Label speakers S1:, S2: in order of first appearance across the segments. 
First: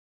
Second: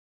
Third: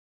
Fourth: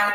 S1: It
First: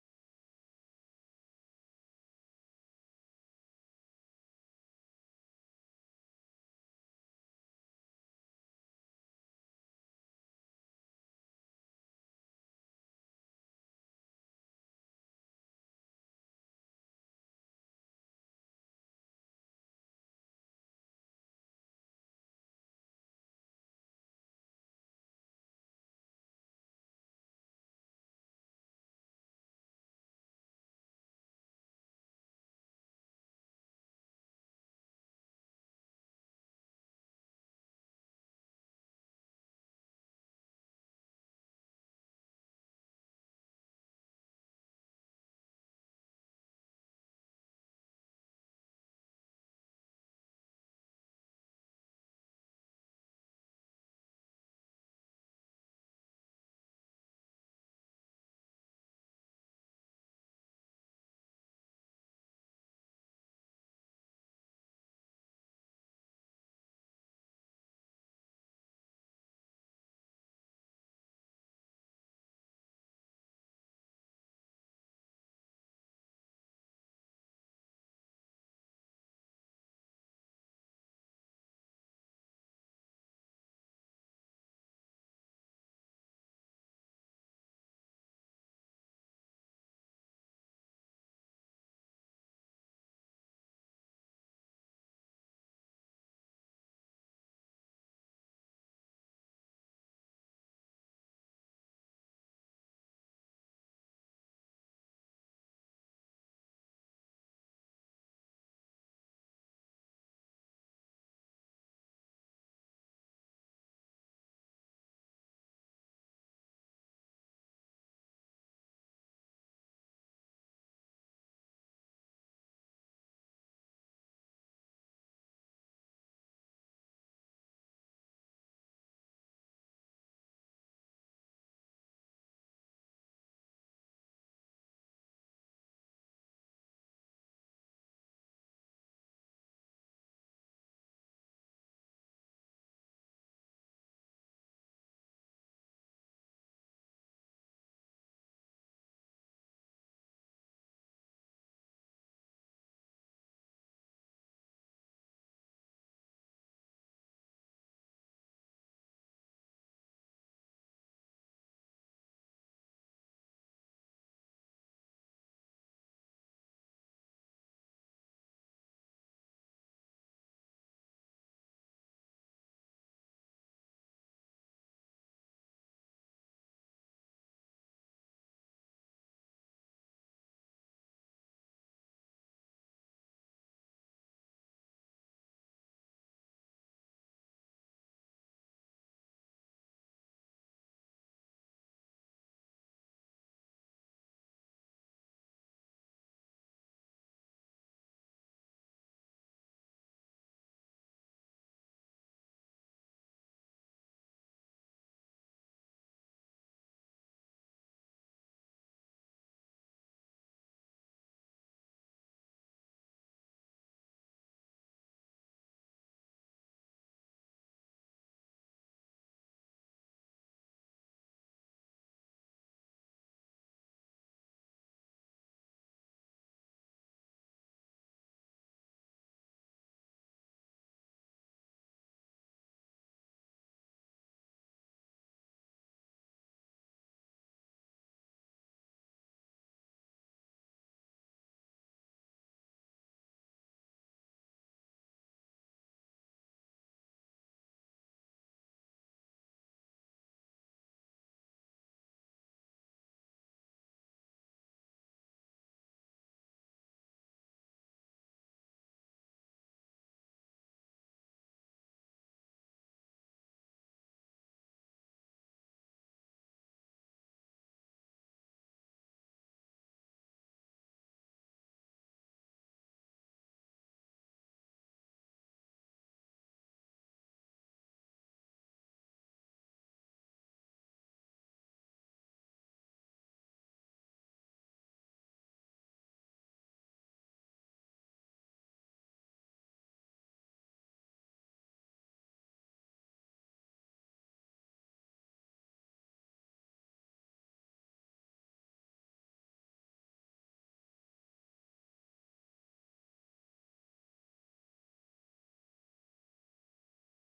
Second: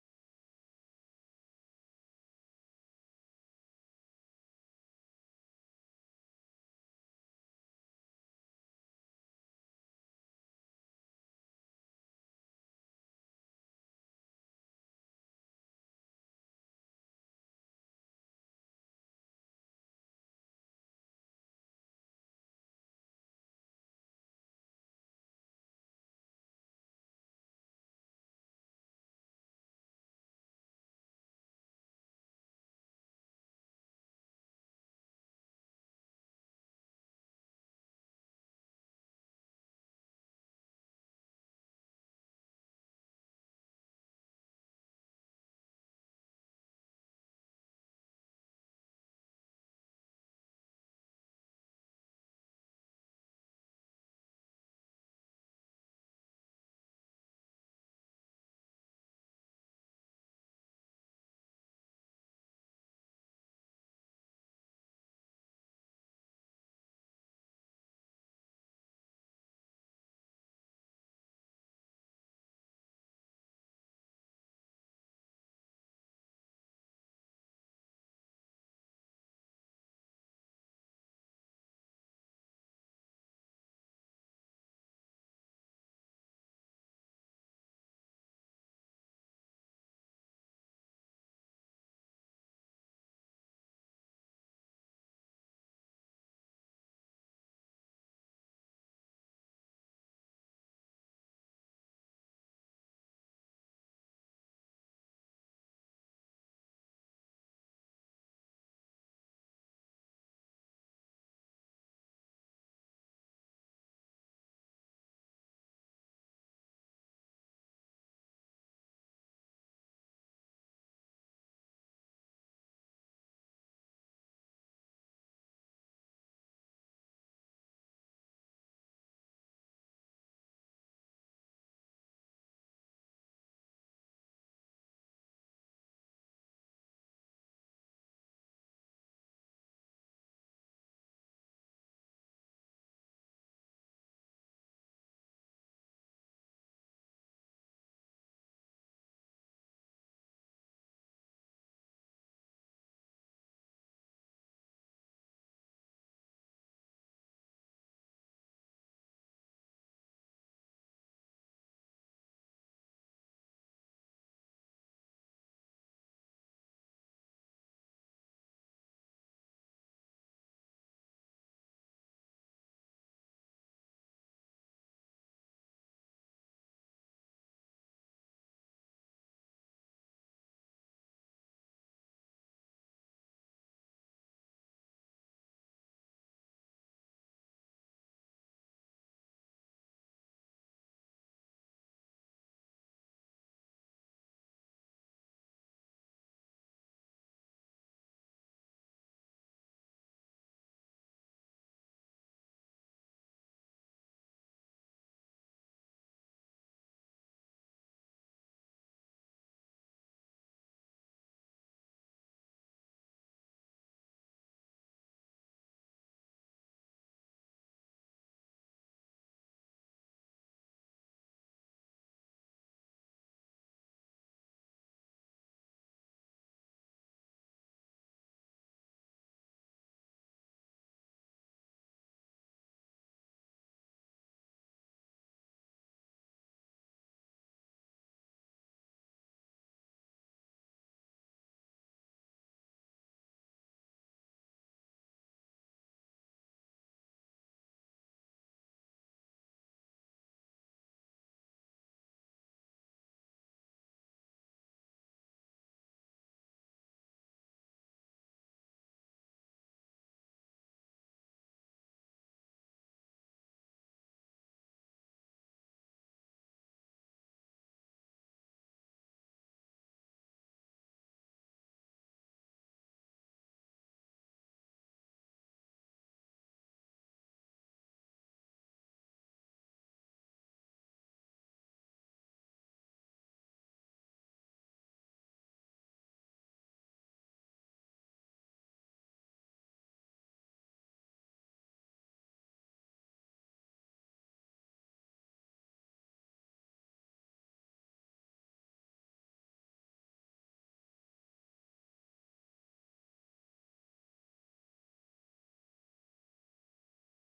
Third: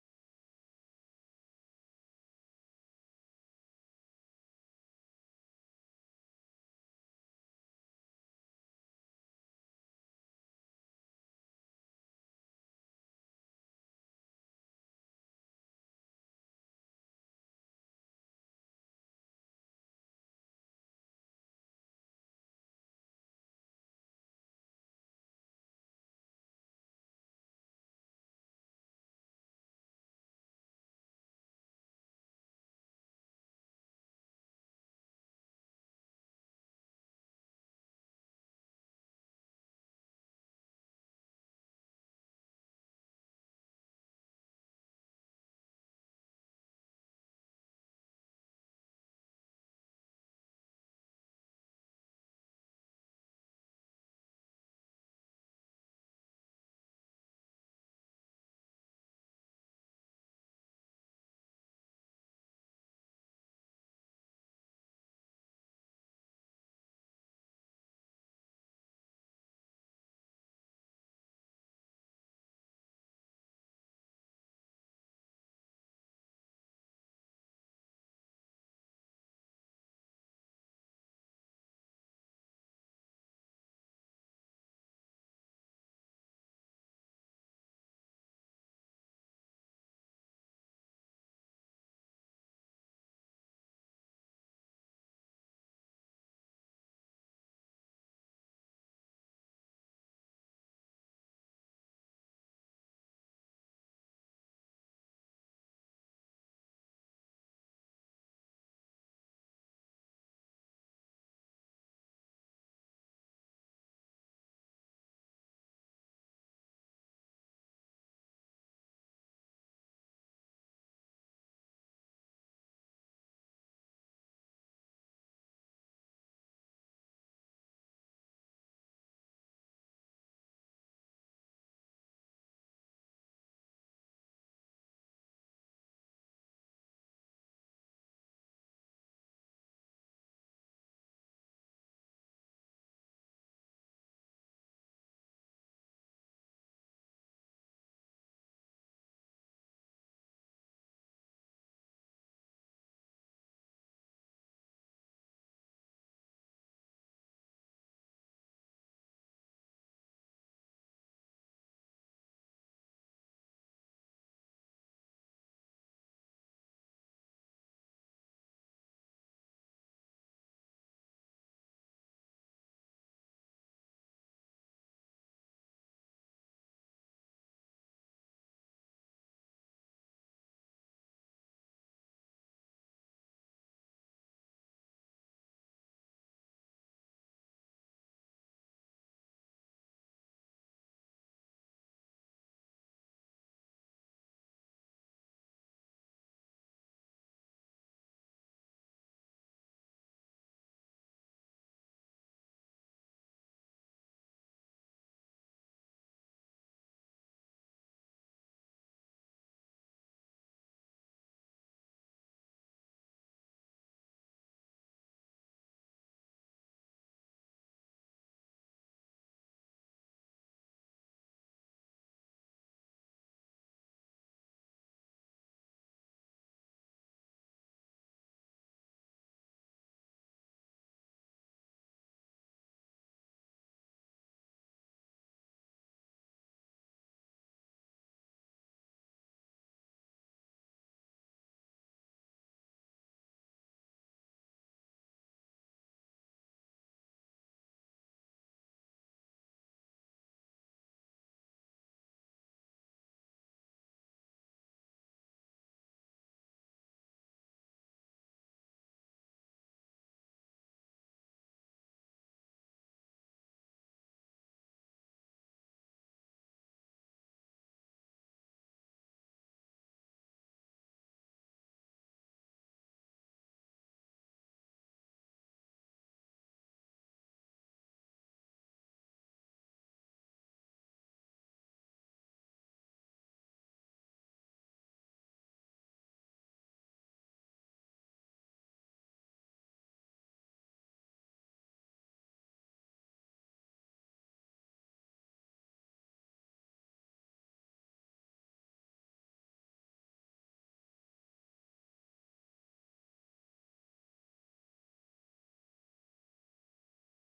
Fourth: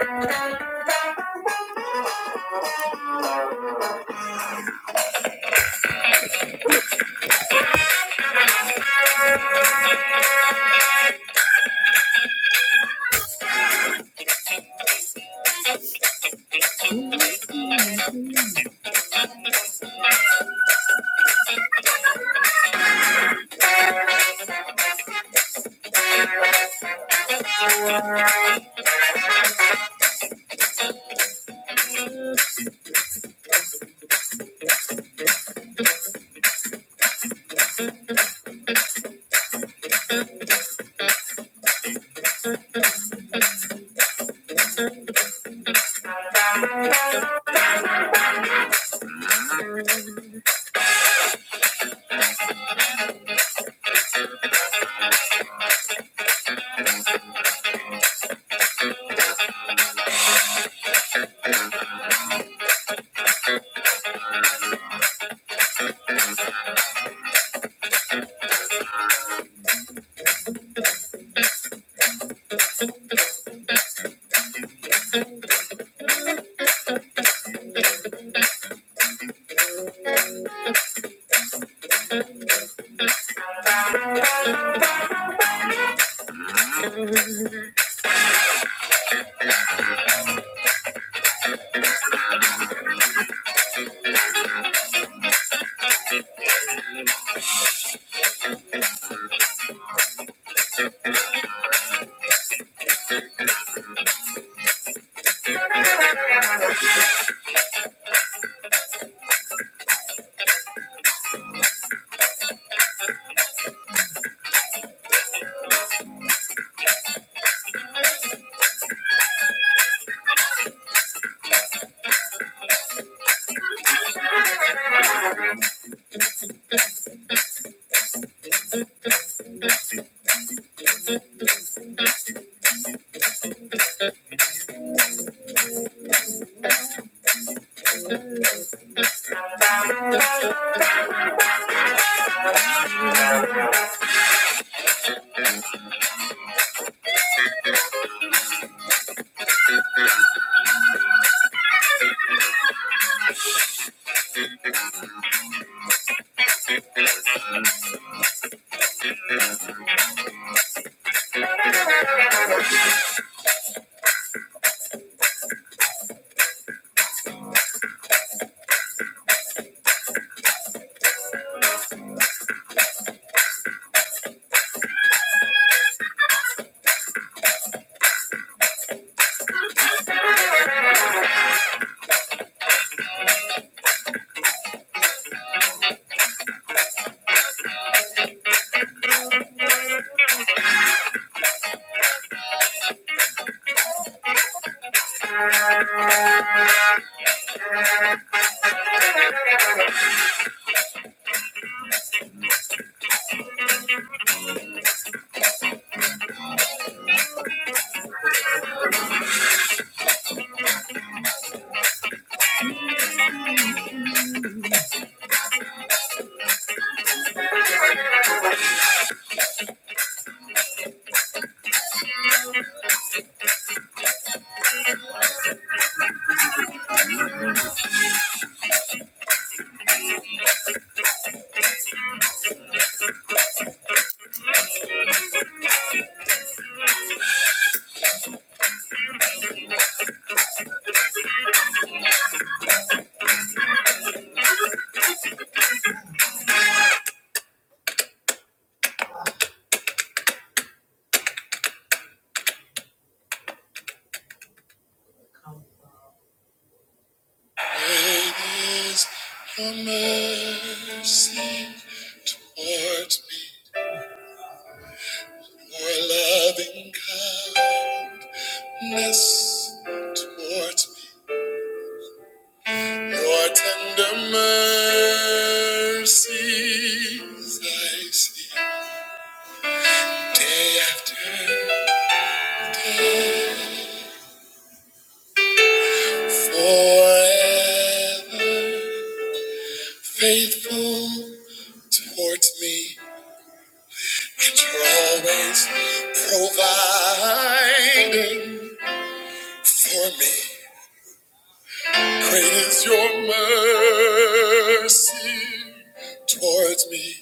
S1: is the mercy Amazing Your loving kindness towards me, your tender mercies I see day after day, forever. Faithful towards me, and you're always providing for me. Great is your mercy towards me.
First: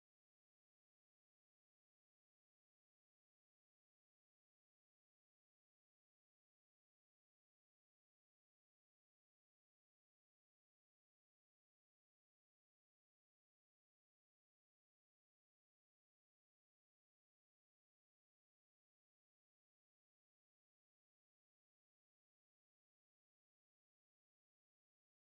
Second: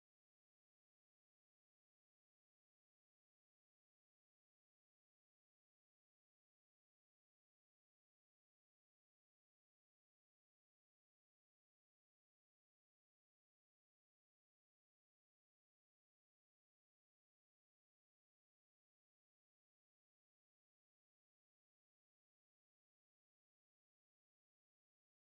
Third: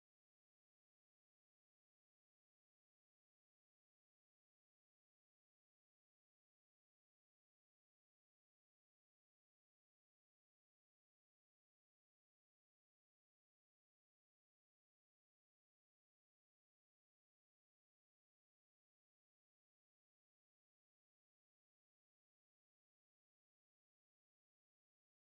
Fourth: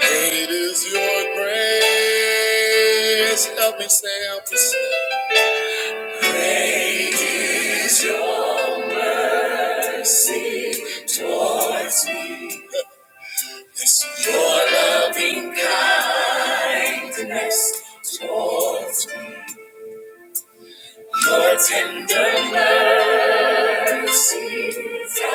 S1: Great is your grace. Help me say, help us. Great is your mercy towards me. It's your loving kindness towards me. Your tender mercies I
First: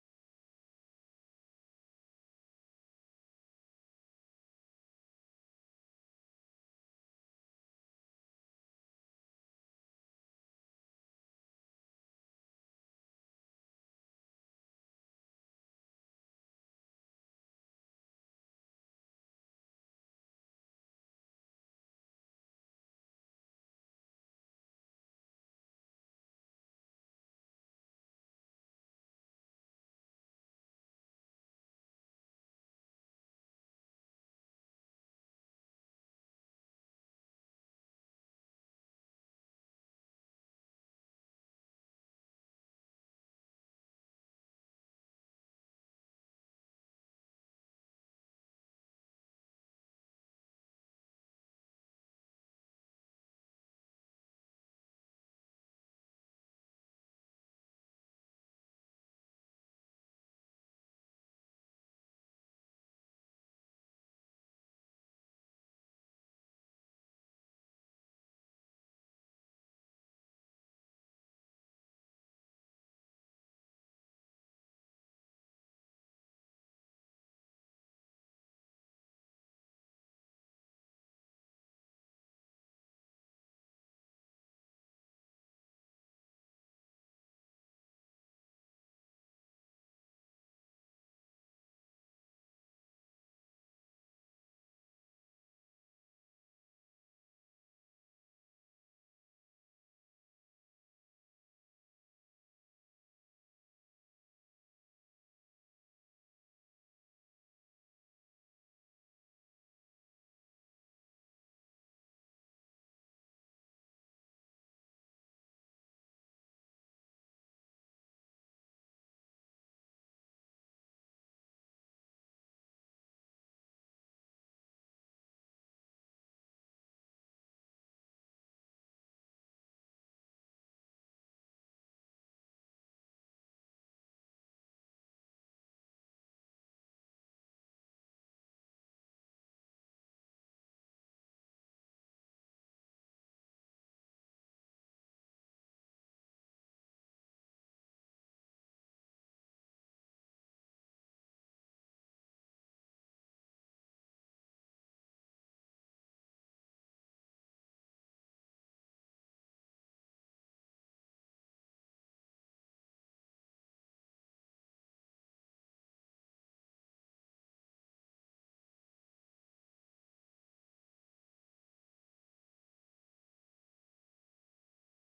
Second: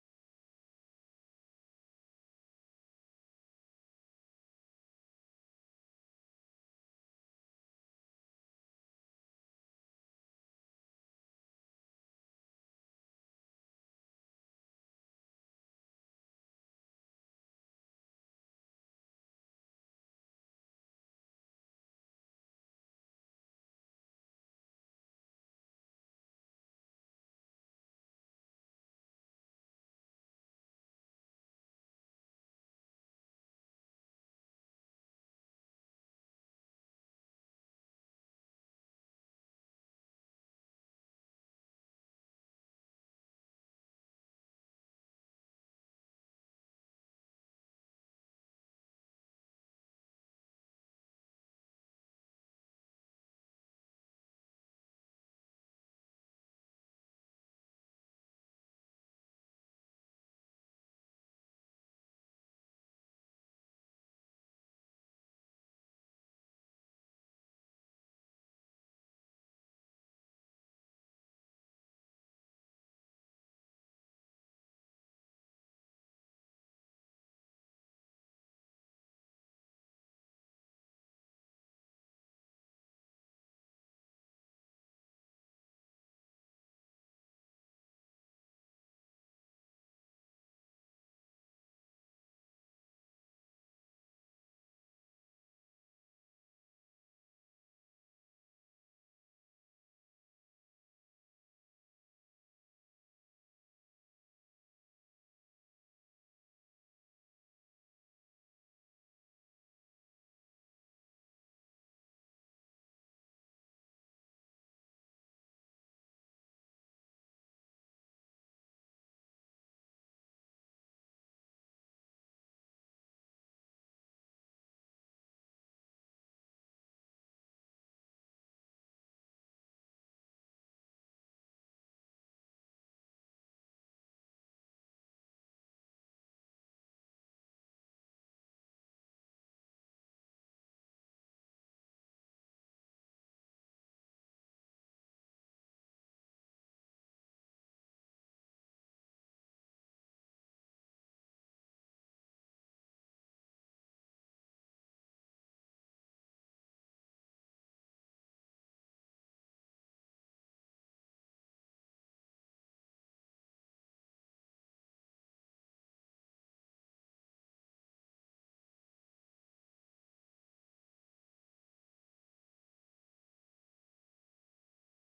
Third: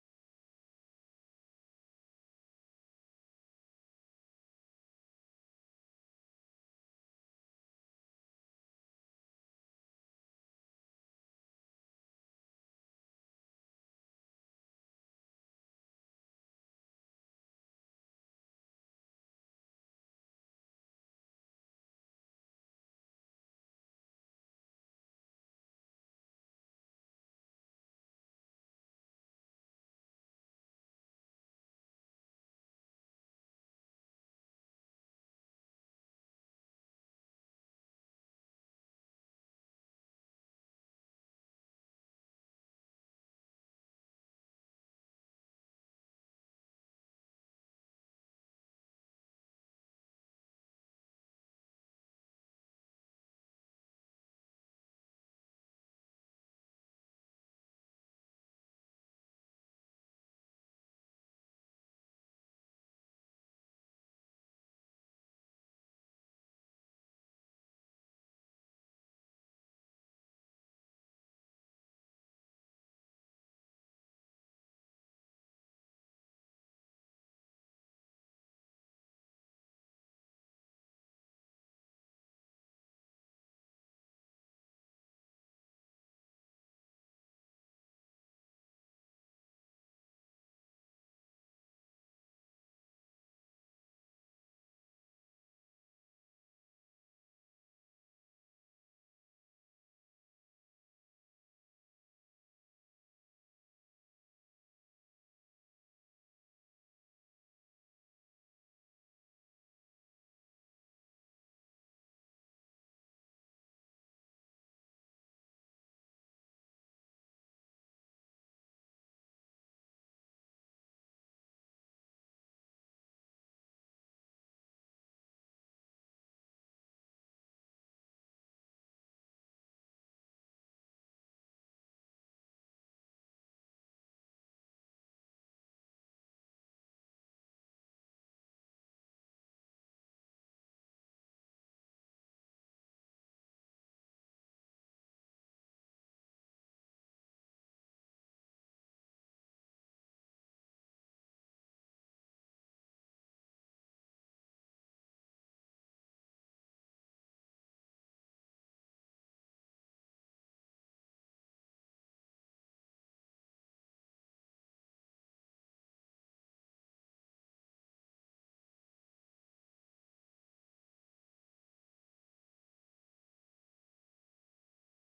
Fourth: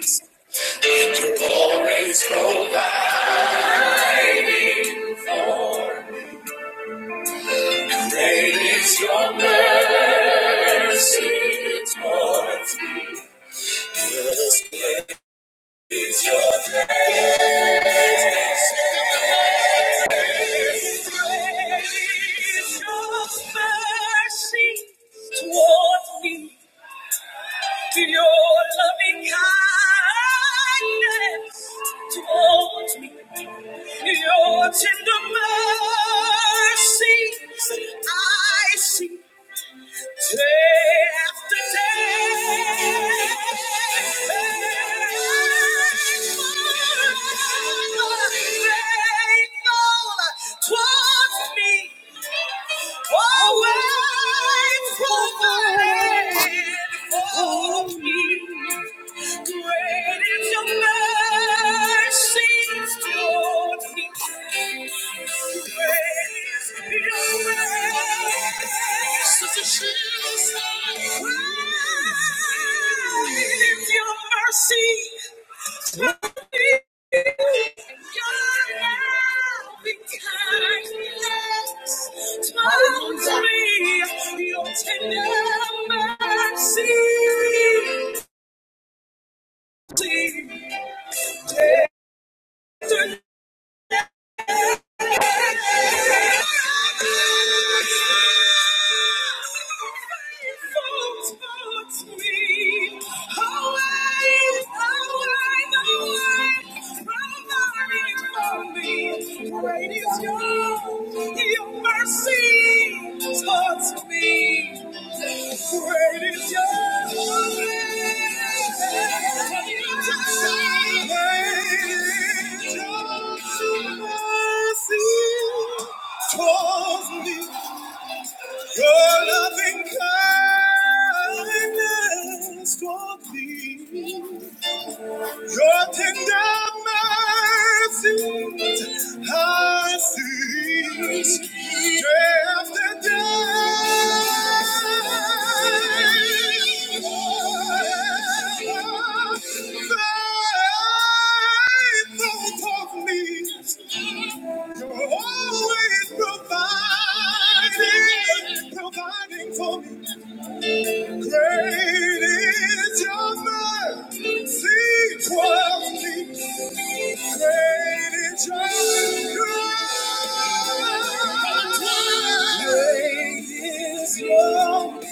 S1: see. You always provide. Great is your mercy towards me. Yes. It's your mercy toward me, to your loving kindness toward me, your tender mercies I see. Day after day, faithful towards me. Always provided for for me. Great is your mercy toward me. Great is your grace. Such a shield inside. Great is your mercy. Tender mercy, Great is your, your mercy towards me. Great is your, your Your loving kindness toward me, your tender mercies I see day after day. Faithful toward me, you're always providing, providing for me. Great is your mercy towards me. Great is your love. Great is your love.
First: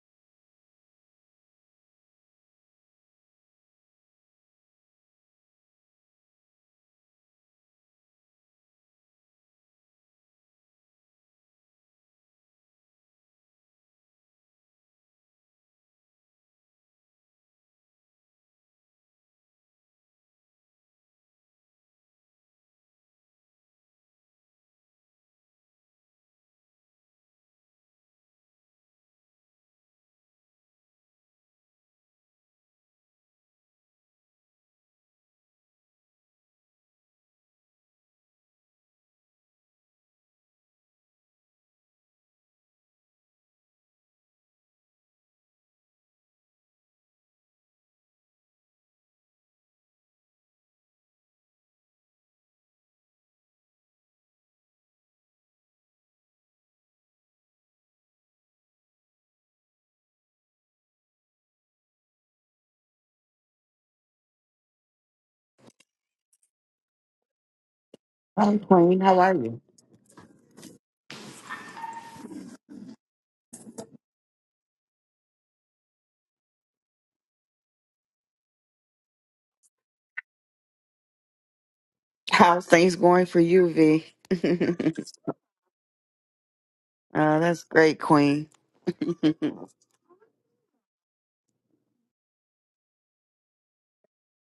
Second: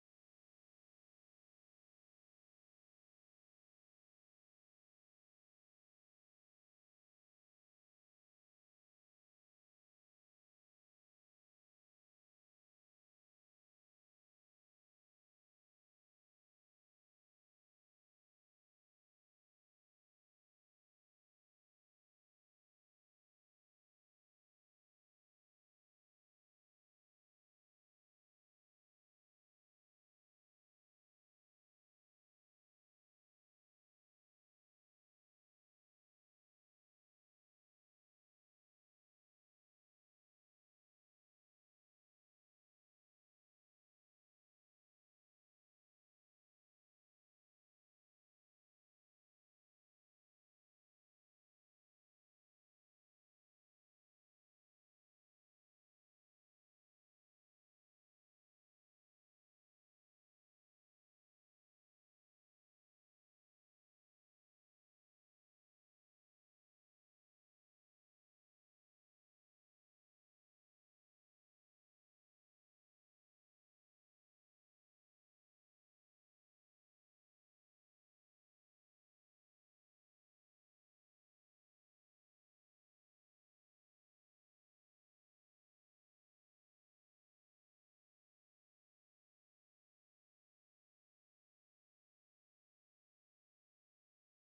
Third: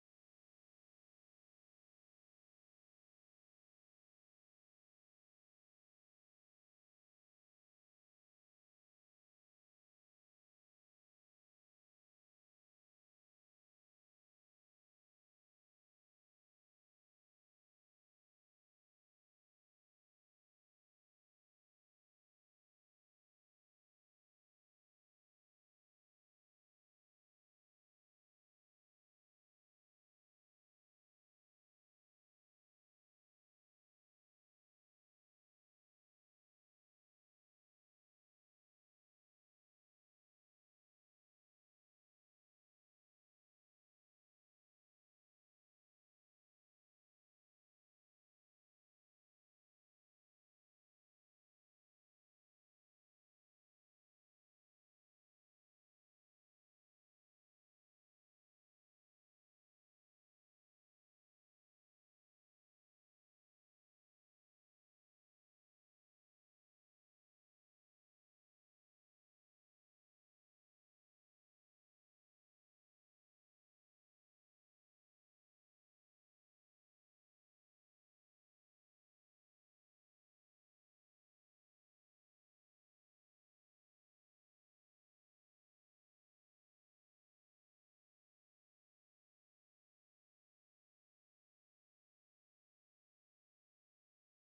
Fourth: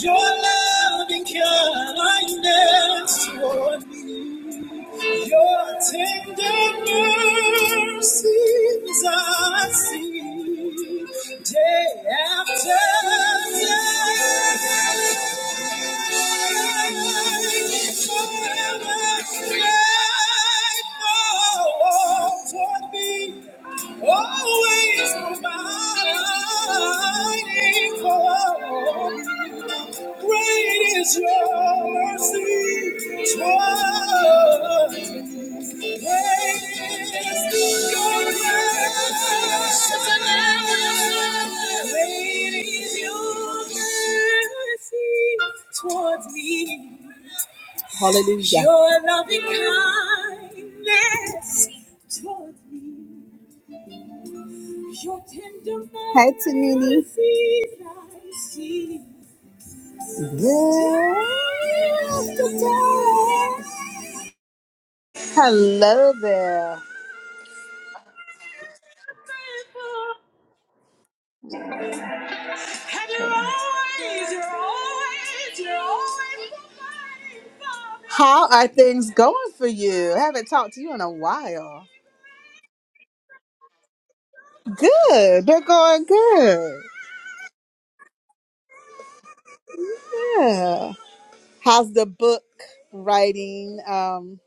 S1: Your loving kindness Lord. Your tender mercies I see day after day. Forever faithful toward me, always providing for me. Great is your mercy toward me. Hallelujah. Your loving kindness toward me. Your tender Hi, Tamini. mercies I see. Day after day. Hello there.
S2: Hi, Queen. How are you?
S1: And you're always, you're always, you're always providing for me. How are things going for you? I haven't talked to you in a while.
S2: How's things going for you, V? oh,
S1: Good. They're going good.
S2: that's great, Queen.
S1: Yeah. How's the book writing um,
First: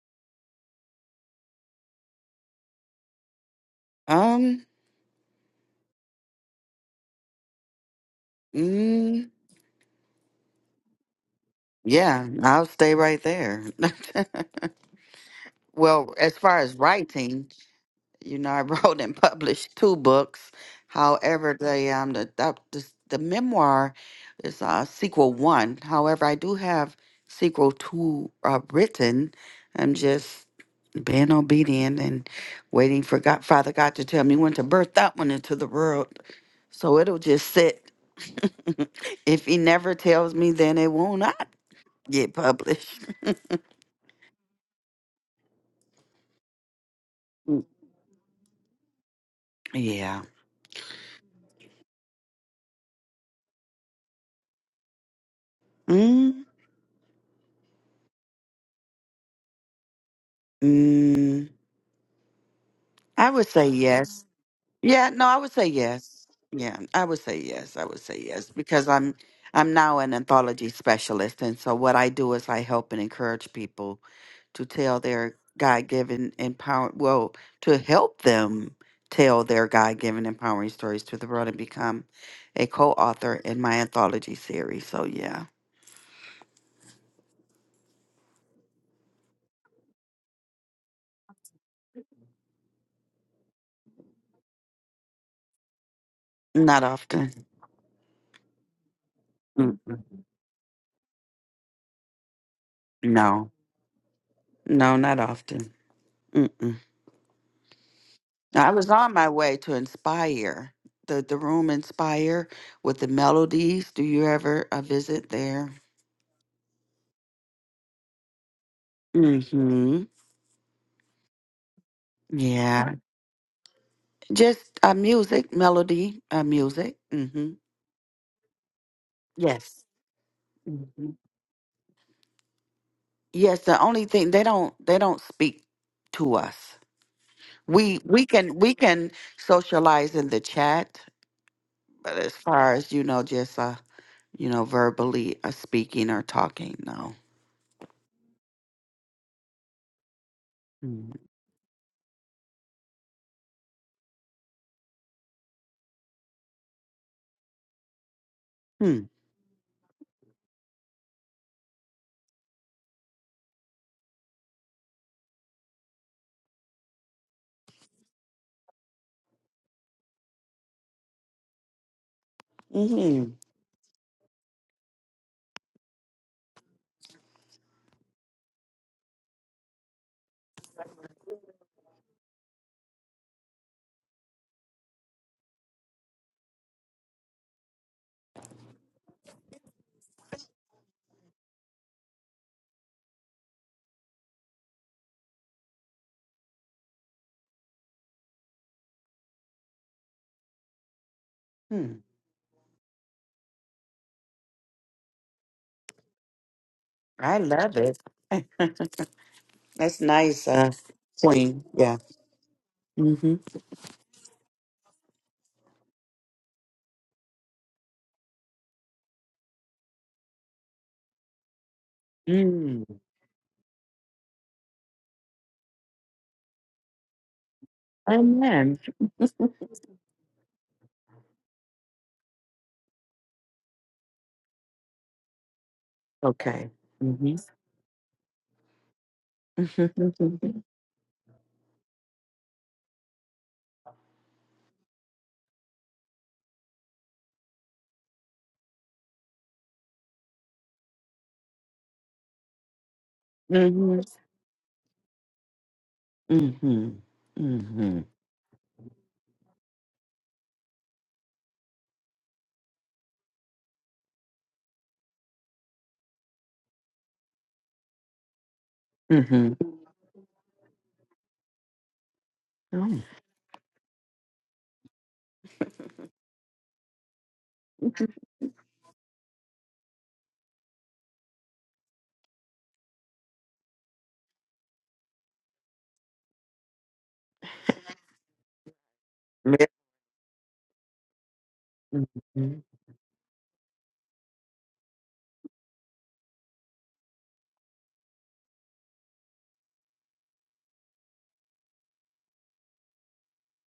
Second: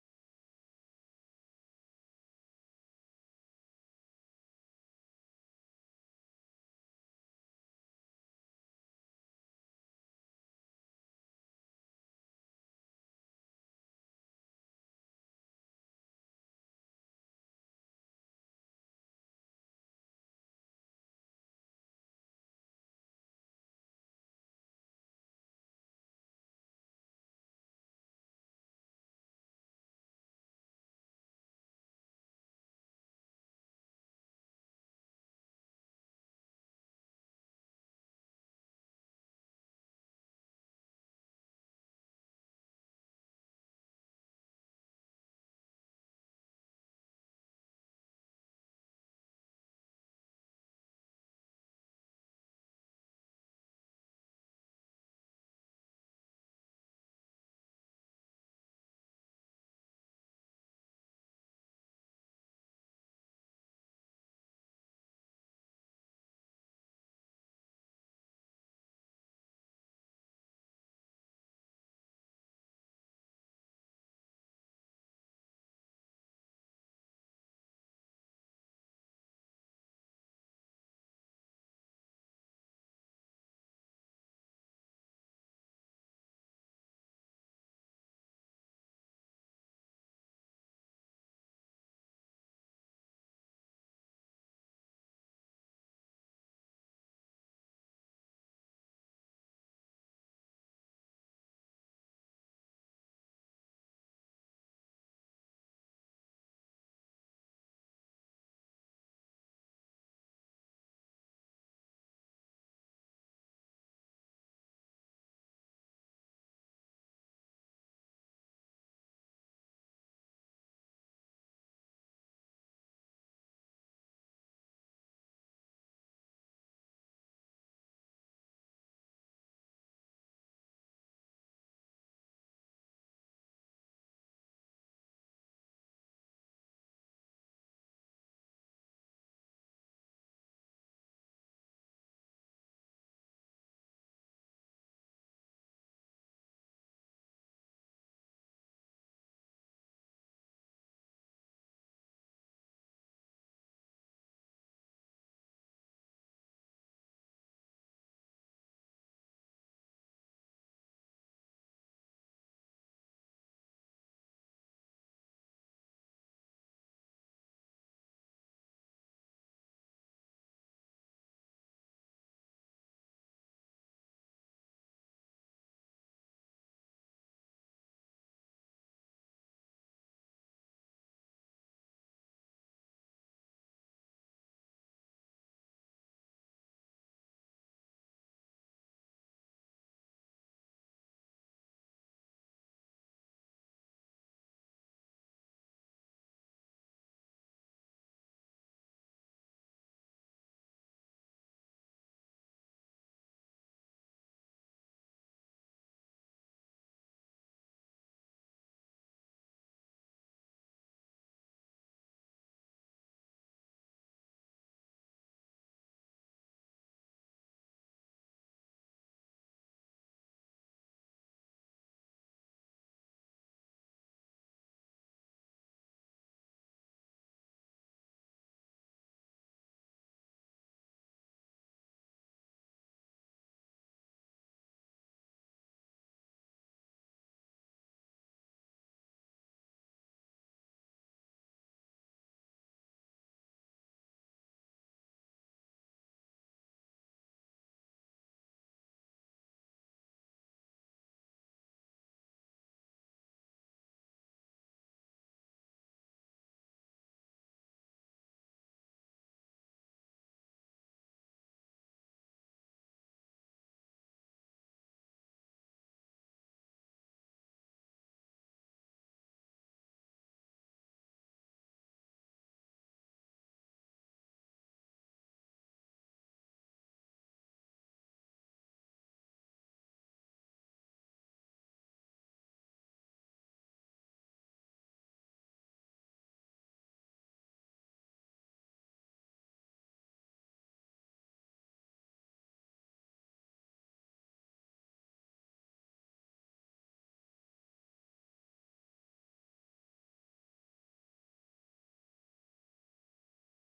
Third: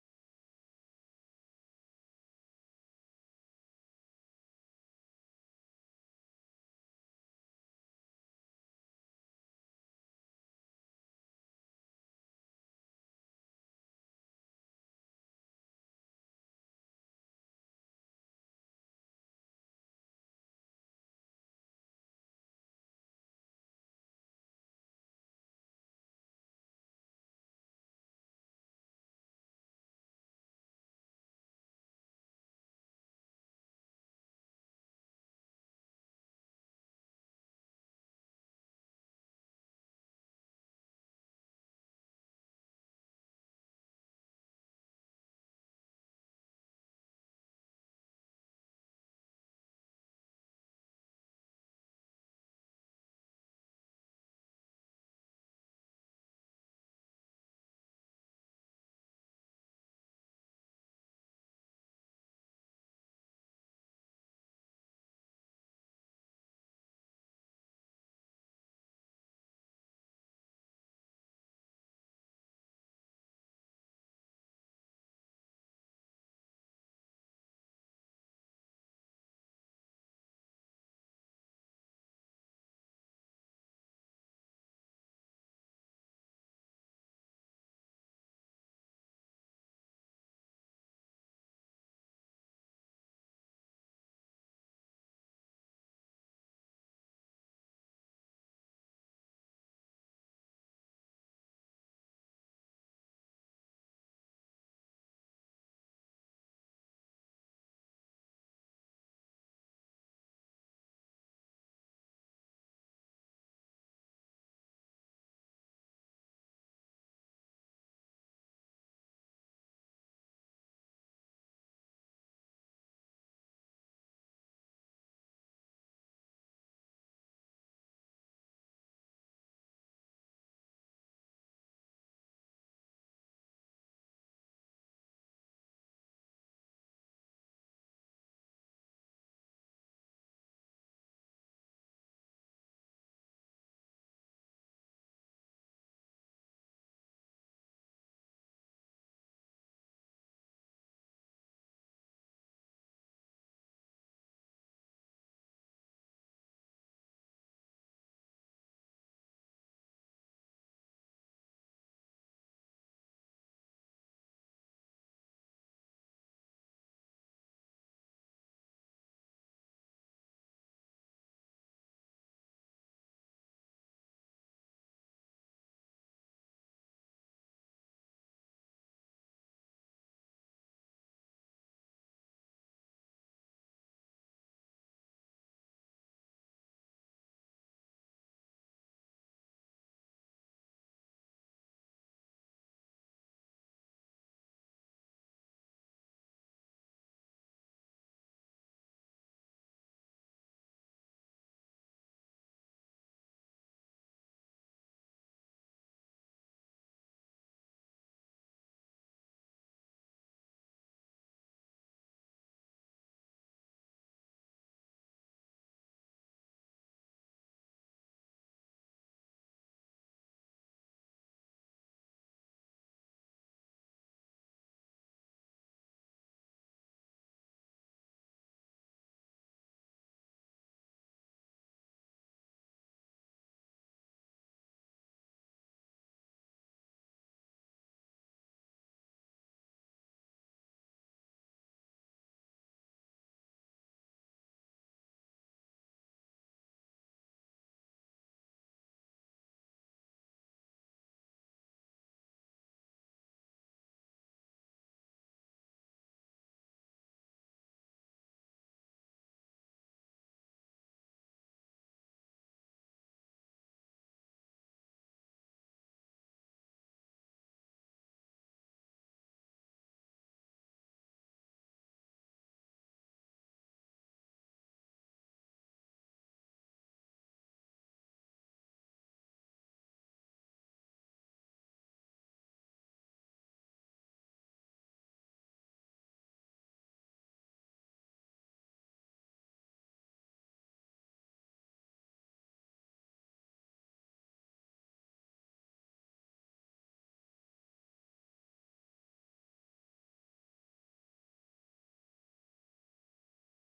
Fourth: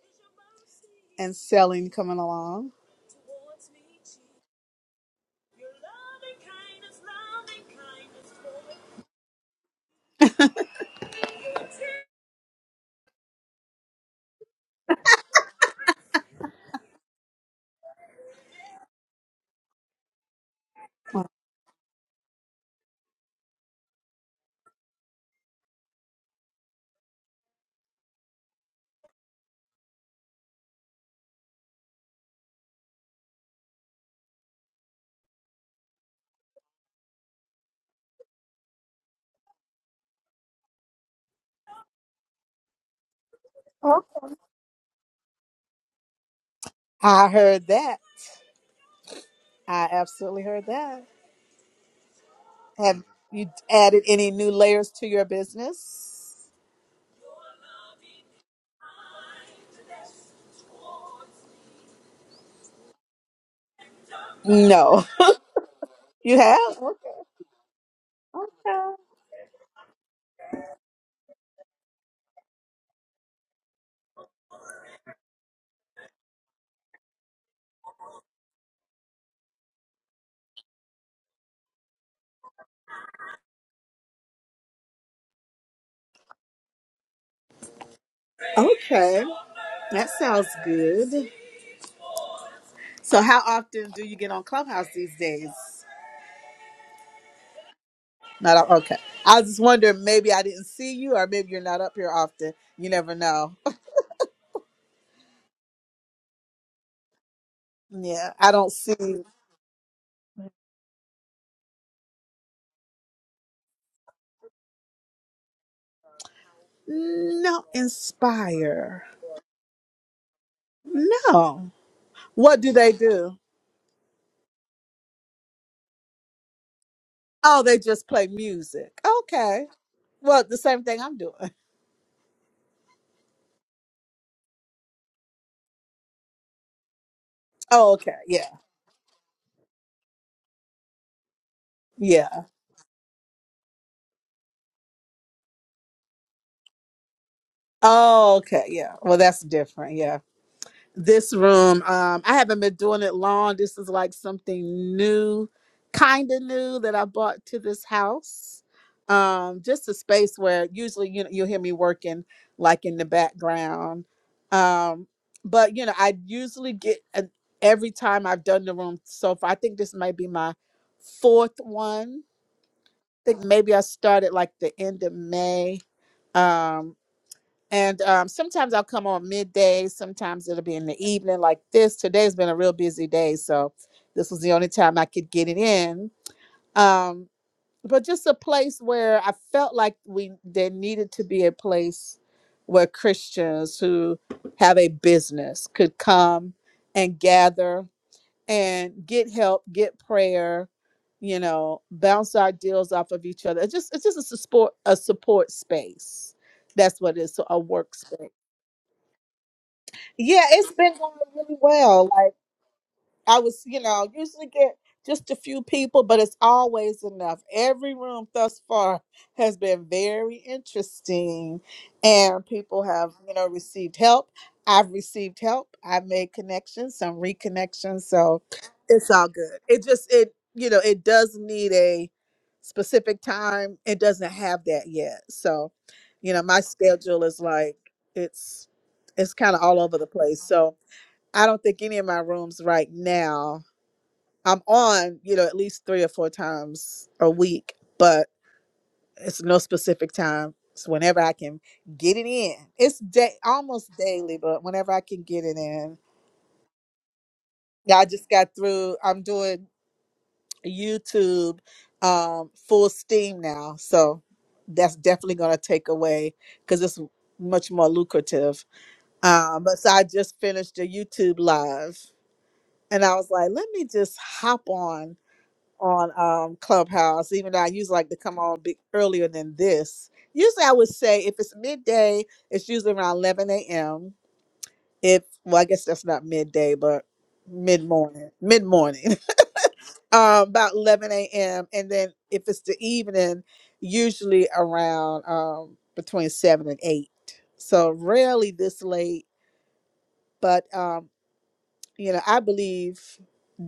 S1: and selling coming along?
S2: um, mm, yeah, I'll stay right there. well, as far as writing, you know, I wrote and published two books. However, the um the the, the, the memoir is uh, sequel one. However, I do have sequel two uh, written. I'm just being obedient and waiting for God, Father God to tell me when to birth that one into the world. So it'll just sit. if He never tells me, then it will not get published.
S1: I heard that. I
S2: yeah.
S1: absolutely heard that. Have you added any new layers to your business?
S2: Mm, mm, I would say yes.
S1: No.
S2: Yeah, no, I would say yes.
S1: You
S2: Yeah,
S1: have?
S2: I would say yes. I would say yes because I'm I'm now an anthology specialist, and so what I do is I help and encourage people to tell their God-given empower well to help them tell their God-given empowering stories to the world and become a co-author in my anthology series. So yeah,
S1: Okay. That sounds good. So how often do you get on Clubhouse these days?
S2: not often.
S1: Not o- okay. I was just
S2: Mm-mm.
S1: wondering maybe I didn't see you or maybe you're not up here often. You never
S2: No,
S1: know.
S2: no, not often. Mm-mm.
S1: Yeah, I
S2: Now,
S1: don't
S2: I was
S1: see
S2: on my way to Inspire, the, the room Inspire with the melodies. Do you ever uh, visit there?
S1: no inspire.
S2: Mm-hmm.
S1: No. What do they
S2: Yeah.
S1: do?
S2: Just uh, music, melody, uh, music. Mm-hmm.
S1: Oh, they just play music. Okay.
S2: Yes.
S1: Well, the same thing
S2: hmm
S1: I'm doing.
S2: Yes. The only thing they don't they don't speak to us.
S1: Oh,
S2: We
S1: okay.
S2: we
S1: Yeah.
S2: can we can socialize in the chat, but as
S1: Yeah.
S2: far as you know, just uh you know verbally uh, speaking or talking, no.
S1: Oh, okay. Yeah. Well, that's different. Yeah.
S2: Mm-hmm.
S1: this room. Um, I haven't been doing it long. This is like something new, kind of new that I bought to this house. Um, just a space where usually you know you'll hear me working like in the background. Um, but you know, I usually get an, every time I've done the room so far. I think this might be my fourth one. I
S2: Mm-hmm.
S1: think maybe I started like the end of May. Um, and um, sometimes I'll come on midday. Sometimes it'll be in the evening, like this. Today's been a real busy day, so this was the only time I could get it in. Um, but just a place where I felt like we there needed to be a place where Christians who have a business could come and gather and get help, get prayer, you know, bounce our deals off of each other. It's just it's just a support a support space. That's what it is.
S2: I
S1: So a
S2: love it.
S1: workspace.
S2: Eh, That's
S1: Yeah,
S2: nice, uh,
S1: it's been going really
S2: Queen. Yeah.
S1: well. Like
S2: Mm-hmm.
S1: I was, you know, usually get just a few people, but it's always enough. Every room thus far has been very interesting, and people
S2: Mm.
S1: have, you know, received help. I've received help. I've made connections, some reconnections. So
S2: Amen.
S1: it's all good. It just it, you know, it does need a specific time. It doesn't have that yet. So, you know, my
S2: Okay.
S1: schedule
S2: Mm-hmm.
S1: is like it's it's kind of all over the place.
S2: Mm-hmm.
S1: So I don't think any of my rooms right now. I'm on, you know, at least three or four times a week, but it's no specific time. It's whenever I can get it in. It's day almost
S2: Mm-hmm.
S1: daily, but whenever I can get it in. Yeah,
S2: Mm-hmm.
S1: I just got through. I'm doing YouTube um, full steam now, so that's definitely gonna take away because it's much more lucrative.
S2: Mm-hmm.
S1: Um, but so I just finished a YouTube live,
S2: Oh.
S1: and I was like, let me just hop on on um Clubhouse, even though I usually like to come on big earlier than this. Usually I would say if it's midday, it's usually around eleven AM. If well, I guess that's not midday, but mid morning. Mid morning.
S2: Yeah.
S1: um about eleven AM. And then if it's the evening, usually around um between seven and eight. So rarely this late. But um you know, I believe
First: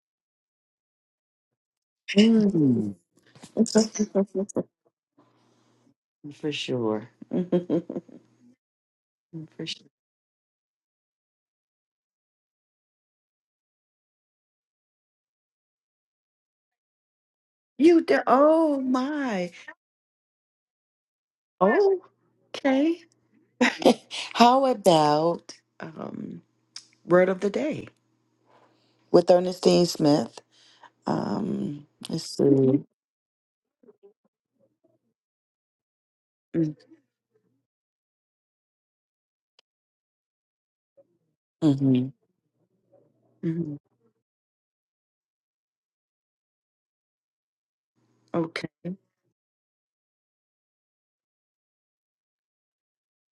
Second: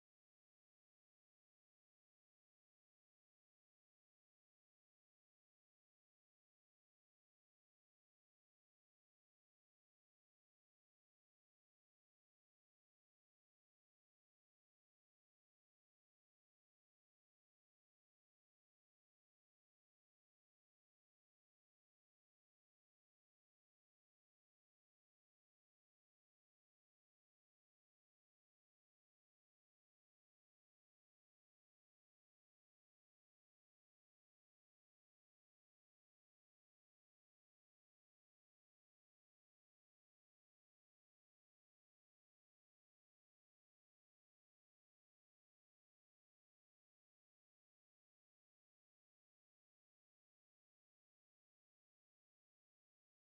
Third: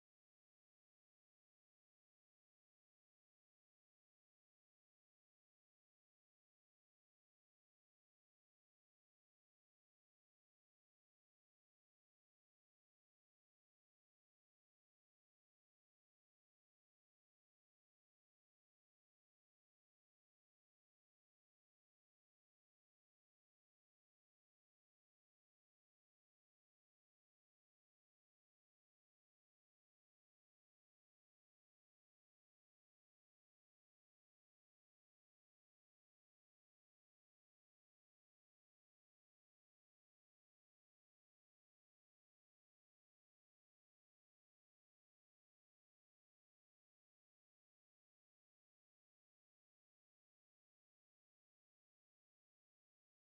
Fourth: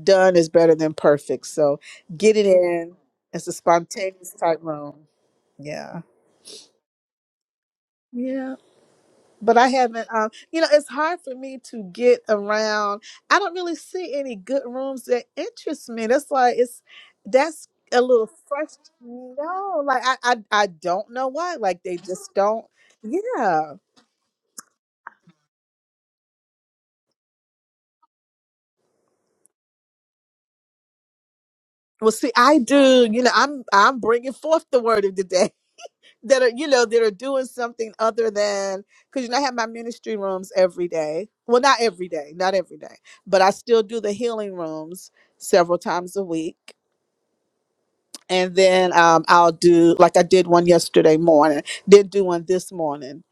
S1: done is better than perfect. So get it in.
S2: Mhm.
S1: It's a
S2: Mm.
S1: spontaneous type room. Yeah.
S2: For sure.
S1: Yeah. But
S2: For
S1: I
S2: sure.
S1: haven't um you know, it's hard for me to get around. I don't really see any good rooms that interest me. That's like it's that's
S2: You
S1: a
S2: do.
S1: little
S2: Oh
S1: frustrating.
S2: my.
S1: No, like I, I I don't know why. Like they
S2: Oh.
S1: just don't.
S2: Okay.
S1: Yeah.
S2: How about um, word of the day with Ernestine Smith? Um,
S1: Well, see,
S2: let's
S1: I
S2: see.
S1: do. You know, I'm I'm bringing forth the word of the day. that are you know that are doing something other than because you know I have my ministry rooms every day. Well, not
S2: Mm-hmm.
S1: every day, not every day, but I
S2: hmm
S1: still do the healing rooms several times a week. And
S2: Okay,
S1: then um, I'll do like I did one yesterday morning. Did do one this morning.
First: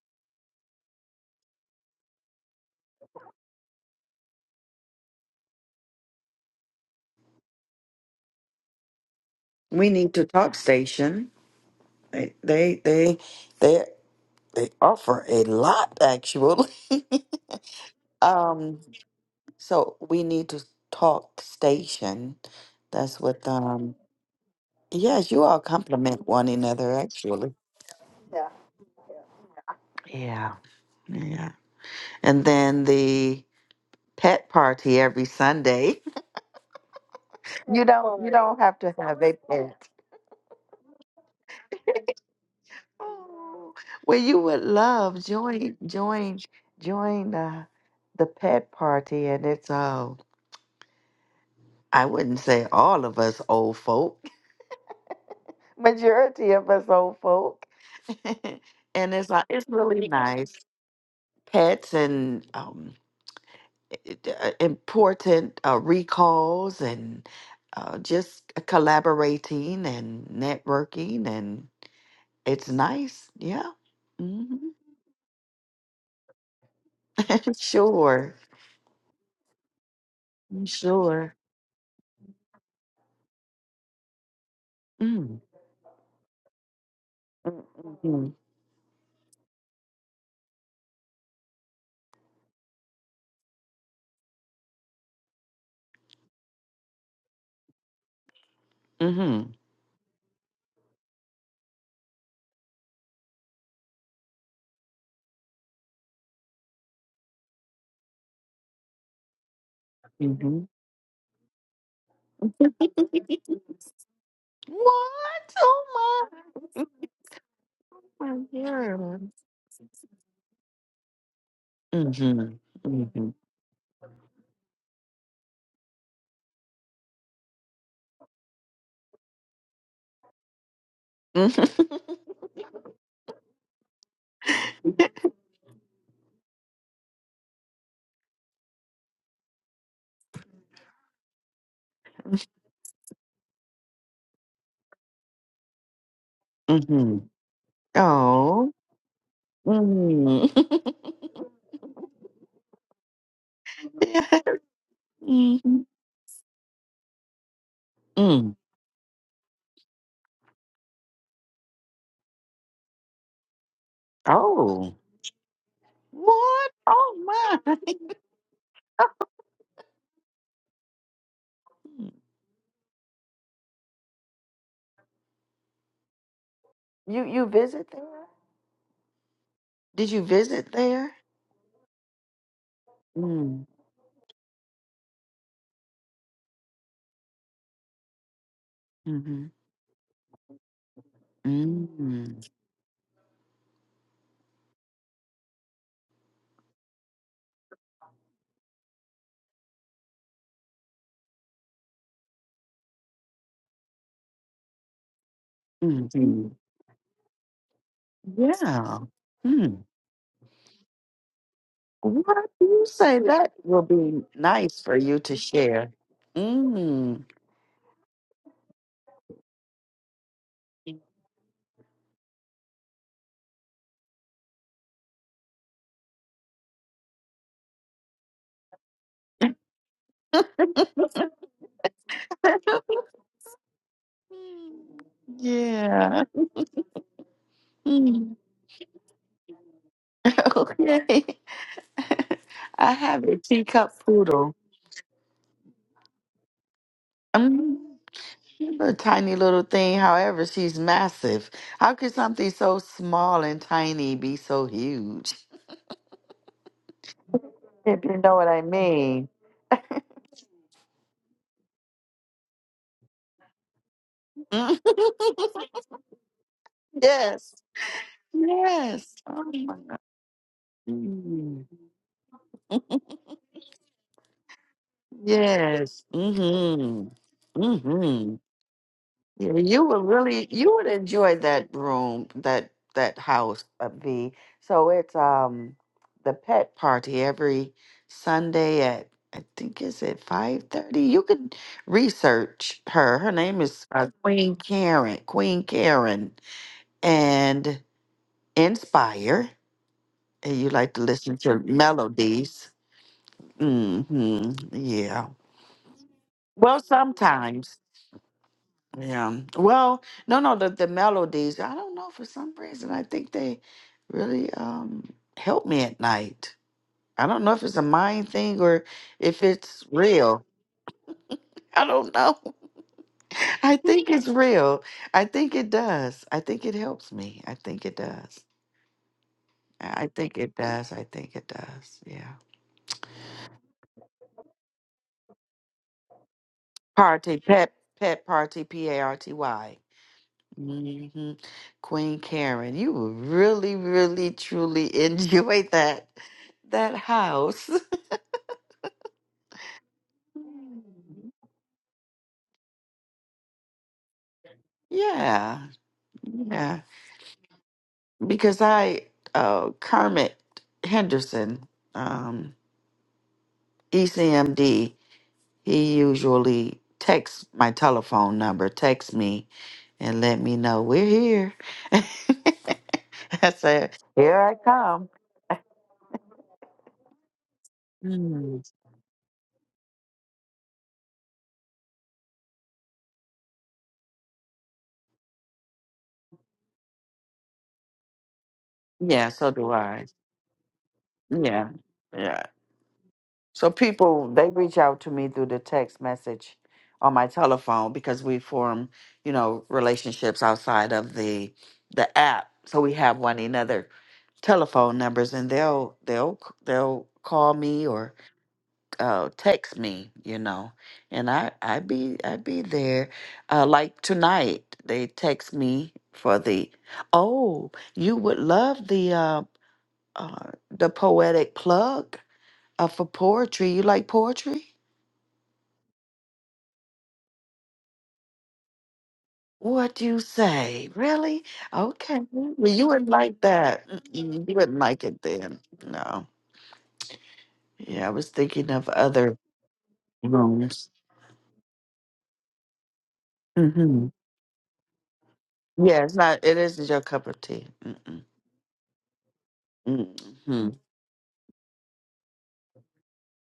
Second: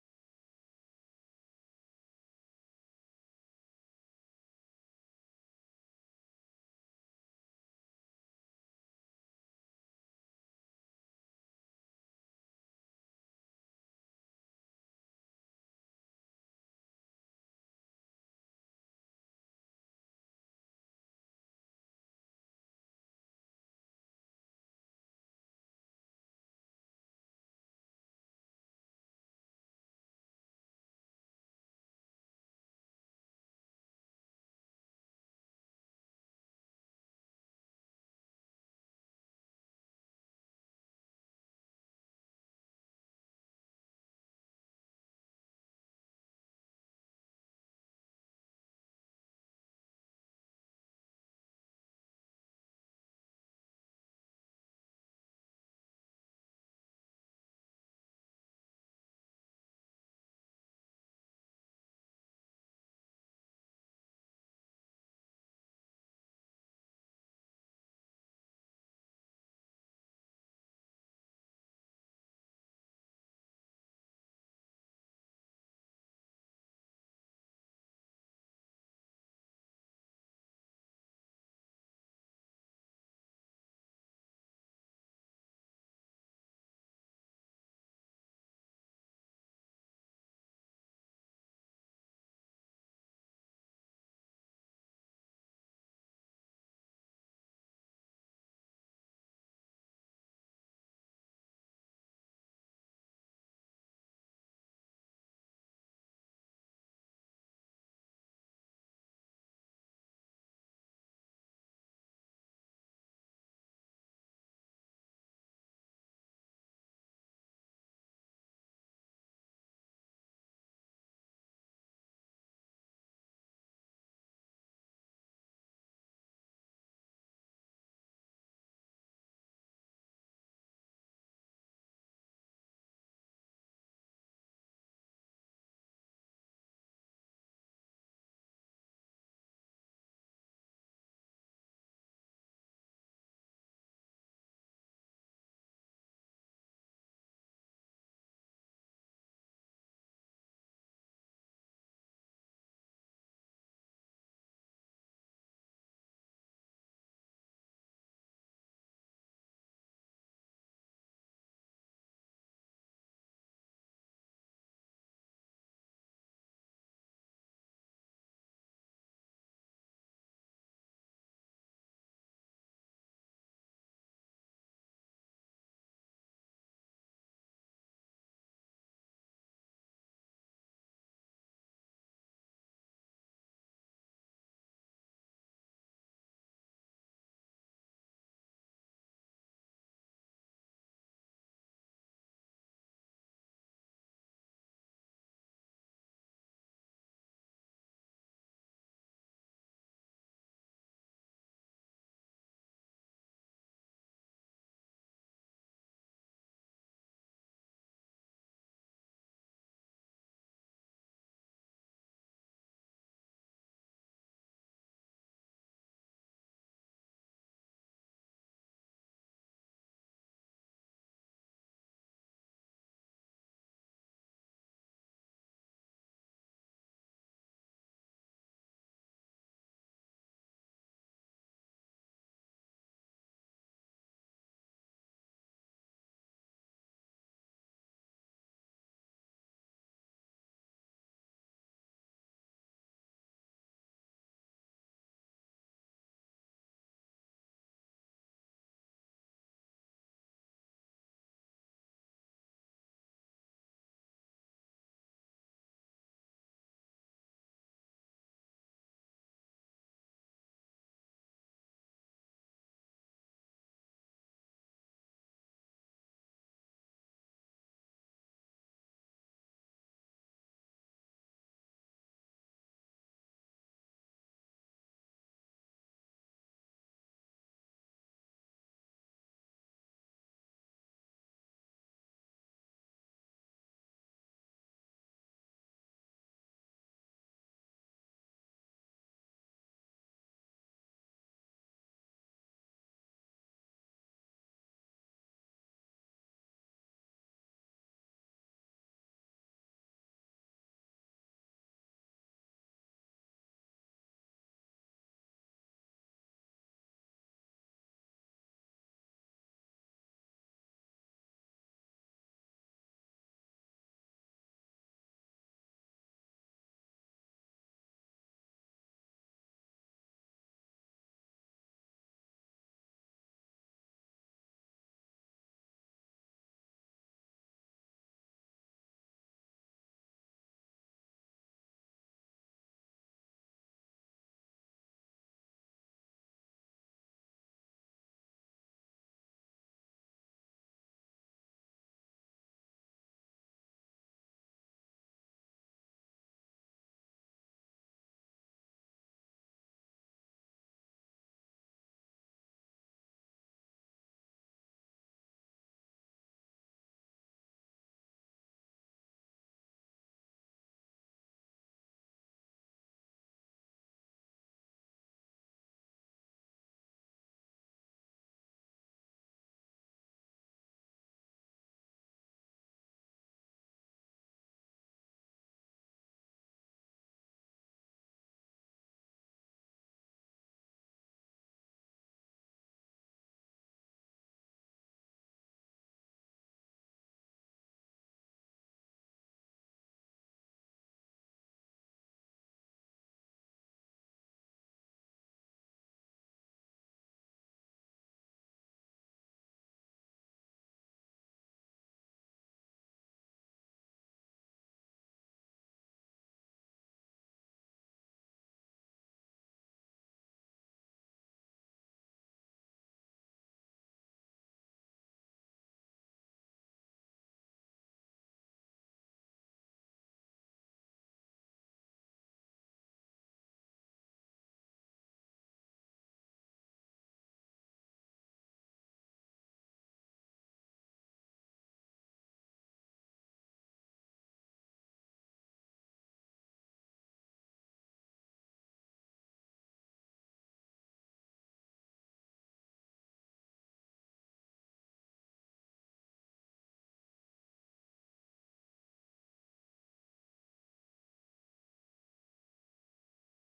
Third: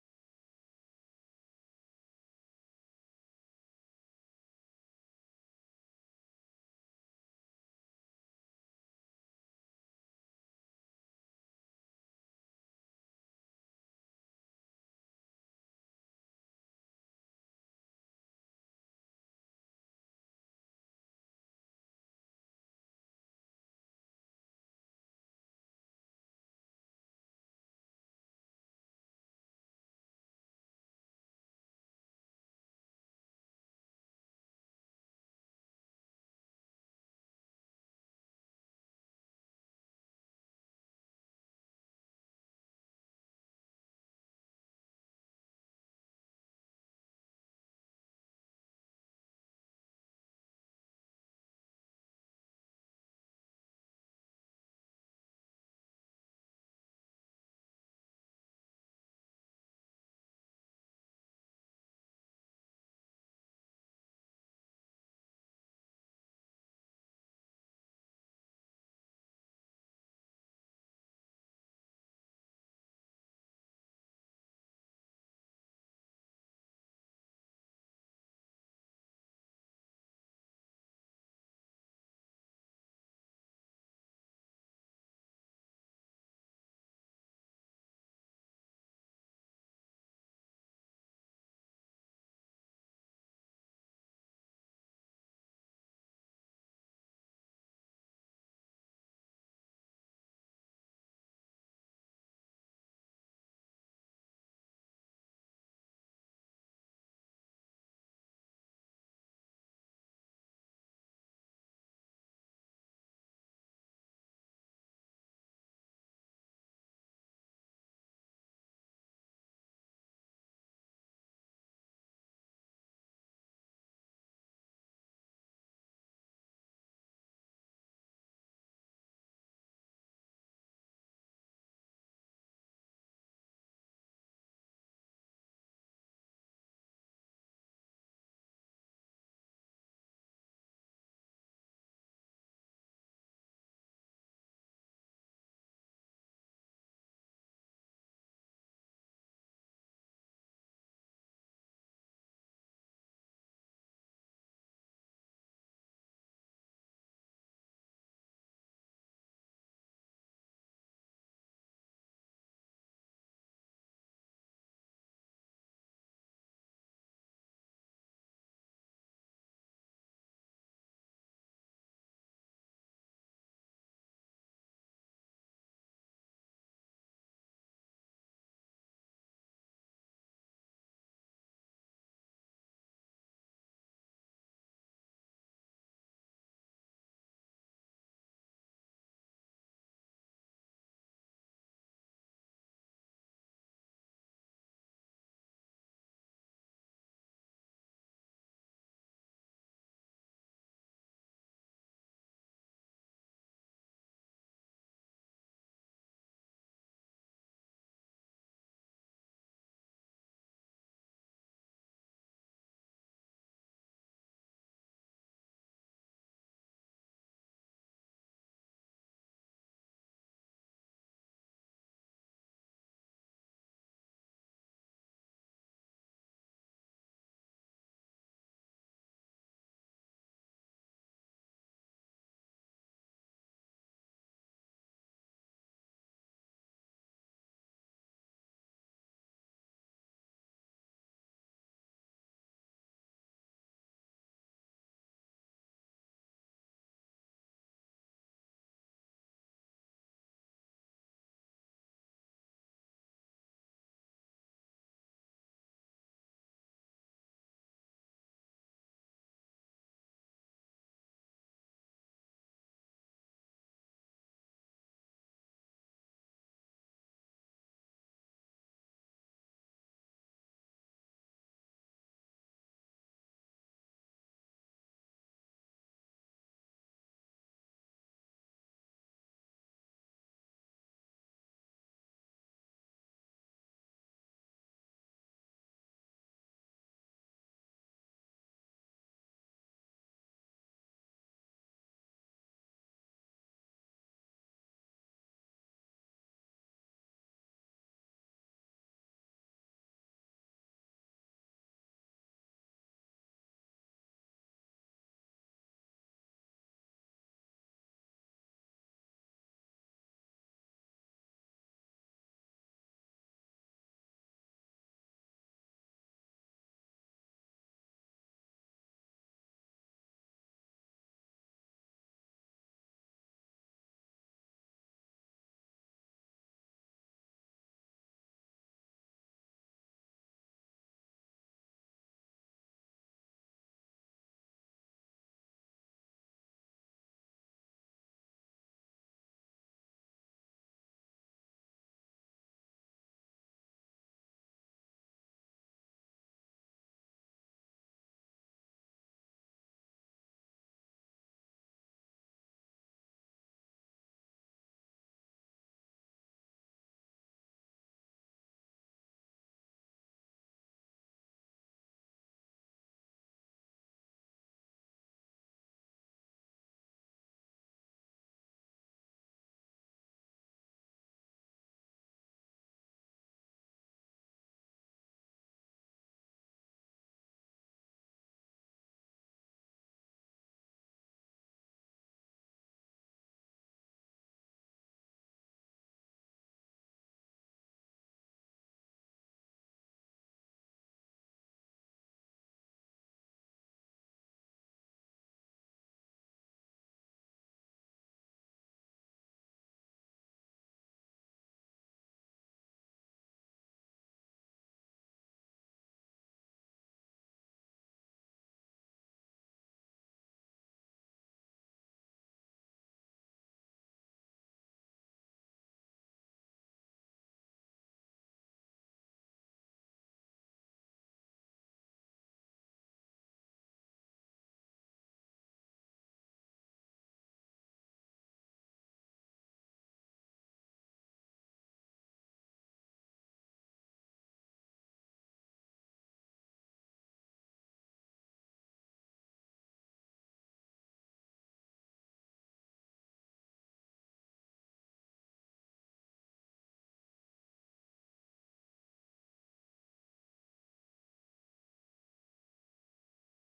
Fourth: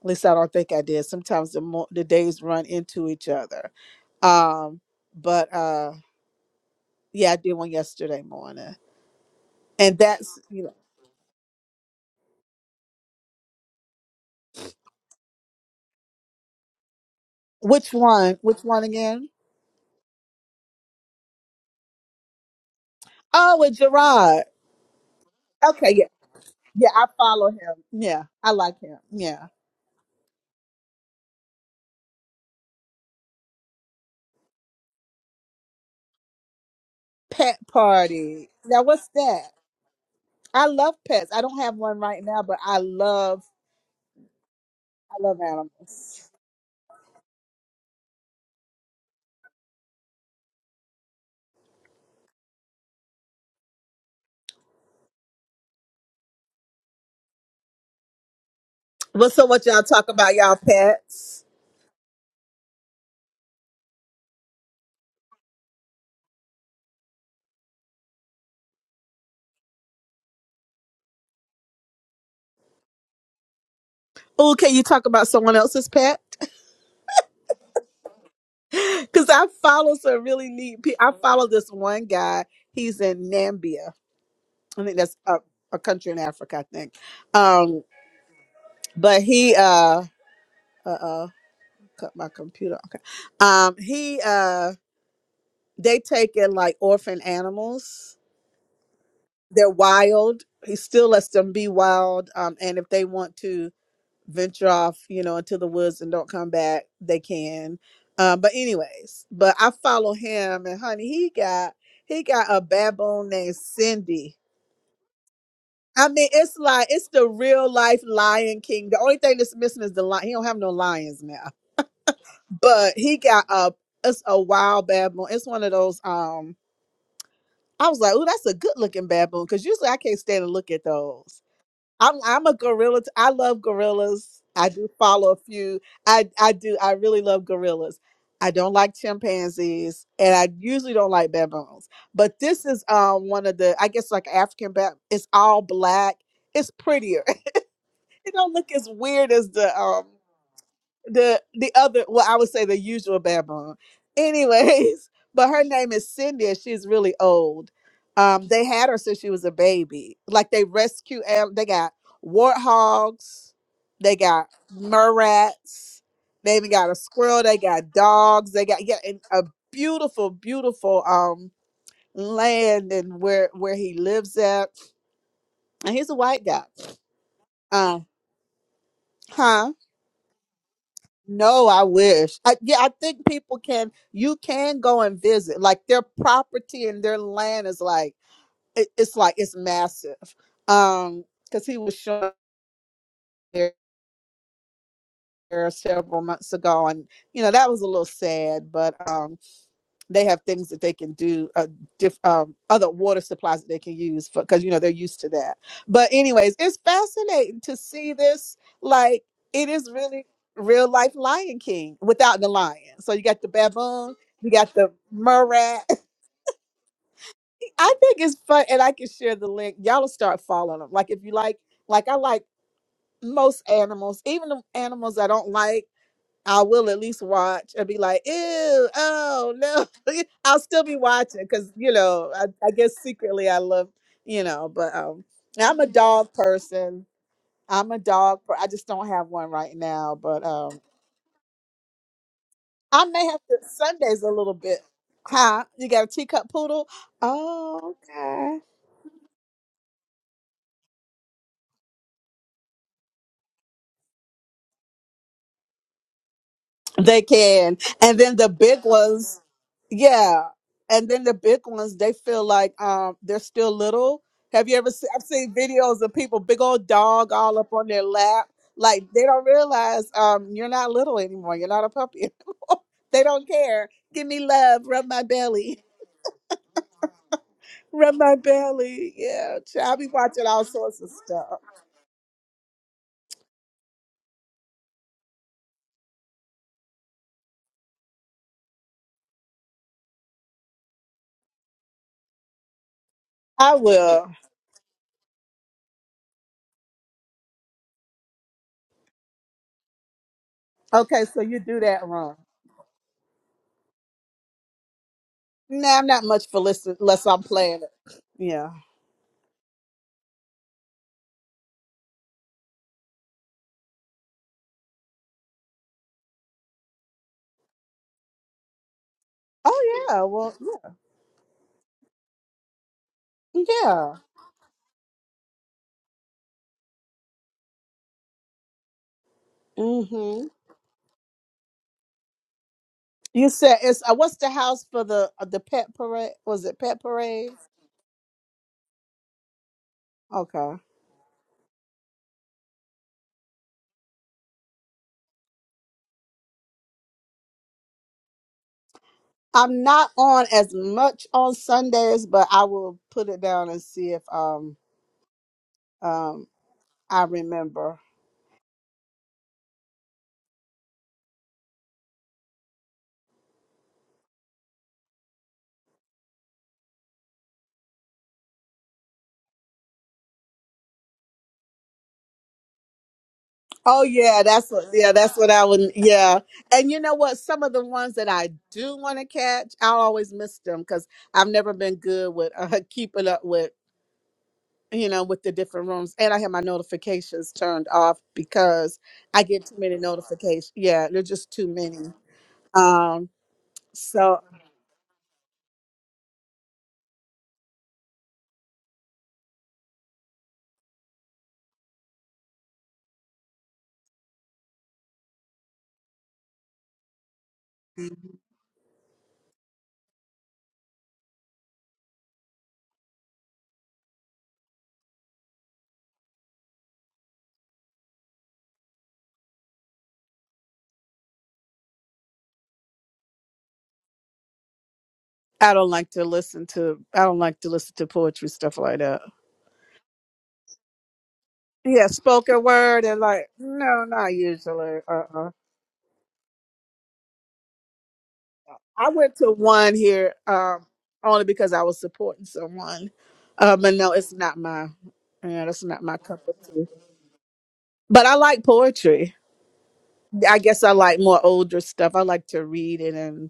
S1: At least I don't think I did. Sometimes the mo- the days run into each other. Um, but uh, yeah, I did one yesterday morning.
S2: we
S1: And
S2: need to
S1: that's
S2: talk
S1: you know
S2: station. They they they they they offer a lot actually.
S1: which one? Which
S2: um,
S1: one again?
S2: so we need to talk station. That's what
S1: Oh, with
S2: um.
S1: Gerard.
S2: Yes, you all
S1: Okay, yeah.
S2: compliment one
S1: Yeah,
S2: another
S1: I follow
S2: actually.
S1: him. Yeah,
S2: Yeah.
S1: I like him. Yeah.
S2: Yeah, yeah. And then the pet party every Sunday.
S1: Pet
S2: You don't you
S1: party.
S2: don't have
S1: Now,
S2: to
S1: what's
S2: have a
S1: that?
S2: pet.
S1: I love pets. I don't have one right now, but I love
S2: Oh, well, you would
S1: I
S2: love
S1: love
S2: join
S1: animals.
S2: join join uh, the pet party, and it's uh, I wouldn't say all of us old folk, majority of us old folk, and
S1: Well,
S2: it's uh,
S1: so what
S2: it's
S1: y'all
S2: really
S1: talk about
S2: nice.
S1: y'all pets?
S2: Pets and um, it- uh, important uh, recalls and uh, just collaborating and networking, and it's nice. Yeah, hmm
S1: Oh, can you talk about someone else's pet?
S2: sure,
S1: Because I follow some really neat people. I
S2: sure.
S1: follow this one guy. He's in Nambia. I think that's a,
S2: Mm.
S1: a country in Africa, I think. Um,
S2: Mm,
S1: but he uh cut my computer. Okay. Um, he uh They take in like orphan animals.
S2: mhm, mhm,
S1: They're wild. He still lets them be wild. Um, and if they want to venture off, you know, into the woods and don't come back, they can. Um, but anyways, but I follow him
S2: mhm.
S1: and honey, he got he got a baboon named Cindy.
S2: What? Oh
S1: I mean, it's
S2: my! Oh
S1: like it's the real life
S2: my
S1: Lion King. The only
S2: God!
S1: thing that's missing is the lion. He don't have no lions now,
S2: Mhm, mhm,
S1: but he
S2: mhm,
S1: got a it's a wild baboon. It's one of those. Um, I was like, "Oh, that's a good looking baboon," because usually I can't stand to look at those. I'm I'm a gorilla. T- I love gorillas. I do follow a few. I I do. I really love gorillas. I don't like chimpanzees, and I usually don't like baboons. But this is um one of the I guess like African bab. It's all black.
S2: mhm.
S1: It's prettier. it don't
S2: Oh.
S1: look as weird as the um
S2: Mm.
S1: the the other well i would say the usual baboon anyways but her
S2: Mhm.
S1: name is cindy and she's really old um
S2: Mm.
S1: they had her since she was a baby like they rescue an- they got warthogs they got
S2: Oh.
S1: murrats they even
S2: What?
S1: got a
S2: Oh
S1: squirrel they
S2: my!
S1: got dogs they got yeah and a beautiful beautiful um land and where where he lives at and he's a white guy
S2: You you visit
S1: um
S2: there?
S1: huh
S2: Did you visit there?
S1: No, I wish. I, yeah, I think people
S2: Mm.
S1: can. You can go and visit. Like their property and their land is like it, it's like
S2: Mm-hmm.
S1: it's massive. Um, because he was showing
S2: Mm.
S1: there several months ago, and you know that was a little sad. But um, they have things that they can do uh, diff, um, other water supplies that they can use for because you know they're used to that but
S2: Mm-hmm.
S1: anyways it's fascinating to see this
S2: Yeah.
S1: like it
S2: Hmm.
S1: is really real life lion king
S2: What
S1: without the
S2: do you
S1: lion so
S2: say?
S1: you got the
S2: That will
S1: baboon
S2: be
S1: you got
S2: nice
S1: the
S2: for you to
S1: murat
S2: share. Mm.
S1: i think it's fun and i can share the link y'all will start following them like if you like like i like most animals even the animals i don't like I will at least watch and be like, ew, oh no. I'll still be watching because, you know, I, I guess secretly I love, you know, but um I'm a
S2: yeah.
S1: dog person. I'm a
S2: Mm.
S1: dog per- I just don't have one right now, but um
S2: Okay. I
S1: I
S2: have
S1: may
S2: a
S1: have to
S2: teacup
S1: Sundays a
S2: poodle.
S1: little bit. Huh? You got a teacup poodle?
S2: Mm.
S1: Oh, okay.
S2: She's a tiny little thing. However, she's massive. How could something so small and tiny be so huge?
S1: They can.
S2: If you
S1: And
S2: know
S1: then
S2: what
S1: the
S2: I
S1: big
S2: mean.
S1: ones, yeah. And then the big ones, they feel like um they're still little. Have you ever seen I've seen videos of people, big old dog
S2: yes.
S1: all up on their lap. Like
S2: Yes.
S1: they
S2: Oh
S1: don't
S2: my God.
S1: realize um you're not little anymore.
S2: Mm.
S1: You're not a puppy anymore. they don't care. Give me love, rub my belly.
S2: Yes. Mm-hmm.
S1: Rub
S2: Mm-hmm.
S1: my belly.
S2: Yeah,
S1: Yeah.
S2: you
S1: child, I'll
S2: would
S1: be watching
S2: really
S1: all
S2: you would
S1: sorts of
S2: enjoy
S1: stuff.
S2: that room, that that house, uh, V. So it's um the pet party every Sunday at I think is at five thirty. You could research her. Her name
S1: I
S2: is uh,
S1: will.
S2: Queen Karen. Queen Karen and Inspire. And you like to
S1: Okay,
S2: listen
S1: so
S2: to
S1: you do that wrong.
S2: melodies. Mm-hmm. Yeah.
S1: Nah, I'm not much for
S2: Well,
S1: listening unless I'm
S2: sometimes.
S1: playing it. Yeah.
S2: Yeah. Well, no, no, the, the melodies, I don't know, for some reason, I think they really um help me at night. I don't know if it's a mind thing or if it's
S1: Oh yeah.
S2: real.
S1: Well,
S2: I don't know. I think
S1: yeah.
S2: it's real. I think it does. I think it helps me. I think it does. I I
S1: mm
S2: think
S1: Mhm.
S2: it does. I think it does. Yeah.
S1: You said it's uh, what's the house for the uh, the pet parade? Was it pet
S2: Party,
S1: parade?
S2: pet, pet party, P A R T Y.
S1: Okay.
S2: hmm Queen Karen, you will really, really, truly enjoy that that house.
S1: I'm not on as much on Sundays, but I will put it down and see if um
S2: Yeah,
S1: um
S2: yeah.
S1: I remember.
S2: Because I, uh, Kermit Henderson, um, ECMD, he usually texts my telephone number, texts me, and let me know we're here. I said,
S1: Oh
S2: "Here
S1: yeah,
S2: I
S1: that's what
S2: come."
S1: yeah, that's what I would yeah. And you know what? Some of the ones that I
S2: Mm.
S1: do want to catch, I always miss them because I've never been good with uh, keeping up with you know, with the different rooms. And I have my notifications turned off because
S2: Yeah,
S1: I
S2: so
S1: get
S2: do
S1: too many
S2: I.
S1: notifications. Yeah, they're just too
S2: Yeah,
S1: many.
S2: yeah.
S1: Um,
S2: So people
S1: so
S2: they reach out to me through the text message on my telephone because we form, you know, relationships outside of the the app. So we have one another telephone numbers and they'll they'll they'll call me or uh, text me, you know. And I I be I be there. Uh, like tonight they text me for the oh, you would love the uh, uh the poetic plug uh, for poetry, you like poetry?
S1: I don't like to listen to I don't like to listen to poetry stuff like that.
S2: What do you say? Really?
S1: Yeah,
S2: Okay.
S1: spoken
S2: Well, you
S1: word
S2: wouldn't
S1: and
S2: like
S1: like
S2: that.
S1: no, not
S2: Mm-mm, You wouldn't
S1: usually.
S2: like it
S1: Uh uh
S2: then. No. Yeah, I was thinking of
S1: I went
S2: other
S1: to one here um,
S2: rooms.
S1: only because I was supporting someone. Uh, but
S2: hmm
S1: no, it's not my. Yeah, that's not
S2: Yeah, it's
S1: my
S2: not.
S1: cup of
S2: It
S1: tea.
S2: isn't your cup of tea. Mm-mm.
S1: But I like poetry. I
S2: Mm-hmm.
S1: guess I like more older stuff. I like to read it and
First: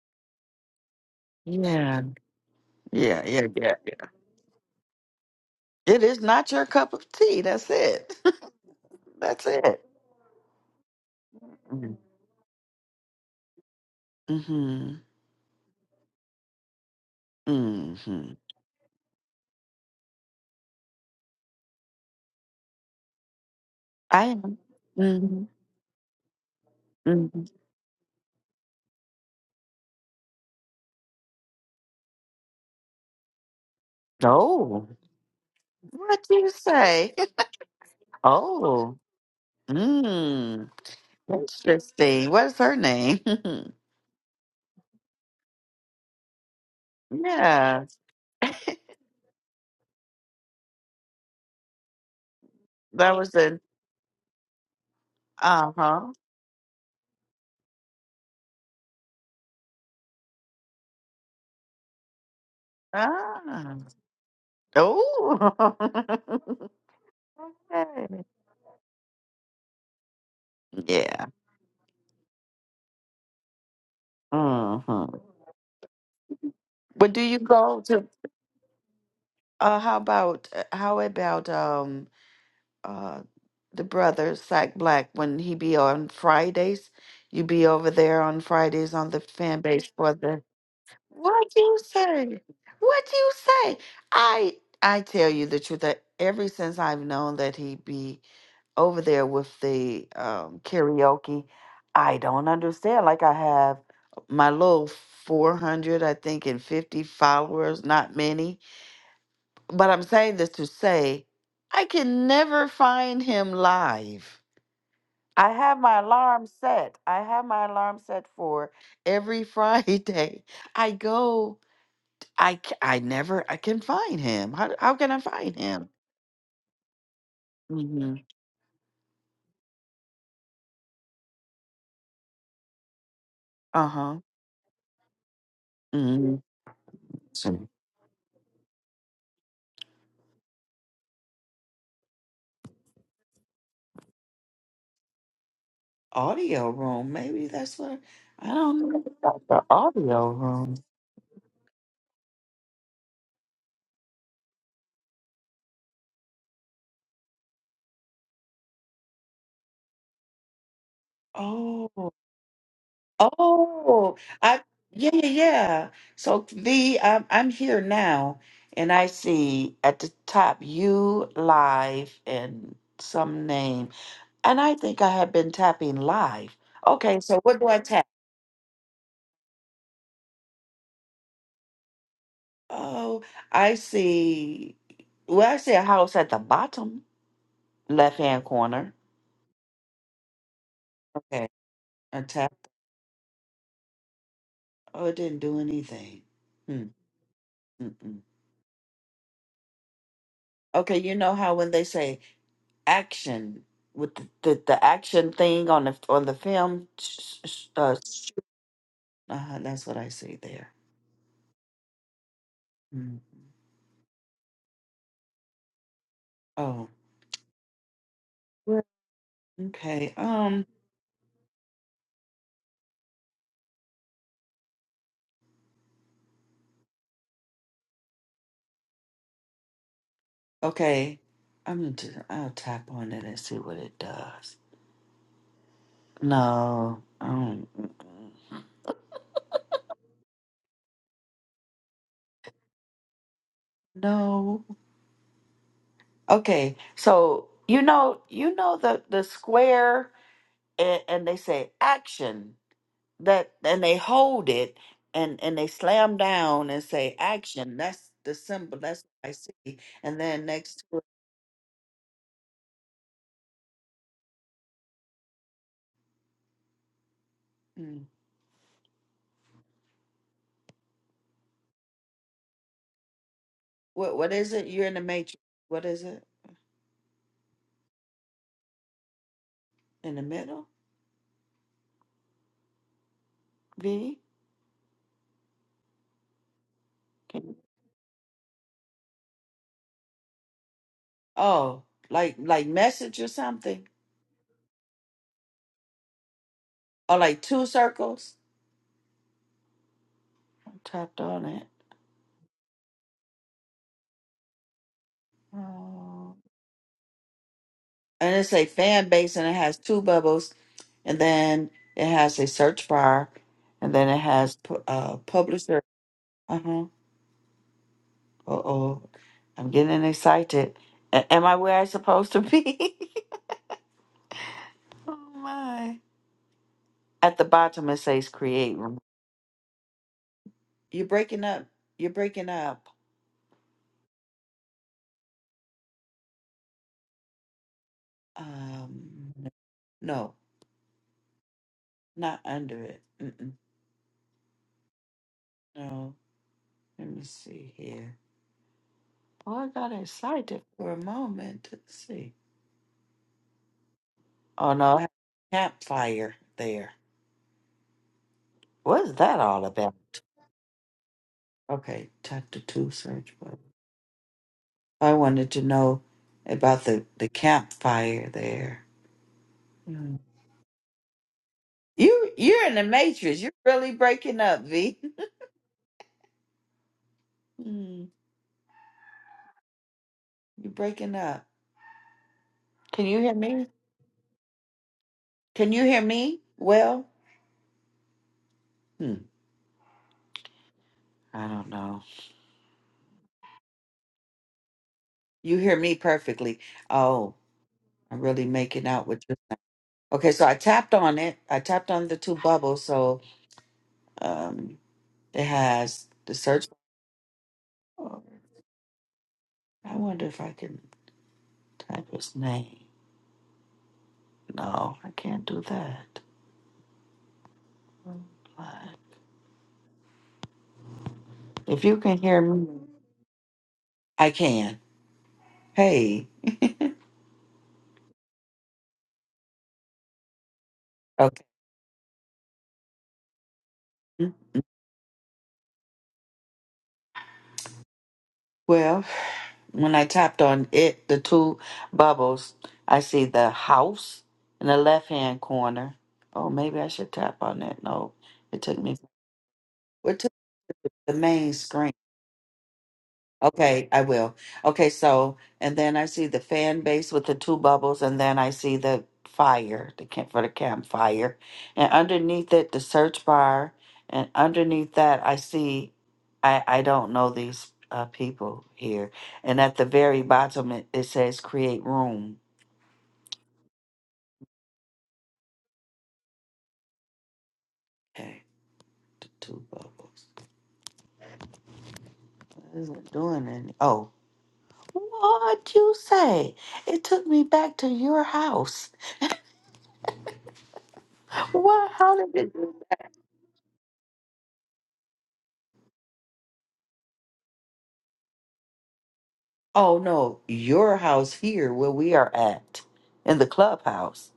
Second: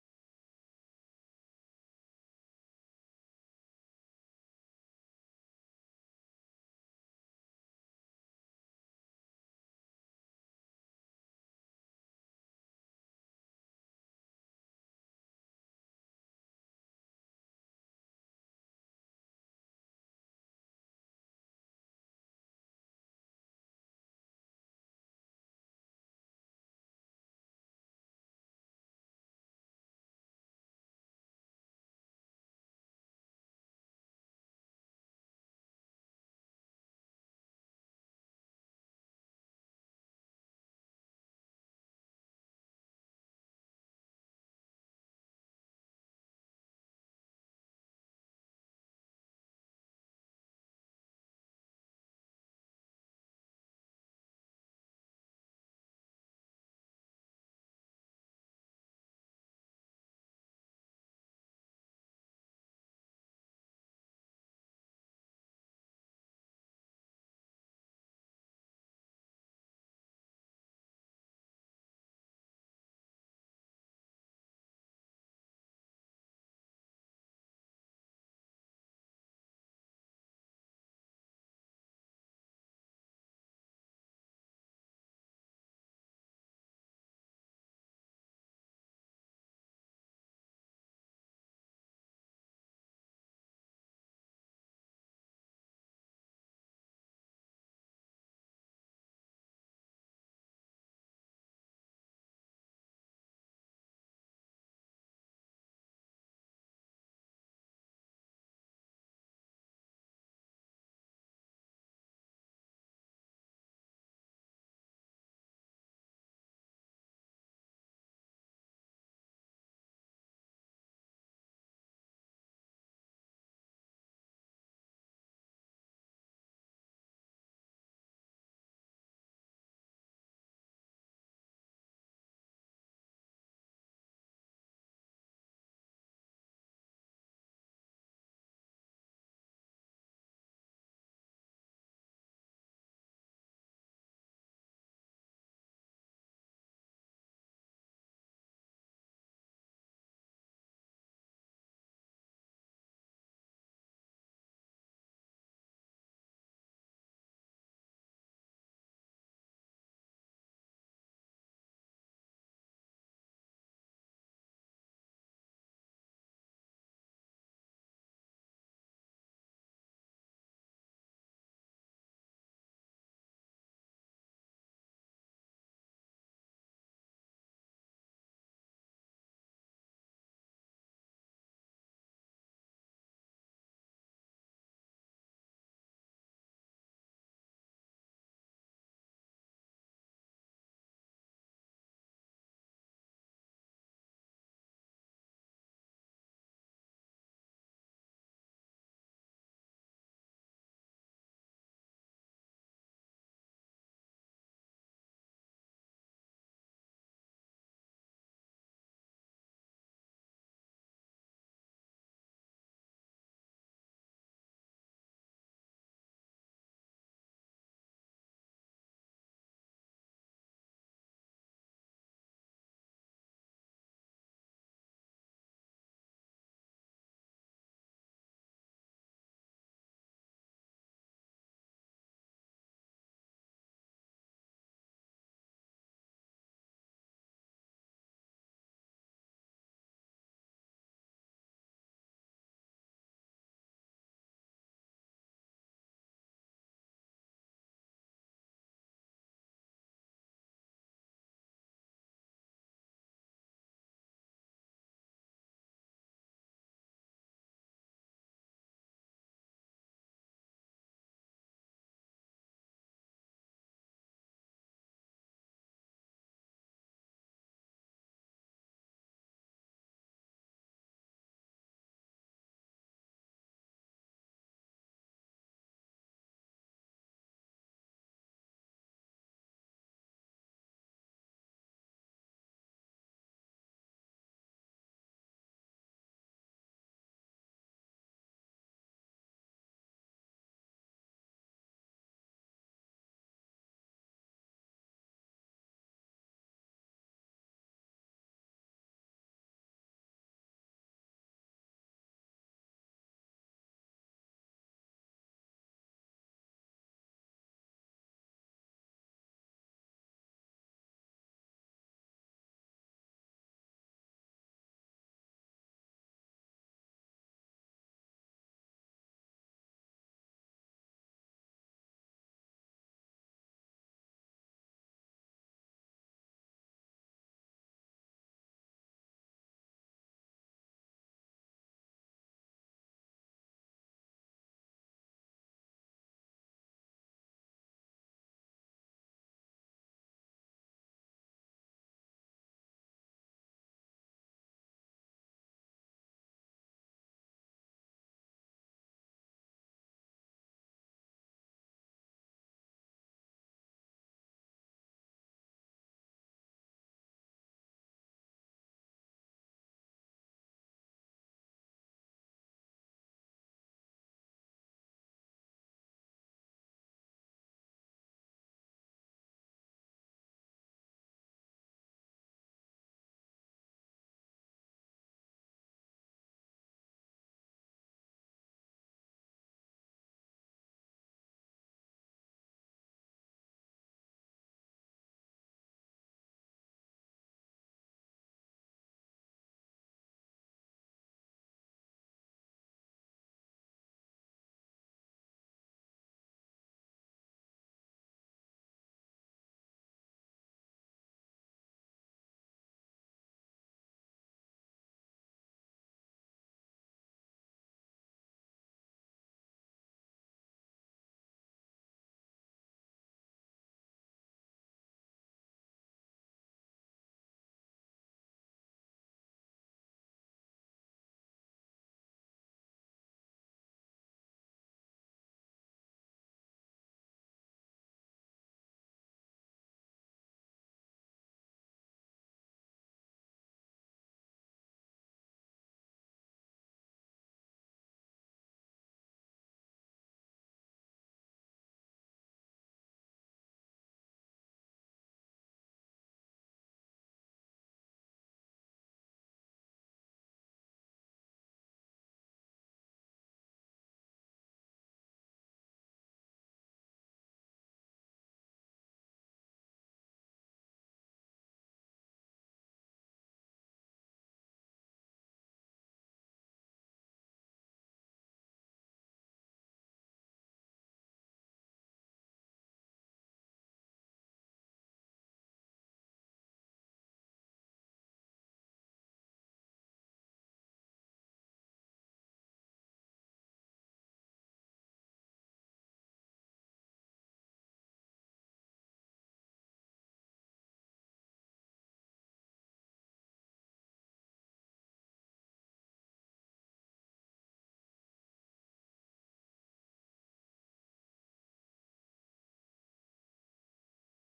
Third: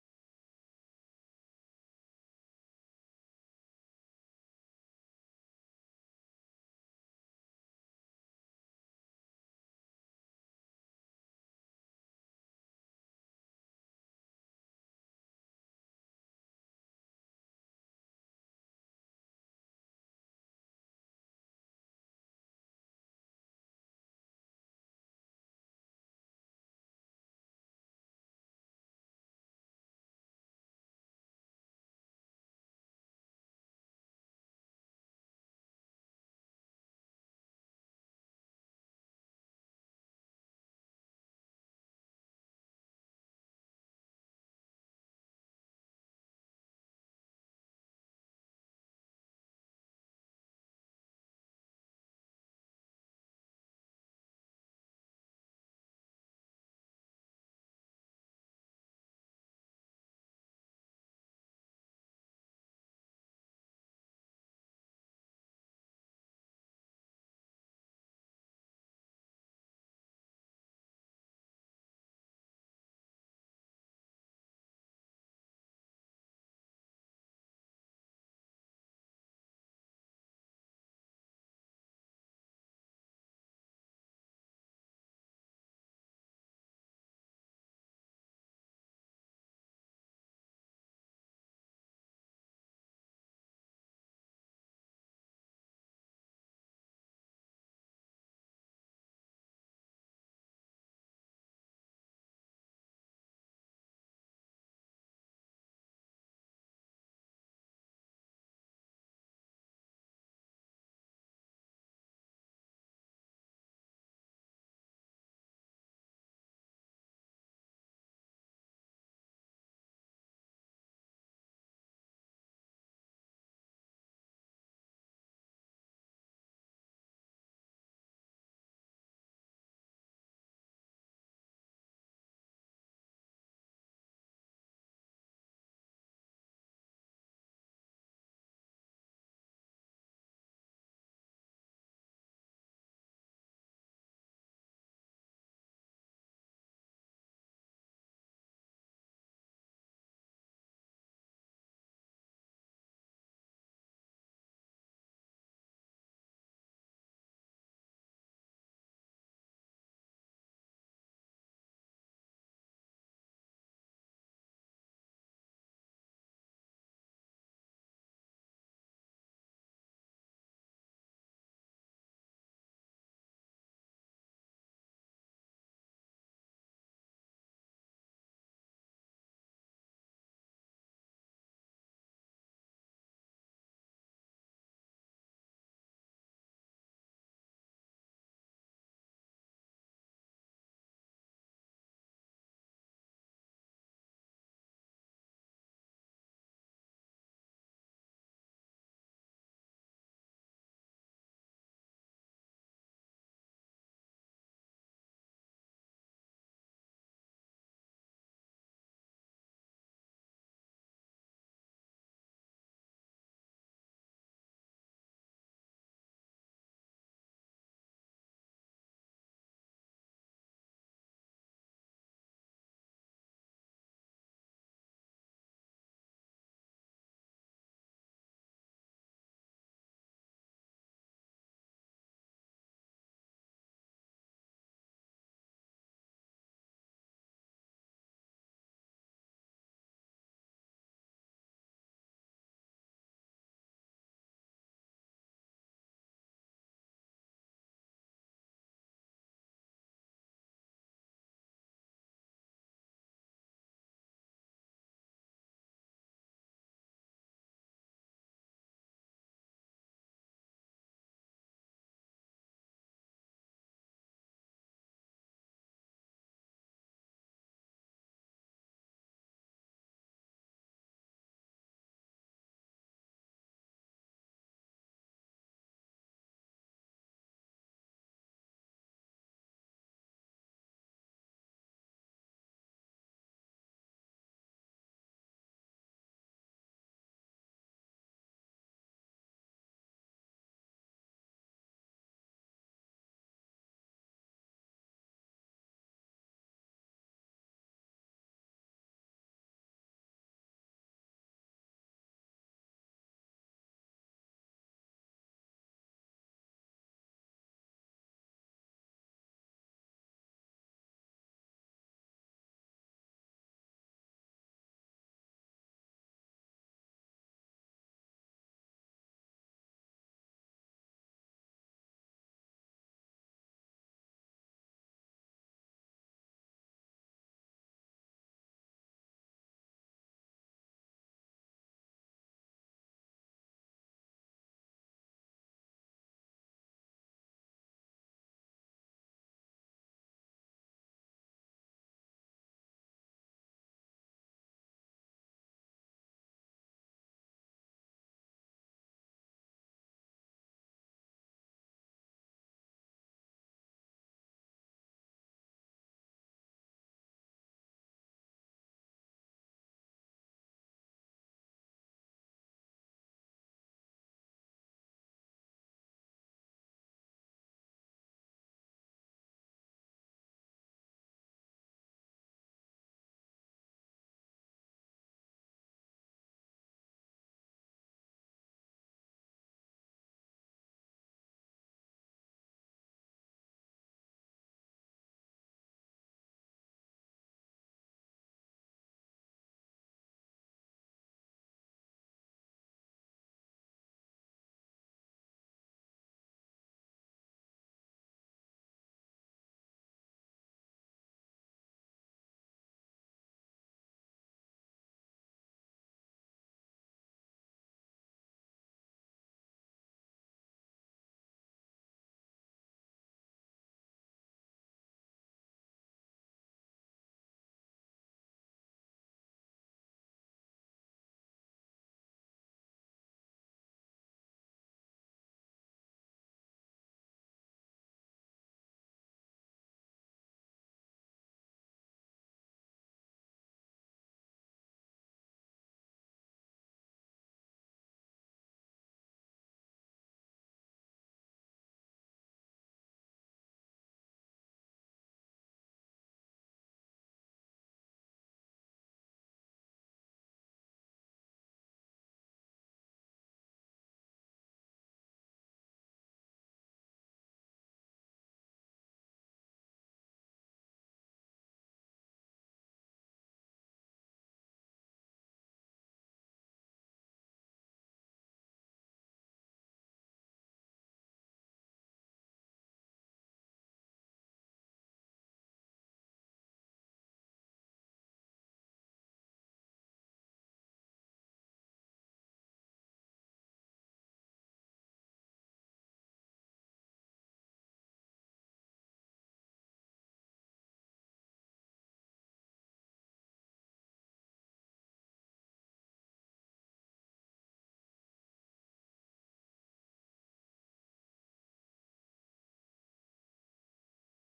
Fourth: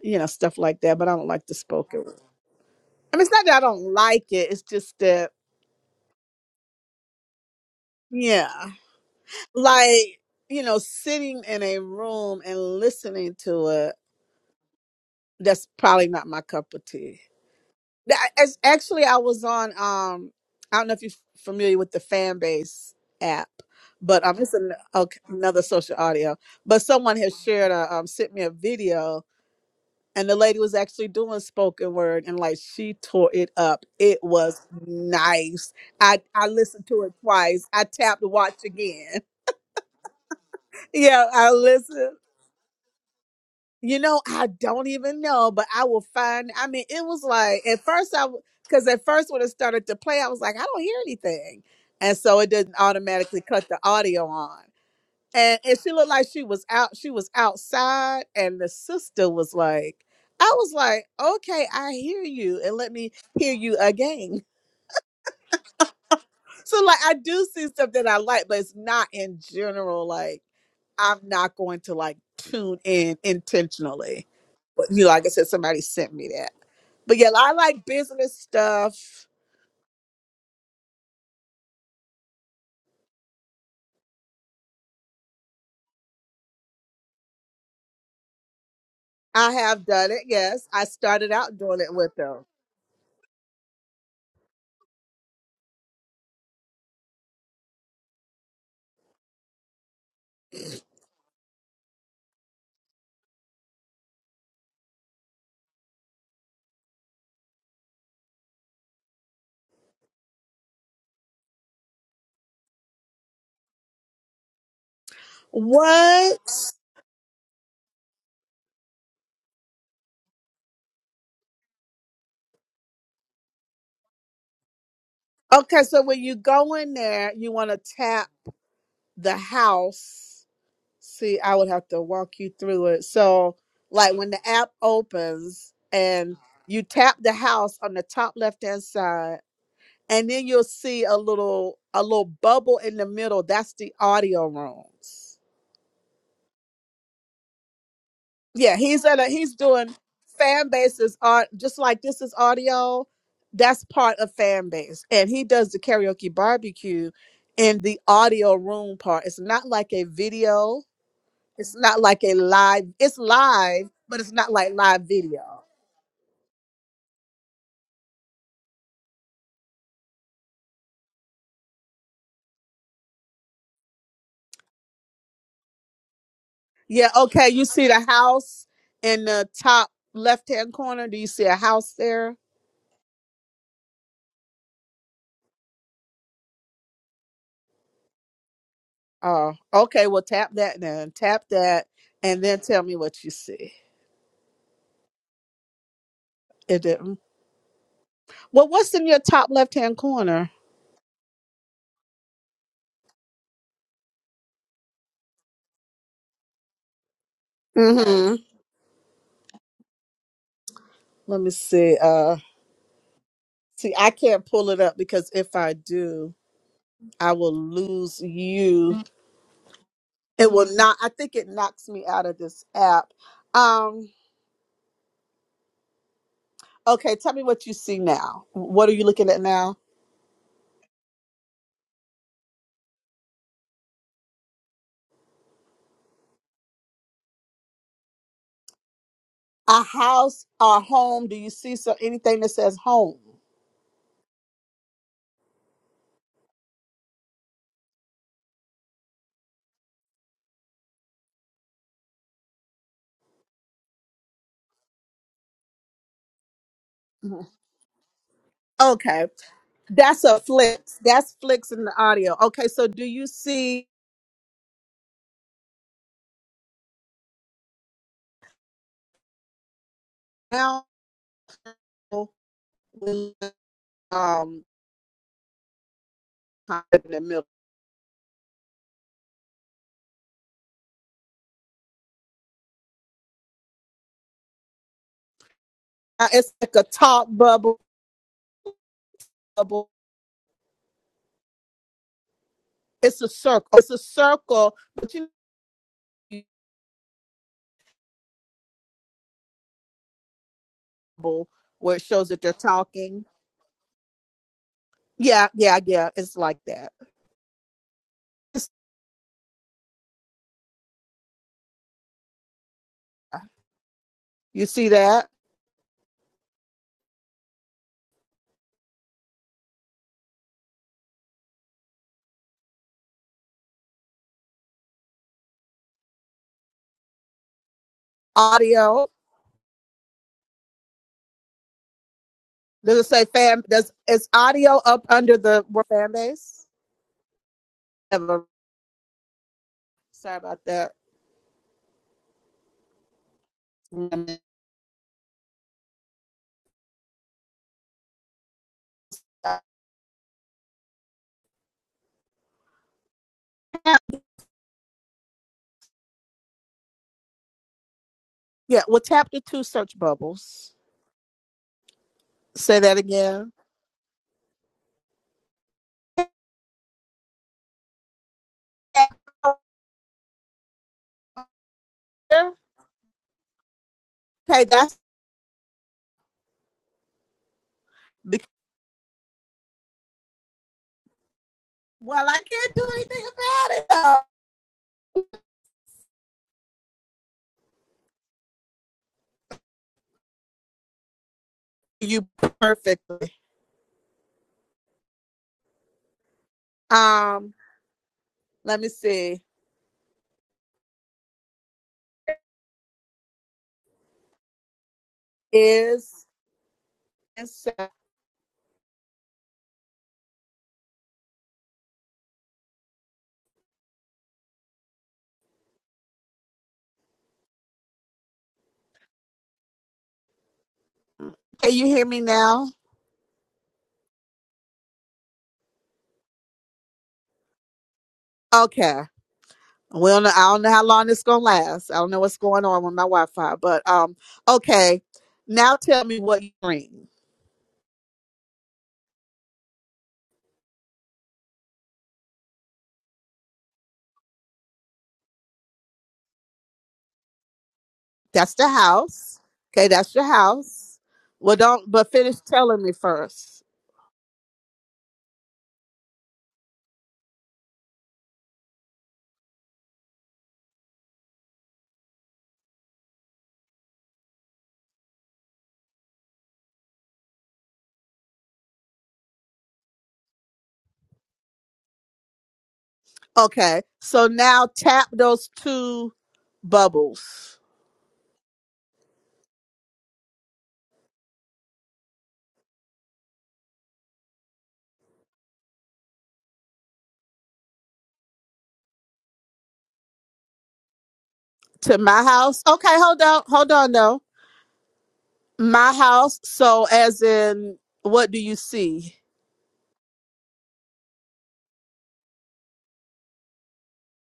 S1: you know stuff like that. But I don't like the
S2: Yeah.
S1: spoken. word. I mean,
S2: Yeah.
S1: it's not
S2: Yeah.
S1: that I
S2: Yeah. yeah.
S1: don't like it. It's just that
S2: It is not your cup of tea. That's it.
S1: yeah,
S2: That's it.
S1: like you know, sitting in a
S2: Mm-hmm.
S1: room and listening to it. That's probably not my cup of tea.
S2: Mm-hmm.
S1: That- it's- actually, I was on. Um, I don't know if you're familiar with the fan base app,
S2: I
S1: but um, it's
S2: am.
S1: an, okay,
S2: Mm-hmm.
S1: another social audio. But someone has
S2: Mm-hmm.
S1: shared a um, sent me a video, and the lady was actually doing spoken word, and like she tore it up. It was
S2: Oh.
S1: nice. I
S2: What do
S1: I
S2: you
S1: listened to
S2: say?
S1: it twice. I tapped to watch
S2: Oh,
S1: again.
S2: mm,
S1: yeah, I listened.
S2: interesting. What is her name?
S1: You know, I don't even know, but I will find. I mean, it was like at
S2: yeah,
S1: first I, because at first when it started to play, I was like, I don't hear anything, and so it didn't
S2: that was
S1: automatically
S2: in.
S1: cut the audio on. And
S2: Uh
S1: and she
S2: huh.
S1: looked like she was out. She was outside, and the sister was like, I was like, okay, I hear you, and let me hear
S2: Ah.
S1: you again.
S2: Oh.
S1: So like I do see stuff that I
S2: okay.
S1: like, but it's not in general. Like I'm
S2: Yeah.
S1: not going to like tune in intentionally. But you
S2: hmm
S1: know, like I said, somebody sent me that.
S2: But
S1: But
S2: do
S1: yeah,
S2: you
S1: I
S2: go
S1: like
S2: to?
S1: business stuff.
S2: Uh, how about uh, how about um uh the brother Sack Black when he be on Fridays? You be over there on Fridays on the
S1: I
S2: fan
S1: have
S2: base
S1: done
S2: for
S1: it.
S2: the.
S1: Yes, I started
S2: What
S1: out
S2: you
S1: doing it with
S2: say?
S1: them.
S2: What you say? I I tell you the truth that ever since I've known that he be over there with the um, karaoke, I don't understand. Like I have my little four hundred, I think, and fifty followers, not many. But I'm saying this to say I can never find him live. I have my
S1: What?
S2: alarm set. I have my alarm set for every Friday. I go. I c- I never I can find him. How how can I find
S1: Okay,
S2: him?
S1: so when you go in there, you want to
S2: hmm
S1: tap the house See, I would have to walk you through it. So,
S2: Uh
S1: like
S2: huh.
S1: when the app opens and
S2: hmm
S1: you tap the
S2: Some
S1: house on the top left-hand side, and then you'll see a little a little bubble in the middle. That's the audio rooms.
S2: audio room. Maybe that's what I
S1: Yeah,
S2: don't know
S1: he's at a
S2: about
S1: he's
S2: the
S1: doing
S2: audio
S1: fan
S2: room.
S1: bases on just like this is audio. That's part of fan base, and he does the karaoke barbecue in the audio room part. It's not like a video It's
S2: Oh
S1: not like a live. It's live,
S2: oh.
S1: but it's not
S2: I
S1: like live
S2: yeah yeah
S1: video.
S2: yeah. So the I'm I'm here now, and I see at the top you live and some name, and I think I have been tapping live.
S1: Yeah.
S2: Okay, so
S1: Okay.
S2: what
S1: You
S2: do I
S1: see
S2: tap?
S1: the house in the top left hand corner. Do you see a house there?
S2: Oh, I see. Well, I see a house at the bottom left hand corner.
S1: Oh, okay. Well, tap that then. Tap
S2: Okay.
S1: that,
S2: A
S1: and
S2: tap.
S1: then tell me what you see.
S2: Oh, it didn't do anything.
S1: It
S2: Hmm.
S1: didn't.
S2: Mm-mm.
S1: Well, what's in your top left hand corner?
S2: Okay, you know how when they say action with the, the, the action thing on the on the film, sh- sh- uh, shoot.
S1: Mm-hmm.
S2: uh, that's what I see there.
S1: Let me see. Uh,
S2: Hmm.
S1: see, I can't pull it up because if I do,
S2: Oh,
S1: I will lose
S2: Well-
S1: you.
S2: okay.
S1: It
S2: Um,
S1: will not. I think it knocks me out of this app. Um. Okay, tell me what you see now. What are you looking at now?
S2: okay. I'm gonna just, I'll tap on it and see what it does. No, um,
S1: A house or a home? Do you see so anything that says home?
S2: no. Okay, so you know, you know the the square, and, and they say action that, and they hold it, and and they slam down and say
S1: Mhm.
S2: action. That's the symbol. That's
S1: Okay,
S2: what I see. And
S1: that's a
S2: then next to
S1: flicks.
S2: it,
S1: That's flicks in the audio. Okay, so do you see
S2: hmm,
S1: now? when,
S2: what what is
S1: Um,
S2: it? You're in the matrix. What is it
S1: kind of in the middle,
S2: in the middle? V.
S1: Uh, it's like a top
S2: Can you-
S1: bubble. Bubble.
S2: Oh, like like message
S1: It's a
S2: or
S1: circle.
S2: something,
S1: It's a circle, but you know,
S2: or like two circles. I tapped on
S1: bubble
S2: it.
S1: where it shows that they're talking. Yeah, yeah, yeah.
S2: Oh.
S1: It's like that.
S2: and it's a
S1: It's-
S2: fan base and it has two bubbles and then it has a search bar
S1: uh,
S2: and then it has
S1: You
S2: pu-
S1: see
S2: uh
S1: that
S2: publisher uh-huh uh-oh i'm getting excited A- am i where i supposed to be oh my at the bottom it says create room
S1: audio?
S2: you're breaking up you're breaking up
S1: Does it say fan? Does is audio up under the word fan base? Never.
S2: um no
S1: Sorry about that.
S2: not under it Mm-mm. no let me see here oh i got excited for a moment let's see Oh no, I have a Campfire there.
S1: Yeah. Well,
S2: what's
S1: tap
S2: that
S1: the two
S2: all about?
S1: search bubbles.
S2: Okay, chapter
S1: Say
S2: two
S1: that
S2: search.
S1: again.
S2: But I wanted to know about the, the campfire there. Mm. You you're in the matrix. You're really breaking up,
S1: Okay,
S2: V.
S1: that's
S2: Mm,
S1: because,
S2: you're breaking up.
S1: well. I can't do
S2: Can you
S1: anything
S2: hear me?
S1: about it. Though.
S2: Can you hear me? Well, hmm, I don't know.
S1: You perfectly.
S2: You hear me perfectly. Oh,
S1: Um.
S2: I'm really
S1: Let
S2: making
S1: me
S2: out what you're
S1: see.
S2: saying. Okay, so I tapped on it. I tapped on the two bubbles. So, um. It has
S1: Is
S2: the search.
S1: is- can
S2: bar. I wonder if I can type his name. No, I can't do that. If
S1: you
S2: you
S1: hear
S2: can
S1: me
S2: hear me,
S1: now?
S2: I can. Hey,
S1: Okay. We don't know, I don't know how long this gonna
S2: okay.
S1: last. I don't know what's going on with my Wi-Fi, but um, okay. Now tell me what you bring.
S2: Well, when I tapped on it, the two bubbles, I see the house in the left hand corner. Oh, maybe I should tap on that. No,
S1: That's
S2: it
S1: the
S2: took me.
S1: house. Okay, that's
S2: It
S1: your
S2: took me to
S1: house.
S2: the main
S1: Well,
S2: screen.
S1: don't but finish telling me first.
S2: Okay, I will. Okay, so and then I see the fan base with the two bubbles, and then I see the fire, the camp for the campfire, and underneath it the search bar, and underneath that I see, I I don't know these uh, people here, and at the very bottom it, it says create room.
S1: Okay, so now tap those two bubbles
S2: Okay, the two bubbles. What is it doing? In, oh, what you say? It took me back to your house. What?
S1: to
S2: How
S1: my
S2: did
S1: house.
S2: it?
S1: Okay, hold on, hold on though. My house. So as in, what do you see?
S2: Oh no, your house here where we are at in the clubhouse.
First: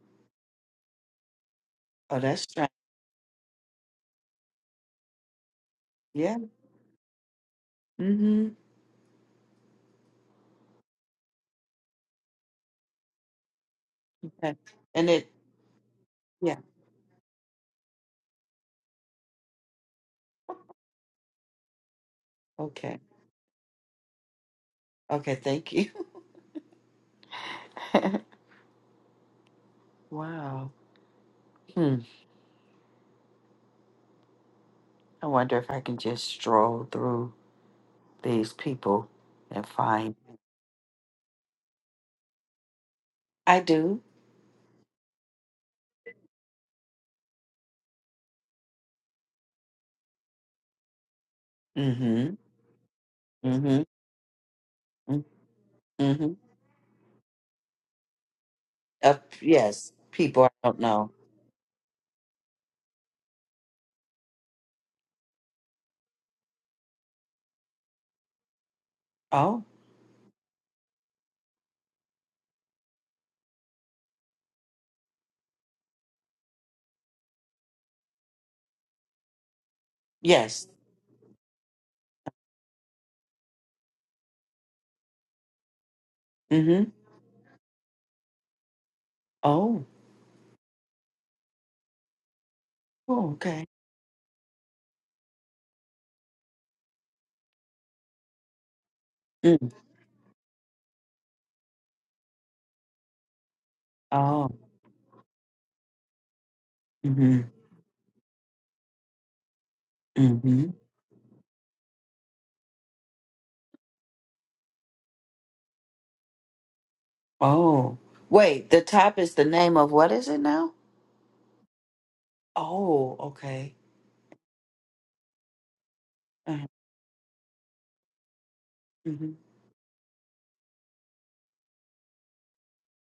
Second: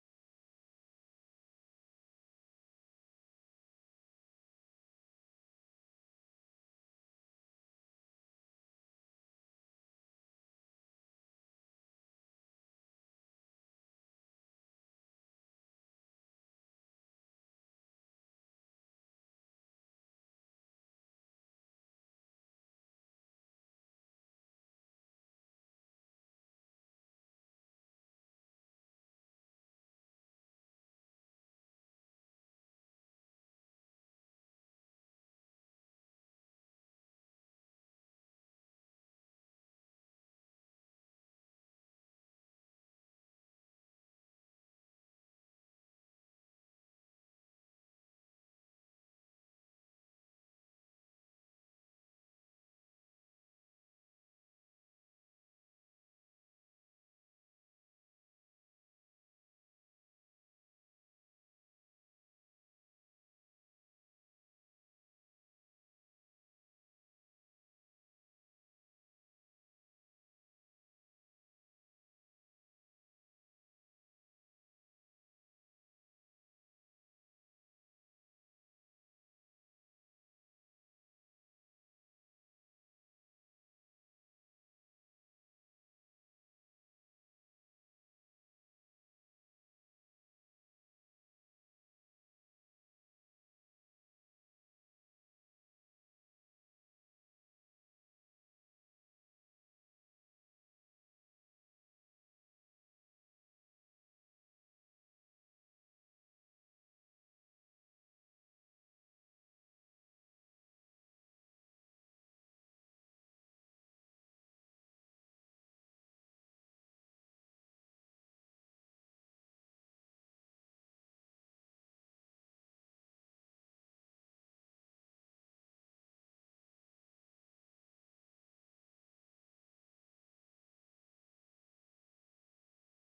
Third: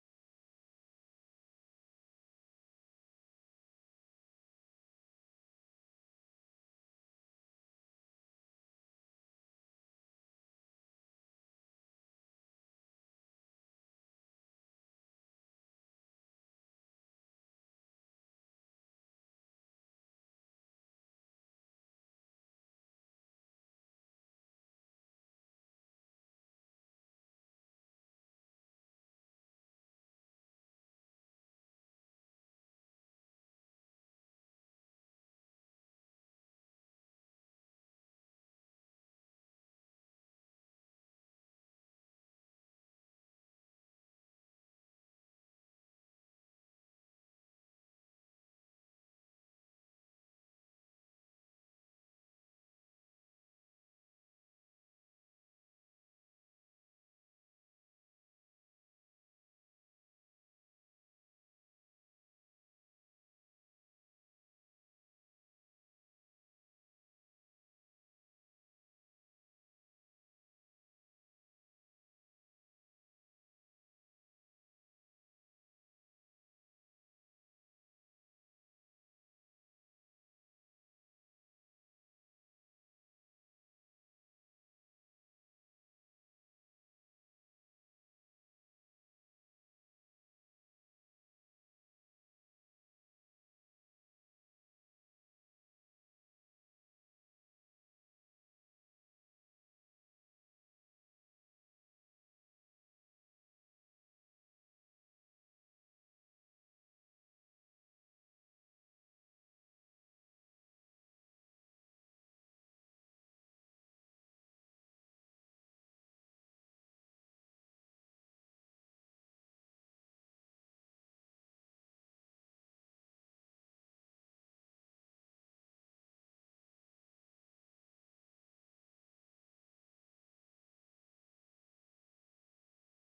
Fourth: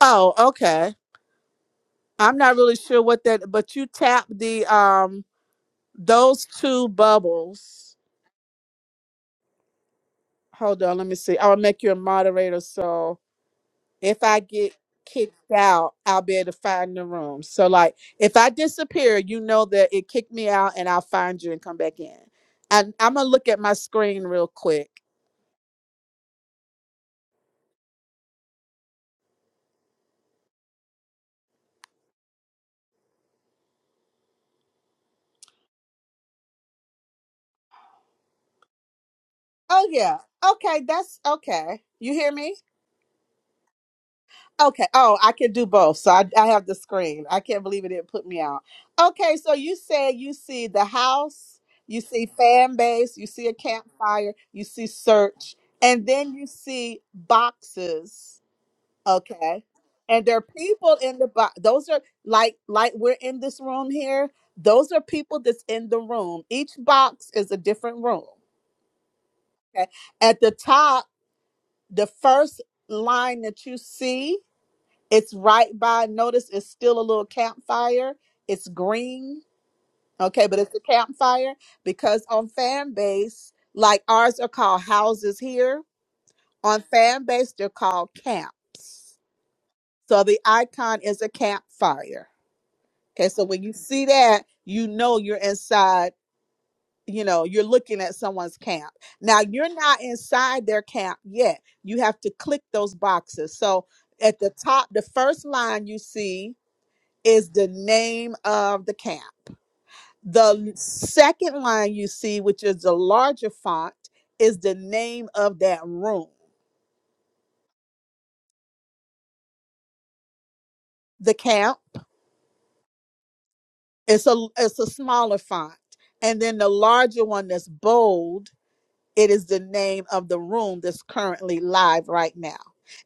S1: Oh, okay.
S2: Oh,
S1: I'm
S2: that's
S1: not
S2: strange.
S1: really sure what that, but you tap the um.
S2: Yeah.
S1: those two bubbles.
S2: Mm-hmm.
S1: Hold on, let me see. I'll make you a moderator so if I
S2: Okay.
S1: get
S2: And it.
S1: kicked out, I'll be able
S2: Yeah.
S1: to find the room. So like if I disappear, you know that it kicked me out and I'll find you and come back in. And
S2: Okay.
S1: I'm gonna look at my screen real quick.
S2: Okay. Thank you. wow. Hmm. I wonder if I can just stroll through these people and
S1: Oh
S2: find.
S1: yeah. Okay, that's okay. You hear me?
S2: I do.
S1: Okay. Oh, I can do both. So I, I have the screen. I can't believe it didn't put me out. Okay. So you said you see the house, you see
S2: Mm-hmm.
S1: fan base, you see a
S2: Mm-hmm.
S1: campfire, you see search, and
S2: Mm-hmm.
S1: then you see boxes.
S2: Uh,
S1: Okay.
S2: yes.
S1: And there are
S2: People I don't
S1: people
S2: know.
S1: in the box. Those are like like we're in this room here. Those are people that's in the room. Each box is a different room.
S2: Oh.
S1: Okay. At the top, the first line that you see it's right by, notice it's still a little campfire. It's green. Okay, but
S2: Yes.
S1: it's a campfire because on fan base, like ours are called houses here. On
S2: Mm-hmm.
S1: fan base, they're called camps.
S2: Oh.
S1: So the icon is a campfire. Okay,
S2: Oh.
S1: so when
S2: Okay.
S1: you see that, you know you're inside, you know, you're looking at someone's camp. Now
S2: Mm.
S1: you're not inside their camp yet. You have to click those boxes. So at
S2: Oh.
S1: the top, the first line you see
S2: Mm-hmm.
S1: is the name of the camp.
S2: Mm-hmm.
S1: The second line you see, which is the larger font, is the name of that room.
S2: Oh, wait, the top is the name of what is it now?
S1: The camp.
S2: Oh, okay.
S1: It's a it's a smaller font. And then
S2: Uh-huh.
S1: the larger one that's bold it
S2: hmm
S1: is the name of the room that's currently live right now.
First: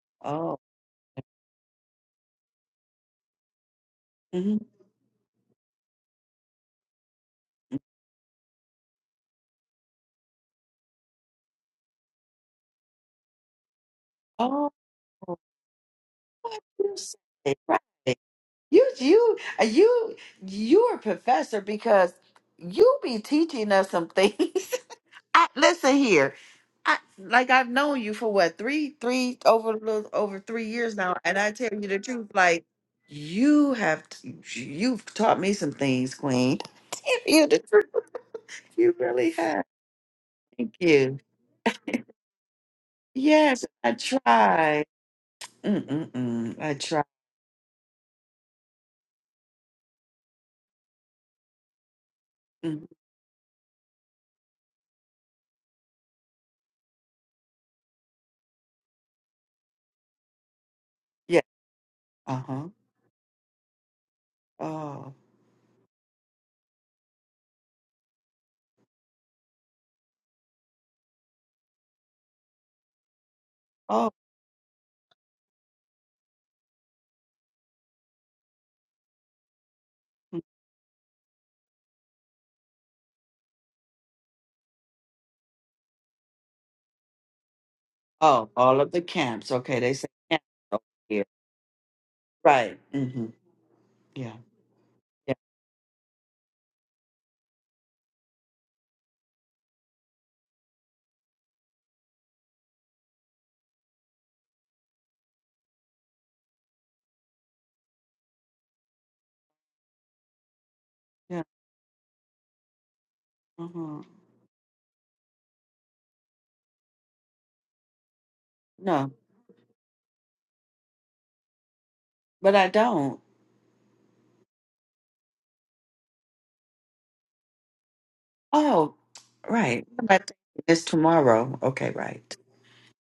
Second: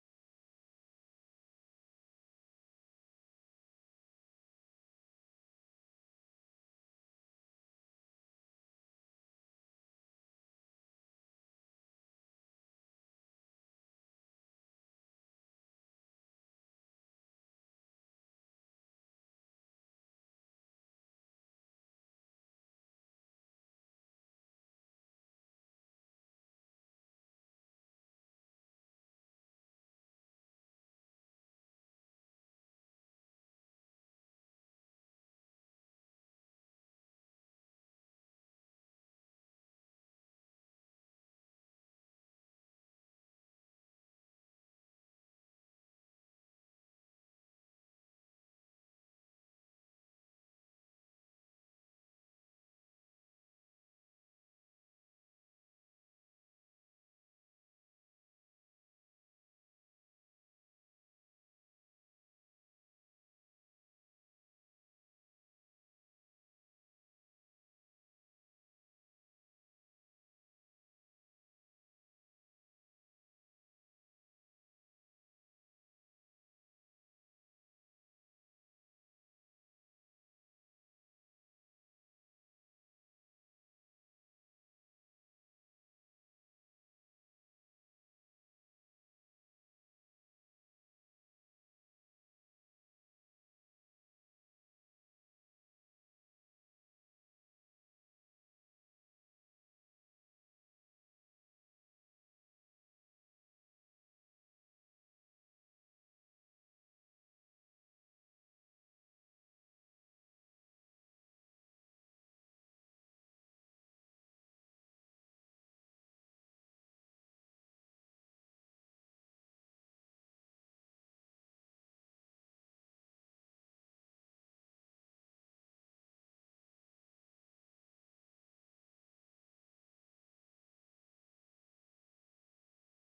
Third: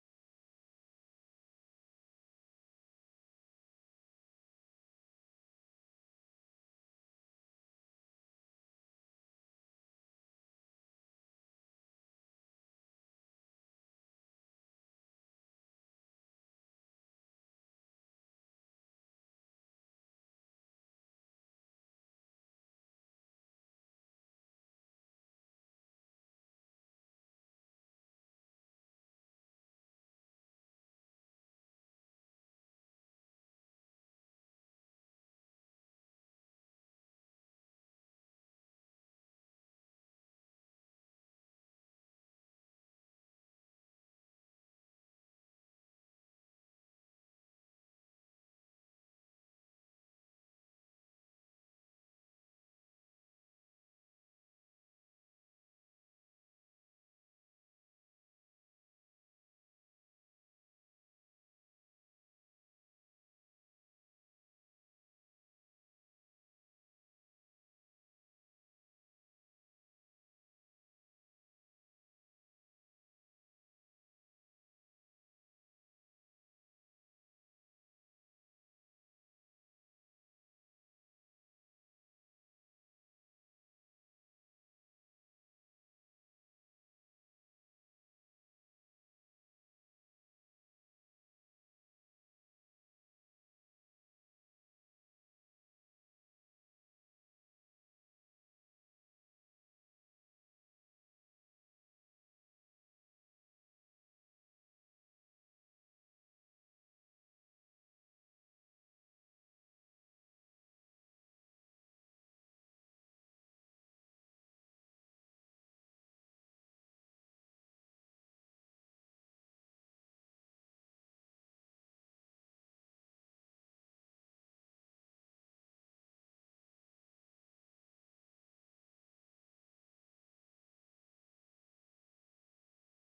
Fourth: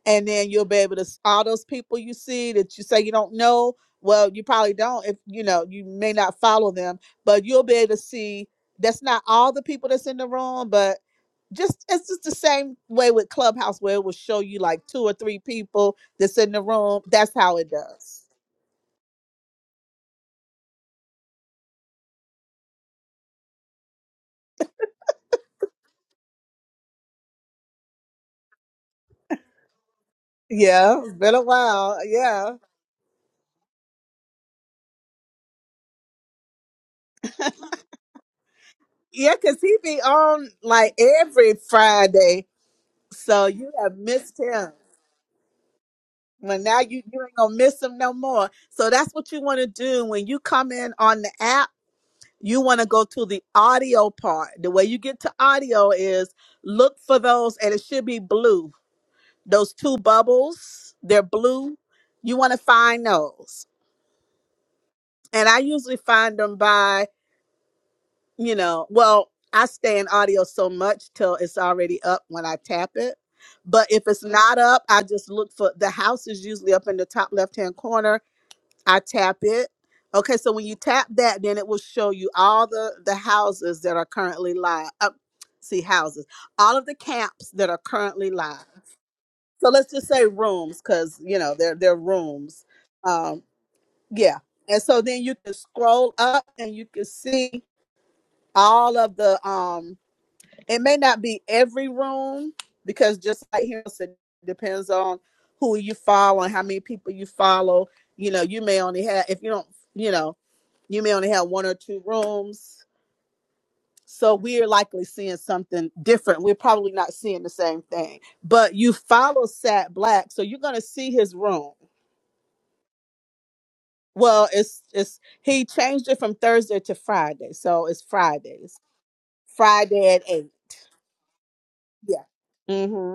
S1: And then
S2: Oh,
S1: you'll be able to s- all those people you see that you say you don't know. Well, you
S2: hmm
S1: probably don't if you know you may not follow them, but you'll be able to see that's not all the people that's in the room, but just it's just the same way with Clubhouse where it will show you
S2: oh,
S1: like two or three people that's in
S2: what
S1: the
S2: you
S1: room. That's
S2: say?
S1: how it
S2: Right.
S1: does.
S2: You, you, uh, you, you're a professor because you be teaching us some things. I, listen here. I, like I've known you for what three, three over a little over three years
S1: Yeah, it's
S2: now,
S1: been
S2: and
S1: a
S2: I tell you
S1: while.
S2: the truth,
S1: Yeah.
S2: like you have, t- you've taught me some things, Queen. Tell you the truth. You really
S1: Yeah, because
S2: have.
S1: he be on
S2: Thank
S1: like
S2: you.
S1: every Friday. So
S2: Yes,
S1: you
S2: I
S1: have missed him.
S2: tried. Mm-mm-mm.
S1: Well,
S2: I
S1: now you,
S2: tried.
S1: you ain't gonna miss him no more. So that's what you want to do when you come in on the app. You want
S2: Mm,
S1: to go to the audio part. The way you get to audio is look for those, and it should be blue. Those two bubbles, they're
S2: Yeah.
S1: blue. You want to
S2: Uh-huh.
S1: find those,
S2: Oh.
S1: and I usually find them by you know, well, I stay in audio so much till it's already up when I tap it. But if
S2: Oh.
S1: it's not up, I just look for the house is usually up in the top left hand corner. I tap it. Okay,
S2: mm,
S1: so when you tap that, then it will show you all the the houses that are currently live. Uh, see houses, all of the camps that are currently
S2: Oh.
S1: live.
S2: All of the camps.
S1: So
S2: Okay. They
S1: let's
S2: say
S1: just say
S2: camps
S1: rooms,
S2: over
S1: because
S2: here.
S1: you know they're they're rooms.
S2: Right. Mm-hmm.
S1: Um,
S2: Yeah.
S1: yeah, and so then
S2: Yeah.
S1: you can scroll up and you can see all of the um it may not be every room because just like him said, it depends on who you follow and how many people you follow. You know, you may only have if you don't, you know, you may only
S2: Yeah.
S1: have one or two rooms.
S2: Uh-huh.
S1: So we're likely seeing something different. We're probably not seeing the same thing. But you
S2: No,
S1: follow Sat Black, so you're gonna see his room.
S2: but I don't.
S1: Well, it's it's he changed it from Thursday to Friday, so it's Fridays.
S2: Oh, right. What am
S1: Friday
S2: I
S1: at
S2: thinking?
S1: eight.
S2: It's tomorrow. Okay.
S1: Yeah.
S2: Right.
S1: Mm-hmm.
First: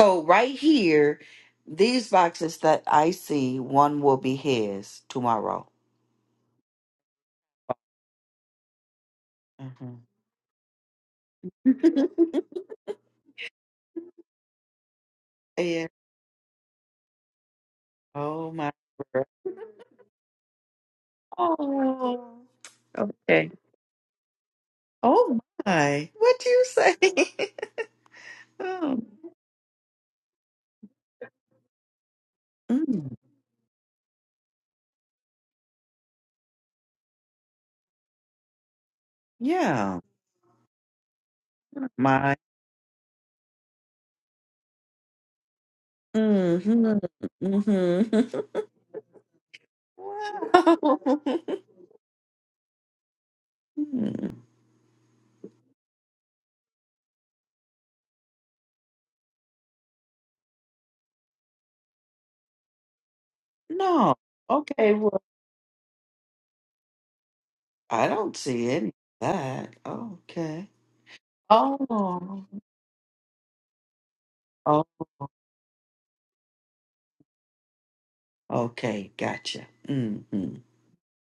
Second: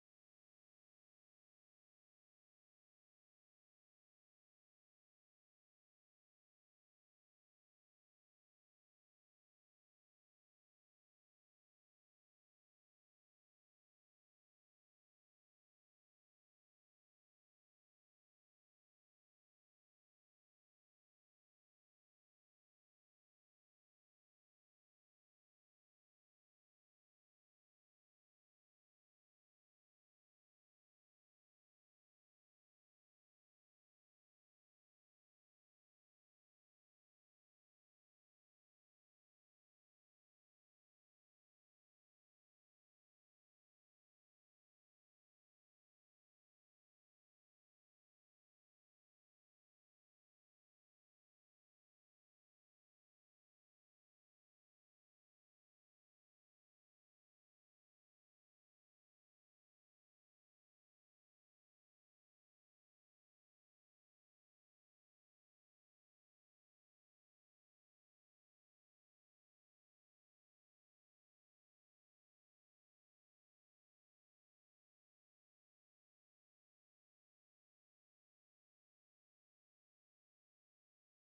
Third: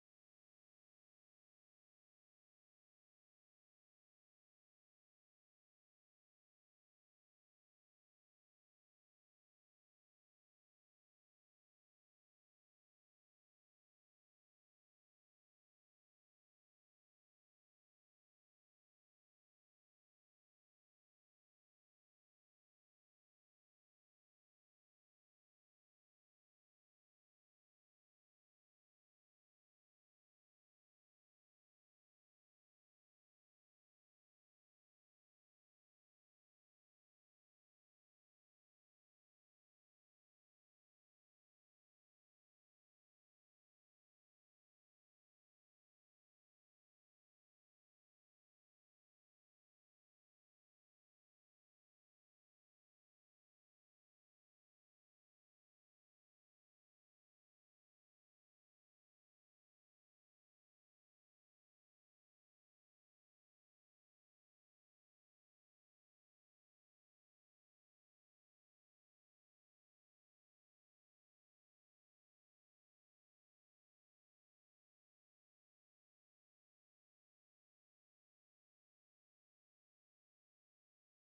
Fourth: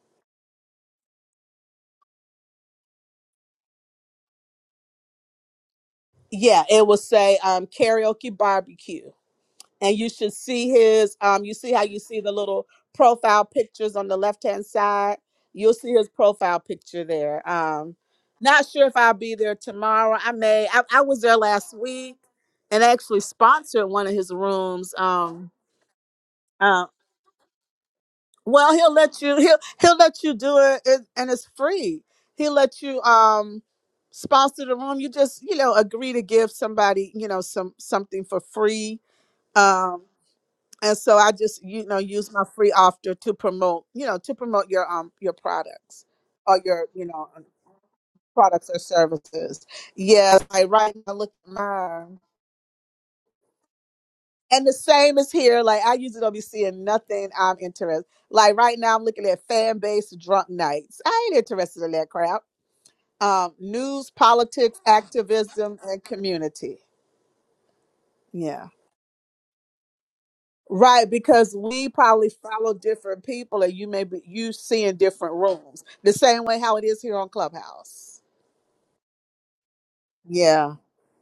S2: So right here, these boxes that I see, one will be his tomorrow.
S1: Yeah, it will say um karaoke barbecue. And you should see his um you see how you
S2: Mm-hmm.
S1: see the little profile pictures on the left hand side. You'll
S2: Yeah.
S1: see his profile picture there. Um
S2: Oh
S1: not
S2: my
S1: sure if I'll
S2: word.
S1: be there tomorrow. I may I, I was there last week
S2: Oh.
S1: and actually
S2: Okay.
S1: sponsored one of his rooms.
S2: Oh
S1: Um
S2: my. What you
S1: uh,
S2: say?
S1: well, he'll
S2: oh.
S1: let you. He'll he'll let you do it, it, and it's free. He'll let you
S2: Mm.
S1: um sponsor the room. You just you know agree to give somebody you know some something for free.
S2: Yeah.
S1: Um, and so I just you know use
S2: My.
S1: my free offer to promote you know to promote your um your products or your
S2: Mm-hmm.
S1: you know
S2: Mm-hmm.
S1: products or services. Yeah, like right now
S2: wow.
S1: look at mine.
S2: Mm.
S1: And the same is here. Like I usually don't be seeing nothing I'm interested. Like right now, I'm looking at fan base drunk nights. I ain't interested in that crap. Um, news,
S2: No.
S1: politics,
S2: Okay. Well,
S1: activism, and community.
S2: I don't
S1: Yeah,
S2: see any of that. Okay.
S1: right. Because we probably
S2: Oh.
S1: follow different people, and you may be you
S2: Oh.
S1: seeing different rooms. The same way how it is here on Clubhouse.
S2: Okay. Gotcha. Mm-hmm.
S1: Yeah.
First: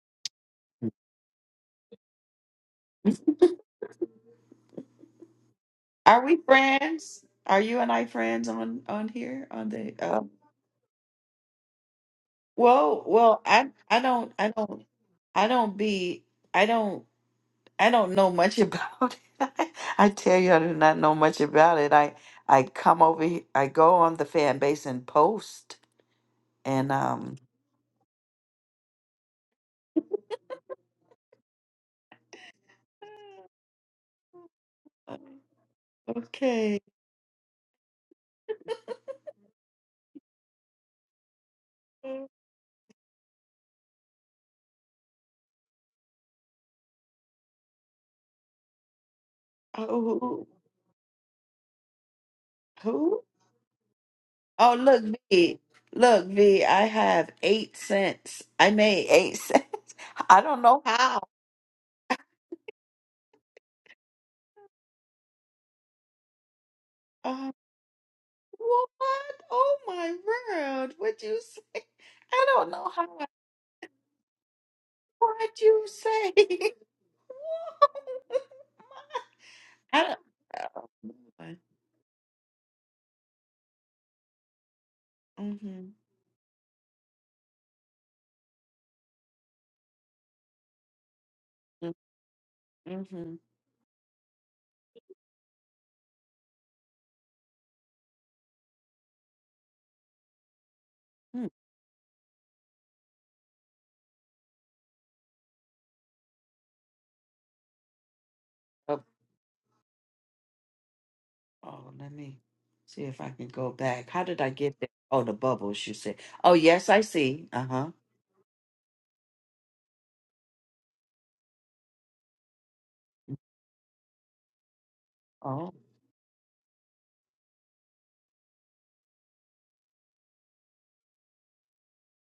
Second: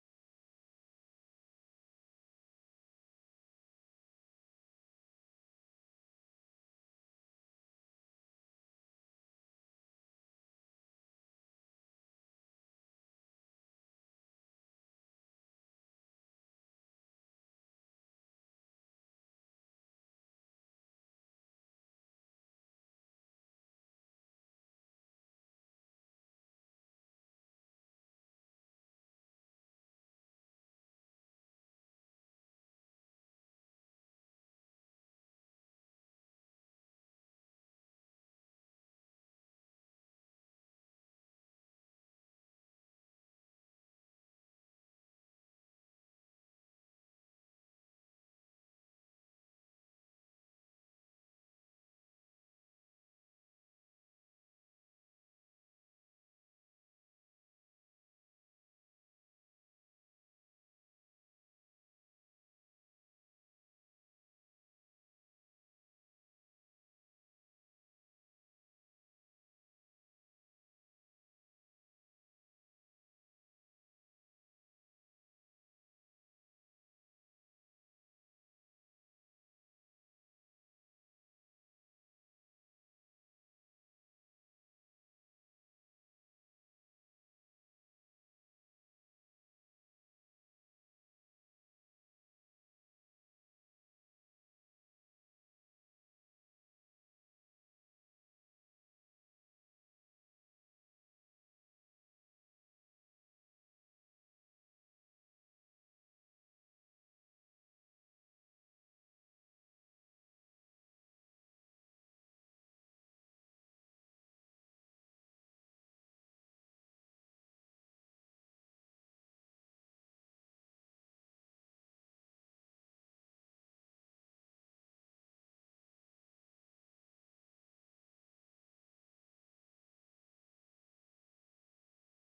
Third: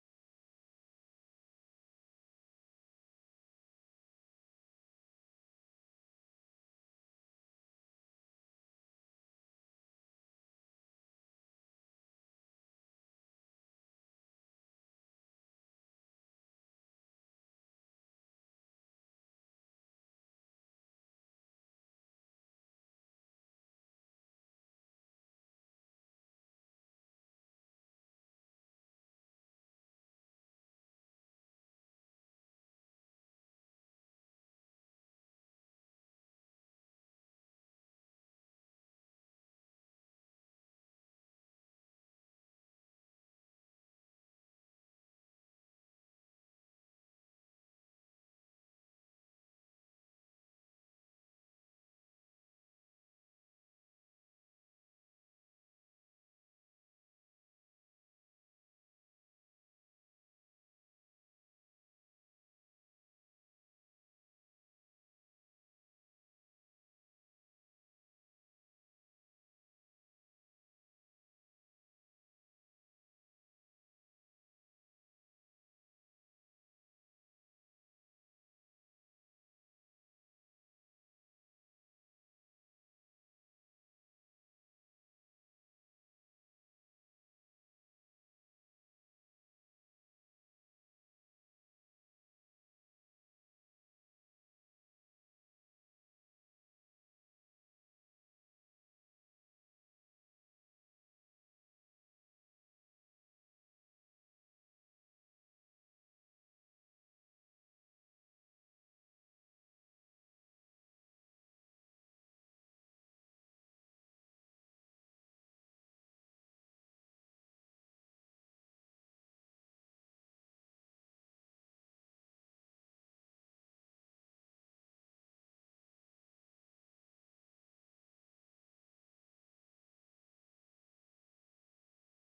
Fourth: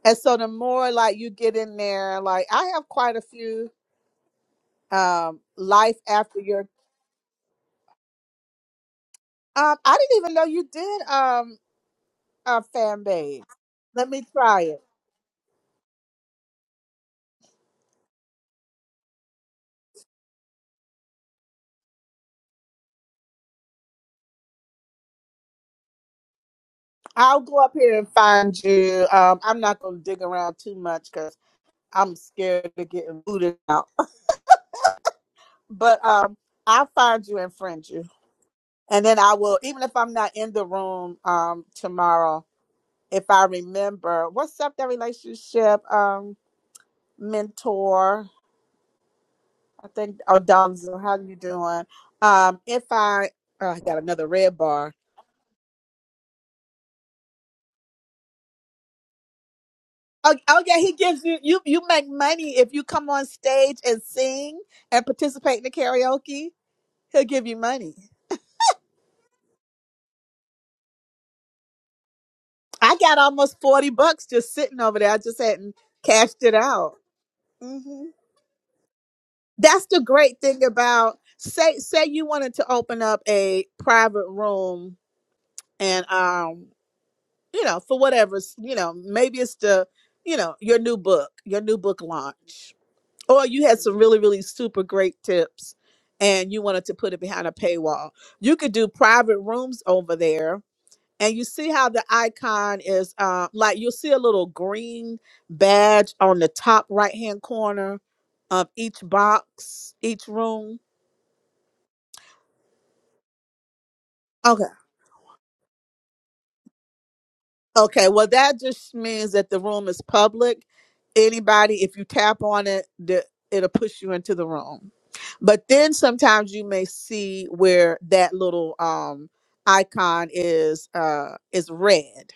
S1: And so the more like you get in there, like I have quite a few um life
S2: Are we
S1: after your
S2: friends? Are you and I friends on on here on
S1: um,
S2: the?
S1: I didn't
S2: um,
S1: even know you did. Um, Our
S2: Well,
S1: fan
S2: well,
S1: base.
S2: I I
S1: Let me
S2: don't I
S1: try it.
S2: don't I don't be I don't I don't know much about it. I, tell you I do not know much about it. I I come over he- I go on the fan base and post and um
S1: I'll go up here and find you. Um, I'm not gonna dig around too much because I'm scared of getting booted out. But um,
S2: okay.
S1: I'll find you and friend you, and then I will. Even if I'm not in the room um tomorrow, if I remember, what's up that relationship um mentor? I think
S2: Oh
S1: Odonzo, how you doing? Um, if
S2: who?
S1: I oh, I got another red
S2: Oh
S1: bar
S2: look V. Look V, I have 8 cents. I made 8 cents.
S1: Oh,
S2: I don't
S1: oh yeah,
S2: know
S1: he gives
S2: how.
S1: you you you make money if you come on stage and sing and participate in the karaoke. He'll give
S2: Uh,
S1: you money.
S2: what? Oh my word. What you say? I don't know
S1: I
S2: how.
S1: got almost forty bucks just sitting over there. I just
S2: What'd
S1: hadn't
S2: you say?
S1: cashed it out. hmm That's the
S2: I
S1: great thing
S2: don't.
S1: about say say you wanted to open up a private room
S2: Mm-hmm.
S1: and um you know for whatever's you know maybe it's the you know your new book your new book launch
S2: Mm-hmm.
S1: or you had some really really super great tips and you wanted to put it behind a paywall you could do private rooms over there and you
S2: Hmm.
S1: see how the icon is uh, like you'll see a little green badge on the top right hand corner of each
S2: Oh,
S1: box each room
S2: oh, let me see if I can go back. How did I
S1: Okay.
S2: get there? Oh, the bubbles. You said. Oh, yes, I see. Uh huh.
S1: Okay, well, that just means that the room is public. Anybody, if you tap on it, the, it'll push you into the room. But
S2: Oh.
S1: then sometimes you may see where that little um icon is uh is red.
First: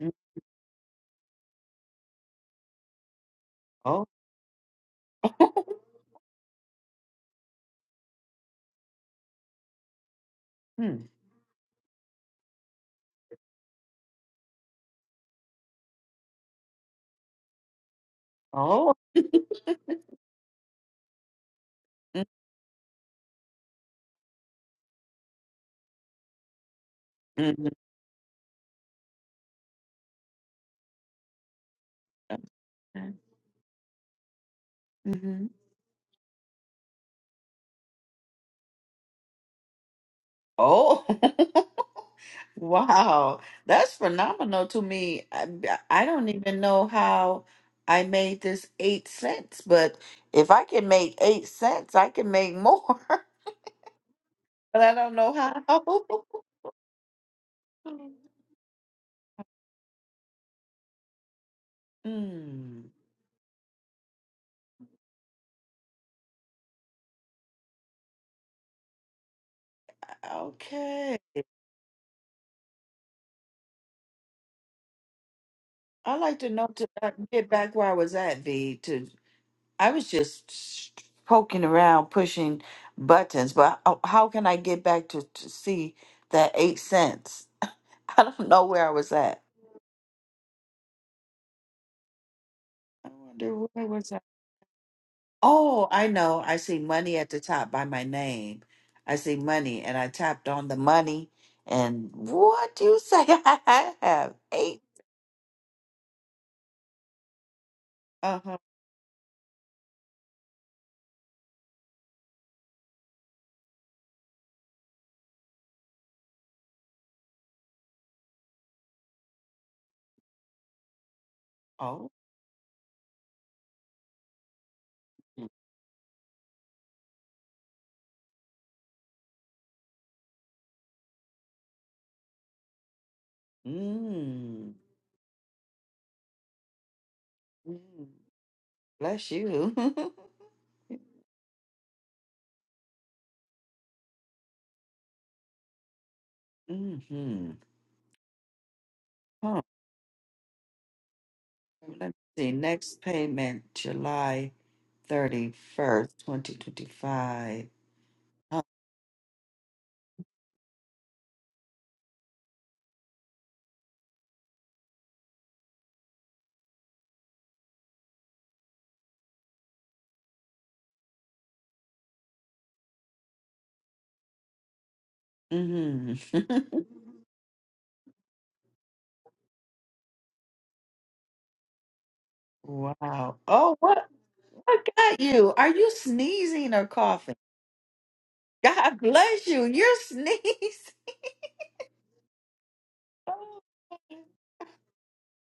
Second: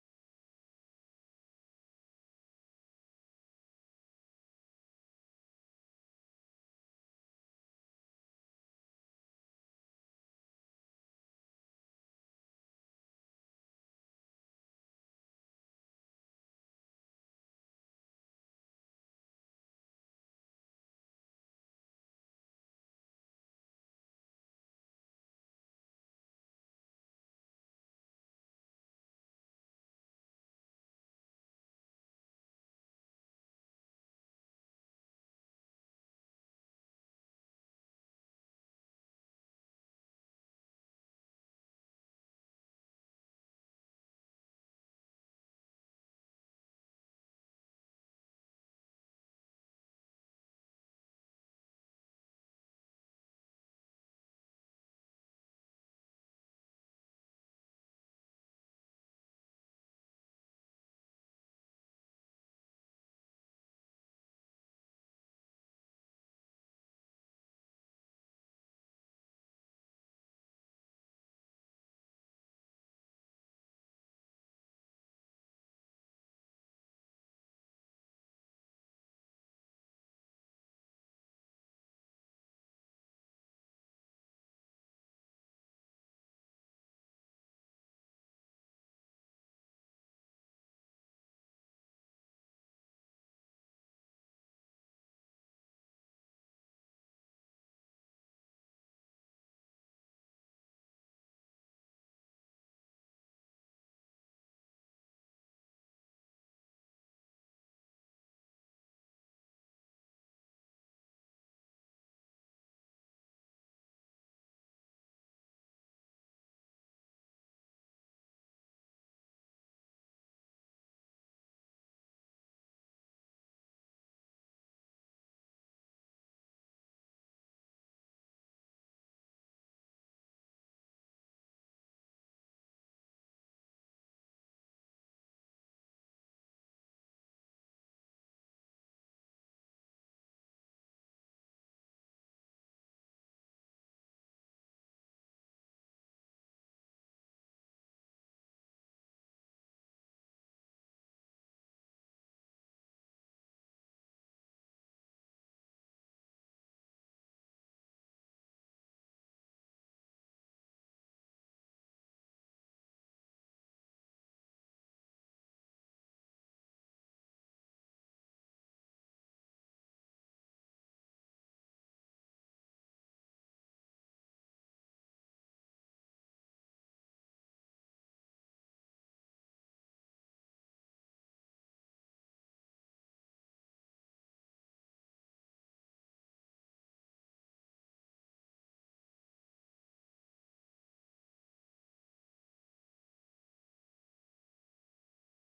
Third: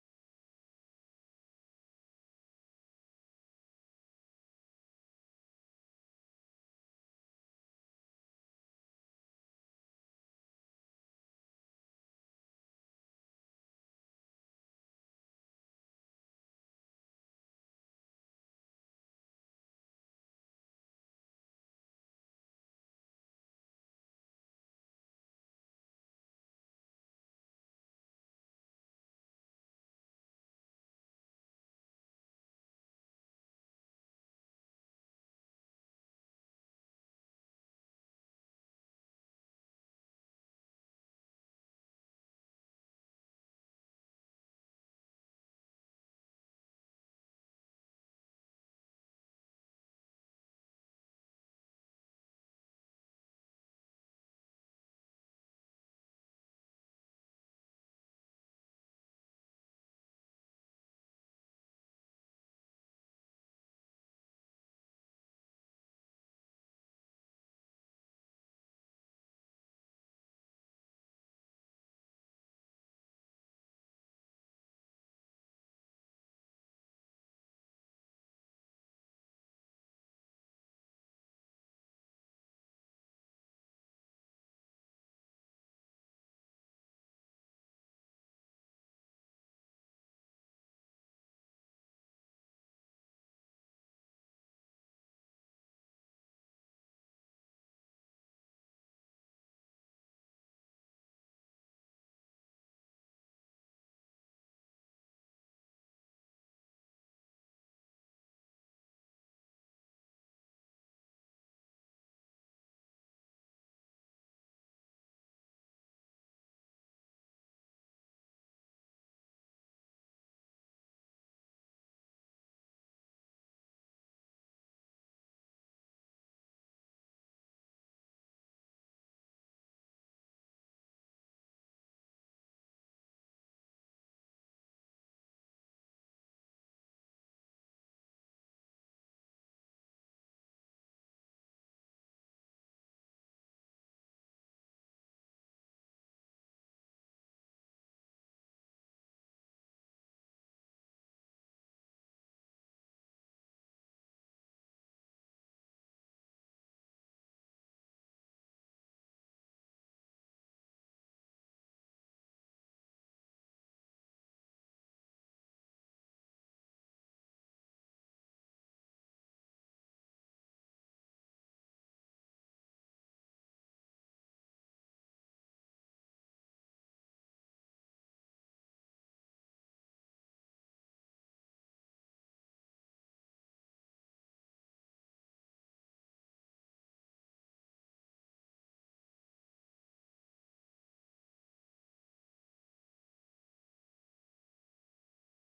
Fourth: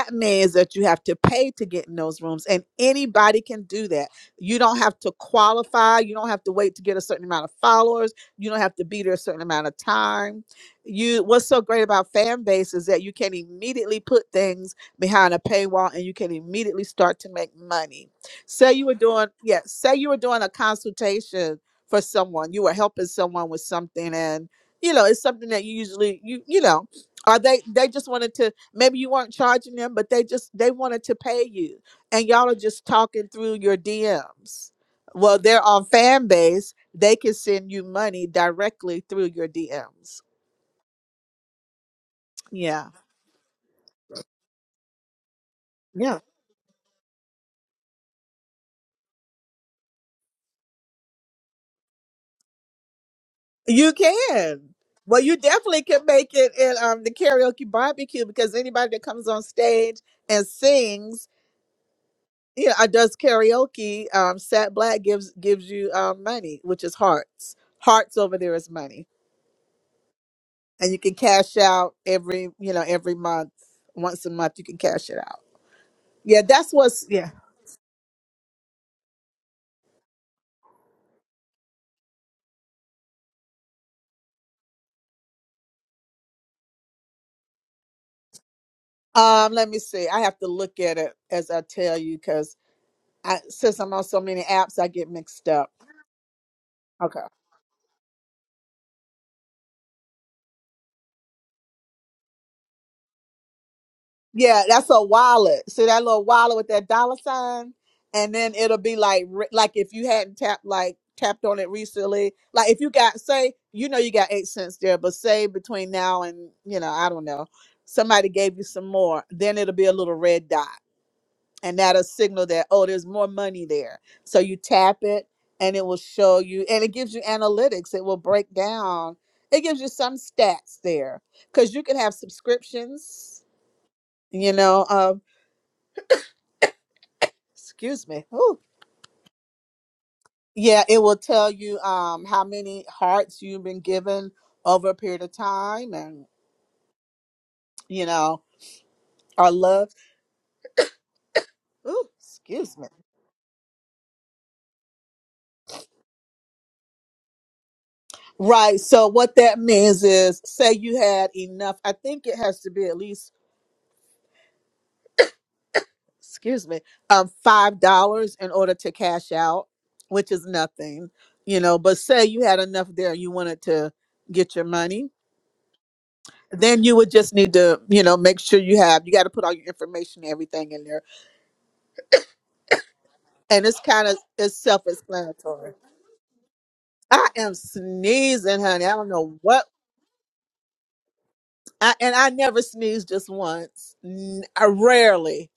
S2: mm,
S1: means that you have to pay to get in those rooms, and anybody can do
S2: Oh.
S1: that. You don't have to qualify. You don't have to wait to get a certain amount of followers. You don't have to be there a certain amount of time.
S2: Hmm.
S1: You what's so great about fan base is that you can immediately put things behind a paywall and you can immediately start to make money. Say you
S2: Oh.
S1: were doing, yeah, say you were doing a consultation for someone, you were helping someone with something and you know, it's something that you usually you you know, or they
S2: Mm-hmm.
S1: they just wanted to maybe you weren't charging them but they just they wanted to pay you and
S2: Okay.
S1: y'all are just talking through your dms well
S2: Mm-hmm.
S1: they're on fan base they can send you money directly through your dms
S2: Oh.
S1: yeah
S2: Wow, that's phenomenal to me. I, I
S1: yeah
S2: don't even know how I made this eight cents, but if I can make eight cents, I can make more.
S1: you can
S2: But I don't
S1: well
S2: know
S1: you
S2: how.
S1: definitely can make it in um, the karaoke barbecue because anybody that comes on stage and sings you know,
S2: Mm,
S1: or does karaoke um sat black gives gives you um money which is hearts hearts over there is money and you can
S2: okay.
S1: cash out every you know every month once a month you can cash it out
S2: I like
S1: yeah
S2: to know
S1: that's
S2: to
S1: what's
S2: uh,
S1: yeah
S2: get back where I was at, V. To I was just s- poking around, pushing buttons, but how how can I get back to, to see that eight cents? I don't know where I was at.
S1: um let me see i have to look at it as i tell you because
S2: I
S1: i
S2: wonder
S1: since
S2: where
S1: i'm on
S2: was I.
S1: so many apps i get mixed up
S2: Oh, I know. I see money
S1: okay
S2: at the top by my name. I see money, and I tapped on the money. And what do you say? I have
S1: yeah
S2: eight.
S1: that's a wallet see that little wallet with that dollar sign and
S2: Uh
S1: then
S2: huh.
S1: it'll be like re- like if you hadn't tapped like tapped on it recently like if you got say you know you got eight cents there but say between now and you know i don't know somebody gave you some more then it'll be a little red dot and that'll
S2: Oh,
S1: signal that oh there's more money there so you tap it and it will show you and it gives you analytics it will break down it gives you some stats there because you can have subscriptions you
S2: mm.
S1: know um
S2: Mm.
S1: excuse me Ooh.
S2: Bless you.
S1: yeah it will tell you um how many hearts you've been given over a period of time and
S2: mm-hmm.
S1: you know or
S2: Huh.
S1: loved Ooh,
S2: Let me see.
S1: excuse me
S2: Next payment, July 31st, 2025. Huh.
S1: right so what that means is say you had enough i think it has to be at least excuse me, um, five dollars in order to cash out, which is nothing, you know. But say you had enough there, you wanted to get your money,
S2: Mm-hmm.
S1: then you would just need to, you know, make sure you have. You got to put all your information, and everything in there,
S2: wow.
S1: and
S2: Oh,
S1: it's
S2: what?
S1: kind of it's
S2: What got you. Are
S1: self-explanatory.
S2: you sneezing or
S1: I
S2: coughing?
S1: am sneezing, honey. I
S2: God
S1: don't know
S2: bless you.
S1: what,
S2: Your sneeze.
S1: I, and I never sneeze just
S2: Oh,
S1: once. N- I rarely,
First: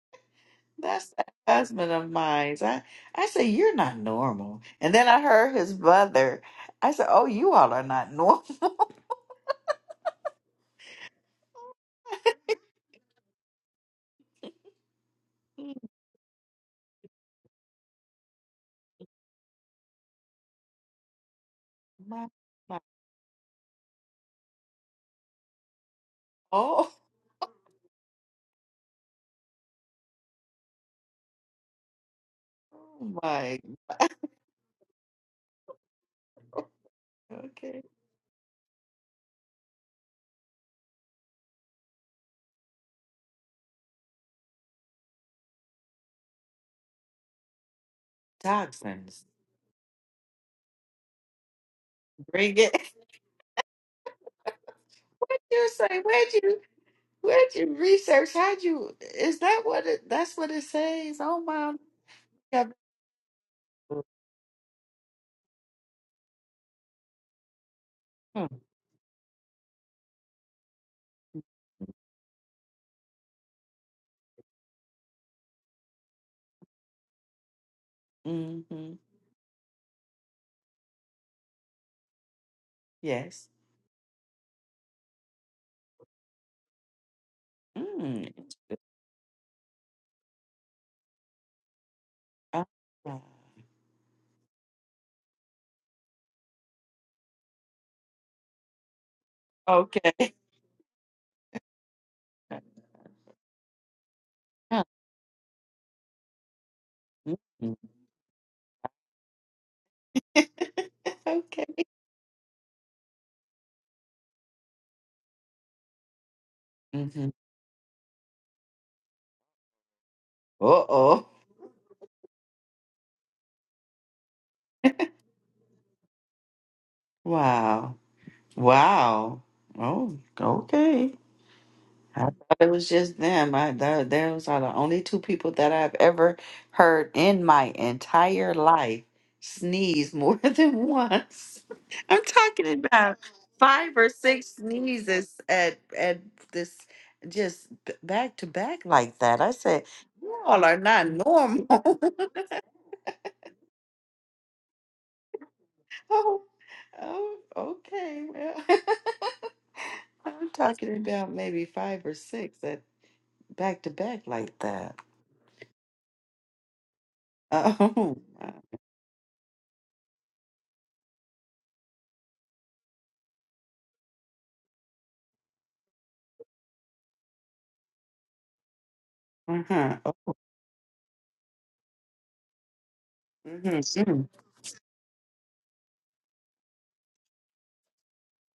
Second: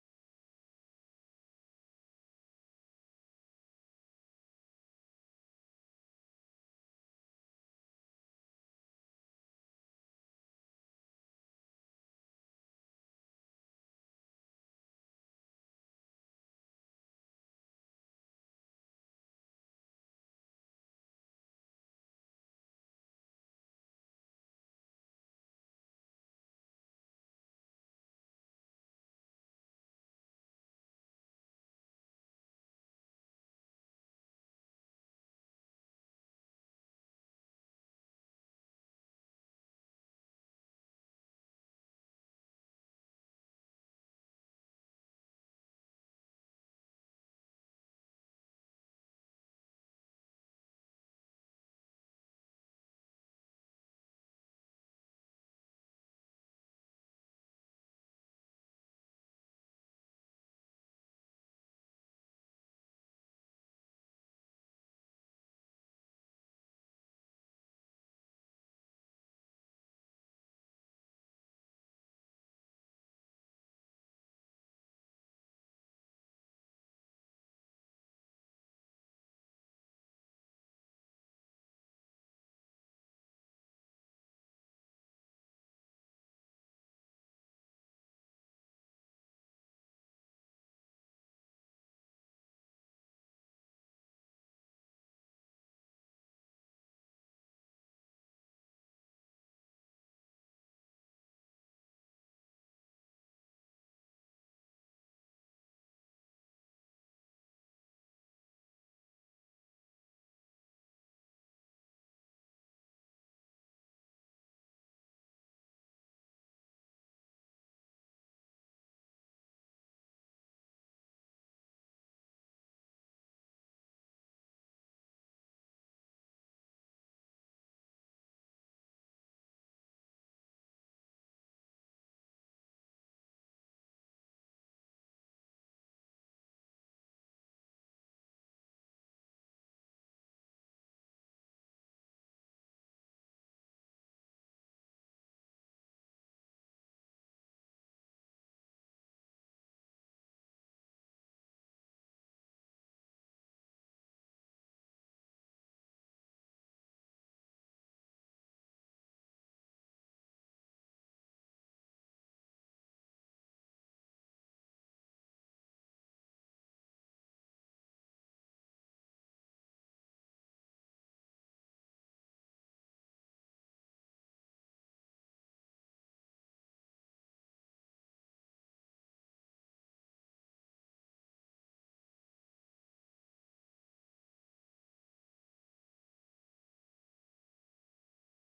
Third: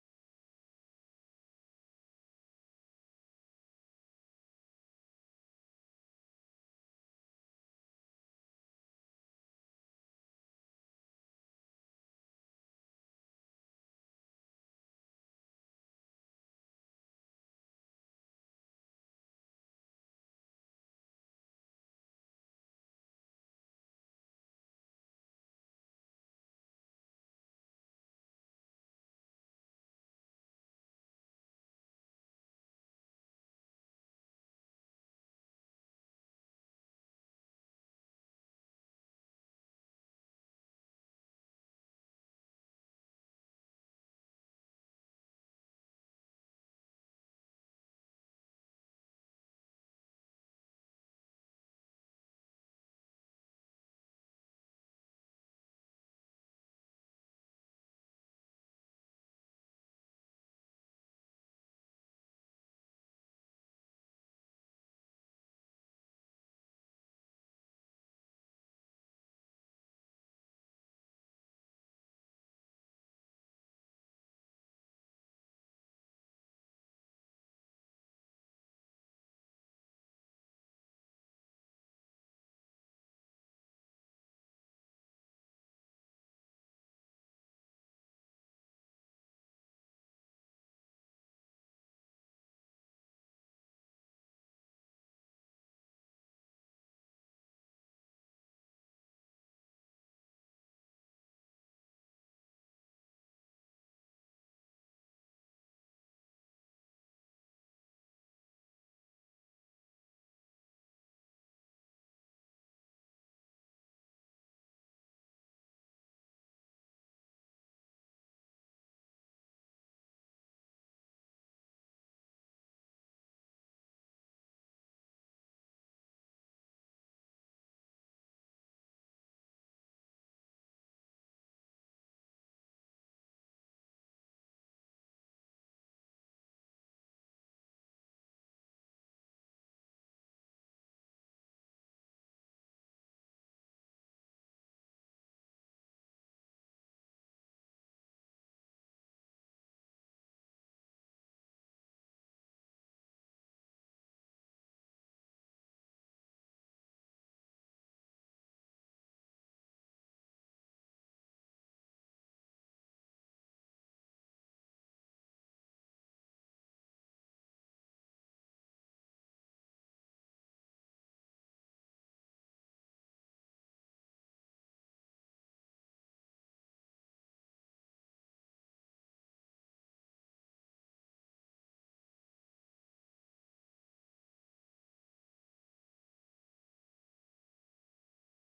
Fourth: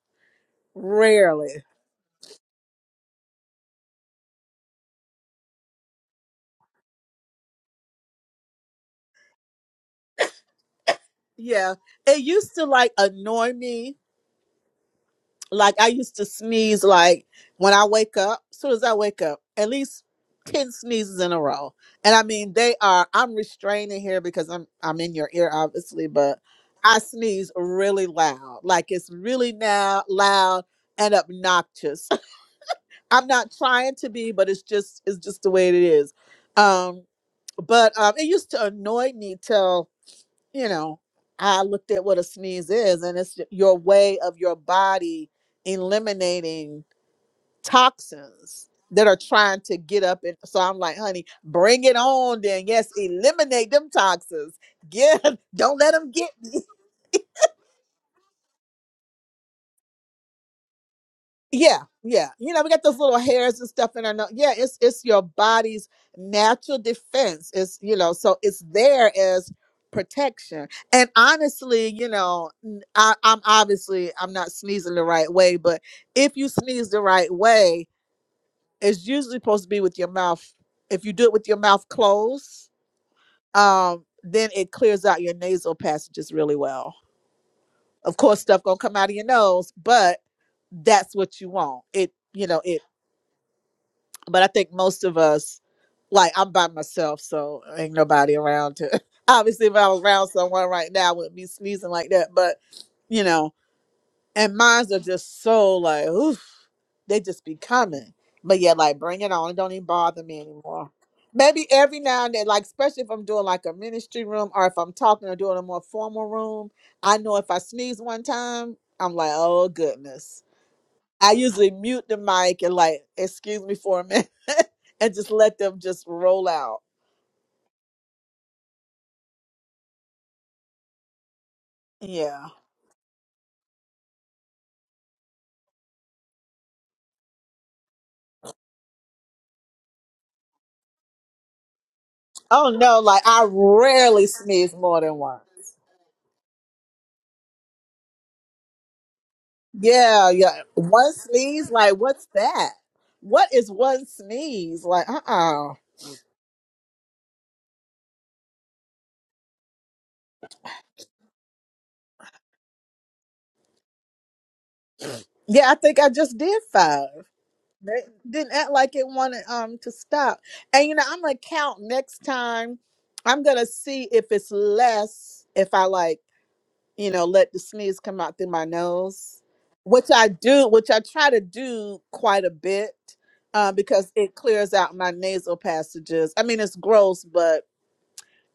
S2: That's the
S1: rarely.
S2: husband of mine. I, I said, You're not normal. And then I heard his brother. I said, Oh, you all are not normal.
S1: Yeah, it used to like annoy me
S2: Mm,
S1: Like I used to sneeze like when I wake up, as soon as I wake up, at least ten sneezes in a row. And I
S2: My,
S1: mean they
S2: my,
S1: are I'm restraining here because I'm I'm in your ear obviously, but
S2: oh,
S1: I sneeze really loud. Like it's really now loud and obnoxious.
S2: oh
S1: I'm not
S2: my.
S1: trying to be, but it's just it's just the way it is. Um
S2: Okay.
S1: but um it used to annoy me till you know, I looked at what a sneeze is, and it's your way of your body eliminating toxins that are
S2: Toxins.
S1: trying to get up. And so I'm like, honey, bring it on
S2: Bring
S1: then.
S2: it.
S1: Yes,
S2: What'd
S1: eliminate them toxins. Get,
S2: you
S1: don't let
S2: say?
S1: them get
S2: Where'd
S1: me.
S2: you where'd you research? How'd you is that what it that's what it says? Oh my
S1: Yeah, yeah. You know, we got those little hairs and stuff in our nose. Yeah, it's it's your body's natural defense. It's you know, so it's there as protection. And honestly, you know, n- I, am obviously I'm not sneezing the right way, but if you sneeze the right way,
S2: mm-hmm.
S1: it's usually supposed to be with your mouth. If you do it with your mouth closed,
S2: Yes.
S1: um, then it clears out your nasal passages really well. Of
S2: Mm.
S1: course, stuff gonna come out of your nose, but that's what you want. It you know
S2: Oh,
S1: it
S2: wow.
S1: but I think most of us, like I'm by myself, so ain't nobody around to. Obviously, if I was
S2: Okay.
S1: around someone right now, I wouldn't be sneezing like that. But you know, and
S2: Yeah.
S1: mines are just so like, oof, they just be
S2: Mhm.
S1: coming. But yeah, like bring it on. It don't even bother me anymore.
S2: okay.
S1: Maybe every now and then, like especially if I'm doing like a ministry room or if I'm talking or doing a more formal room, I
S2: hmm
S1: know if I sneeze one time, I'm like, oh goodness
S2: Uh oh.
S1: I usually mute the mic and like, excuse me for a minute, and just let them just roll out.
S2: Wow. Wow. Oh, okay. I thought
S1: Yeah.
S2: it was just them. I thought those are the only two people that I've ever heard in my entire life sneeze more than once. I'm
S1: Oh
S2: talking
S1: no,
S2: about
S1: like I
S2: five or
S1: rarely
S2: six
S1: sneeze more than
S2: sneezes
S1: once.
S2: at at this just b- back to back like that. I said,
S1: Yeah,
S2: you
S1: yeah.
S2: all are not
S1: One
S2: normal.
S1: sneeze, like what's that? What is one sneeze? Like, uh uh
S2: Oh, oh, okay. Well, I'm talking about maybe five or six that back to back like that.
S1: Yeah, I think I just did five. They
S2: Oh, uh-huh.
S1: didn't act like it wanted um to stop. And you know, I'm gonna count next time. I'm gonna see if it's less if I like you know, let the sneeze come out through my nose,
S2: mm mhm,
S1: which I do, which I try to do quite a bit uh, because
S2: mm.
S1: it clears out my nasal passages. I mean, it's gross, but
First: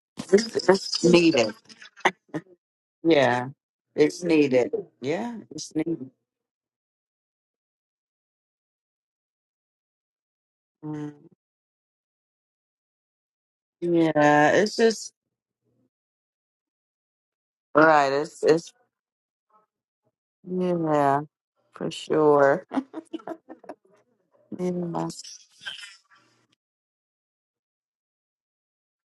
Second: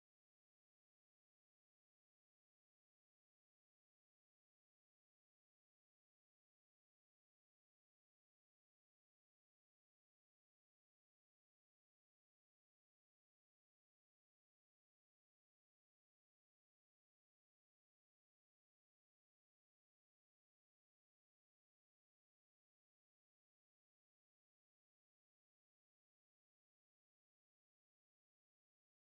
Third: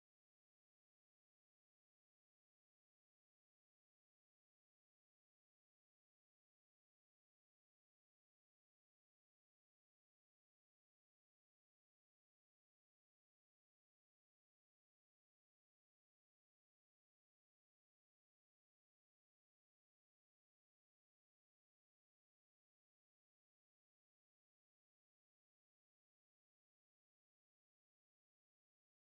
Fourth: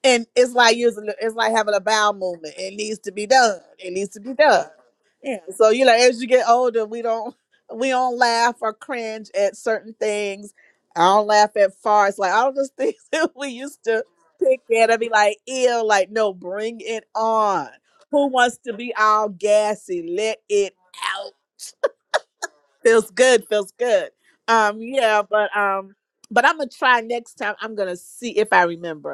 S1: and it's
S2: It's,
S1: like
S2: it's
S1: using it's like
S2: needed.
S1: having a bowel movement. It needs to be
S2: Yeah,
S1: done. It needs to
S2: it's
S1: be done.
S2: needed. Yeah,
S1: Yeah. So
S2: it's
S1: you know,
S2: needed.
S1: as you get older, we don't we don't laugh or cringe at certain things. I
S2: Mm.
S1: don't laugh at farts, like all those things that we used to
S2: Yeah,
S1: pick
S2: it's
S1: at. I'd be
S2: just
S1: like, ew, like no, bring it on.
S2: right.
S1: Who
S2: It's
S1: wants to
S2: it's
S1: be all gassy? Let it
S2: yeah,
S1: out.
S2: for sure.
S1: Feels good. Feels good.
S2: Yeah.
S1: Um, yeah, but um, but I'm gonna try next time. I'm gonna see if I remember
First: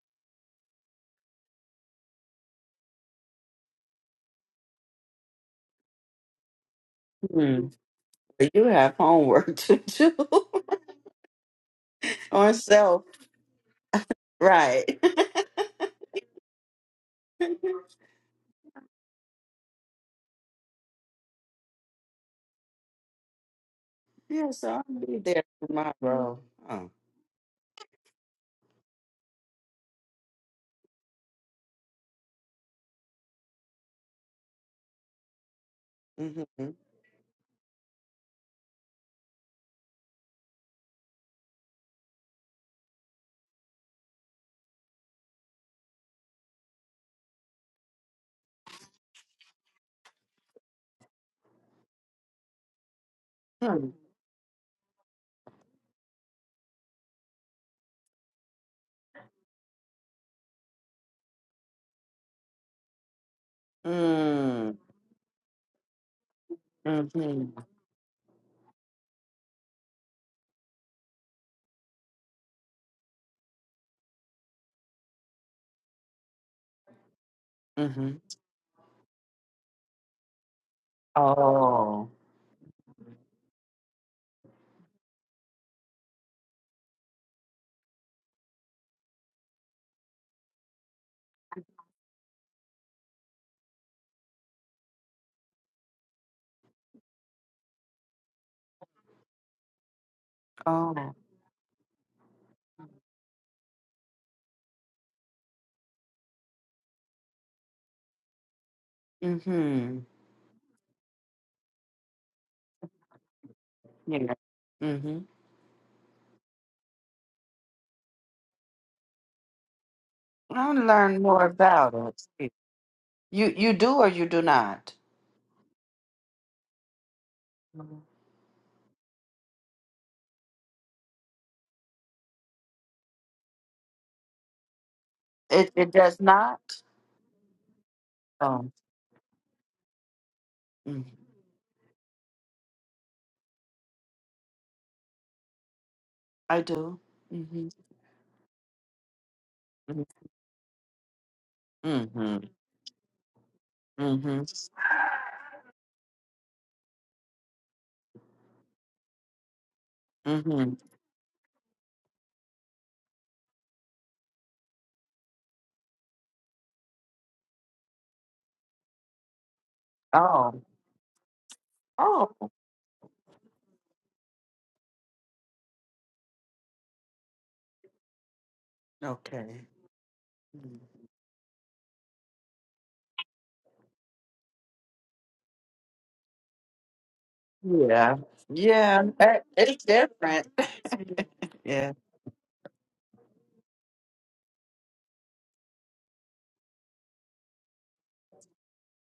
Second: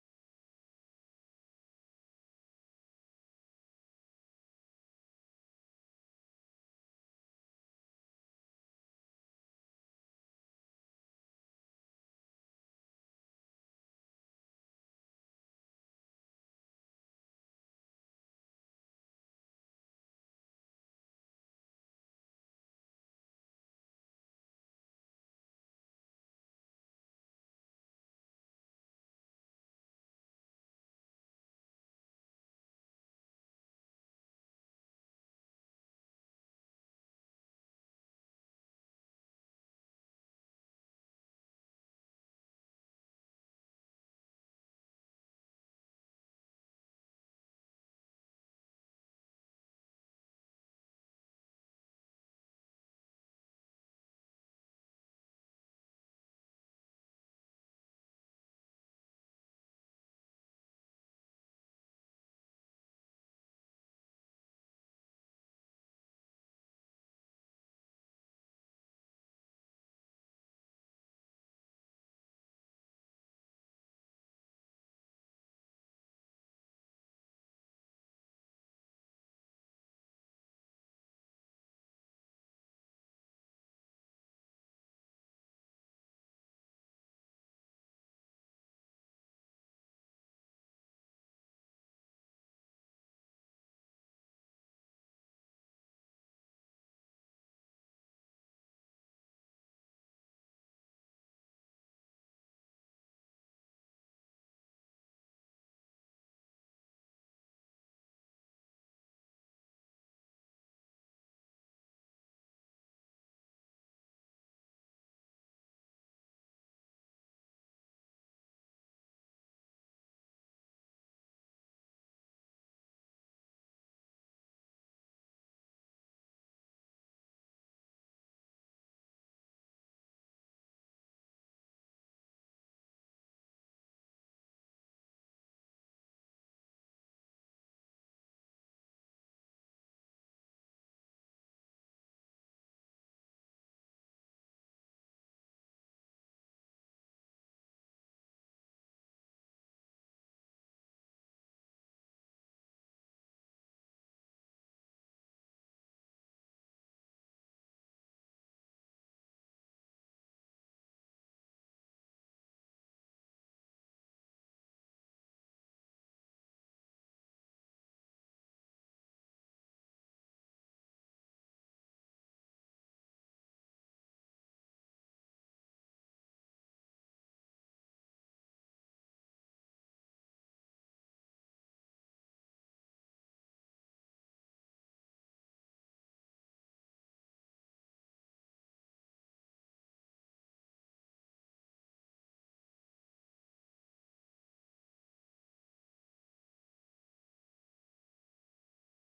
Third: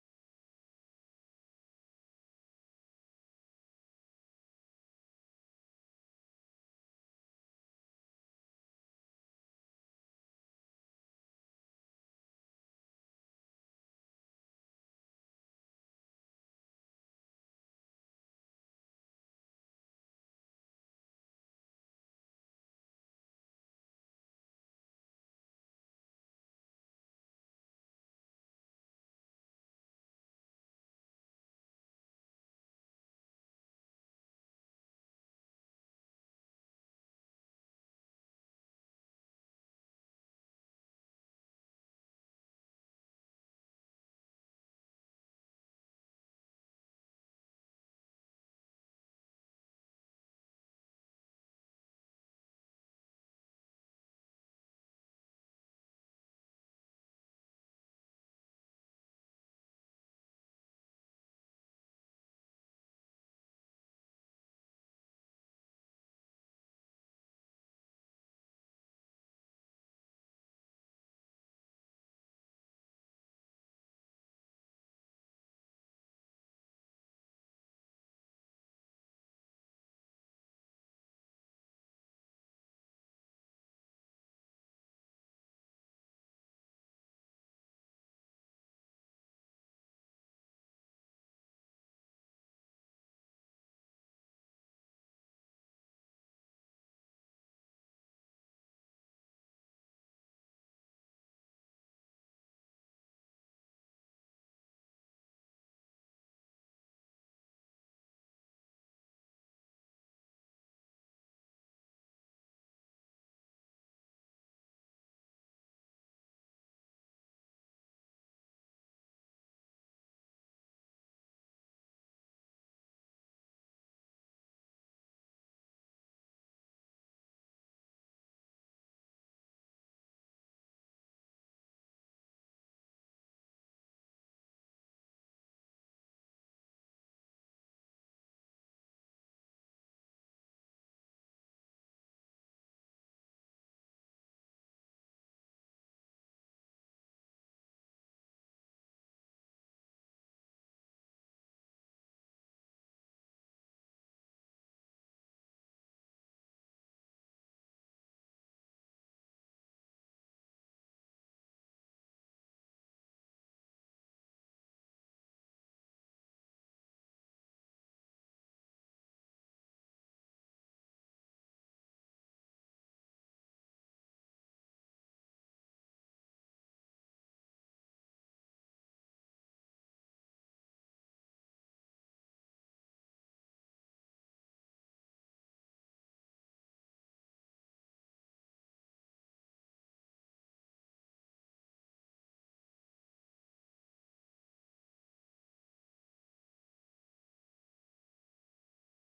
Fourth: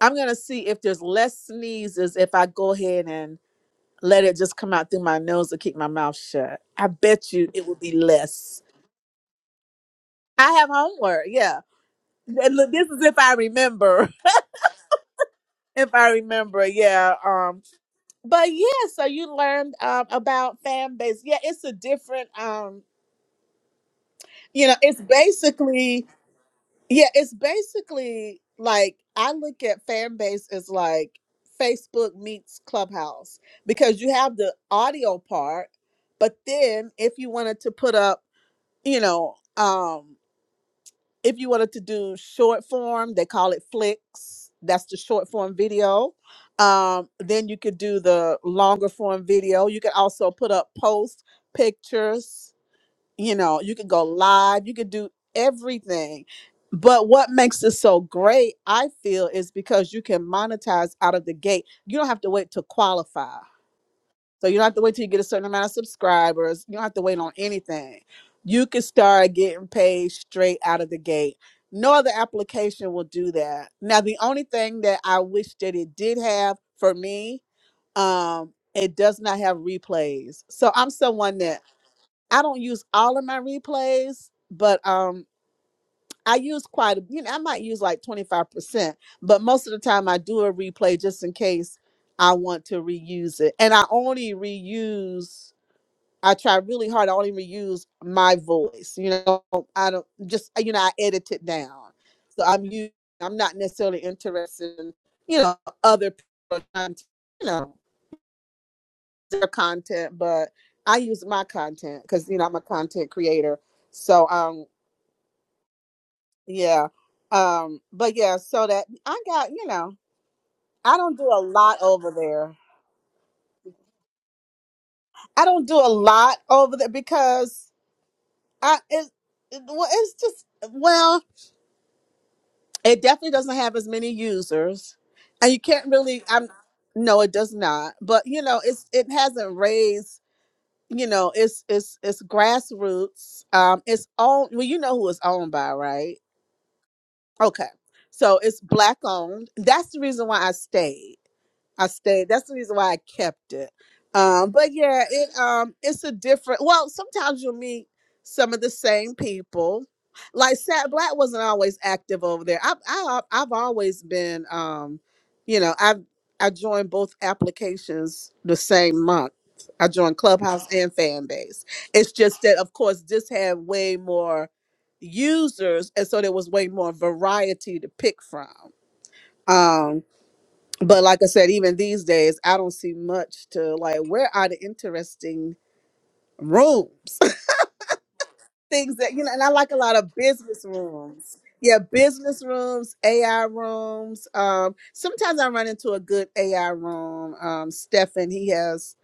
S1: I'm gonna see if there's less sneezes if I go ahead and let it just come out through my nose and keep my mouth shut. I bet you it
S2: Hmm.
S1: will be less.
S2: You have homework to do
S1: I have homework, yeah.
S2: on
S1: And look, this is
S2: self,
S1: if I remember.
S2: right?
S1: If I remember, yeah. Um, but yeah, so you learned um about fan base. Yeah, it's a different um,
S2: Yeah,
S1: you
S2: so
S1: know, it's
S2: I'll be there
S1: basically
S2: tomorrow. Oh.
S1: Yeah, it's basically like I look at fan base as like Facebook meets Clubhouse because you have the audio part, but
S2: Mm-hmm.
S1: then if you wanted to put up, you know, um, if you wanted to do short form, they call it flicks. That's the short form video. Um, then you could do the longer form video. You could also put up posts, pictures you know you could
S2: Mm.
S1: go live you could do everything but what makes it so great i feel is because you can monetize out of the gate you don't have to wait to qualify so you don't have
S2: Mm.
S1: to wait till you get a certain amount of subscribers you don't have to wait on
S2: Mm-hmm.
S1: anything you can start getting paid straight out of the gate no other application will do that now the only thing that i wish that it did have for me
S2: Mm-hmm.
S1: um it does not have replays so i'm someone that
S2: Oh.
S1: I don't use all of my replays, but um I use quite a you know, I might use like 25%, but most of the time I do a replay just in case I want to reuse it. And I only reuse I try really hard. I only reuse my voice. You know, I don't just you know, I
S2: Oh.
S1: edit it down. So I'm you I'm not necessarily interested in, you know, other people content, you know, their
S2: Mm-hmm.
S1: content, but I use my content because you know I'm a content creator. So
S2: Yeah.
S1: um
S2: Mm-hmm.
S1: Yeah. Um, but yeah, so that I got, you know,
S2: I'll
S1: I don't
S2: learn
S1: do a
S2: more
S1: lot over
S2: about it.
S1: there.
S2: You you do or you do not?
S1: I don't do a lot over there because
S2: Mhm.
S1: I it, it well, it's just well, it definitely doesn't have as many users. And you
S2: It
S1: can't
S2: it does
S1: really I'm
S2: not?
S1: no, it does not. But you know,
S2: Oh.
S1: it's it hasn't raised,
S2: Mm.
S1: you know, it's it's it's grassroots. Um it's owned well, you know who it's owned by, right?
S2: I do. Mm-hmm.
S1: Okay. So it's black owned. That's the reason why I stayed. I stayed.
S2: Mm-hmm.
S1: That's the reason why I kept it.
S2: Mm-hmm.
S1: Um, but yeah, it um it's a different well, sometimes you'll meet some of the same people. Like
S2: Mm-hmm.
S1: Sat Black wasn't always active over there. I've I, I've I've always been um, you know, I've I joined both applications the same month. I joined
S2: Oh.
S1: Clubhouse and Fanbase. It's
S2: Oh.
S1: just that of course this had way more users and so there was way more variety to pick from
S2: Okay.
S1: um
S2: Mm.
S1: but like i said even these days i don't see much to like where are the interesting rooms
S2: Yeah.
S1: things
S2: Yeah.
S1: that you know and
S2: that-
S1: i like a
S2: It's
S1: lot of
S2: different.
S1: business rooms yeah
S2: yeah.
S1: business rooms ai rooms um sometimes i run into a good ai room um stefan he has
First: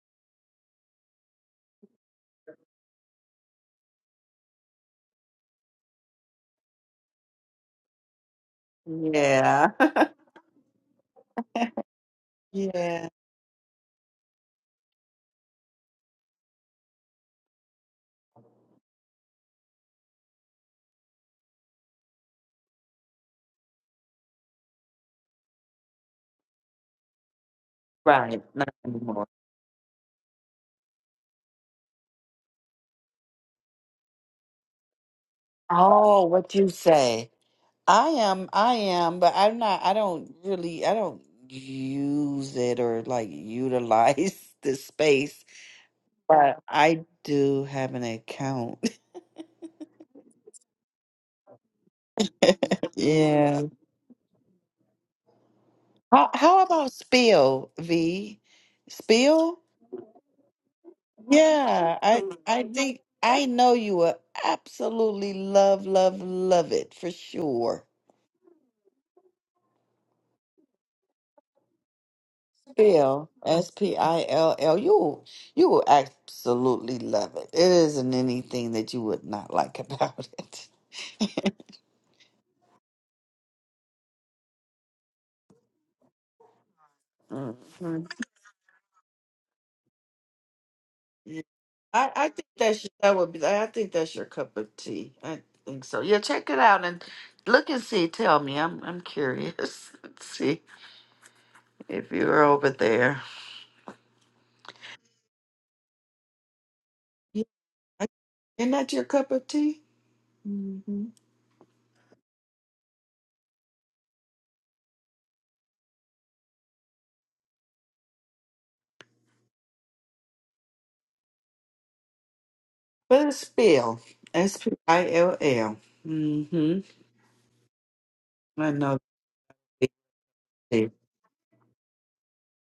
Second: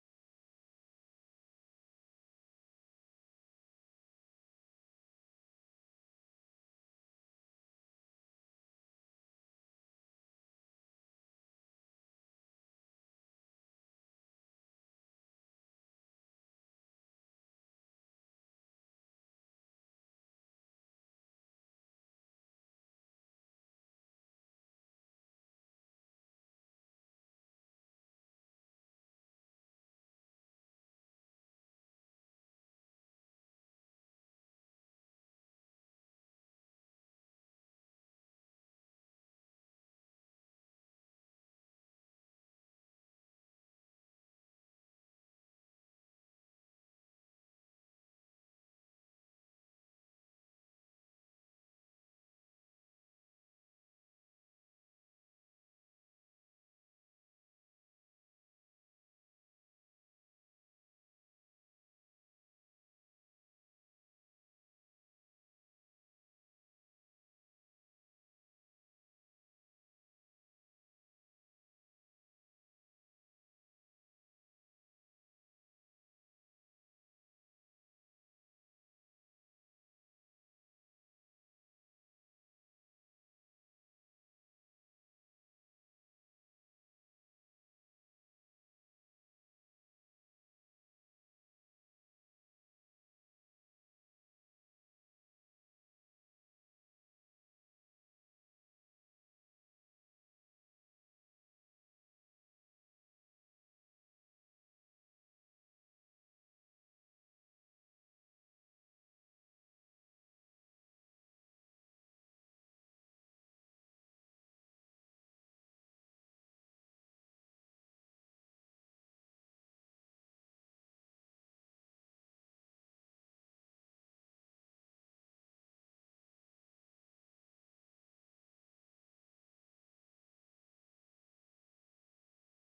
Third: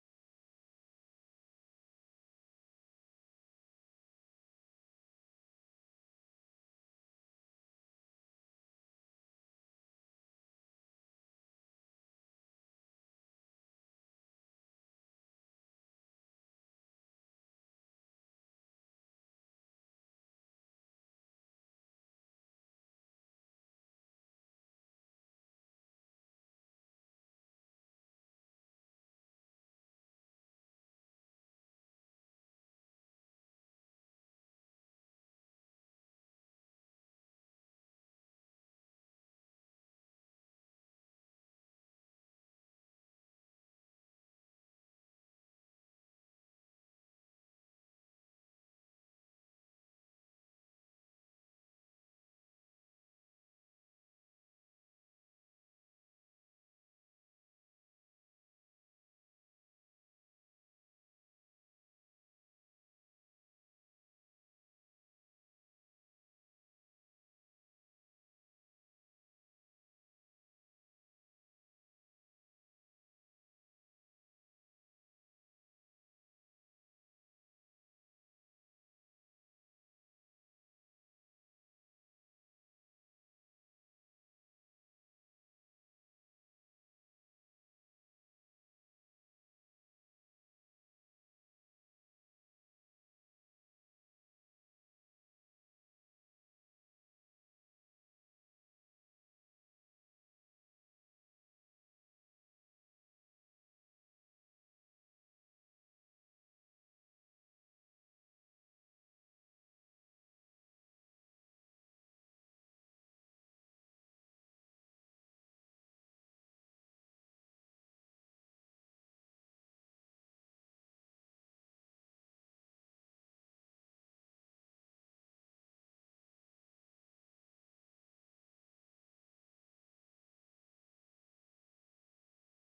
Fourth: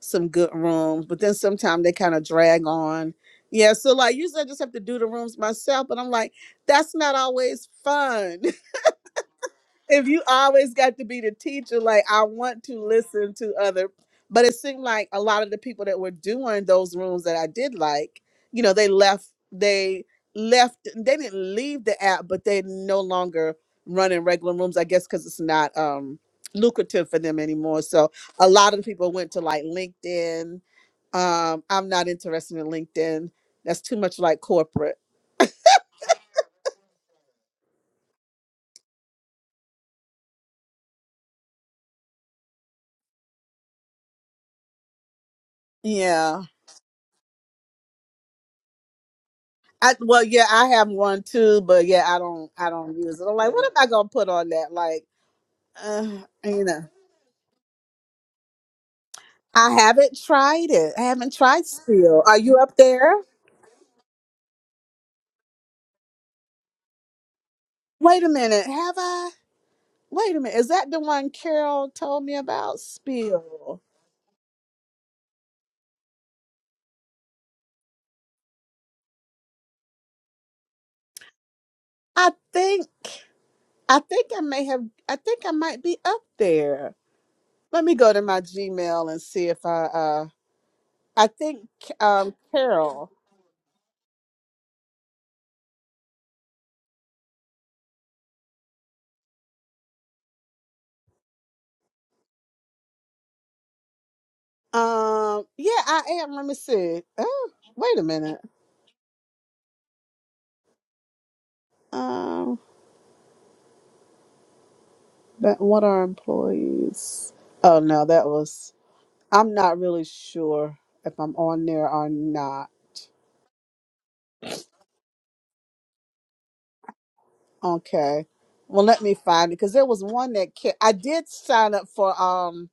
S1: some good rooms but then sometimes they kind of drag on yeah so like usually i just have to do the rooms myself but i'm like that's not always fun.
S2: Yeah.
S1: if you always got to be the teacher, like I want to
S2: yeah.
S1: listen to other, but it seemed like a lot of the people that were doing those rooms that I did like, you know, they left, they left, they didn't leave the app, but they no longer running regular rooms, I guess, because it's not um lucrative for them anymore. So
S2: Right.
S1: a
S2: Not
S1: lot of the people
S2: anymore.
S1: went to like LinkedIn. Um, I'm not interested in LinkedIn. That's too much like corporate.
S2: Oh, what you say? I am, I am, but I'm not, I don't really, I don't use it or like utilize the space,
S1: Yeah.
S2: but I do have an account.
S1: I well, yeah, I have one too, but yeah, I don't, I don't use it. I'm like,
S2: yeah.
S1: what am I gonna put on that? Like, uh,
S2: How, how
S1: you know,
S2: about Spill, V? Spill?
S1: I haven't tried it. I haven't tried
S2: Yeah,
S1: steel.
S2: I
S1: Are you
S2: I
S1: up
S2: think
S1: there?
S2: I know you will absolutely love, love, love it for sure.
S1: Wait a minute, have I? Wait a minute, is that the one Carol told me about?
S2: Spill, S
S1: Spill.
S2: P I L L. You you will absolutely love it. It isn't anything that you would not like about it.
S1: I think, I think I may have. I think I might be up there. Let me
S2: Mhm.
S1: go to my Gmail and see if I. uh I
S2: Yeah.
S1: think
S2: I, I
S1: um
S2: think that's
S1: Carol.
S2: that would be. I think that's your cup of tea. I think so. Yeah, check it out and look and see. Tell me. I'm I'm curious. Let's see if you're over there.
S1: Um, yeah, I am. Let me see.
S2: Yeah,
S1: Oh, wait a
S2: I-
S1: minute.
S2: Isn't that your cup of tea? Mm-hmm.
S1: Um, that what are employees? Oh no, that was. I'm not really sure if I'm on there or not.
S2: But it's Spill. S P I L L. Mm-hmm.
S1: Okay,
S2: I
S1: well
S2: know.
S1: let me find it because there was one that ca- I did sign up for. Um,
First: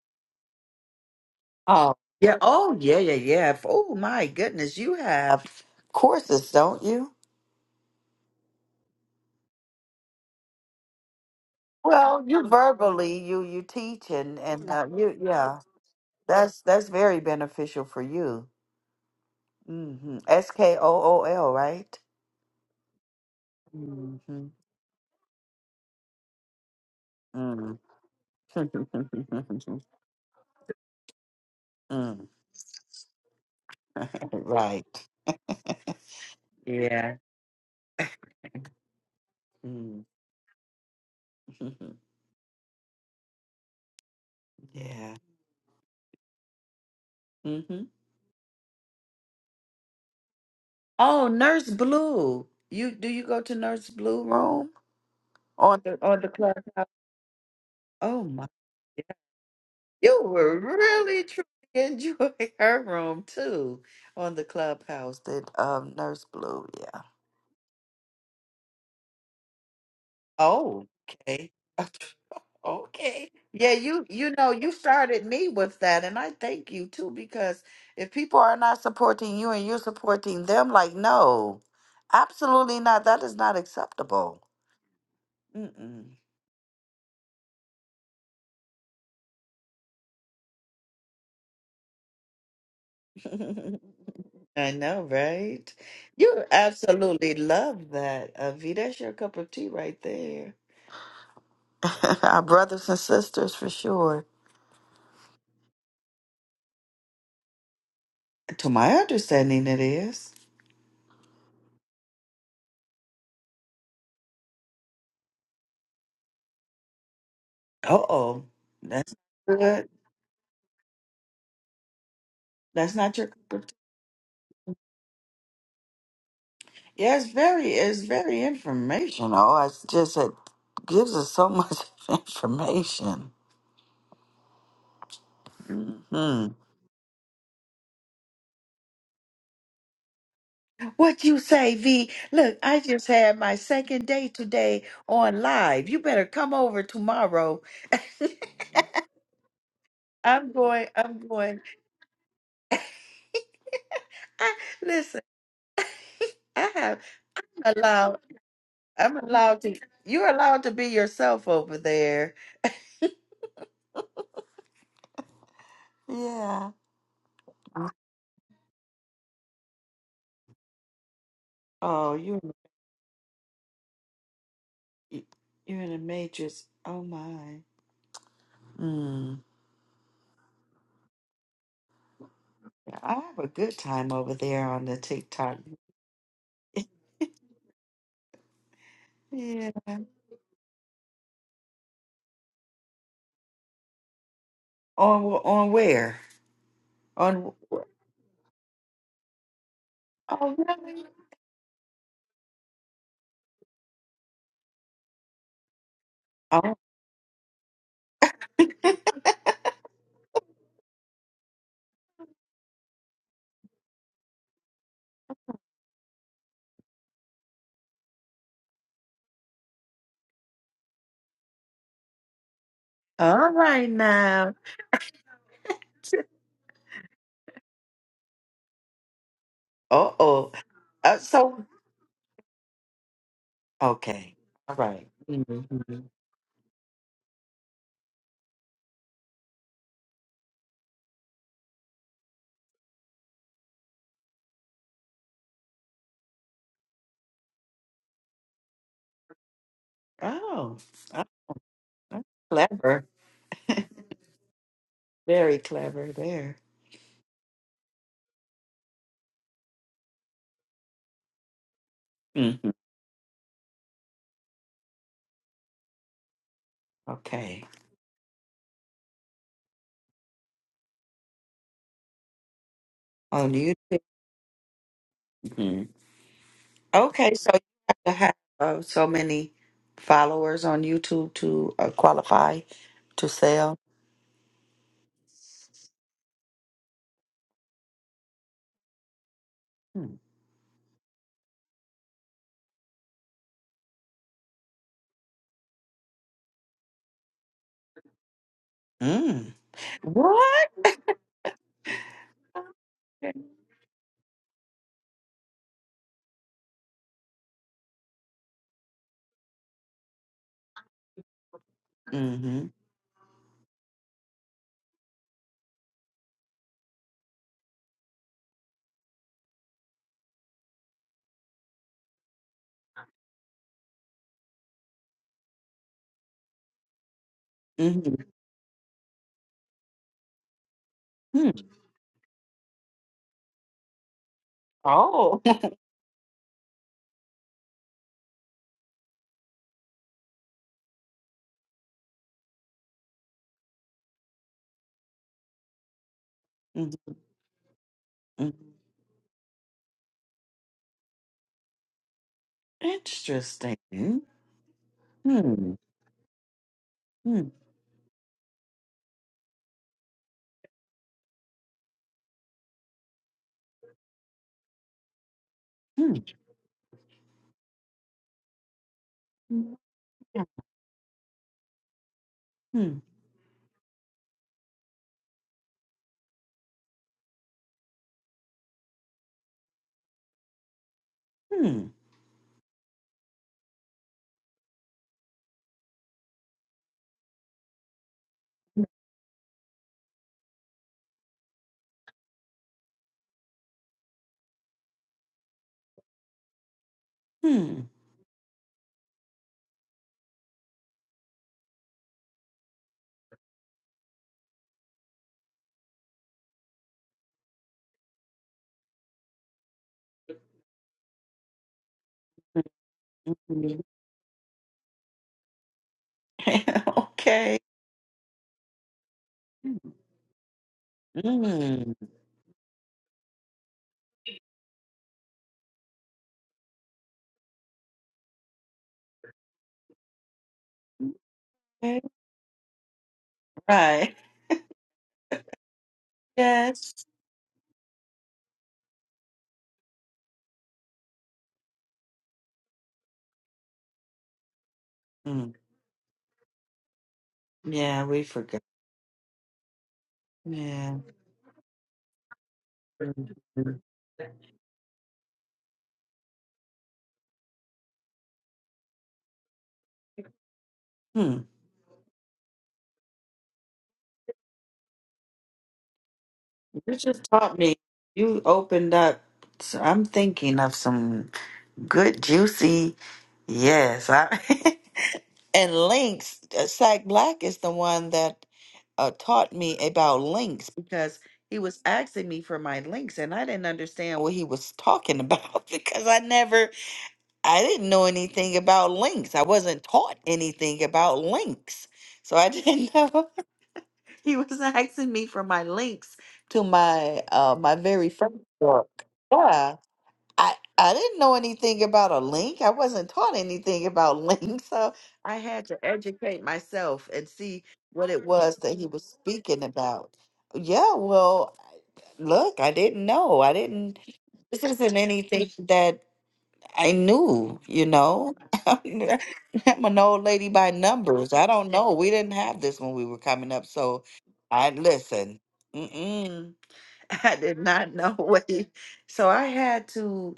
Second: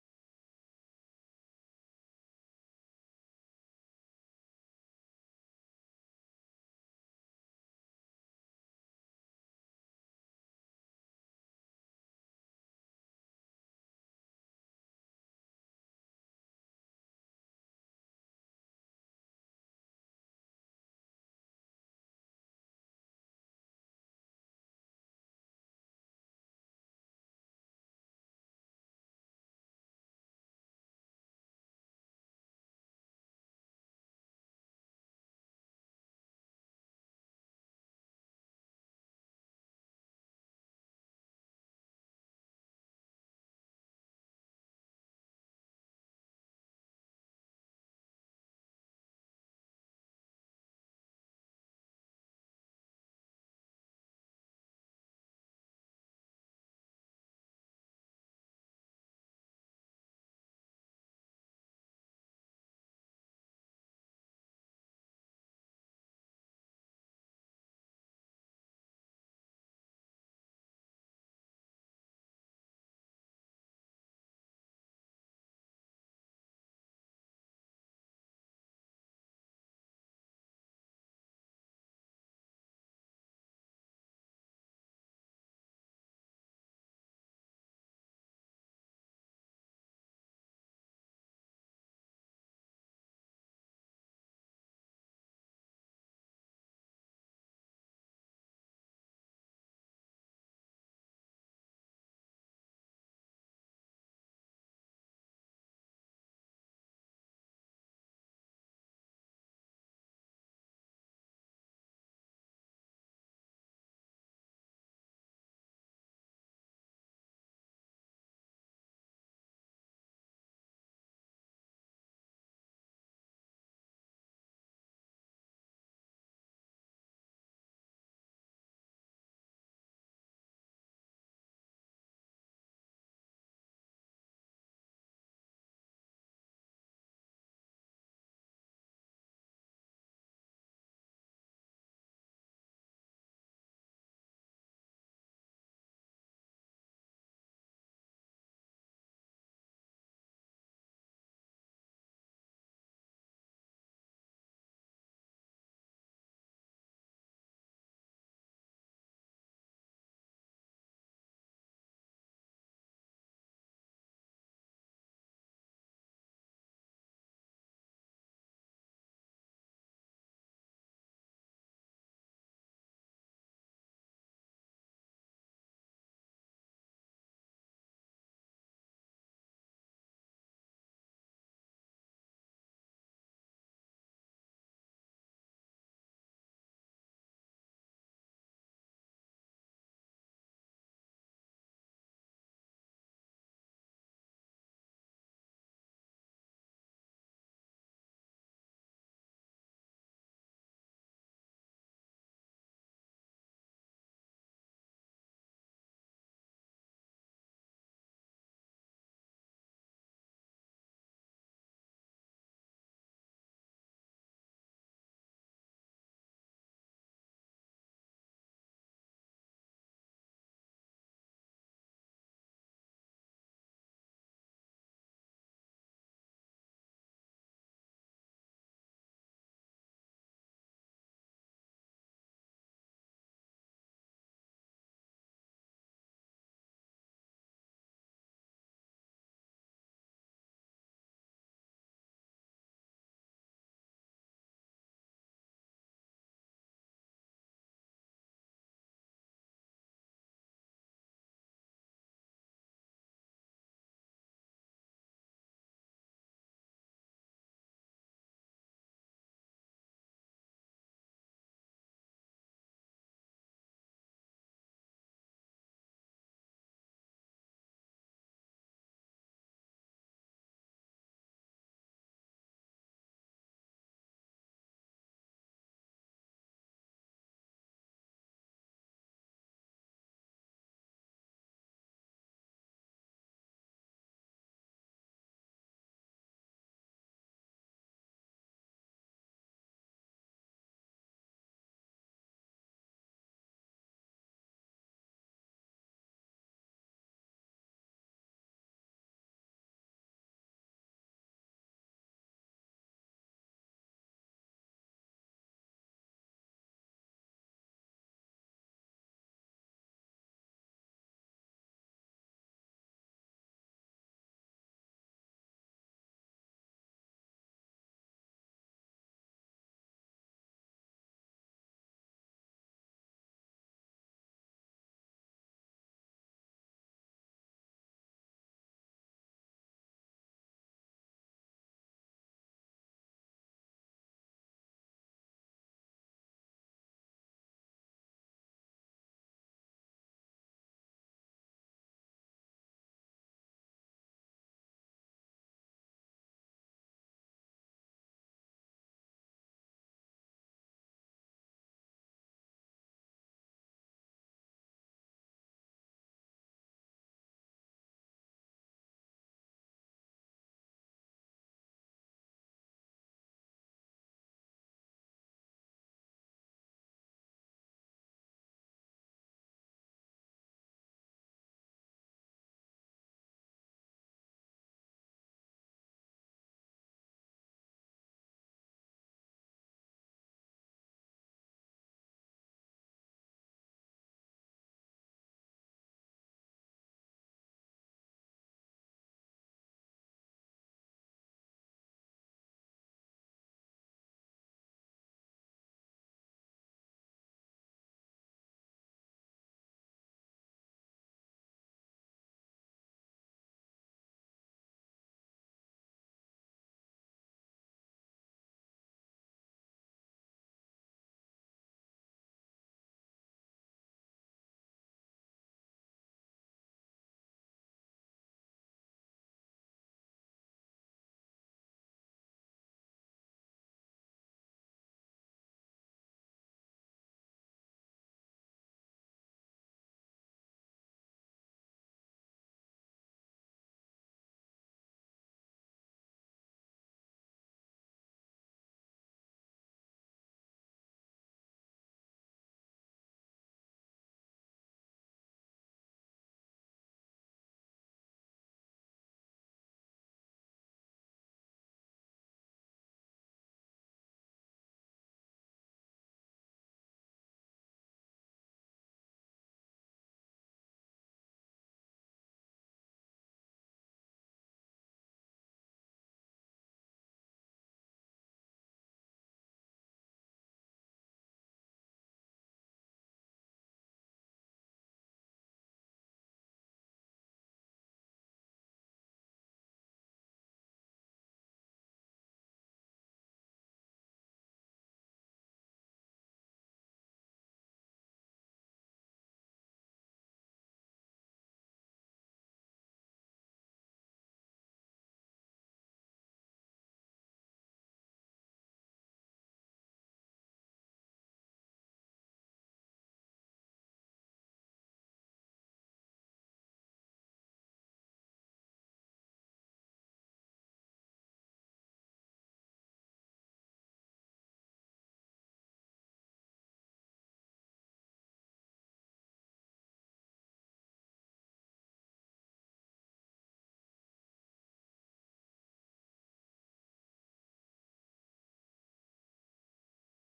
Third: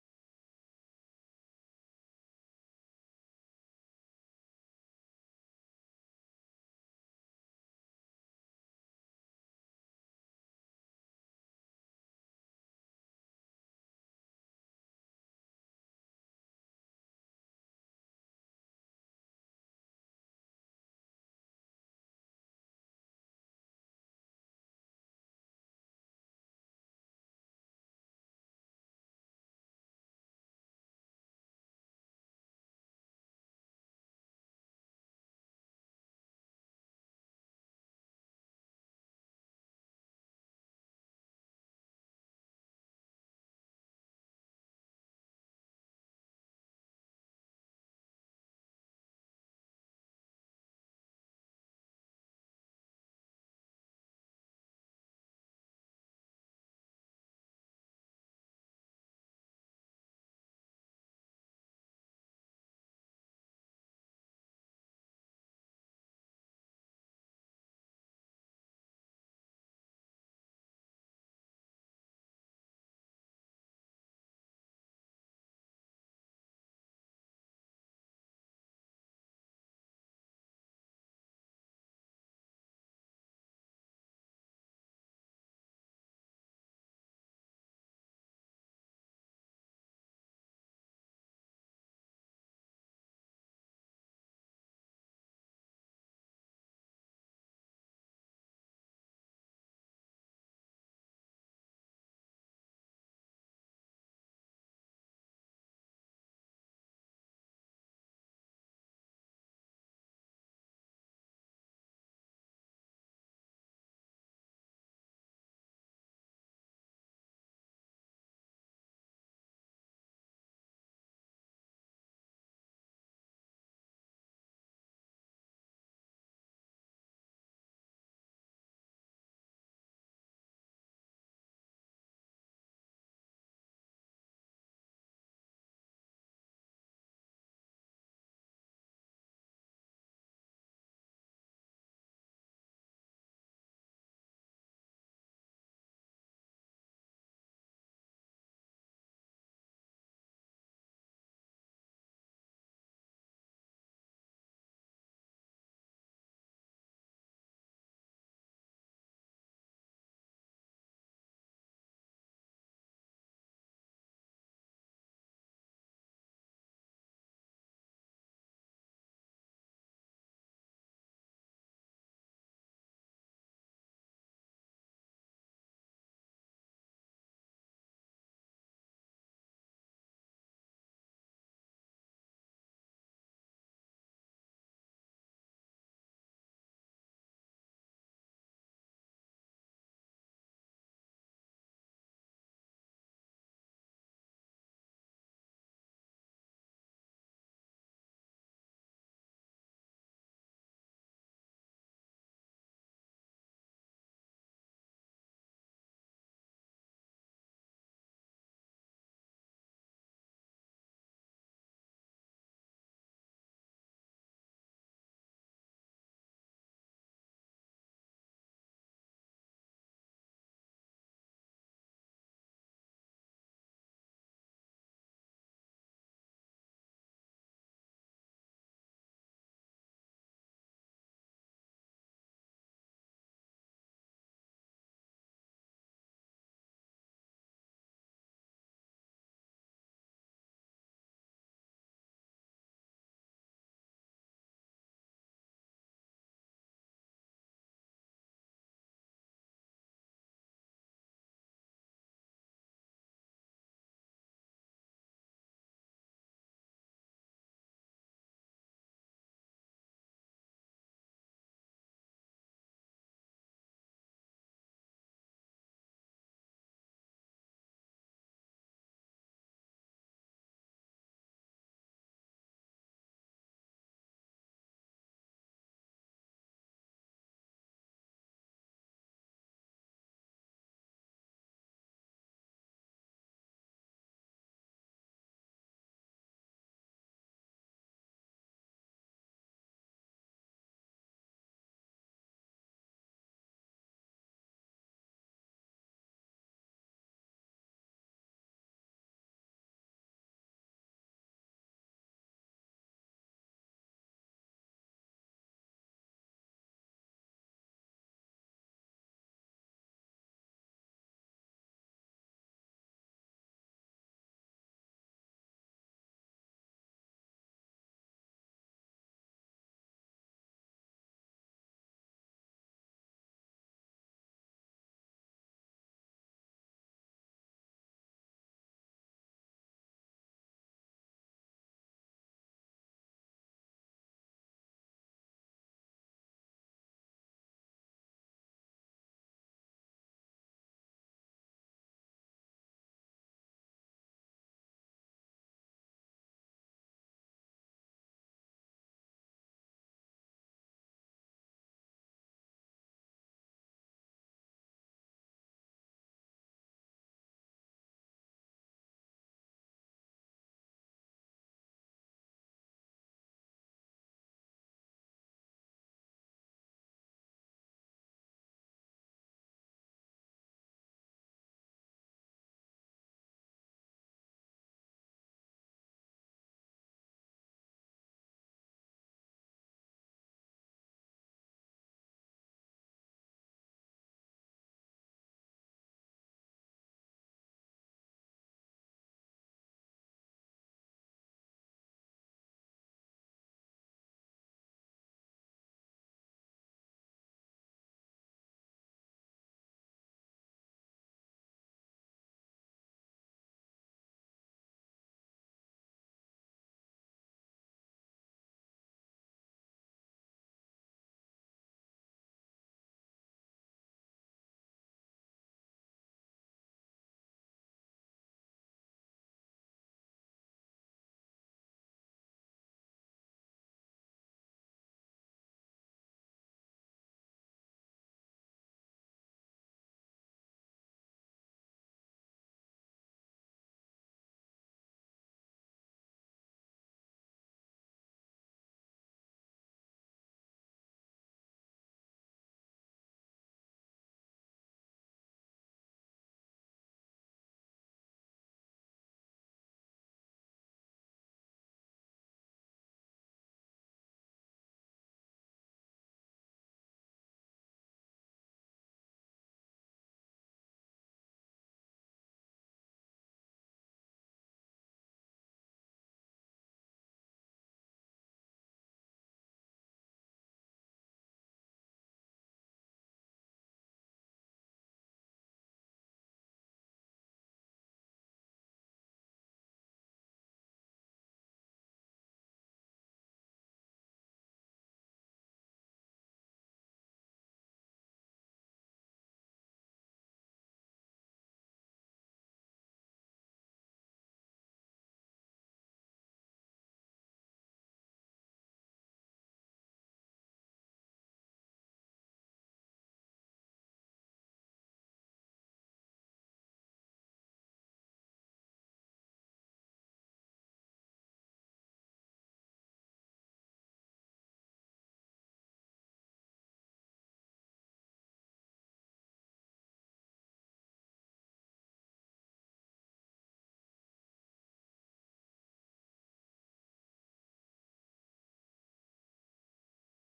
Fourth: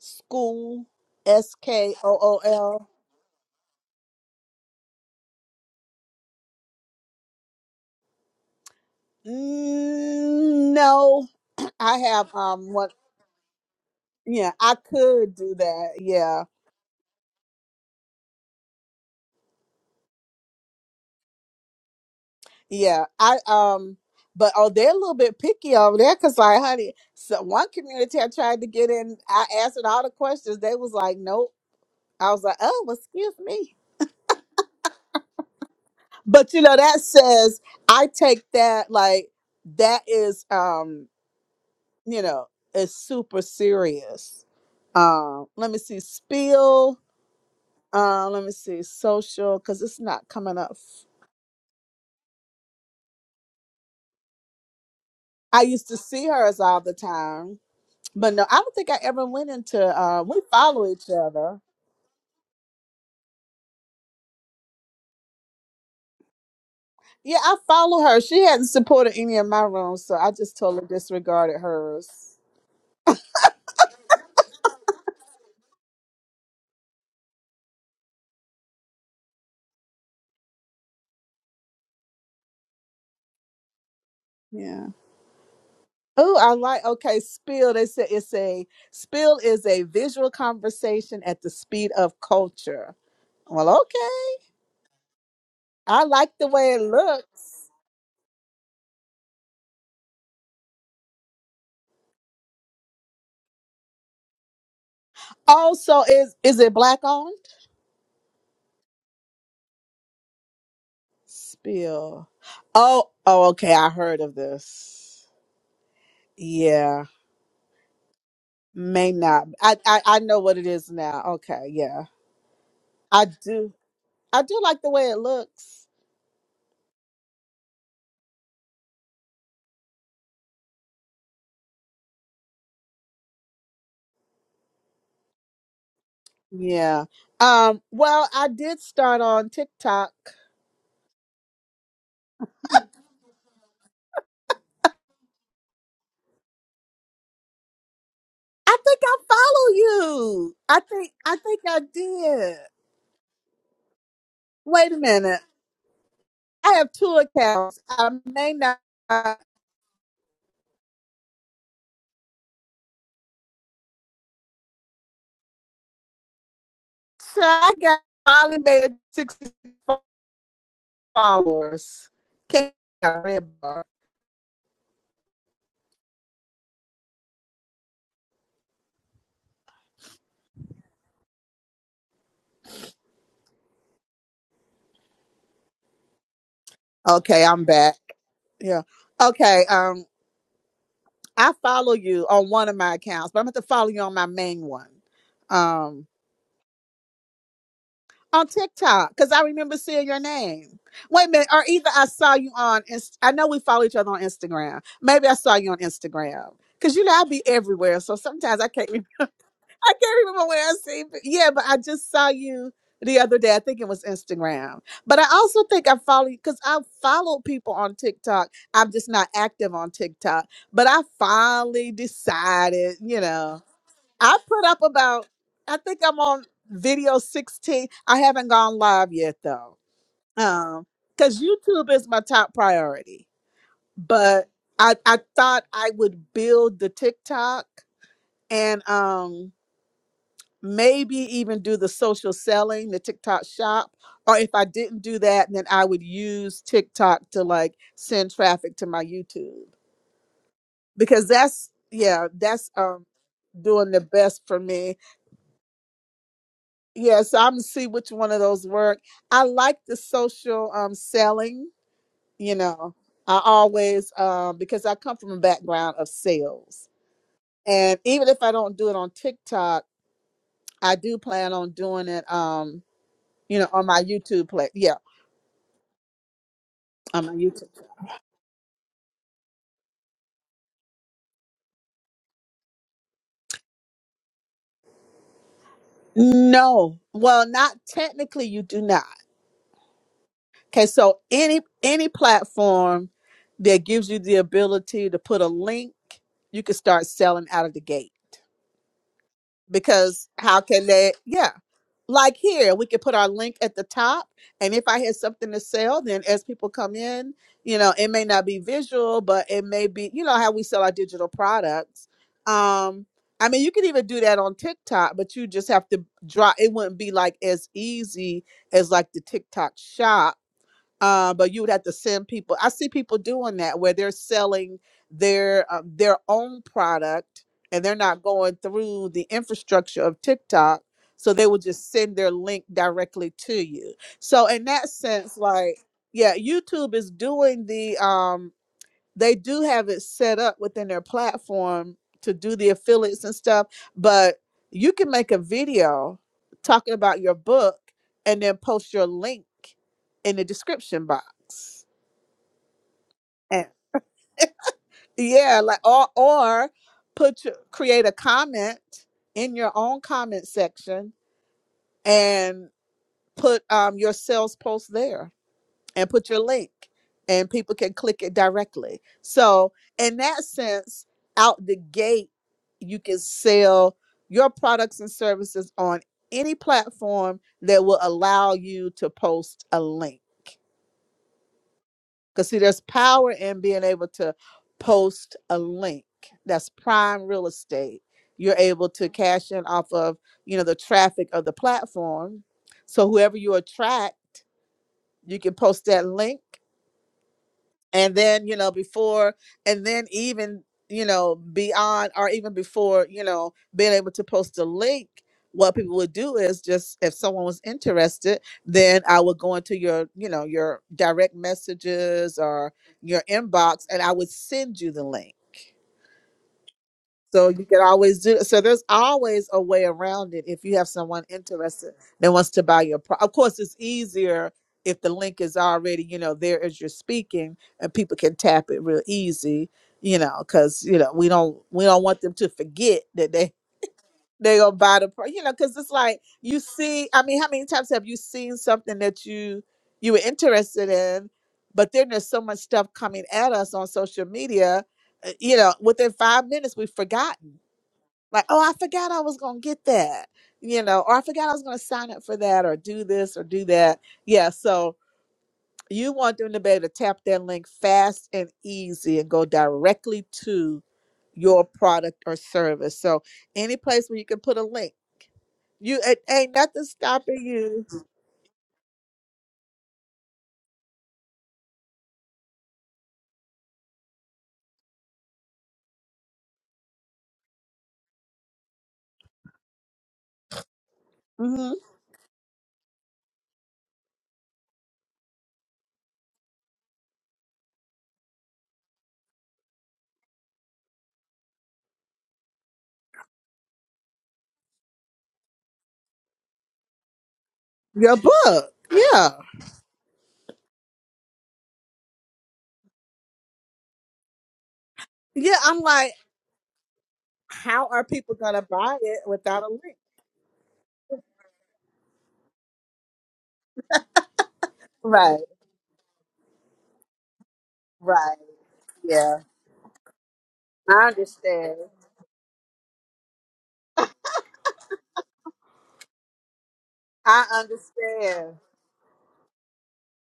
S1: school S
S2: Oh,
S1: K O
S2: yeah.
S1: O
S2: Oh,
S1: L.
S2: yeah, yeah, yeah. Oh, my goodness. You have courses, don't you?
S1: Mm, No, I
S2: Well,
S1: have
S2: you
S1: um what?
S2: verbally, you you teach and
S1: Yeah,
S2: and
S1: I
S2: uh, you
S1: could do
S2: yeah.
S1: that. Yeah.
S2: That's that's very beneficial for you. Mm-hmm. S K O O L, right?
S1: Yeah, I um,
S2: Mm-hmm.
S1: but oh, they're a little bit picky over there because, like, honey, so one
S2: Mm.
S1: community I tried to get in, I answered all the questions. They was like, nope.
S2: mm.
S1: I was like, oh, well, excuse me.
S2: Right.
S1: But you know, that
S2: Yeah.
S1: says I take that like that
S2: Mm.
S1: is um, you know, is super serious.
S2: yeah.
S1: Um, let me see, spill.
S2: Mm-hmm.
S1: Uh, let me see, social, because it's not coming up.
S2: Oh, Nurse Blue. You do you go to Nurse Blue room
S1: I
S2: on
S1: used to
S2: the on
S1: see
S2: the
S1: hers all
S2: clubhouse?
S1: the time.
S2: Oh
S1: But
S2: my!
S1: no, I don't think I
S2: yeah.
S1: ever went into.
S2: You
S1: Uh, we
S2: were
S1: follow each
S2: really truly
S1: other.
S2: enjoying her room too on the clubhouse. That um Nurse Blue, yeah.
S1: Yeah, I follow her. She hadn't supported any of my rooms, so I just totally
S2: Oh, okay,
S1: disregarded hers.
S2: okay. Yeah, you you know you started me with that, and I thank you too because if people are not supporting you and you're supporting them, like no, absolutely not. That is not acceptable.
S1: Yeah.
S2: Mm-mm.
S1: Oh, I like. Okay, spill. They said it's a spill is a visual conversation at the speed of culture. Well, okay.
S2: I know, right?
S1: I like
S2: You
S1: the way it
S2: absolutely
S1: looks.
S2: love that, Avi. That's your cup of tea right there. Our brothers and sisters, for sure.
S1: Also, is is it black owned?
S2: To my understanding, it is.
S1: Spill. Oh, oh, okay. I heard of this. Yeah.
S2: Uh-oh.
S1: May
S2: That's
S1: not.
S2: not
S1: I,
S2: good.
S1: I I know what it is now. Okay, yeah.
S2: That's not
S1: I
S2: your cup of tea.
S1: do I do like the way it looks.
S2: Yeah, it's very, it's very informational. know, it's just it gives us so much information. hmm
S1: Yeah. Um well, I did start on TikTok.
S2: What you say, V? Look, I just had my second day today on live. You better come over tomorrow
S1: I think I follow
S2: I'm
S1: you. I
S2: going,
S1: think
S2: I'm
S1: I think
S2: going.
S1: I did. Wait a
S2: Listen,
S1: minute.
S2: I
S1: I have
S2: have
S1: two accounts. I
S2: allowed,
S1: may not
S2: I'm
S1: so
S2: allowed to, you're allowed to be yourself over there. Yeah.
S1: I got finally made sixty followers.
S2: Oh, you're,
S1: Can't I read bar.
S2: you're in the matrix. Oh, my. Mm. I have a good time over there on the TikTok.
S1: Okay, I'm back. Yeah. Okay.
S2: Yeah.
S1: Um. I follow you on one of my accounts, but I'm going to follow you on my main one.
S2: On wh- on
S1: Um,
S2: where? On wh-
S1: on TikTok, because I remember seeing your
S2: oh
S1: name.
S2: really?
S1: Wait a minute, or either I saw you on, Inst- I know we follow each other on Instagram. Maybe I saw you on Instagram.
S2: Oh,
S1: Cause you know I be everywhere, so sometimes I can't, re- I can't remember where I see. But yeah, but I just saw you the other day. I think it was Instagram. But I also think I follow you, because I follow people on TikTok. I'm just not active on TikTok. But I finally decided, you
S2: all
S1: know.
S2: right
S1: I
S2: now.
S1: put up about, I think I'm
S2: Uh
S1: on video 16. I haven't gone live yet though.
S2: oh.
S1: Um,
S2: Uh,
S1: because
S2: so
S1: YouTube is my top priority.
S2: okay.
S1: But
S2: All
S1: I, I thought I
S2: right.
S1: would build the TikTok and um maybe even do the social selling, the TikTok shop. Or if I didn't do that, then I would use TikTok to like send traffic to my YouTube.
S2: Oh, oh,
S1: Because that's
S2: that's
S1: yeah, that's
S2: clever.
S1: um doing the best for me
S2: Very clever there.
S1: Yes, I'm gonna see which one of those work. I like the social um selling,
S2: hmm
S1: you know. I always um because I come from a background of sales.
S2: Okay.
S1: And even if I don't do it on TikTok, I do plan on doing it um,
S2: On
S1: you know, on
S2: YouTube.
S1: my YouTube play. Yeah,
S2: hmm
S1: on my
S2: Okay, so
S1: YouTube.
S2: you have to have uh, so many followers on YouTube to uh, qualify to sell.
S1: No. Well, not technically you do not.
S2: Mm.
S1: Okay, so any any platform that gives you the ability to put a link, you can start selling out of the gate.
S2: Mm.
S1: because how
S2: What?
S1: can they yeah like here we could put our link at the top and if i had something to sell then as people come in you know it may not be visual but it may be you know how we sell our digital products
S2: Mm-hmm.
S1: um i mean you could even do that on tiktok but you just have to drop it wouldn't be like as easy as like the tiktok shop uh, but you would have to send people. I see people doing that where they're selling their um, their own product and they're
S2: Mm-hmm.
S1: not going through the infrastructure of TikTok, so they
S2: hmm
S1: will just send their link directly to you. So in that sense,
S2: Oh.
S1: like yeah, YouTube is doing the um they do have it set up within their platform to do the affiliates and stuff, but you can make a video
S2: Mhm,
S1: talking about your book and
S2: mhm.
S1: then post your link in the description box. And
S2: Interesting. Hmm.
S1: yeah,
S2: Hmm.
S1: like or or put
S2: Hmm.
S1: your, create a comment in your own comment section and put um your sales post there. and put your link and people can click it directly.
S2: Hmm.
S1: So, in that sense, out the gate, you
S2: Hmm.
S1: can sell your products and services on any platform that will allow you to post a link. Because, see, there's power in being able to post a link. That's prime real estate. You're able to cash in off of, you know, the traffic of the platform. So whoever you attract, you can post that link
S2: Hmm.
S1: and then you know before and then even you know beyond or even before you know being able to post a link what people would do is just if someone was interested then i would go into your you know your direct messages or your
S2: Hmm.
S1: inbox and i would send you the link so
S2: okay.
S1: you can always do. So there's always a way around it if you have someone interested
S2: Mm.
S1: that wants to buy your. Pro- of course, it's easier if the link is already you know there as you're speaking, and people can tap it real easy. You know, because you know we don't we
S2: Okay.
S1: don't want them to forget that they
S2: Right.
S1: they gonna buy the. Pro- you know, because it's like you
S2: Yes.
S1: see. I mean, how many times have you seen something that you you were interested in, but then there's so much stuff coming at us on social media uh,
S2: Mm.
S1: you know, within five minutes, we've forgotten
S2: Yeah, we
S1: like, oh,
S2: forgot.
S1: I forgot I was going to get that, you
S2: Yeah.
S1: know, or I forgot I was going to sign up for that or do this or do
S2: Mhm.
S1: that. Yeah. So you want them to be able to tap that link fast and easy and go directly to
S2: Hmm.
S1: your product or service. So any place where you can put a link, you it ain't nothing
S2: You just
S1: stopping
S2: taught me.
S1: you.
S2: You opened up. So I'm thinking of some good, juicy. Yes. I, and links. Uh, Sack Black is the one that uh, taught me about links because he
S1: hmm
S2: was asking me for my links and I didn't understand what he was talking about because I never. I didn't know anything about links. I wasn't taught anything about links. So I didn't know he was asking me for my links to my uh my very
S1: Your
S2: first
S1: book.
S2: book.
S1: Yeah.
S2: Yeah. I I didn't know anything about a link. I wasn't taught anything about links. So I
S1: Yeah.
S2: had
S1: I'm
S2: to
S1: like,
S2: educate myself and see
S1: how are
S2: what it
S1: people going
S2: was
S1: to
S2: that he
S1: buy
S2: was
S1: it
S2: speaking
S1: without a link?
S2: about. Yeah, well, look, I didn't know. I didn't this isn't
S1: Right.
S2: anything that I knew, you know.
S1: Right. Yeah.
S2: I'm an old lady by
S1: I
S2: numbers. I don't
S1: understand.
S2: know. We didn't have this when we were coming up. So I listen. Mm-mm, I
S1: I
S2: did not know what
S1: understand.
S2: he. So I had to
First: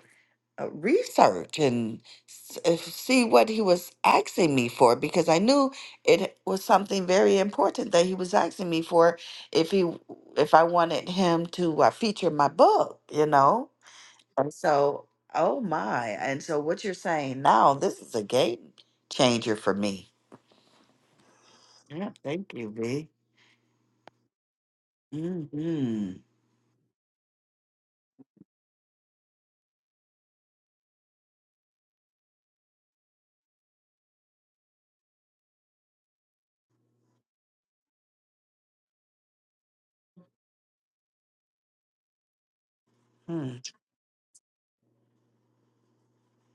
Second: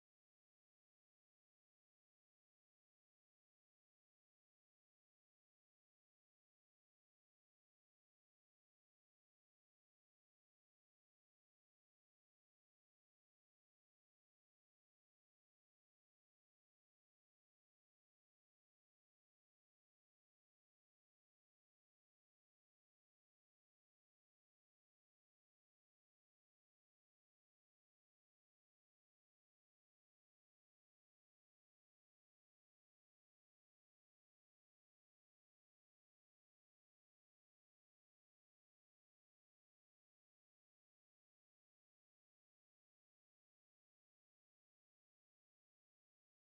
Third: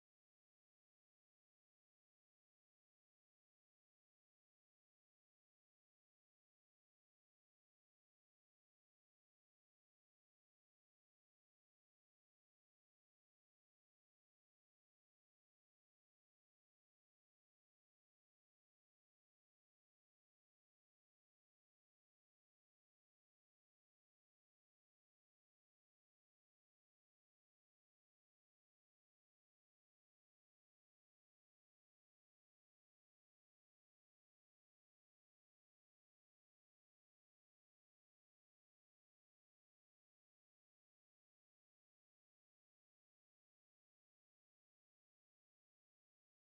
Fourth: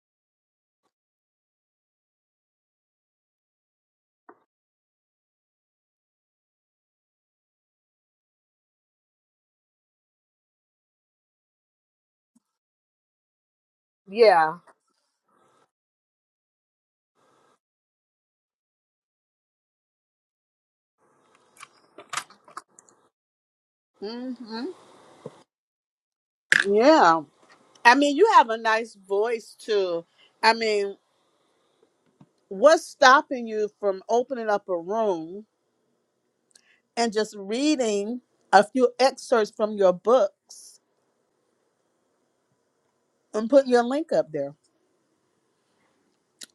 S2: uh, research and s- uh, see what he was asking me for because I knew it was something very important that he was asking me for if he if I wanted him to uh, feature my book, you know.
S1: Yeah.
S2: And so, oh my. And so, what you're saying now, this is a game changer for me. Yeah, thank you, V.
S1: hmm
S2: Mm-hmm.
S1: Yeah. I mean, you have a nice voice too. I mean, what's stopping you from opening up a room and just reading a few excerpts from your books and
S2: Hmm.
S1: putting your link up there?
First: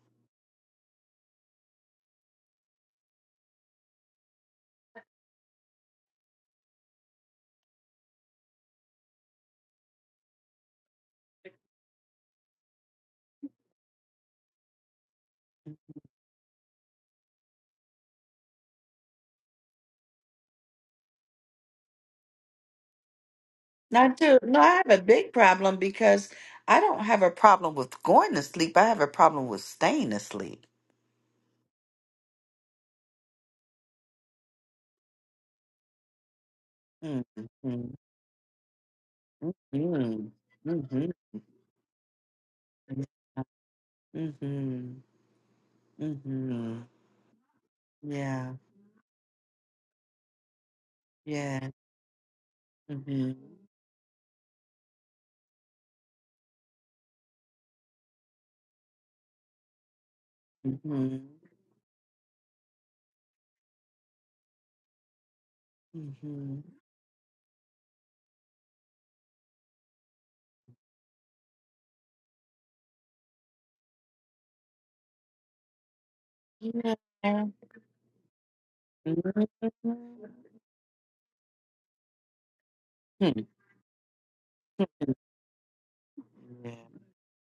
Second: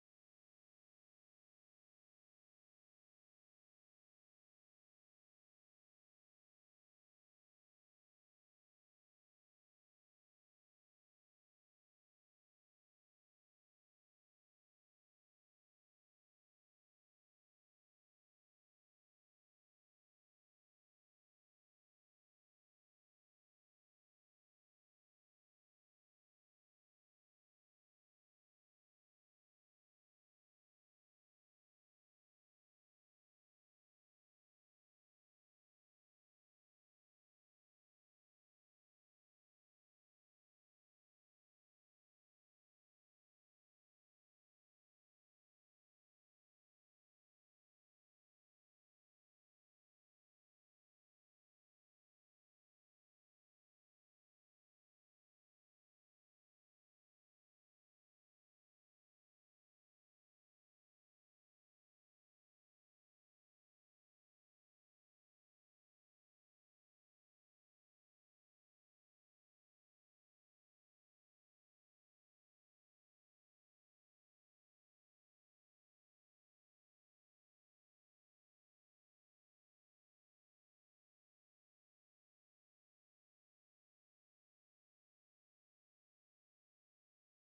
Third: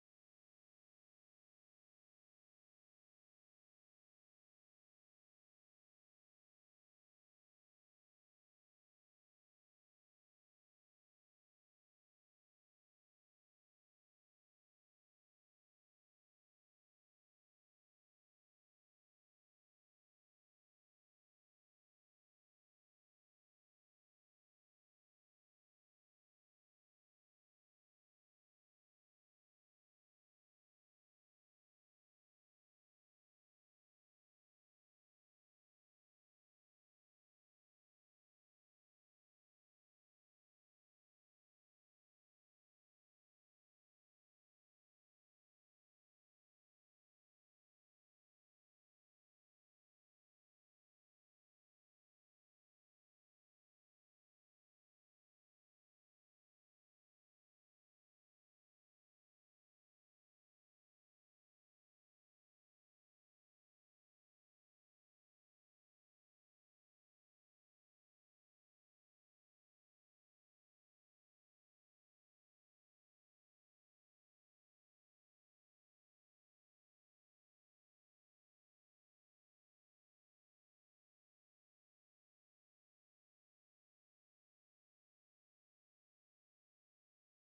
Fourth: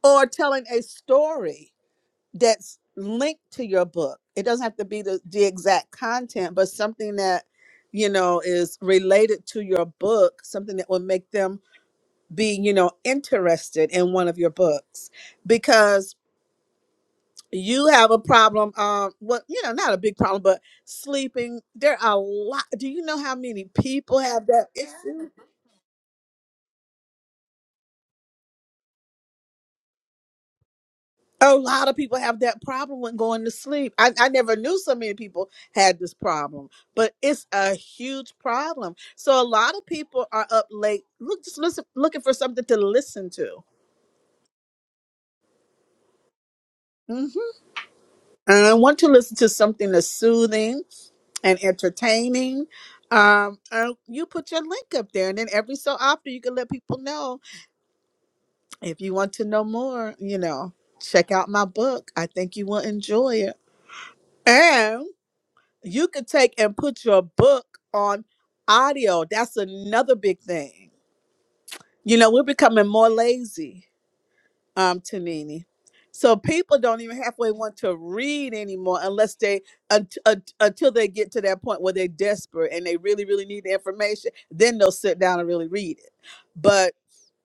S1: Or telling a story that's linked to your book. It doesn't have to be the, the exact content, but something that, you know, is related to your book, something that will make them be, you know, interested in one of your books. Because you have a problem um well you know not a big problem but sleeping there are a lot do you know how many
S2: Now,
S1: people
S2: too,
S1: have
S2: no,
S1: that
S2: I have a
S1: issue
S2: big problem because I don't have a problem with going to sleep. I have a problem with staying asleep.
S1: a lot of people have that problem when going to sleep I, I never knew so many people had this problem but
S2: Mm-hmm.
S1: it's a huge problem so a lot of
S2: Mm-hmm.
S1: people are up late
S2: Mm-hmm.
S1: look just listen looking for something to listen to
S2: Mm-hmm. Mm-hmm.
S1: Mm-hmm.
S2: Yeah.
S1: And I want to listen to something that's soothing and
S2: Yeah.
S1: entertaining.
S2: Mm-hmm.
S1: Um, uh, you put your link up there, and then every so often you can let people know if you want to know more. You know,
S2: Mm-hmm.
S1: check out my book. I think you will enjoy it, and you could take
S2: Mm-hmm.
S1: and put your book on audio. That's another big thing. You know, we're becoming more lazy um Tanini. So people don't even
S2: Yeah.
S1: halfway want to read anymore unless they unt- unt- until they get to that point where they're desperate and they really
S2: Mm-hmm.
S1: really need the information. Then they'll sit down and really read it.
S2: Yeah.
S1: But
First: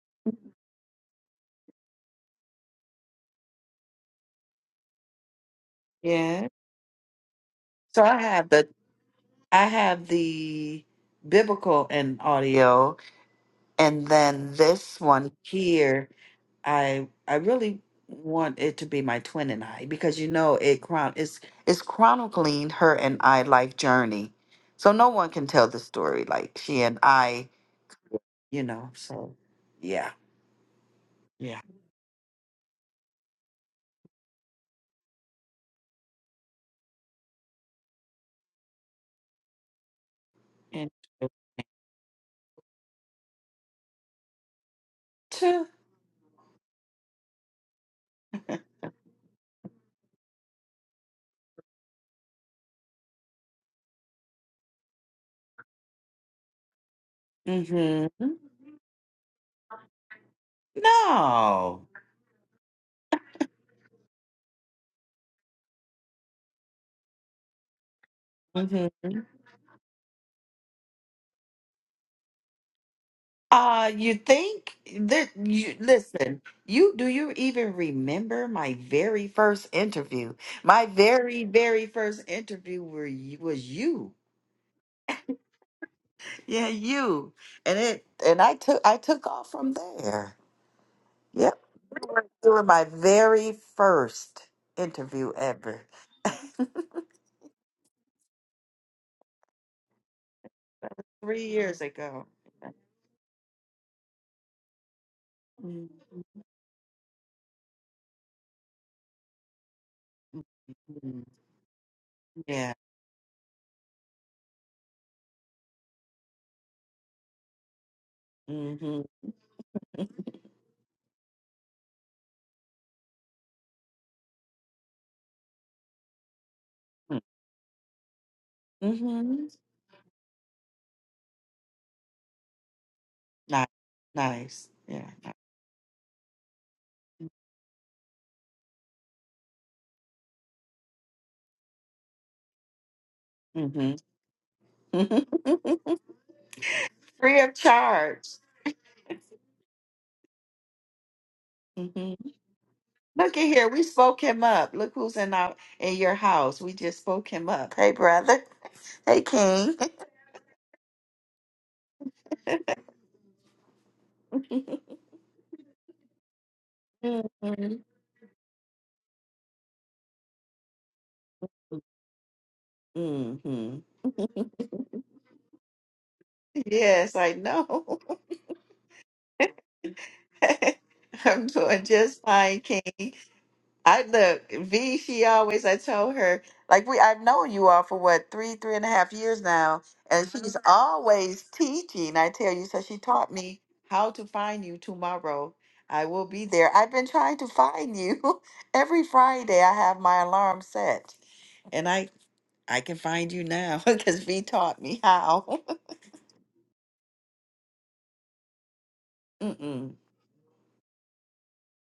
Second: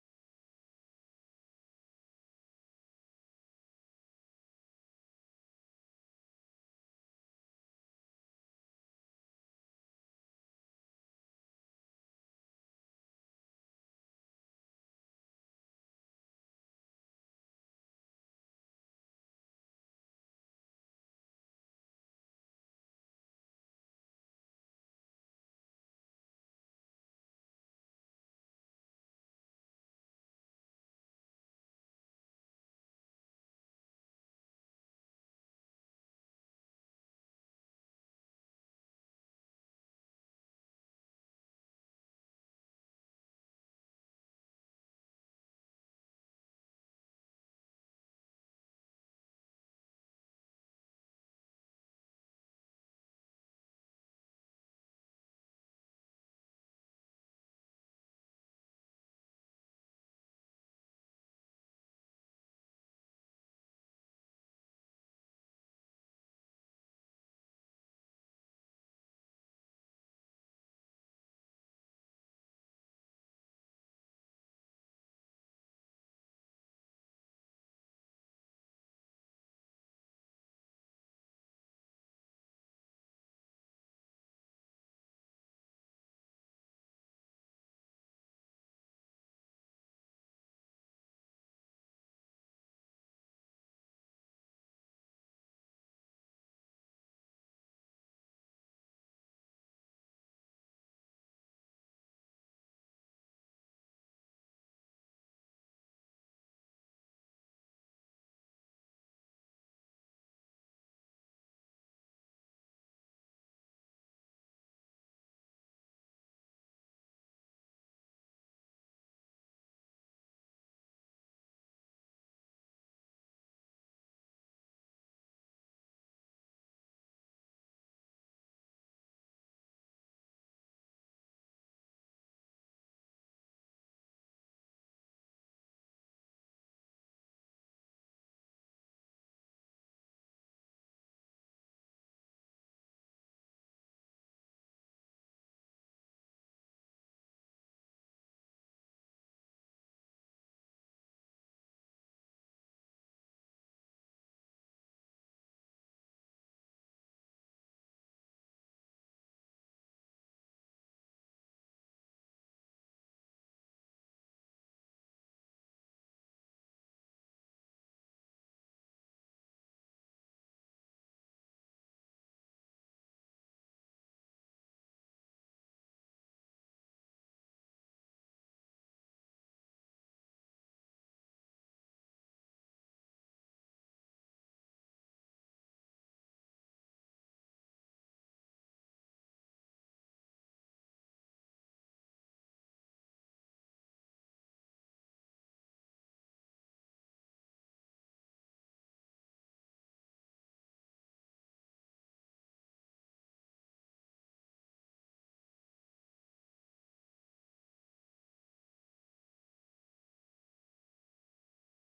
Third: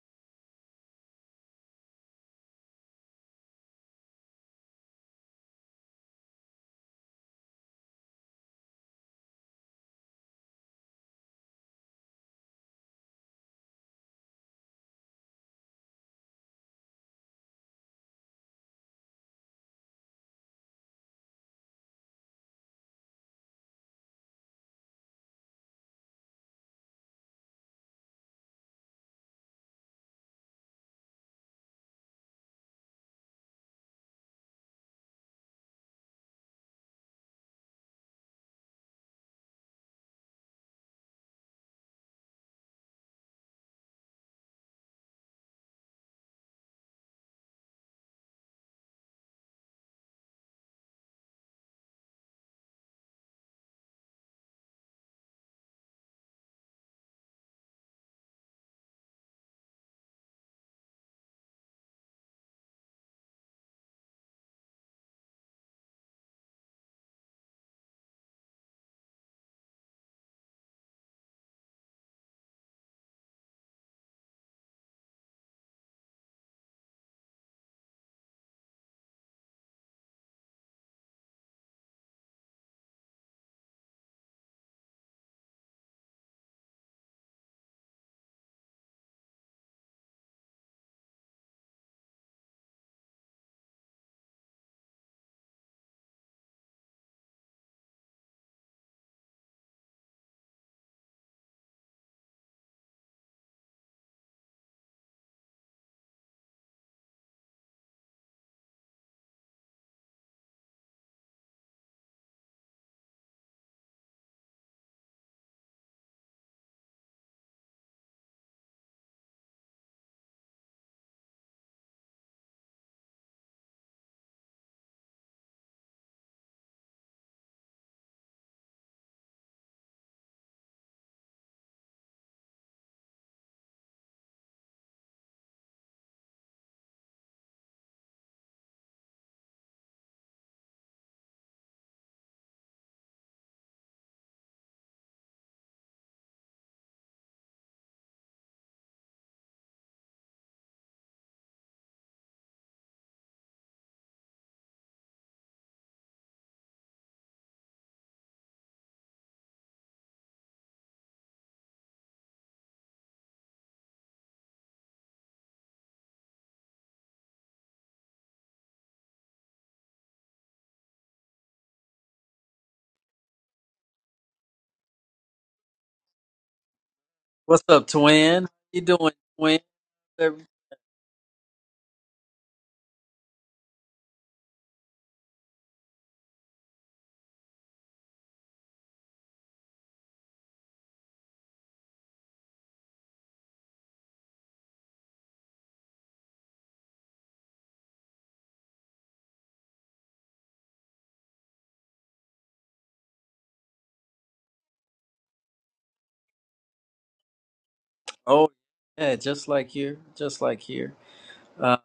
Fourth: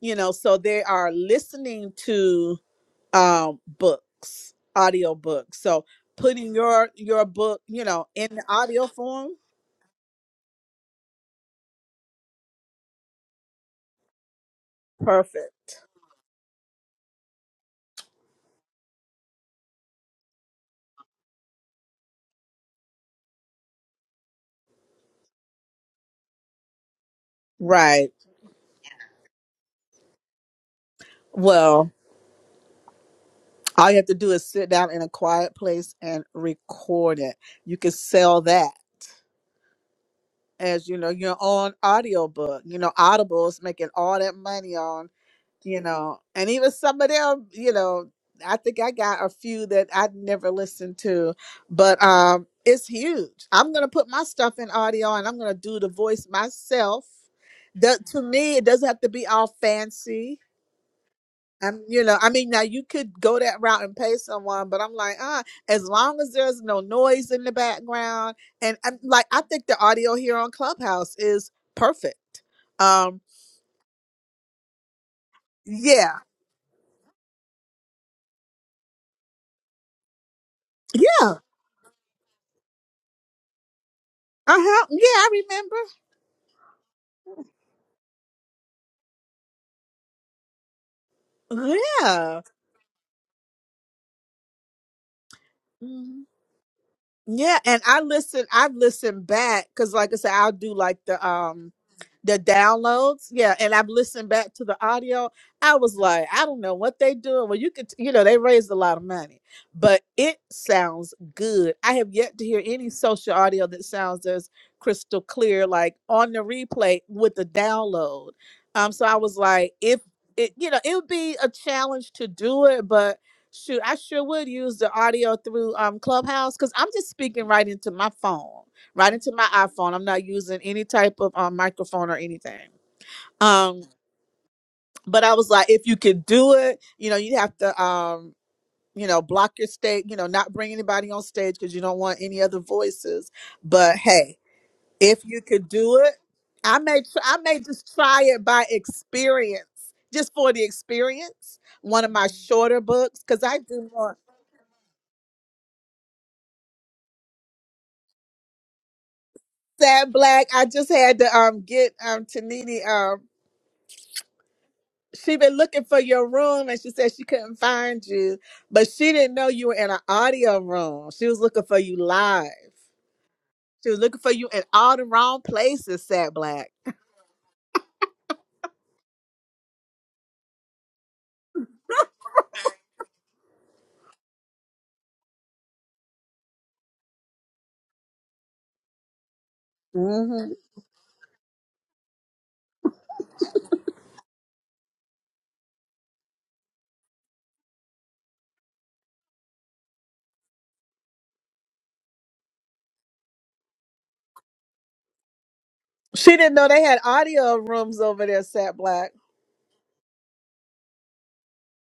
S1: you know, so they are listening to um books, audio books. So
S2: Yeah.
S1: putting your your book, you
S2: So
S1: know,
S2: I
S1: in the
S2: have the
S1: audio form,
S2: I have the biblical and audio and then this one
S1: perfect.
S2: here I I really want it to be my twin and I because you know it chron it's it's chronicling her and I life journey. So no one can tell the story like she and I,
S1: Right.
S2: you know. So yeah. Yeah.
S1: Well, all you have to do is sit down in a quiet place and record it. You can sell that as
S2: And
S1: you know
S2: uh,
S1: your own audiobook you know audible's making all that money on
S2: two.
S1: you know and even some of them you know i think i got a few that i never listened to but um it's huge i'm gonna put my stuff in audio and i'm gonna do the voice myself that
S2: Mhm.
S1: to me it doesn't have to be all fancy I'm,
S2: No.
S1: you know, I mean, now you could go that route and pay someone, but I'm like, ah, as long as there's no noise in the background, and I'm
S2: Mhm.
S1: like, I think the audio here on Clubhouse is perfect. Um,
S2: Uh, you think that you
S1: yeah,
S2: listen, you do you even remember my very first interview? My
S1: yeah, uh
S2: very, very first interview were you was you.
S1: huh, yeah, I remember,
S2: Yeah, you. And it and I took I took off from there. Yep. You were
S1: yeah.
S2: you were my very first interview ever.
S1: Mm-hmm. Yeah, and I listen. I've listened back because, like I said, I'll do like the
S2: Three
S1: um
S2: years ago.
S1: the downloads. Yeah, and I've listened back to the audio. I
S2: Mhm.
S1: was like, I don't know what they doing. Well, you could, you know, they raised a lot of money, but it sounds good. I have yet to hear
S2: Yeah.
S1: any social audio that sounds as crystal clear, like on the replay with the download. Um,
S2: Mm-hmm.
S1: so I was like, if it, you know, it would be a challenge to do it, but Shoot, I sure would use the audio through um Clubhouse because I'm just speaking right into my phone, right into my
S2: Mm-hmm.
S1: iPhone. I'm not using any type of um, microphone or anything.
S2: Nice.
S1: Um,
S2: Nice. Yeah.
S1: but I was like, if you could do it, you know, you have to um, you know, block your stage, you know, not bring anybody on stage because you don't want any other voices.
S2: Mm-hmm.
S1: But hey, if you could do it, I may tr- I
S2: Free of
S1: may just try
S2: charge.
S1: it by experience, just for the experience. One of
S2: hmm
S1: my shorter books,
S2: Look
S1: because
S2: at
S1: I
S2: here. We
S1: do more.
S2: spoke him up. Look who's in our in your house. We just spoke him up. Hey, brother. Hey, King.
S1: Sad black. I just had to um get um Tanini um she been looking for your room and she said
S2: hmm
S1: she couldn't find you, but she didn't know you were in an audio room. She was looking for you live. She was looking for you in all the wrong places, Sad Black.
S2: Yes, I
S3: What's up,
S2: know.
S3: twin? How you doing, twin? Every-
S2: I'm doing just fine, King. I look, V, she always, I told her, like we I've known you all for what, three, three and a half years now, and
S1: hmm
S2: she's Mhm. always teaching, I tell you. So she taught me how to find you tomorrow. I will be there. I've been trying to find you. Every Friday I have my alarm set. And I I can find you now because V taught me how.
S1: She didn't know they had audio rooms over there,
S3: Oh,
S1: Sad Black.
S3: yeah, just like
S2: mm-mm.
S3: here, just like here. Uh,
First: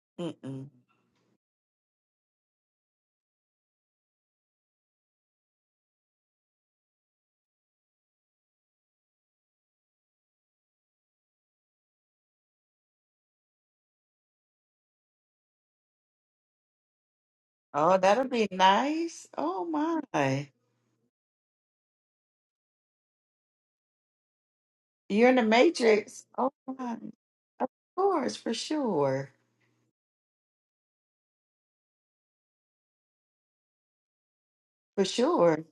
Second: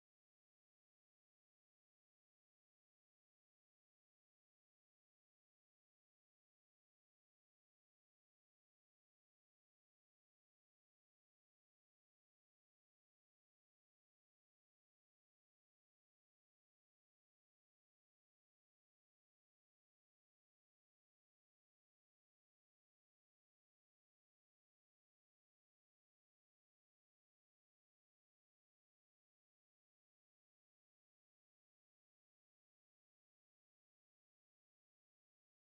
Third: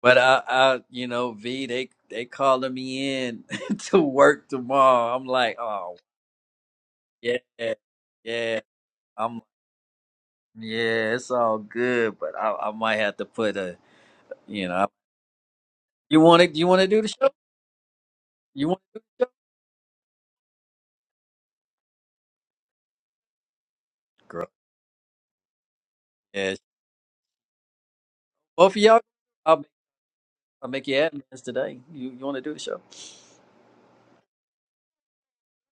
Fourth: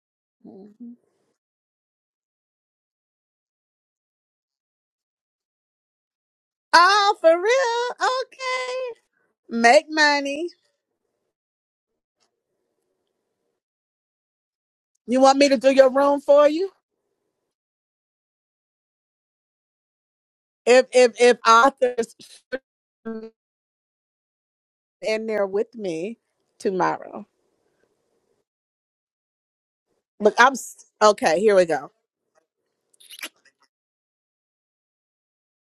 S3: but I,
S2: Mm-mm.
S3: I,
S1: Mhm.
S3: you know, V, they they calling me in to work tomorrow. I'm like, oh
S1: Oh, for
S3: yeah,
S1: real?
S3: yeah.
S1: Okay.
S3: I'm
S1: Make money.
S3: yeah, it's all good, but I, I might have to put a, you know,
S1: You want me to do your
S3: you
S1: room
S3: want
S1: for
S3: to you
S1: you?
S3: want to do the show?
S2: Oh, that'll be
S3: You want to do the
S2: nice.
S3: show,
S2: Oh my.
S1: If if if authors
S3: girl?
S1: in
S2: You're in the
S1: there with me
S2: Matrix. Oh
S3: Yeah,
S2: my.
S1: tomorrow.
S2: Of course, for
S3: both of y'all.
S2: sure.
S3: I'll
S1: Look, I'm
S3: I'll make
S1: s-
S3: you
S1: okay.
S3: admins
S1: Here we
S3: today.
S1: go.
S3: You you want to do the show?
S2: For sure.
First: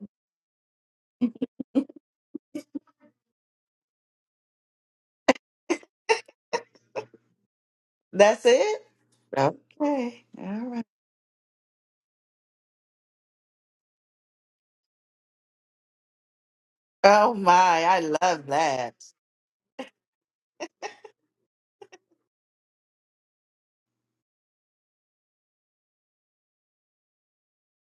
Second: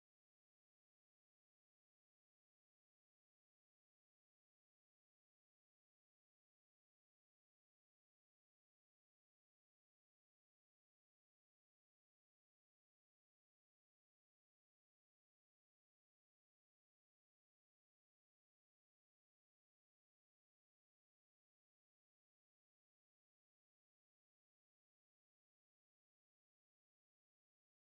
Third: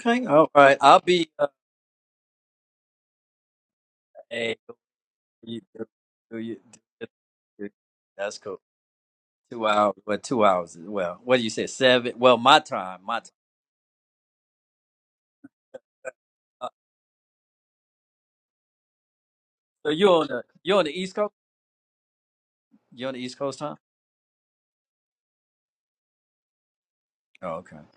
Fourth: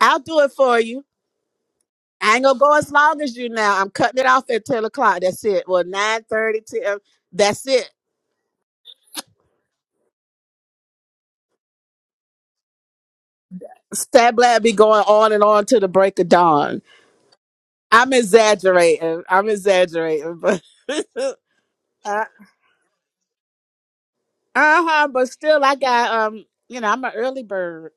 S1: I'll do
S3: all
S1: it
S3: right.
S1: for
S3: I'll
S1: you.
S3: be.
S1: I ain't gonna go as long as you now. I'm cutting it off
S3: Uh,
S1: at ten o'clock. That's
S3: You-
S1: it. Well, nine
S3: do
S1: thirty,
S3: you-
S1: ten. That's
S3: do-
S1: it.
S3: That's
S2: That's
S3: cool.
S2: it?
S3: Two hours. Well,
S2: Okay.
S3: two
S2: All
S3: hours.
S2: right.
S3: Well, what do you say? Seven. Well, my time. My time.
S1: Stat Blab be going on and on to the break of
S3: Uh,
S1: dawn.
S2: Oh my, I
S1: I'm
S2: love that.
S1: exaggerating. I'm
S3: so you on
S1: exaggerating,
S3: the
S1: but
S3: you on the East Coast?
S1: uh
S3: You on the East Coast time?
S1: huh. But still, I got um. You know, I'm an early
S3: Oh, okay.
S1: bird,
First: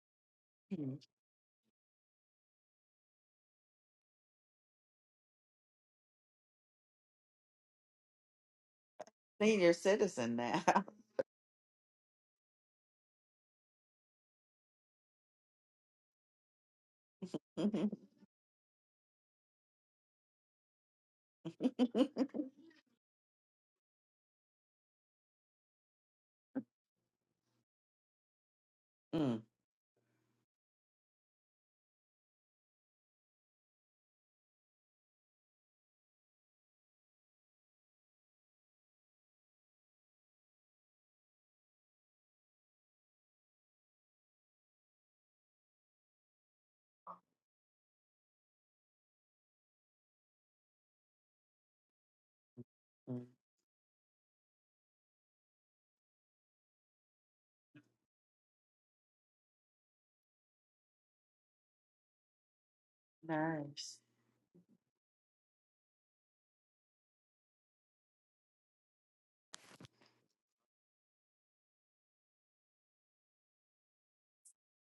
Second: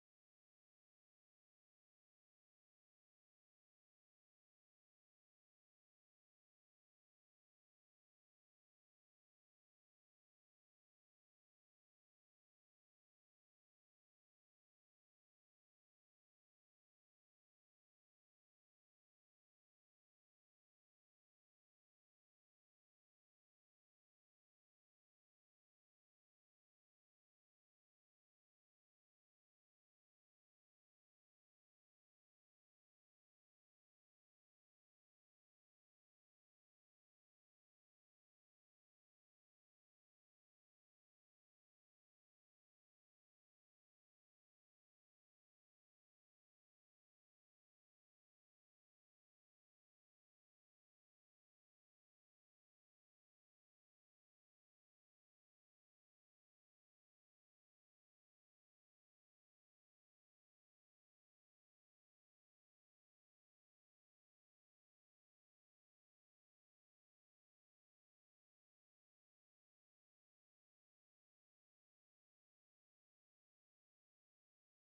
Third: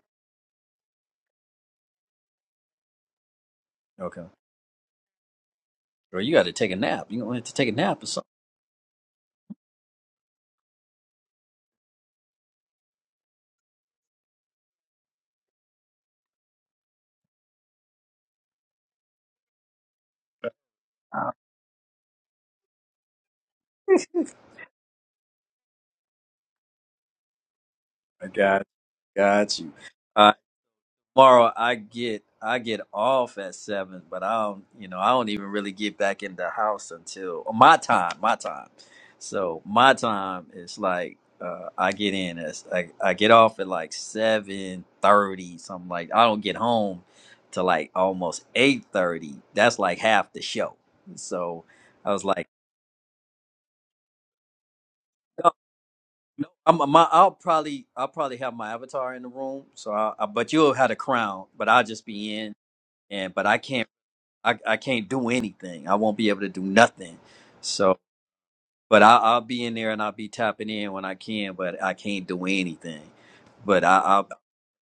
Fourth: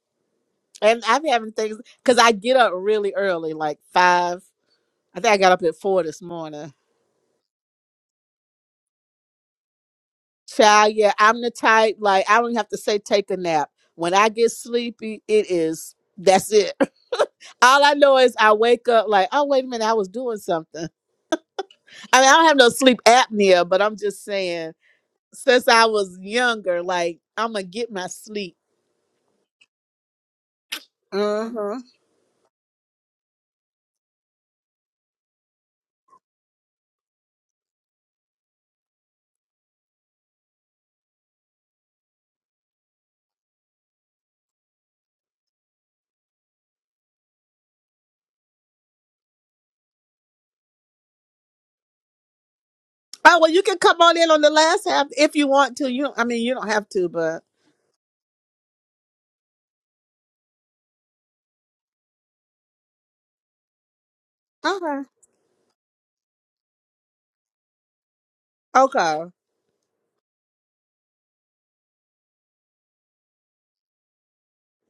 S2: Mm.
S1: and I'm having things because I get up really early, like
S3: Okay.
S1: five. I think I got up at four
S3: Well,
S1: this
S3: you got to
S1: morning
S3: take a nap. You gonna have to take a nap or something.
S2: Senior citizen now.
S1: Child, yeah, I'm the type like I don't have to say take a nap. When I get sleepy, it is that's it. All I know is I wake up like, oh wait a minute, I was doing something.
S3: Ah,
S1: I mean, I don't have no sleep apnea, but I'm just saying since I was younger, like I'm gonna get my
S3: I
S1: sleep.
S3: got
S2: Mm,
S3: got you. tomorrow I
S1: Mm-hmm.
S3: get I get off at seven, but I don't you know I don't even really get back in the house until oh, my time, my time. So my time is like uh, I get in as I, I get off at like seven thirty, something like I don't get home to like almost eight thirty. That's like half the show. So I was like.
S2: mm.
S1: Oh well, you can come on in on the last half if you
S3: No,
S1: want to. You, don't- I mean,
S3: no,
S1: you don't have
S3: I'm, my,
S1: to,
S3: I'll
S1: but
S3: probably I'll probably have my avatar in the room, so I, I, but you'll have the crown, but I'll just be in and but I can't.
S2: nice.
S3: I, I
S1: okay,
S3: can't do anything. I won't be able to do nothing. So, but I,
S1: okay.
S3: I'll be in there and I'll be tapping in when I can, but I can't do anything. But I,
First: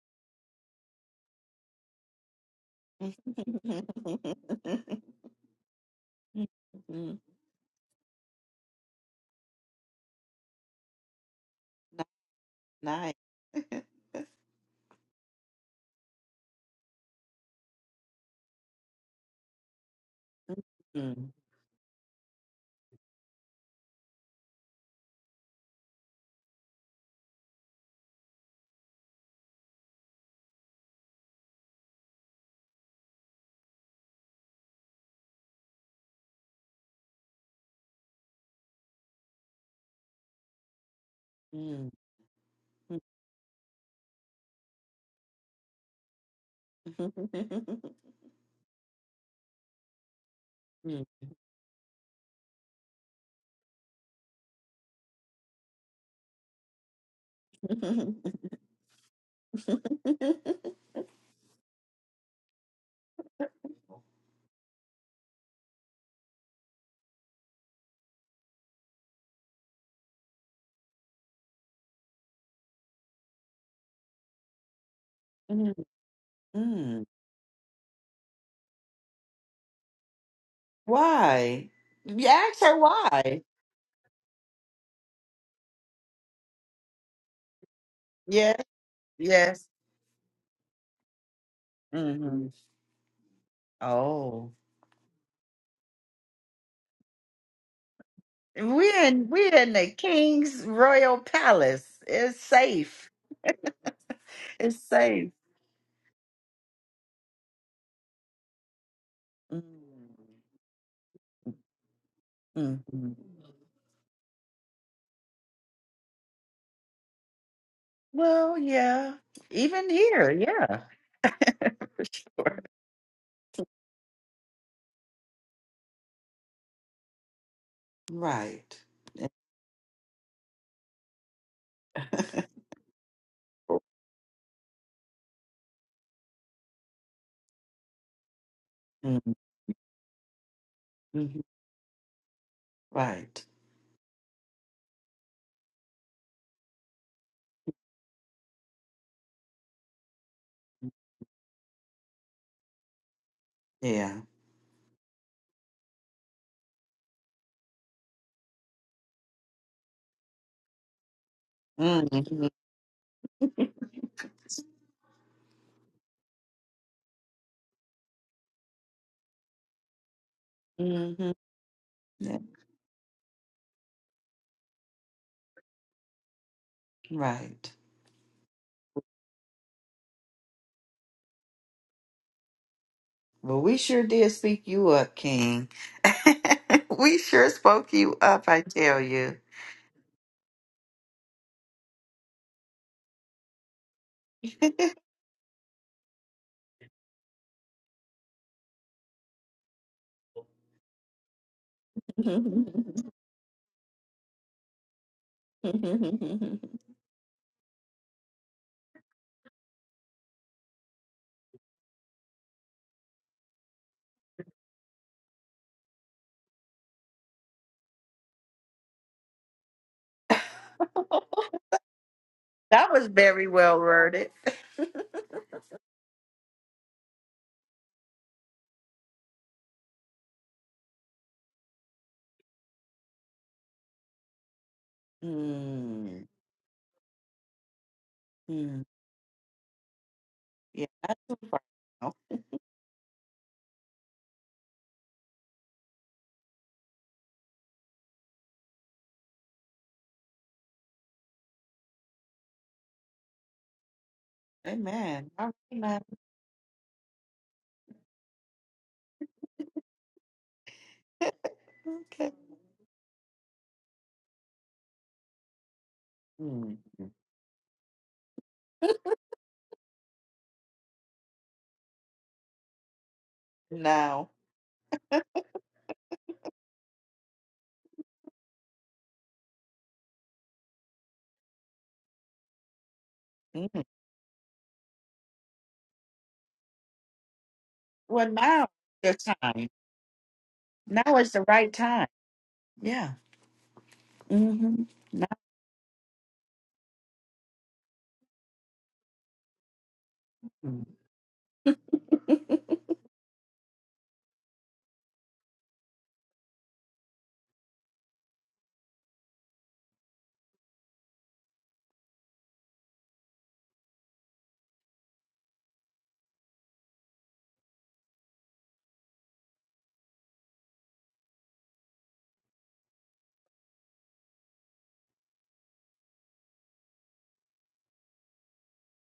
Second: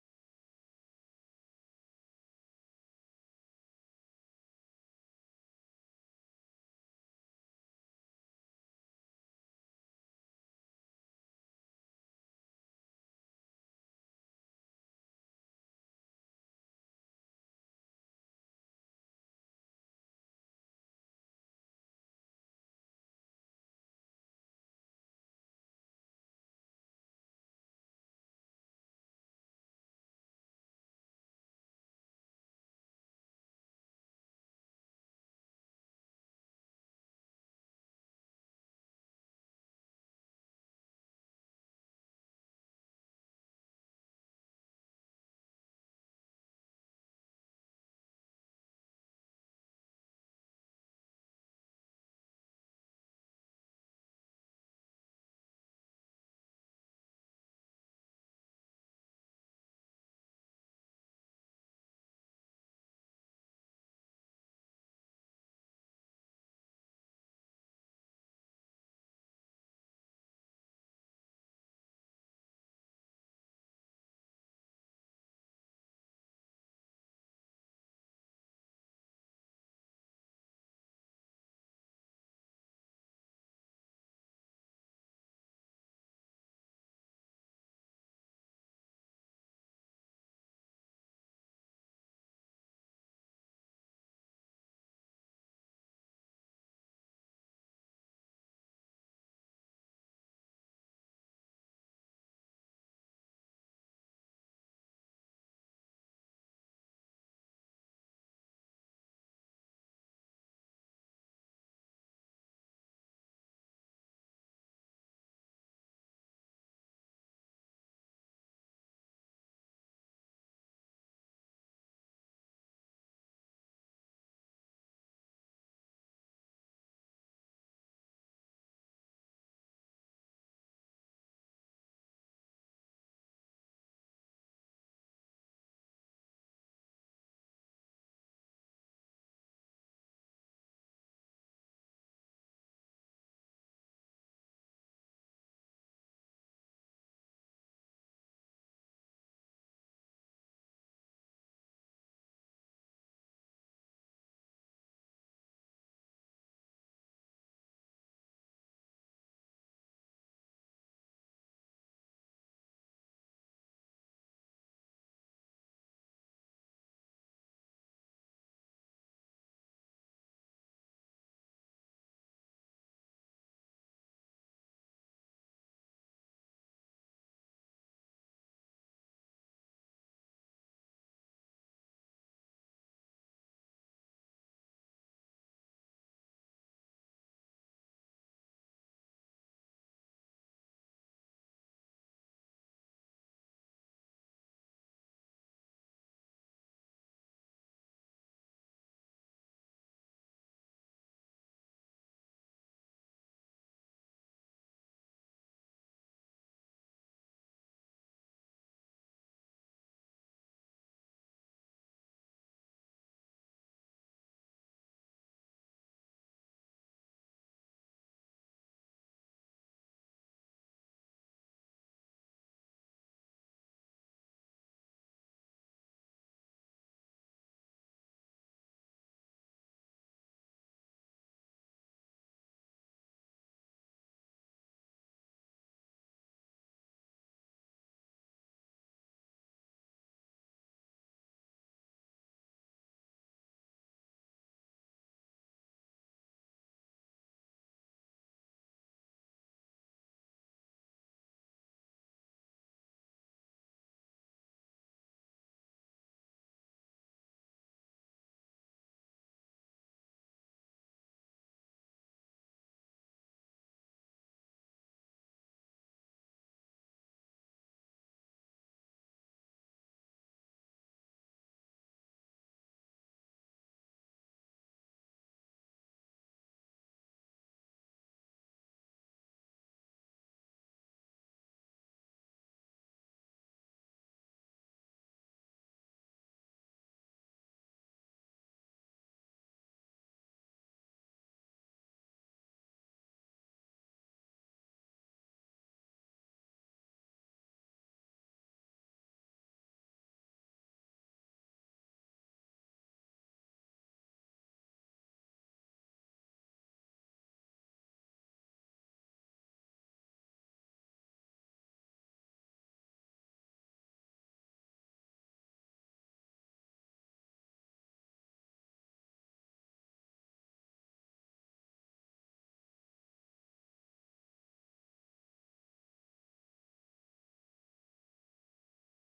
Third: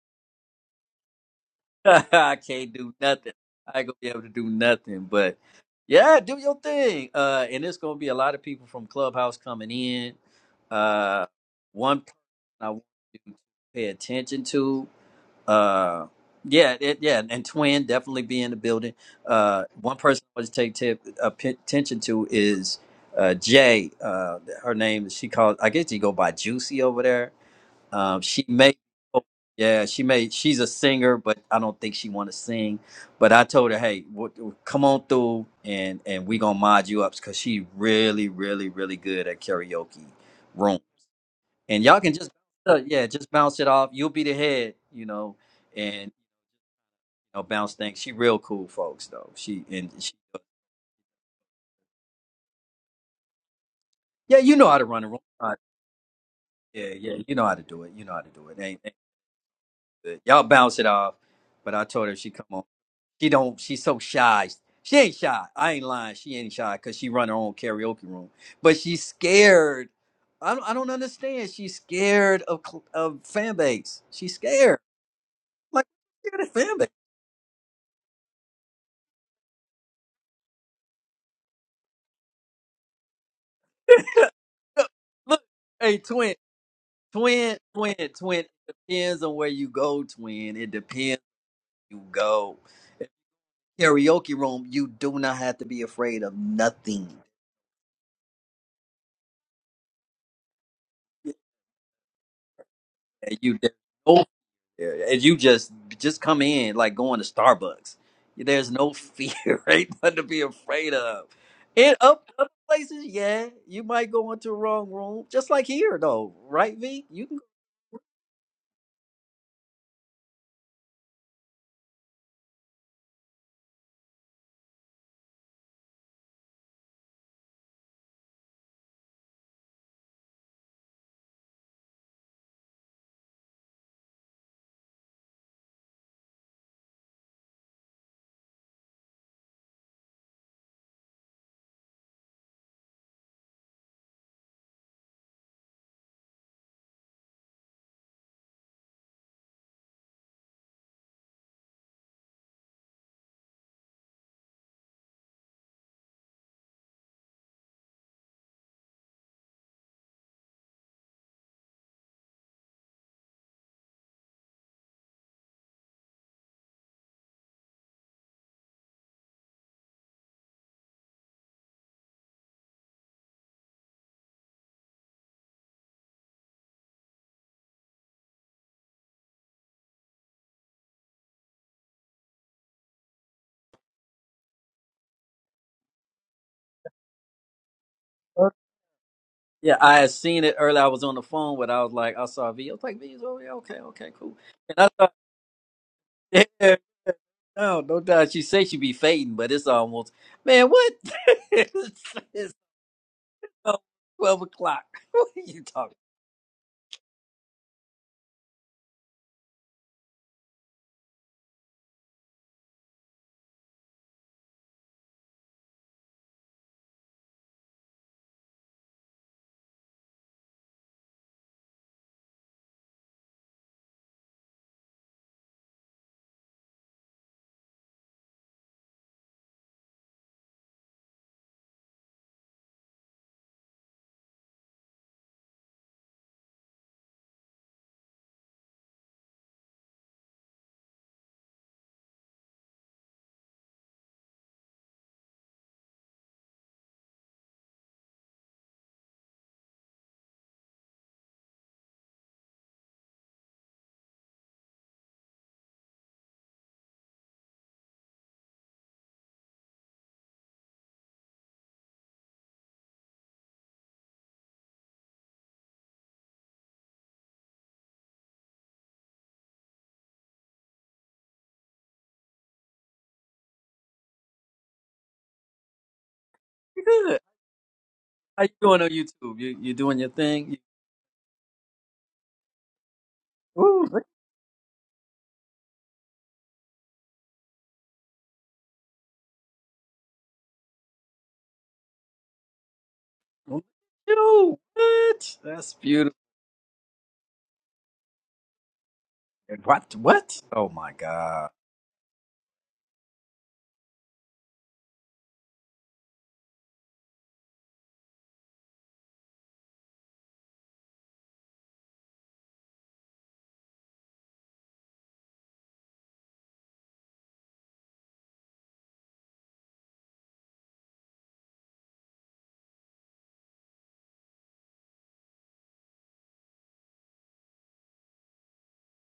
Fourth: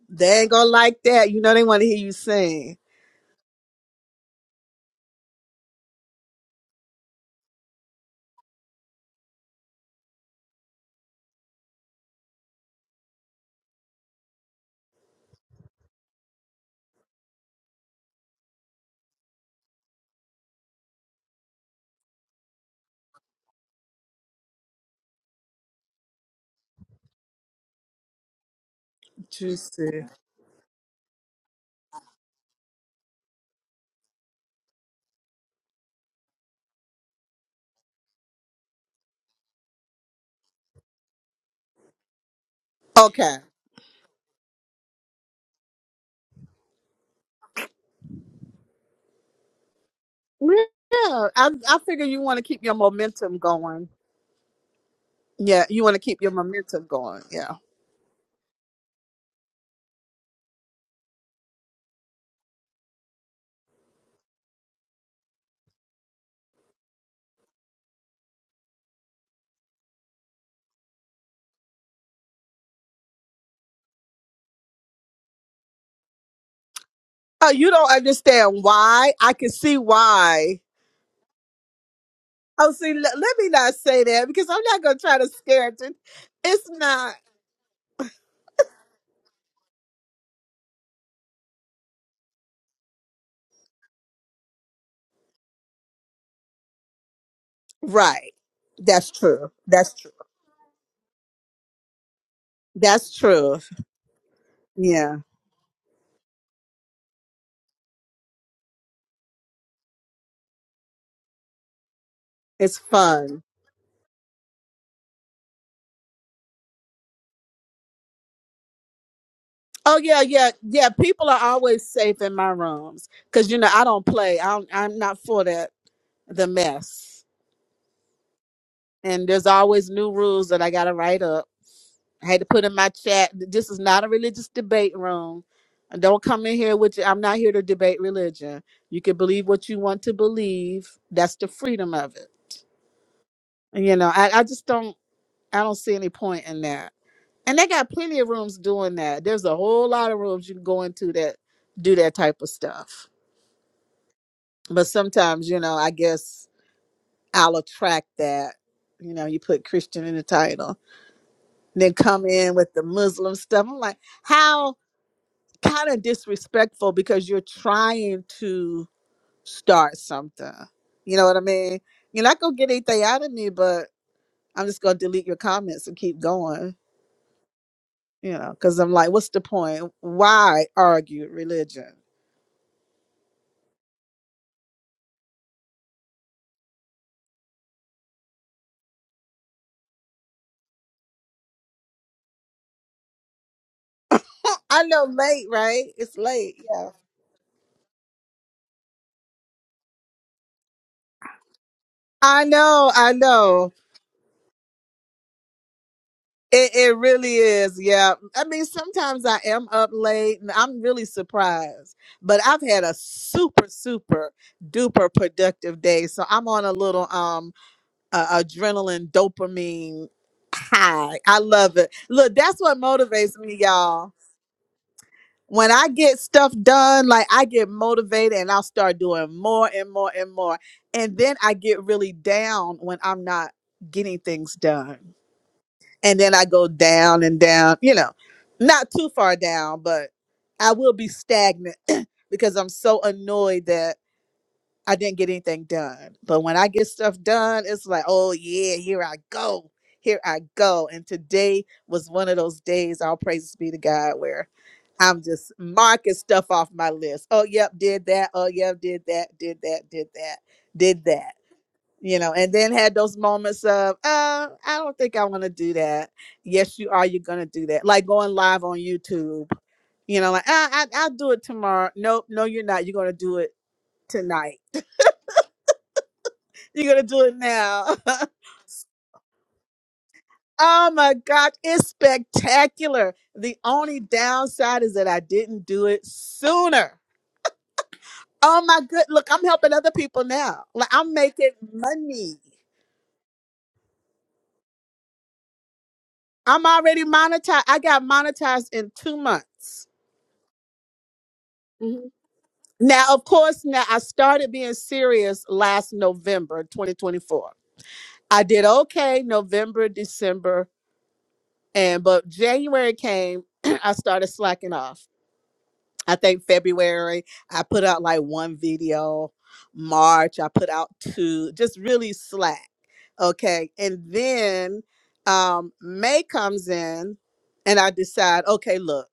S1: They ain't gonna like that. You know, they want to hear
S3: I,
S1: you
S3: I can't
S1: sing.
S3: do nothing. I ain't gonna be able to do nothing. But yeah, do your thing.
S2: Mm,
S3: Uh, and it's gonna be a lot of people from Clubhouse coming in. Uh, one person I want
S2: nice.
S3: you to pay attention to uh yeah it, yeah and twin definitely be in the building uh one person i want to take tip, uh,
S2: Mm,
S3: p- attention to is uh jay uh her name she called i guess you go by juicy over there um she may oh, yeah she
S1: Juicy.
S3: may she's a singer but i don't think she want to sing but i told her hey w- w- come on through and and we gonna mod you up because she really really really good at karaoke room and
S2: mm, mm.
S3: y'all can just uh, yeah just
S1: Okay.
S3: bounce it off you'll be the head you know no bounce thing. She real cool, folks. Though she and she,
S1: Yeah, I I figure you want to keep your momentum going.
S3: yeah, you know how to run a room. Uh,
S1: Yeah, you want to keep your momentum
S3: yeah, yeah,
S1: going.
S3: you know how
S1: Yeah.
S3: to do it. You know how to do it. Ain't, ain't good. Y'all bounce it off. But I told her if she come on. She don't. She's so shy. She ain't shy. I ain't lying. She ain't shy because she run her own karaoke room. But she's scared. I don't. I don't understand. She's scared of cl- of fan base. She's scared.
S2: Mm. Mm,
S3: Like scared of fan base.
S2: mm.
S1: Oh, you don't understand why? I can see why.
S2: Why? You ask
S1: Oh,
S2: her
S1: see, le- let
S2: why.
S1: me not say that because I'm not
S3: Look,
S1: gonna try to
S3: look,
S1: scare it.
S3: hey, twin,
S1: It's not
S3: twin, twin, twin. It
S2: Yes,
S3: depends on where
S2: yes.
S3: you go, twin. It depends. you
S2: hmm
S3: go. Karaoke
S2: Oh,
S3: room, you do not have to be afraid of nothing.
S1: right.
S2: we're
S1: That's
S2: in
S1: true.
S2: we're in the
S1: That's true.
S2: king's royal palace. It's safe.
S1: That's
S3: And you
S1: true.
S3: there's no
S2: It's
S3: fear.
S1: Yeah,
S3: And
S2: safe.
S3: you just just come in like going to Starbucks. There's no fear, right? Nothing to be
S2: Mm-hmm.
S3: afraid of. And up other
S1: it's
S3: places,
S2: Mm-hmm.
S1: fun.
S3: yeah, you might go into the wrong room. Just like here though, right, V? You can go
S2: Well, yeah. Even
S1: Oh yeah,
S2: here,
S1: yeah,
S2: yeah,
S1: yeah. People are always
S2: for
S1: safe in my
S2: sure.
S1: rooms because you know I don't play. I'm I'm not for that. The mess.
S2: Right.
S1: and there's always new rules that I gotta write up. I had to put in my chat. This is not a religious debate room. Don't come in here with. your- I'm not here to debate religion. You can believe what you want to believe. That's
S2: Mhm.
S1: the freedom of it.
S2: Right.
S1: You know, I, I just don't. I don't see any point in that. And they got plenty of rooms doing that. There's a whole lot of rooms you can go into that do that type of stuff.
S2: Yeah.
S1: But sometimes, you know, I guess I'll attract that. You know, you put Christian in the title then
S2: hmm
S1: come in with the Muslim stuff. I'm like, how kind of disrespectful because you're trying to start something. You know
S2: hmm
S1: what I mean? You're
S2: Yeah.
S1: not gonna get anything out of me, but I'm just gonna delete your comments and keep going.
S2: Right.
S1: You know, because I'm like, what's the point? Why argue religion?
S2: Well, we sure did speak you up, King. we sure spoke you up, I tell you.
S3: Yeah, I had seen it earlier. I was on the phone with I was like, I saw V. I was like, V is over there, okay, okay, cool.
S1: I
S3: And
S1: know late, right? It's
S3: I
S1: late. Yeah.
S3: No, no doubt. She say she be fading, but it's almost man. What? it's,
S1: I
S3: it's
S1: know. I know.
S3: twelve o'clock. What are you talking?
S1: It, it really is, yeah. I mean, sometimes I am up late and I'm really surprised, but I've had a super, super duper productive day. So I'm on a little um uh, adrenaline dopamine high. I love it. Look, that's what
S2: That was
S1: motivates
S2: very
S1: me,
S2: well
S1: y'all.
S2: worded.
S1: When I get stuff done, like I get motivated and I'll start doing more and more and more. And then I get really down when I'm not getting things done and
S2: mm-hmm.
S1: then I go down and down, you know, not
S2: Yeah,
S1: too far down, but I will be
S2: not too far.
S1: stagnant
S2: No.
S1: because I'm so annoyed that I didn't get anything done. But when I get stuff done, it's like, oh yeah, here I go. Here I go. And today was one of those days, all praises be to God, where I'm
S2: Amen. All
S1: just
S2: right,
S1: marking stuff off my list. Oh, yep, did that. Oh, yep, did that, did that, did that, did that
S2: now.
S1: you know,
S2: okay.
S1: and then had those moments of, uh, I don't think I want to do that.
S2: mm
S1: Yes, you are. You're gonna do that, like going live on YouTube. You know, like I, I, I'll do it tomorrow. Nope, no, you're not. You're gonna do it
S2: Now,
S1: tonight. You're gonna
S3: Good.
S1: do it now.
S3: How you doing on YouTube? You you doing your thing?
S1: oh my God, it's spectacular. The
S3: You,
S2: mm.
S3: ooh,
S1: only
S3: look,
S1: downside is that I didn't do it sooner.
S2: well,
S1: Oh
S2: now
S1: my good,
S2: is
S1: look,
S2: your
S1: I'm
S2: time.
S1: helping other people now. Like I'm
S2: Now is the
S1: making
S2: right time.
S1: money.
S2: Yeah.
S3: look at you.
S2: Mm-hmm. Now.
S3: What? That's beautiful.
S1: I'm already monetized. I got monetized in two months.
S3: What? What? Oh
S2: mm
S3: my God,
S1: Now, of course, now I started being serious last November 2024. I did okay November, December, and but January came, I started slacking off. I think February, I put out like one video. March, I put out two, just really slack. Okay. And then um May comes in and I decide, okay, look.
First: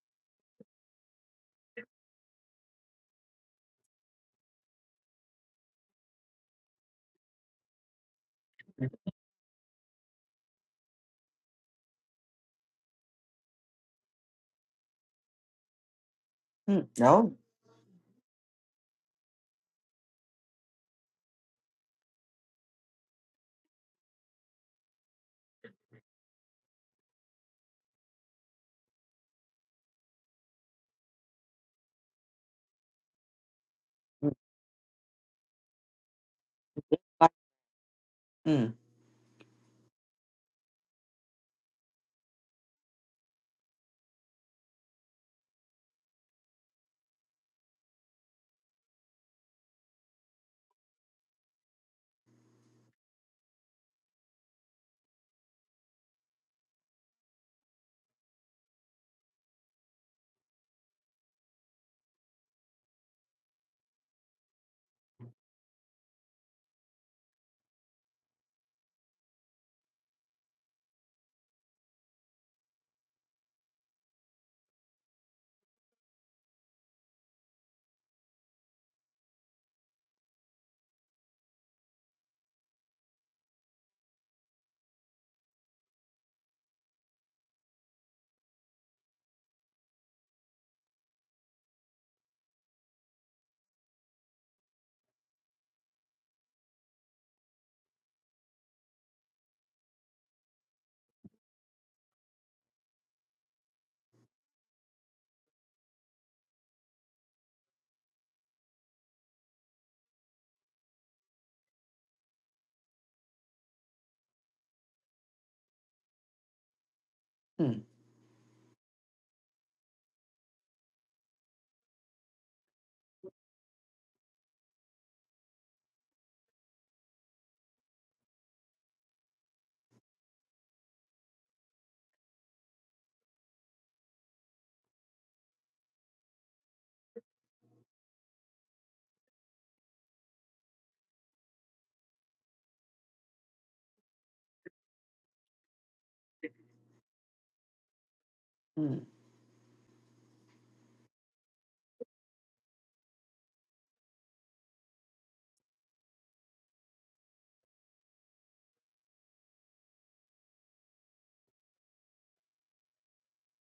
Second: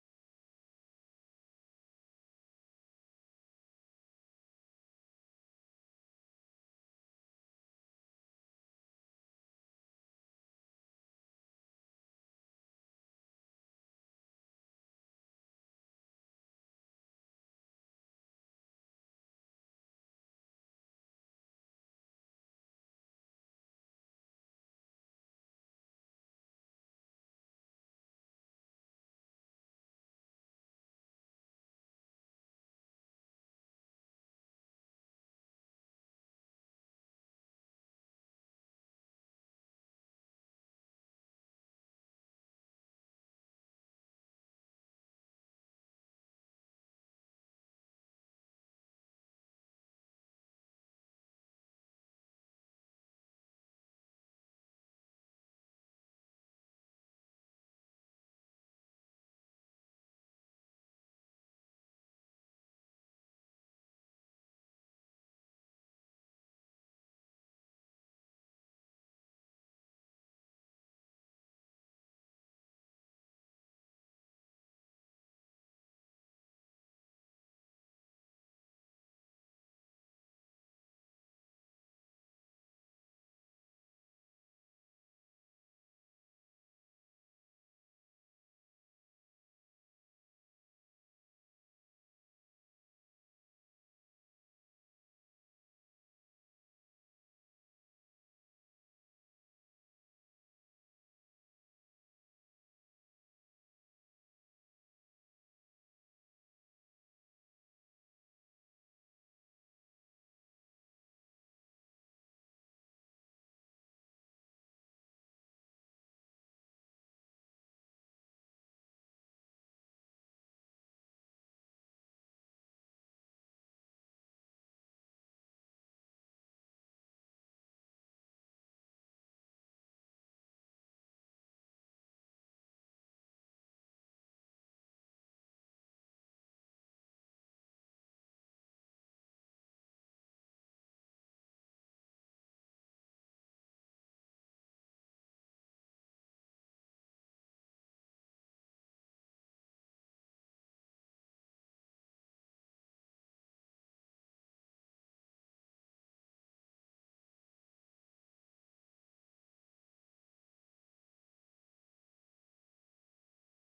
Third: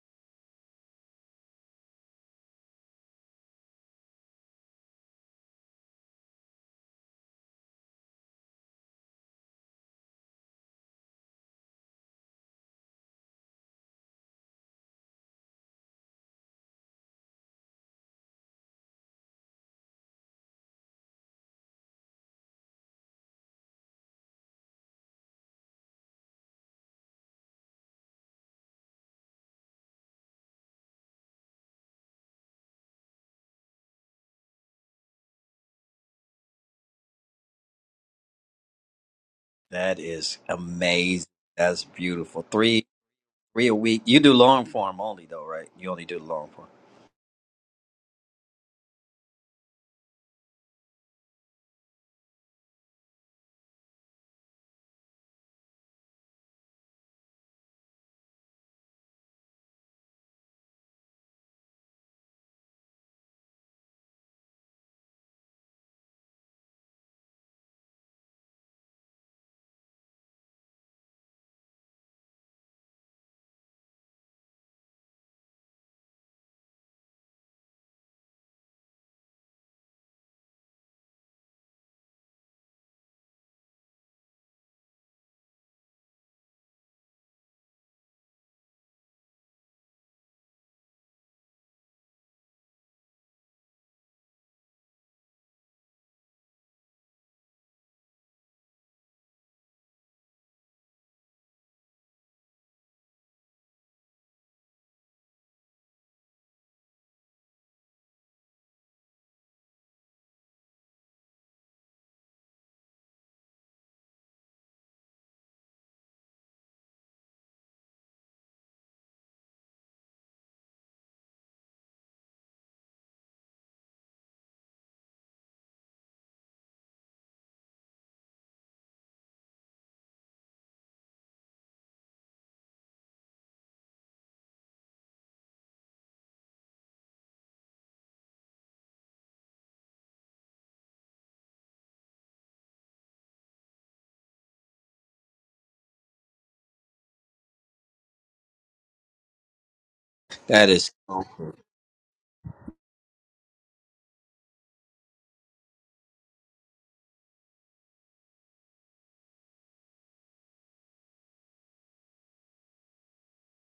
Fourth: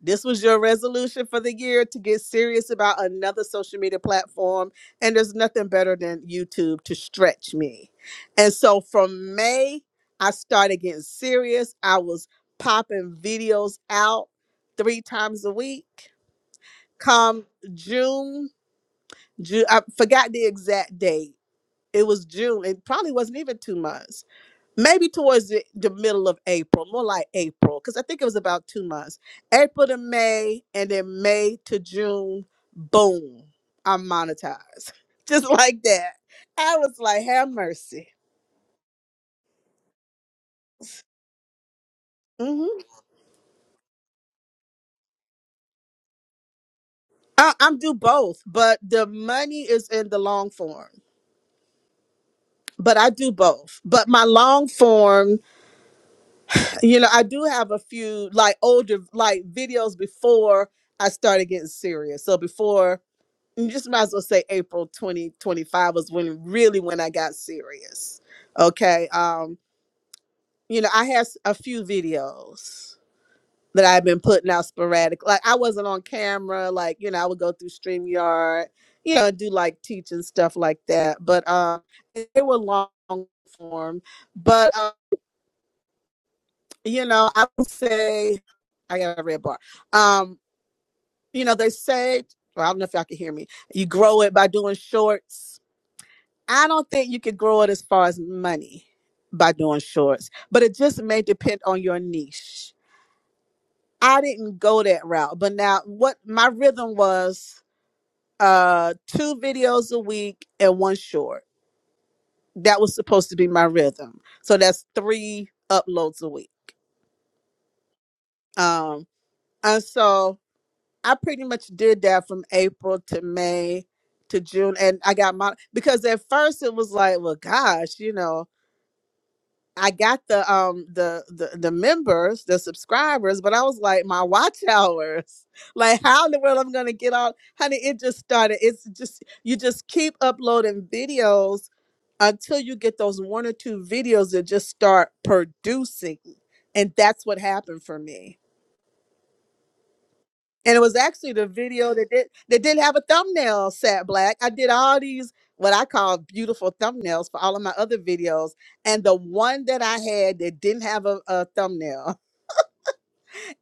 S1: This was your resolution for the year to get serious about another social media platform. And there's nothing better than YouTube to stretch me. And so from May, I started getting serious. I was popping videos out three times a week.
S2: Mm. No.
S1: Come June, June, I forgot the exact date. It was June. It probably wasn't even two months maybe towards the, the middle of April, more like April, because I think it was about two months April to May, and then May to June. Boom, I'm
S2: Mm.
S1: monetized. Just like that. I was like, have mercy.
S3: that is amazing. That's beautiful.
S1: hmm
S3: Three three a week. You do long form only though, right? You only do long form.
S1: I, I'm do both, but the money is in the long form. But I do both. But my long form, you know, I do have a few like older like videos before I started getting serious. So before you just might as well say April 2025 was when really when I got serious. Okay. Um, you know, I had s- a few videos that I've been putting out sporadic. Like I wasn't on camera, like, you know, I would go through StreamYard, you know, do like teaching stuff like that. But um they were long form. But um, you know, I would say I got a red bar. Um, you know, they say, well, I don't know if y'all can hear me. You grow it by doing shorts I don't think you could grow it as far as money by doing shorts, but it just may depend on your niche. I didn't go that route, but now what my rhythm was uh two videos a week and one short. That was supposed to be my rhythm. So that's three uploads a week.
S2: Mm.
S1: Um and so I pretty much did that from April to May to June and I got my because at first it was like, well gosh, you know, I got the um the, the the members, the subscribers, but I was like, my watch hours. Like, how in the world I'm gonna get out? Honey, it just started. It's just you just keep uploading videos until you get those one or two videos that just start producing. And that's what happened for me
S2: Mm.
S3: That
S1: and it
S3: is.
S1: was
S3: so
S1: actually the
S3: cool.
S1: video that did that didn't have a thumbnail sat black i did all these what i call beautiful thumbnails for all of my other videos and the one that i had that didn't have a, a thumbnail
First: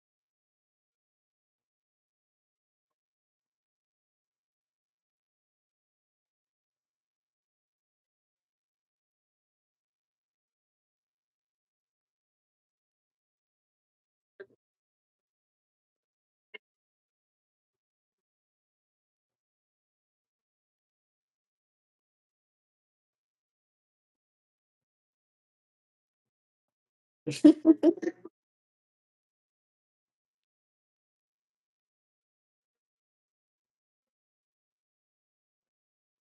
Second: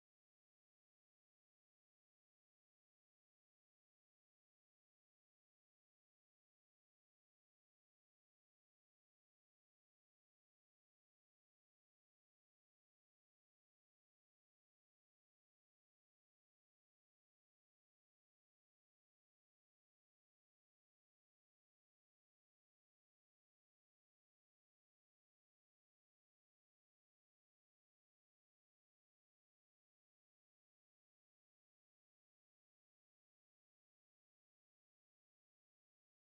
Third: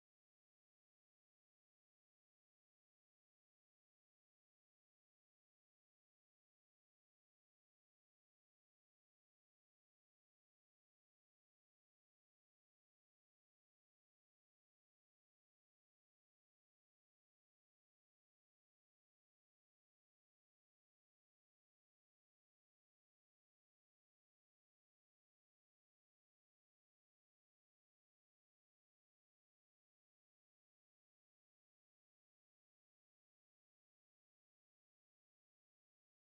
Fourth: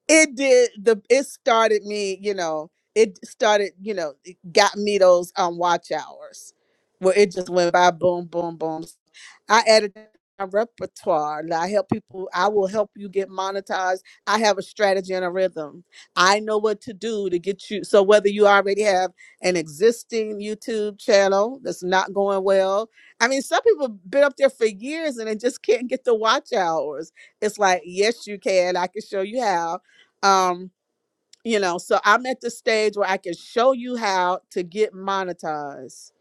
S1: it did the it started me you know it started you know it got me those um watch hours where it just went by boom boom boom i added that to my repertoire and i help people i will help you get monetized i have a strategy and a rhythm i know what to do to get you so whether you already have an existing youtube channel that's not going well i mean some people been up there for years and they just can't get the watch hours it's like yes you can i can show you how um you know so i'm at the stage where i can show you how to get monetized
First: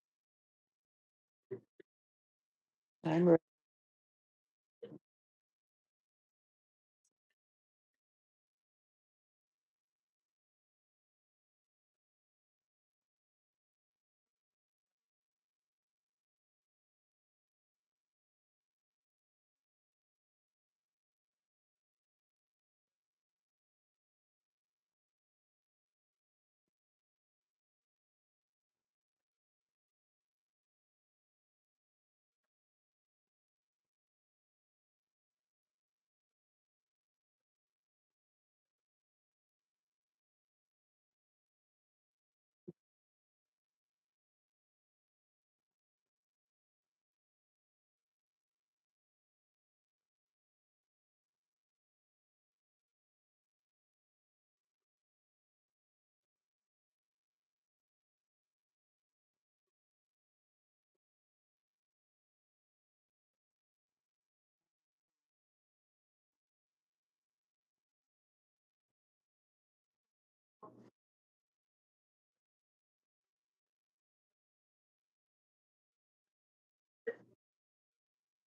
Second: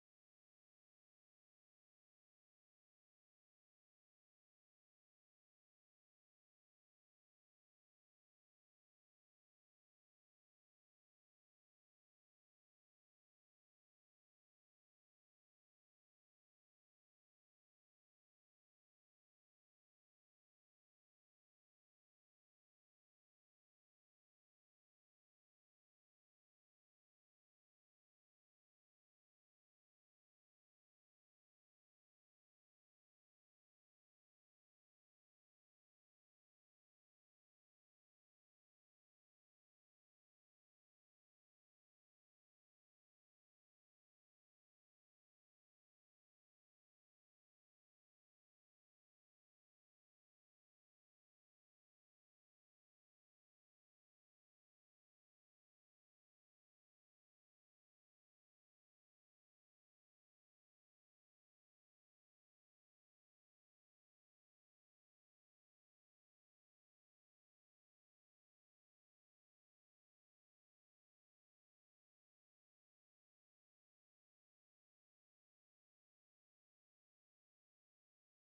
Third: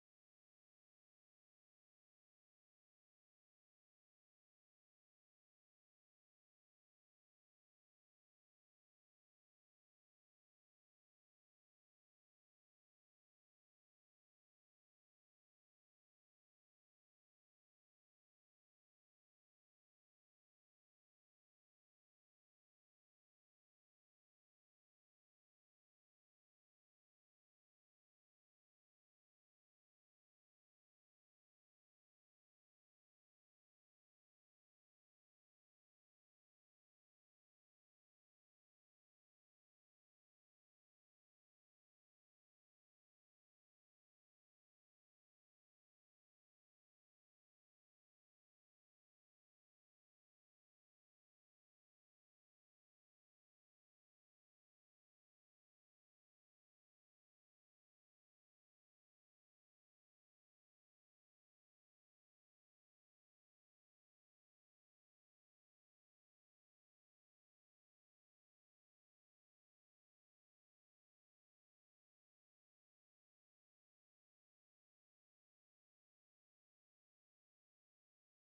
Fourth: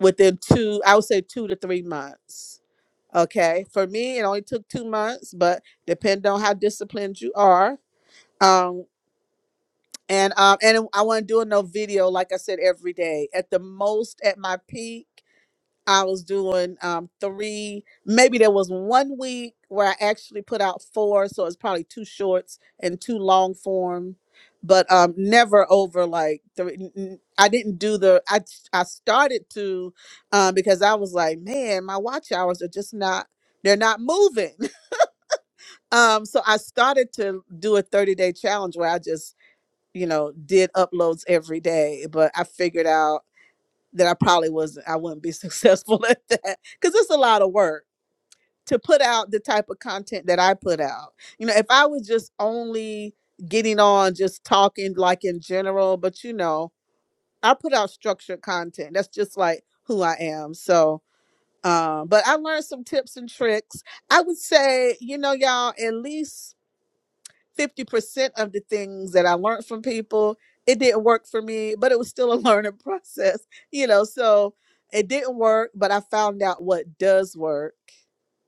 S1: within two i would say two to three months
S2: I'm ready.
S1: okay for me it only took two months but depending on how disciplined you are um and um and i want to do a no video like i said every day at the most at my peak I was doing um three, maybe there was one week where I actually put out four, so it's probably two shorts and two long form, but um never over like three. n- n- I didn't do the I s- I started to um because I was like, man, my watch hours are just not they're not moving. Um so I started to do a 30-day challenge where I just, you know, did uploads every day, but I figured out that I probably wasn't I wouldn't be successful at that cuz it's a lot of work to put out the type of content that I put out. You know, if I was just only getting on just talking like in general, but you know, I put out structured content. That's just like who I am. So, um but I learned some tips and tricks. I would say, you know, y'all, at least 50% of the things that I learned from people. It didn't work for me, but it was still a learning process, you know. So it didn't work, but I found out what does work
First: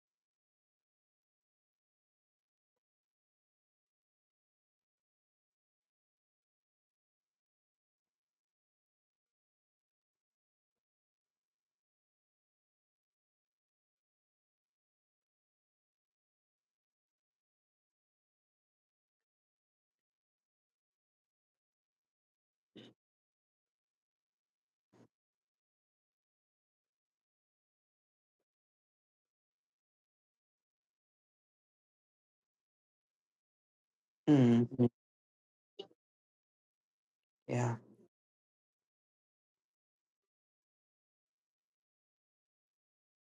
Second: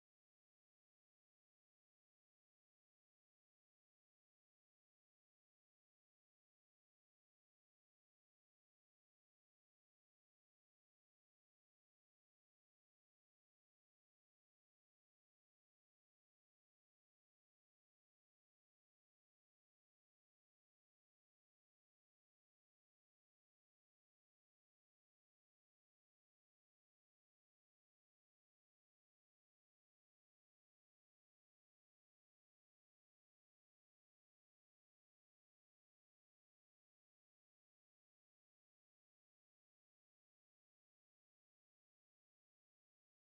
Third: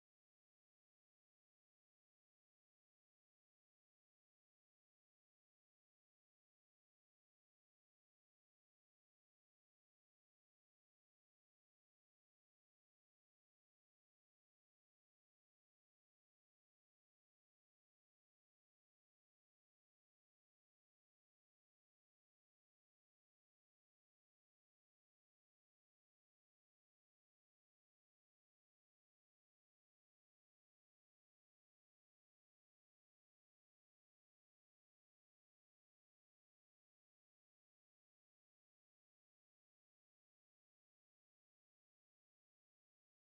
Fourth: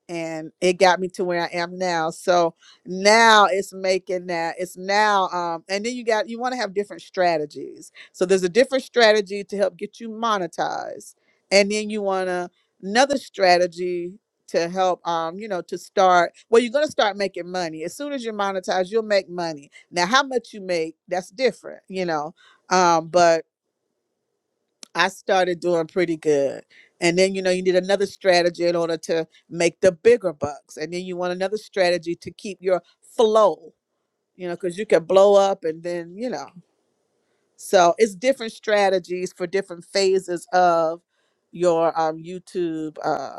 S1: and it got me to where I am now. So now it's making that it's now um and then you got you want to have different strategies. So there's a different strategy to help get you monetized. And then you want to another strategy to help um you know to start well you're going to start making money as soon as you're monetized you'll make money now how much you make that's different you know um but i started doing pretty good and then you know you need another strategy in order to make the bigger bucks and then you want another strategy to keep your flow you know because you
S2: mm
S1: can blow up and then you know
S2: Yeah.
S1: so it's different strategies for different phases of your um youtube uh.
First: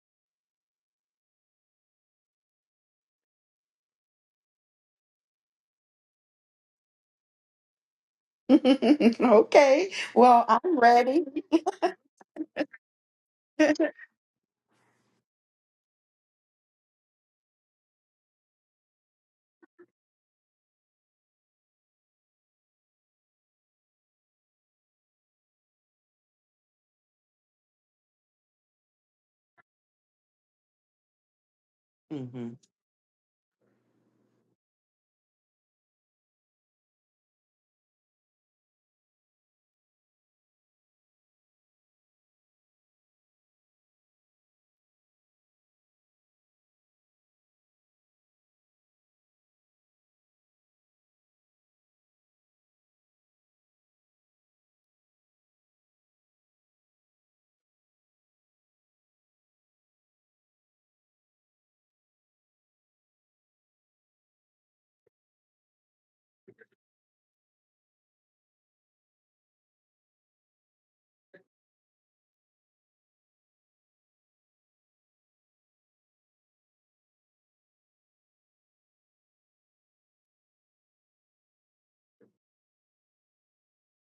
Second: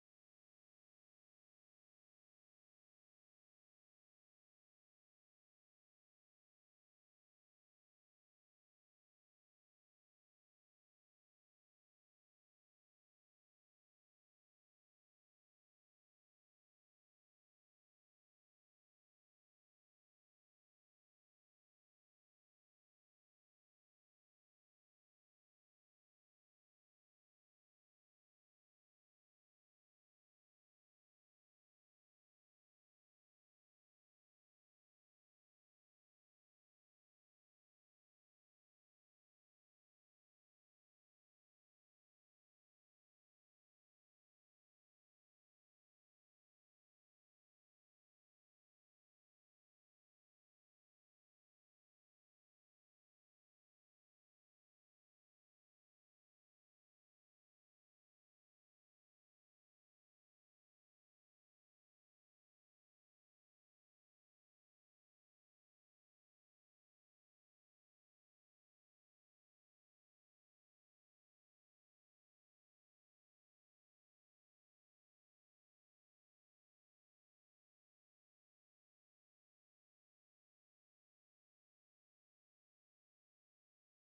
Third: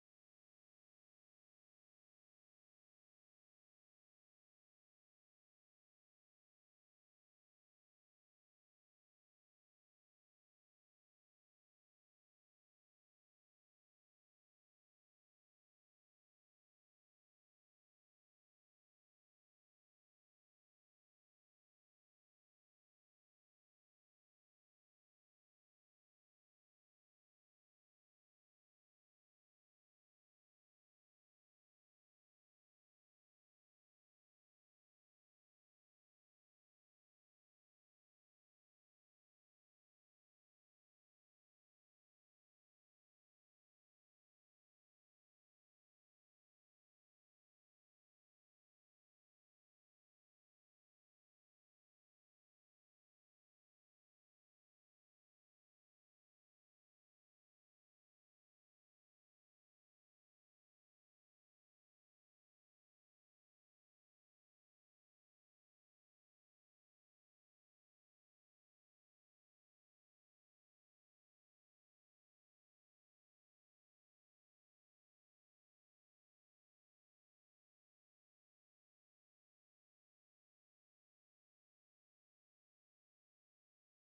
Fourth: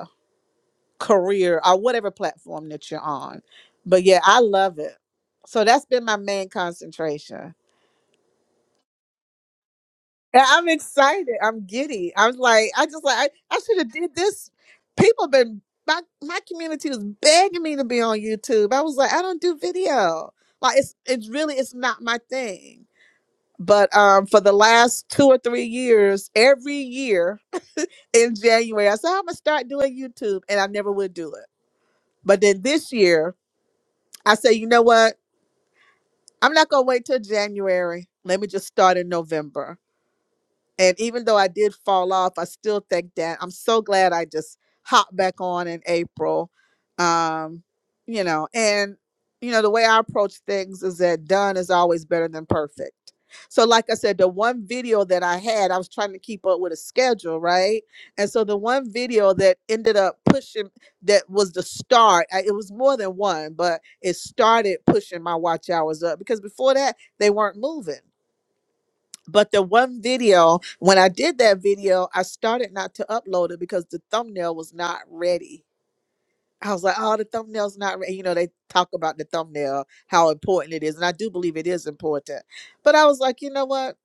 S1: career or whatever platform that you're on. But yeah, I love it. So that's been my main concentration.
S2: okay.
S1: And
S2: Well,
S1: I'm
S2: I'm ready.
S1: excited. I'm giddy. I was like, I just like I, I should have did this. People been my my community was begging me to be on YouTube. I was like, I don't do video. Like it's it's really it's not my thing. But um for the last two or three years, every year in January, I said I'm gonna start doing YouTube and I never would do it. But
S2: hmm
S1: then this year I said, you know what? I'm not gonna wait till January. Let me just start in November and even though I did fall off, I still think that I'm so glad I just hopped back on in April. Um, you know, and you know, the way I approach things is that done is always better than perfect. So, like I said, the one video that I had, I was trying to keep up with a schedule, right? And so, the one video that ended up pushing that was the start, I, it was more than one, but it started pushing my watch hours up because before that, they weren't moving. But the one video, when I did that video, I started not to upload it because the thumbnail was not ready. I was like, oh, the thumbnail's not ready. You know, they talk about the thumbnail, how important it is. And I do believe it is important. But I was like, you know what?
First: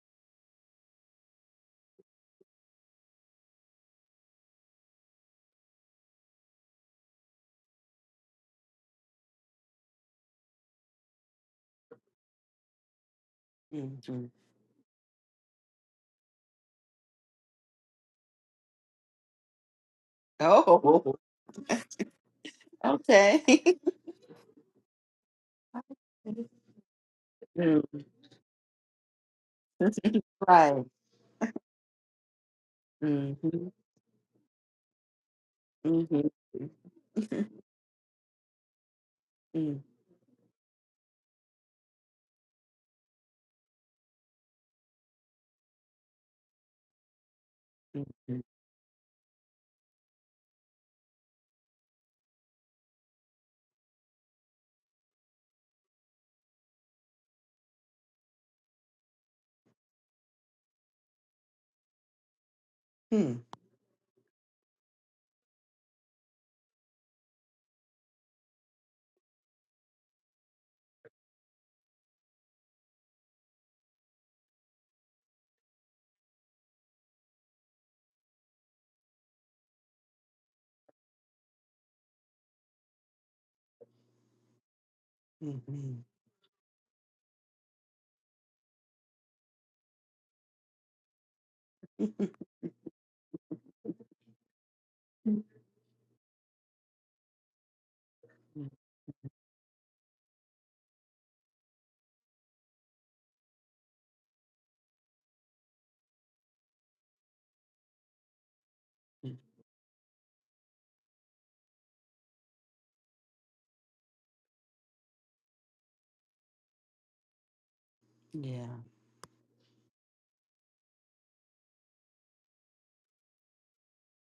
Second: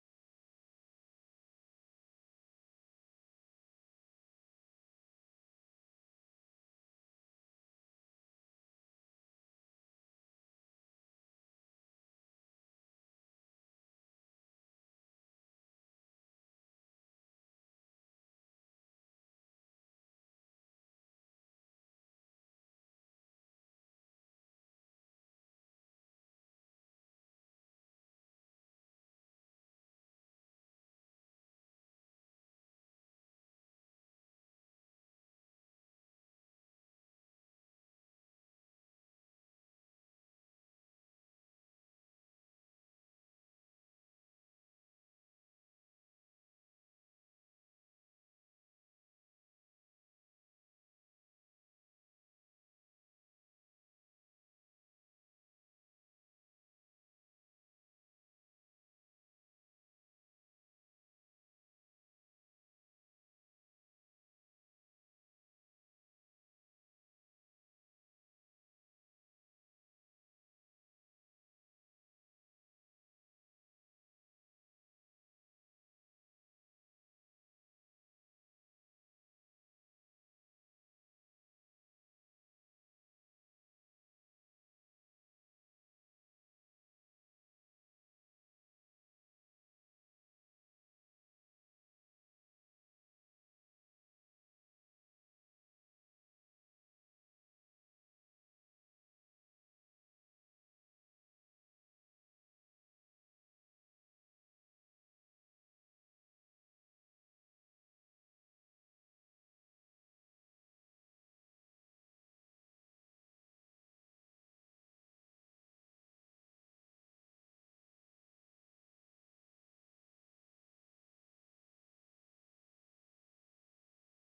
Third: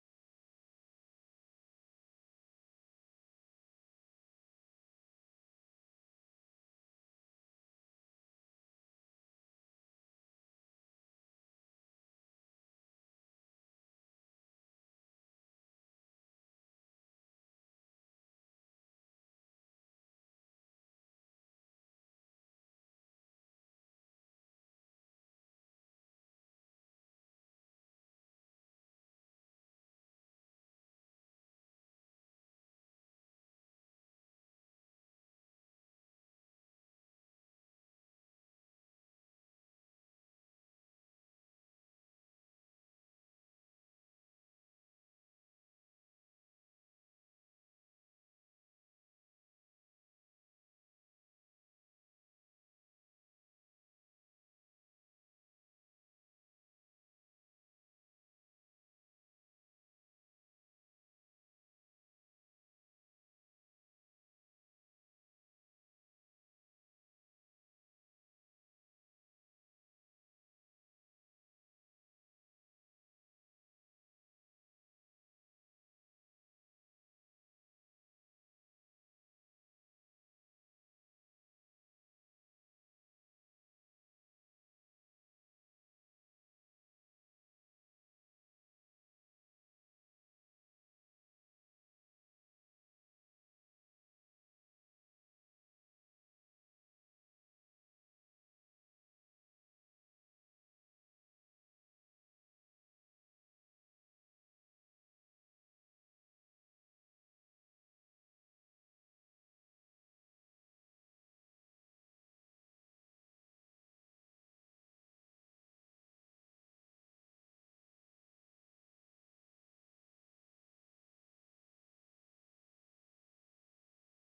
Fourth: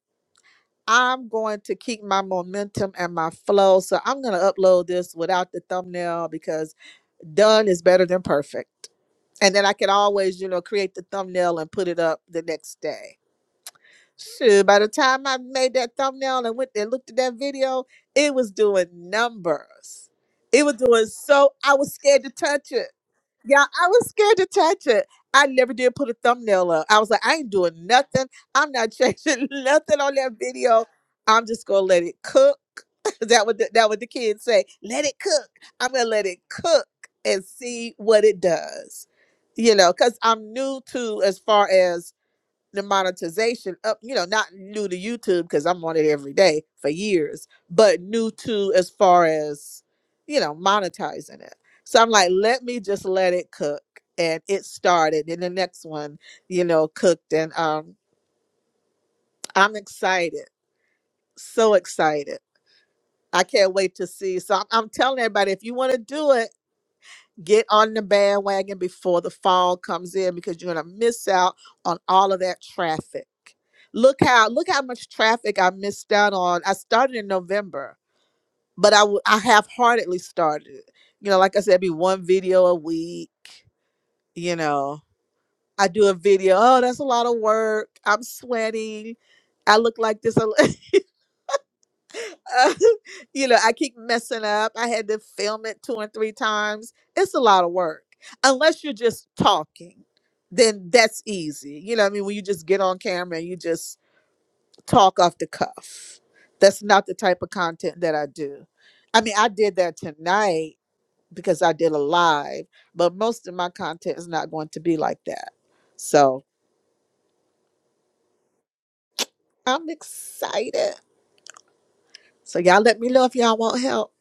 S1: I'm going to keep my momentum and my flow. So I'm going to upload this without the thumbnail because done is better than perfect. And then I can always, you know, create the thumbnail and put it up the next day.
S2: hmm
S1: Shoot, by the time I made that thumbnail and went and looked at that video, it was doing numbers. It was doing
S2: Oh,
S1: so I was scared to touch it.
S2: okay.
S1: Yeah, I was scared to touch it. I never did put a thumbnail up. I was like, I ain't
S2: Mm.
S1: doing nothing. I'm not changing nothing on that
S2: right.
S1: video. I'm just gonna let it cook.
S2: hmm
S1: that what
S2: hmm
S1: the, that what the kids say. Let it cook. I'm gonna let it
S2: Mm-hmm.
S1: cook and see what it does. You know, because I'm new to as far as the monetization up, you know, not new to YouTube because I'm on it every day for years, but new
S2: Mm-hmm.
S1: to as far as, you know, monetizing it. So I'm like, let me just let it cook. And it started. And the next one, you know, cooked. And um, I'm excited. So excited. I can't wait to see. So I'm, I'm telling everybody if you want to do it, get on the bandwagon before the fall comes in because you're going to miss out on all of that traffic. Look how look how much traffic I missed out on. I started in November, but I w- I half-heartedly started. it. You know, like I said, it'd be one video a week, you know. I do
S2: Mm-hmm,
S1: a video, oh, that's a lot of work. I'm sweating. I look like this. uh, you know, I keep messing up. I had to film it two and three times. It's a lot of work. Unless you're just talking, then that's easy. You know, what I mean, when you just get on camera and you just talk off the cuff, that's not the type of content that I do. I
S2: mm-hmm.
S1: mean, I did that tonight because I did a live, but most of my content is not going to be like that. So
S2: Yeah.
S1: I'm excited. So y'all let me know if y'all want help.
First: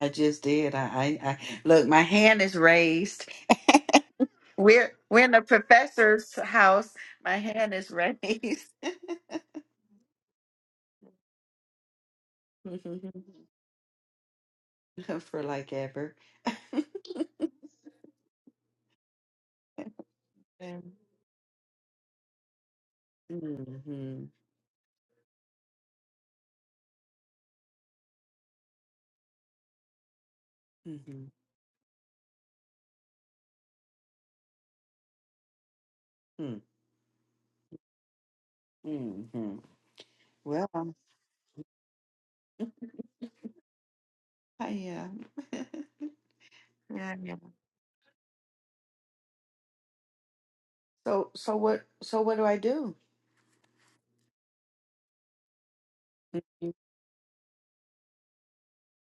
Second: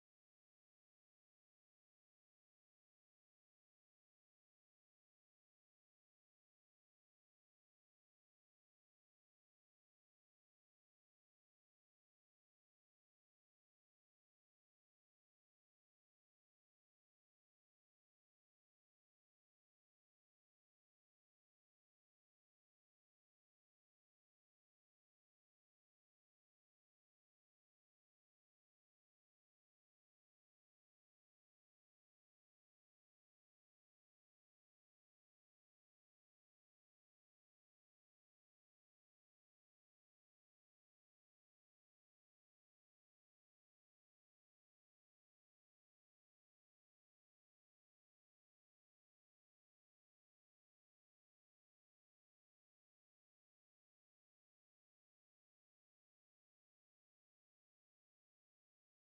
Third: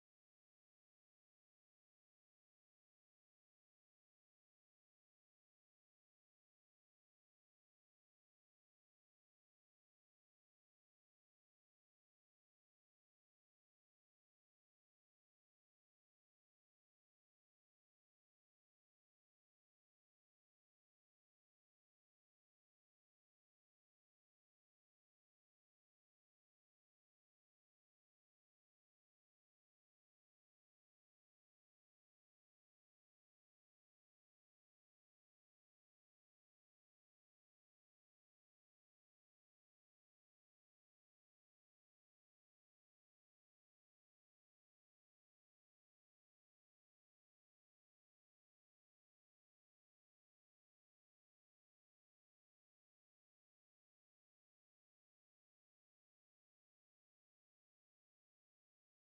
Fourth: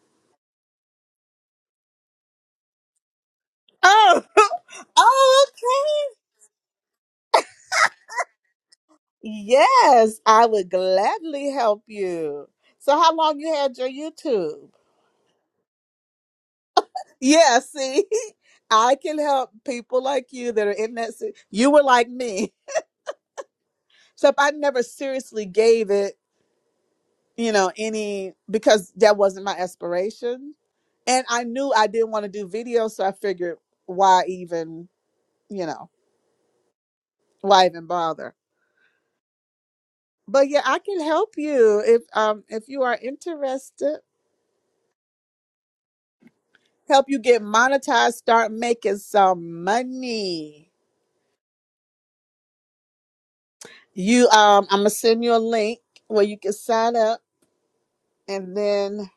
S2: I just did. I, I, I look. My hand is raised.
S1: Oh,
S2: we're we're in the
S1: oh, okay.
S2: professor's house. My hand is raised.
S1: Yes, I would gladly help you. So how long you had your YouTube?
S2: for like ever.
S1: Yeah, see, I can help people like you that are
S2: Um,
S1: in that. si- You were like me,
S2: Mm-hmm.
S1: So, if I never seriously gave it, you know, any because that wasn't my aspiration, and
S2: hmm
S1: I knew I didn't want to do video, so I figured why even, you know, why even bother.
S2: hmm hmm
S1: But yeah,
S2: Well,
S1: I
S2: um,
S1: can help you if um if you are interested.
S2: I am.
S1: help
S2: yeah,
S1: you
S2: yeah.
S1: get monetized, start making some money.
S2: so so what so what do I do?
S1: You um I'm gonna send you a link where you can sign up and then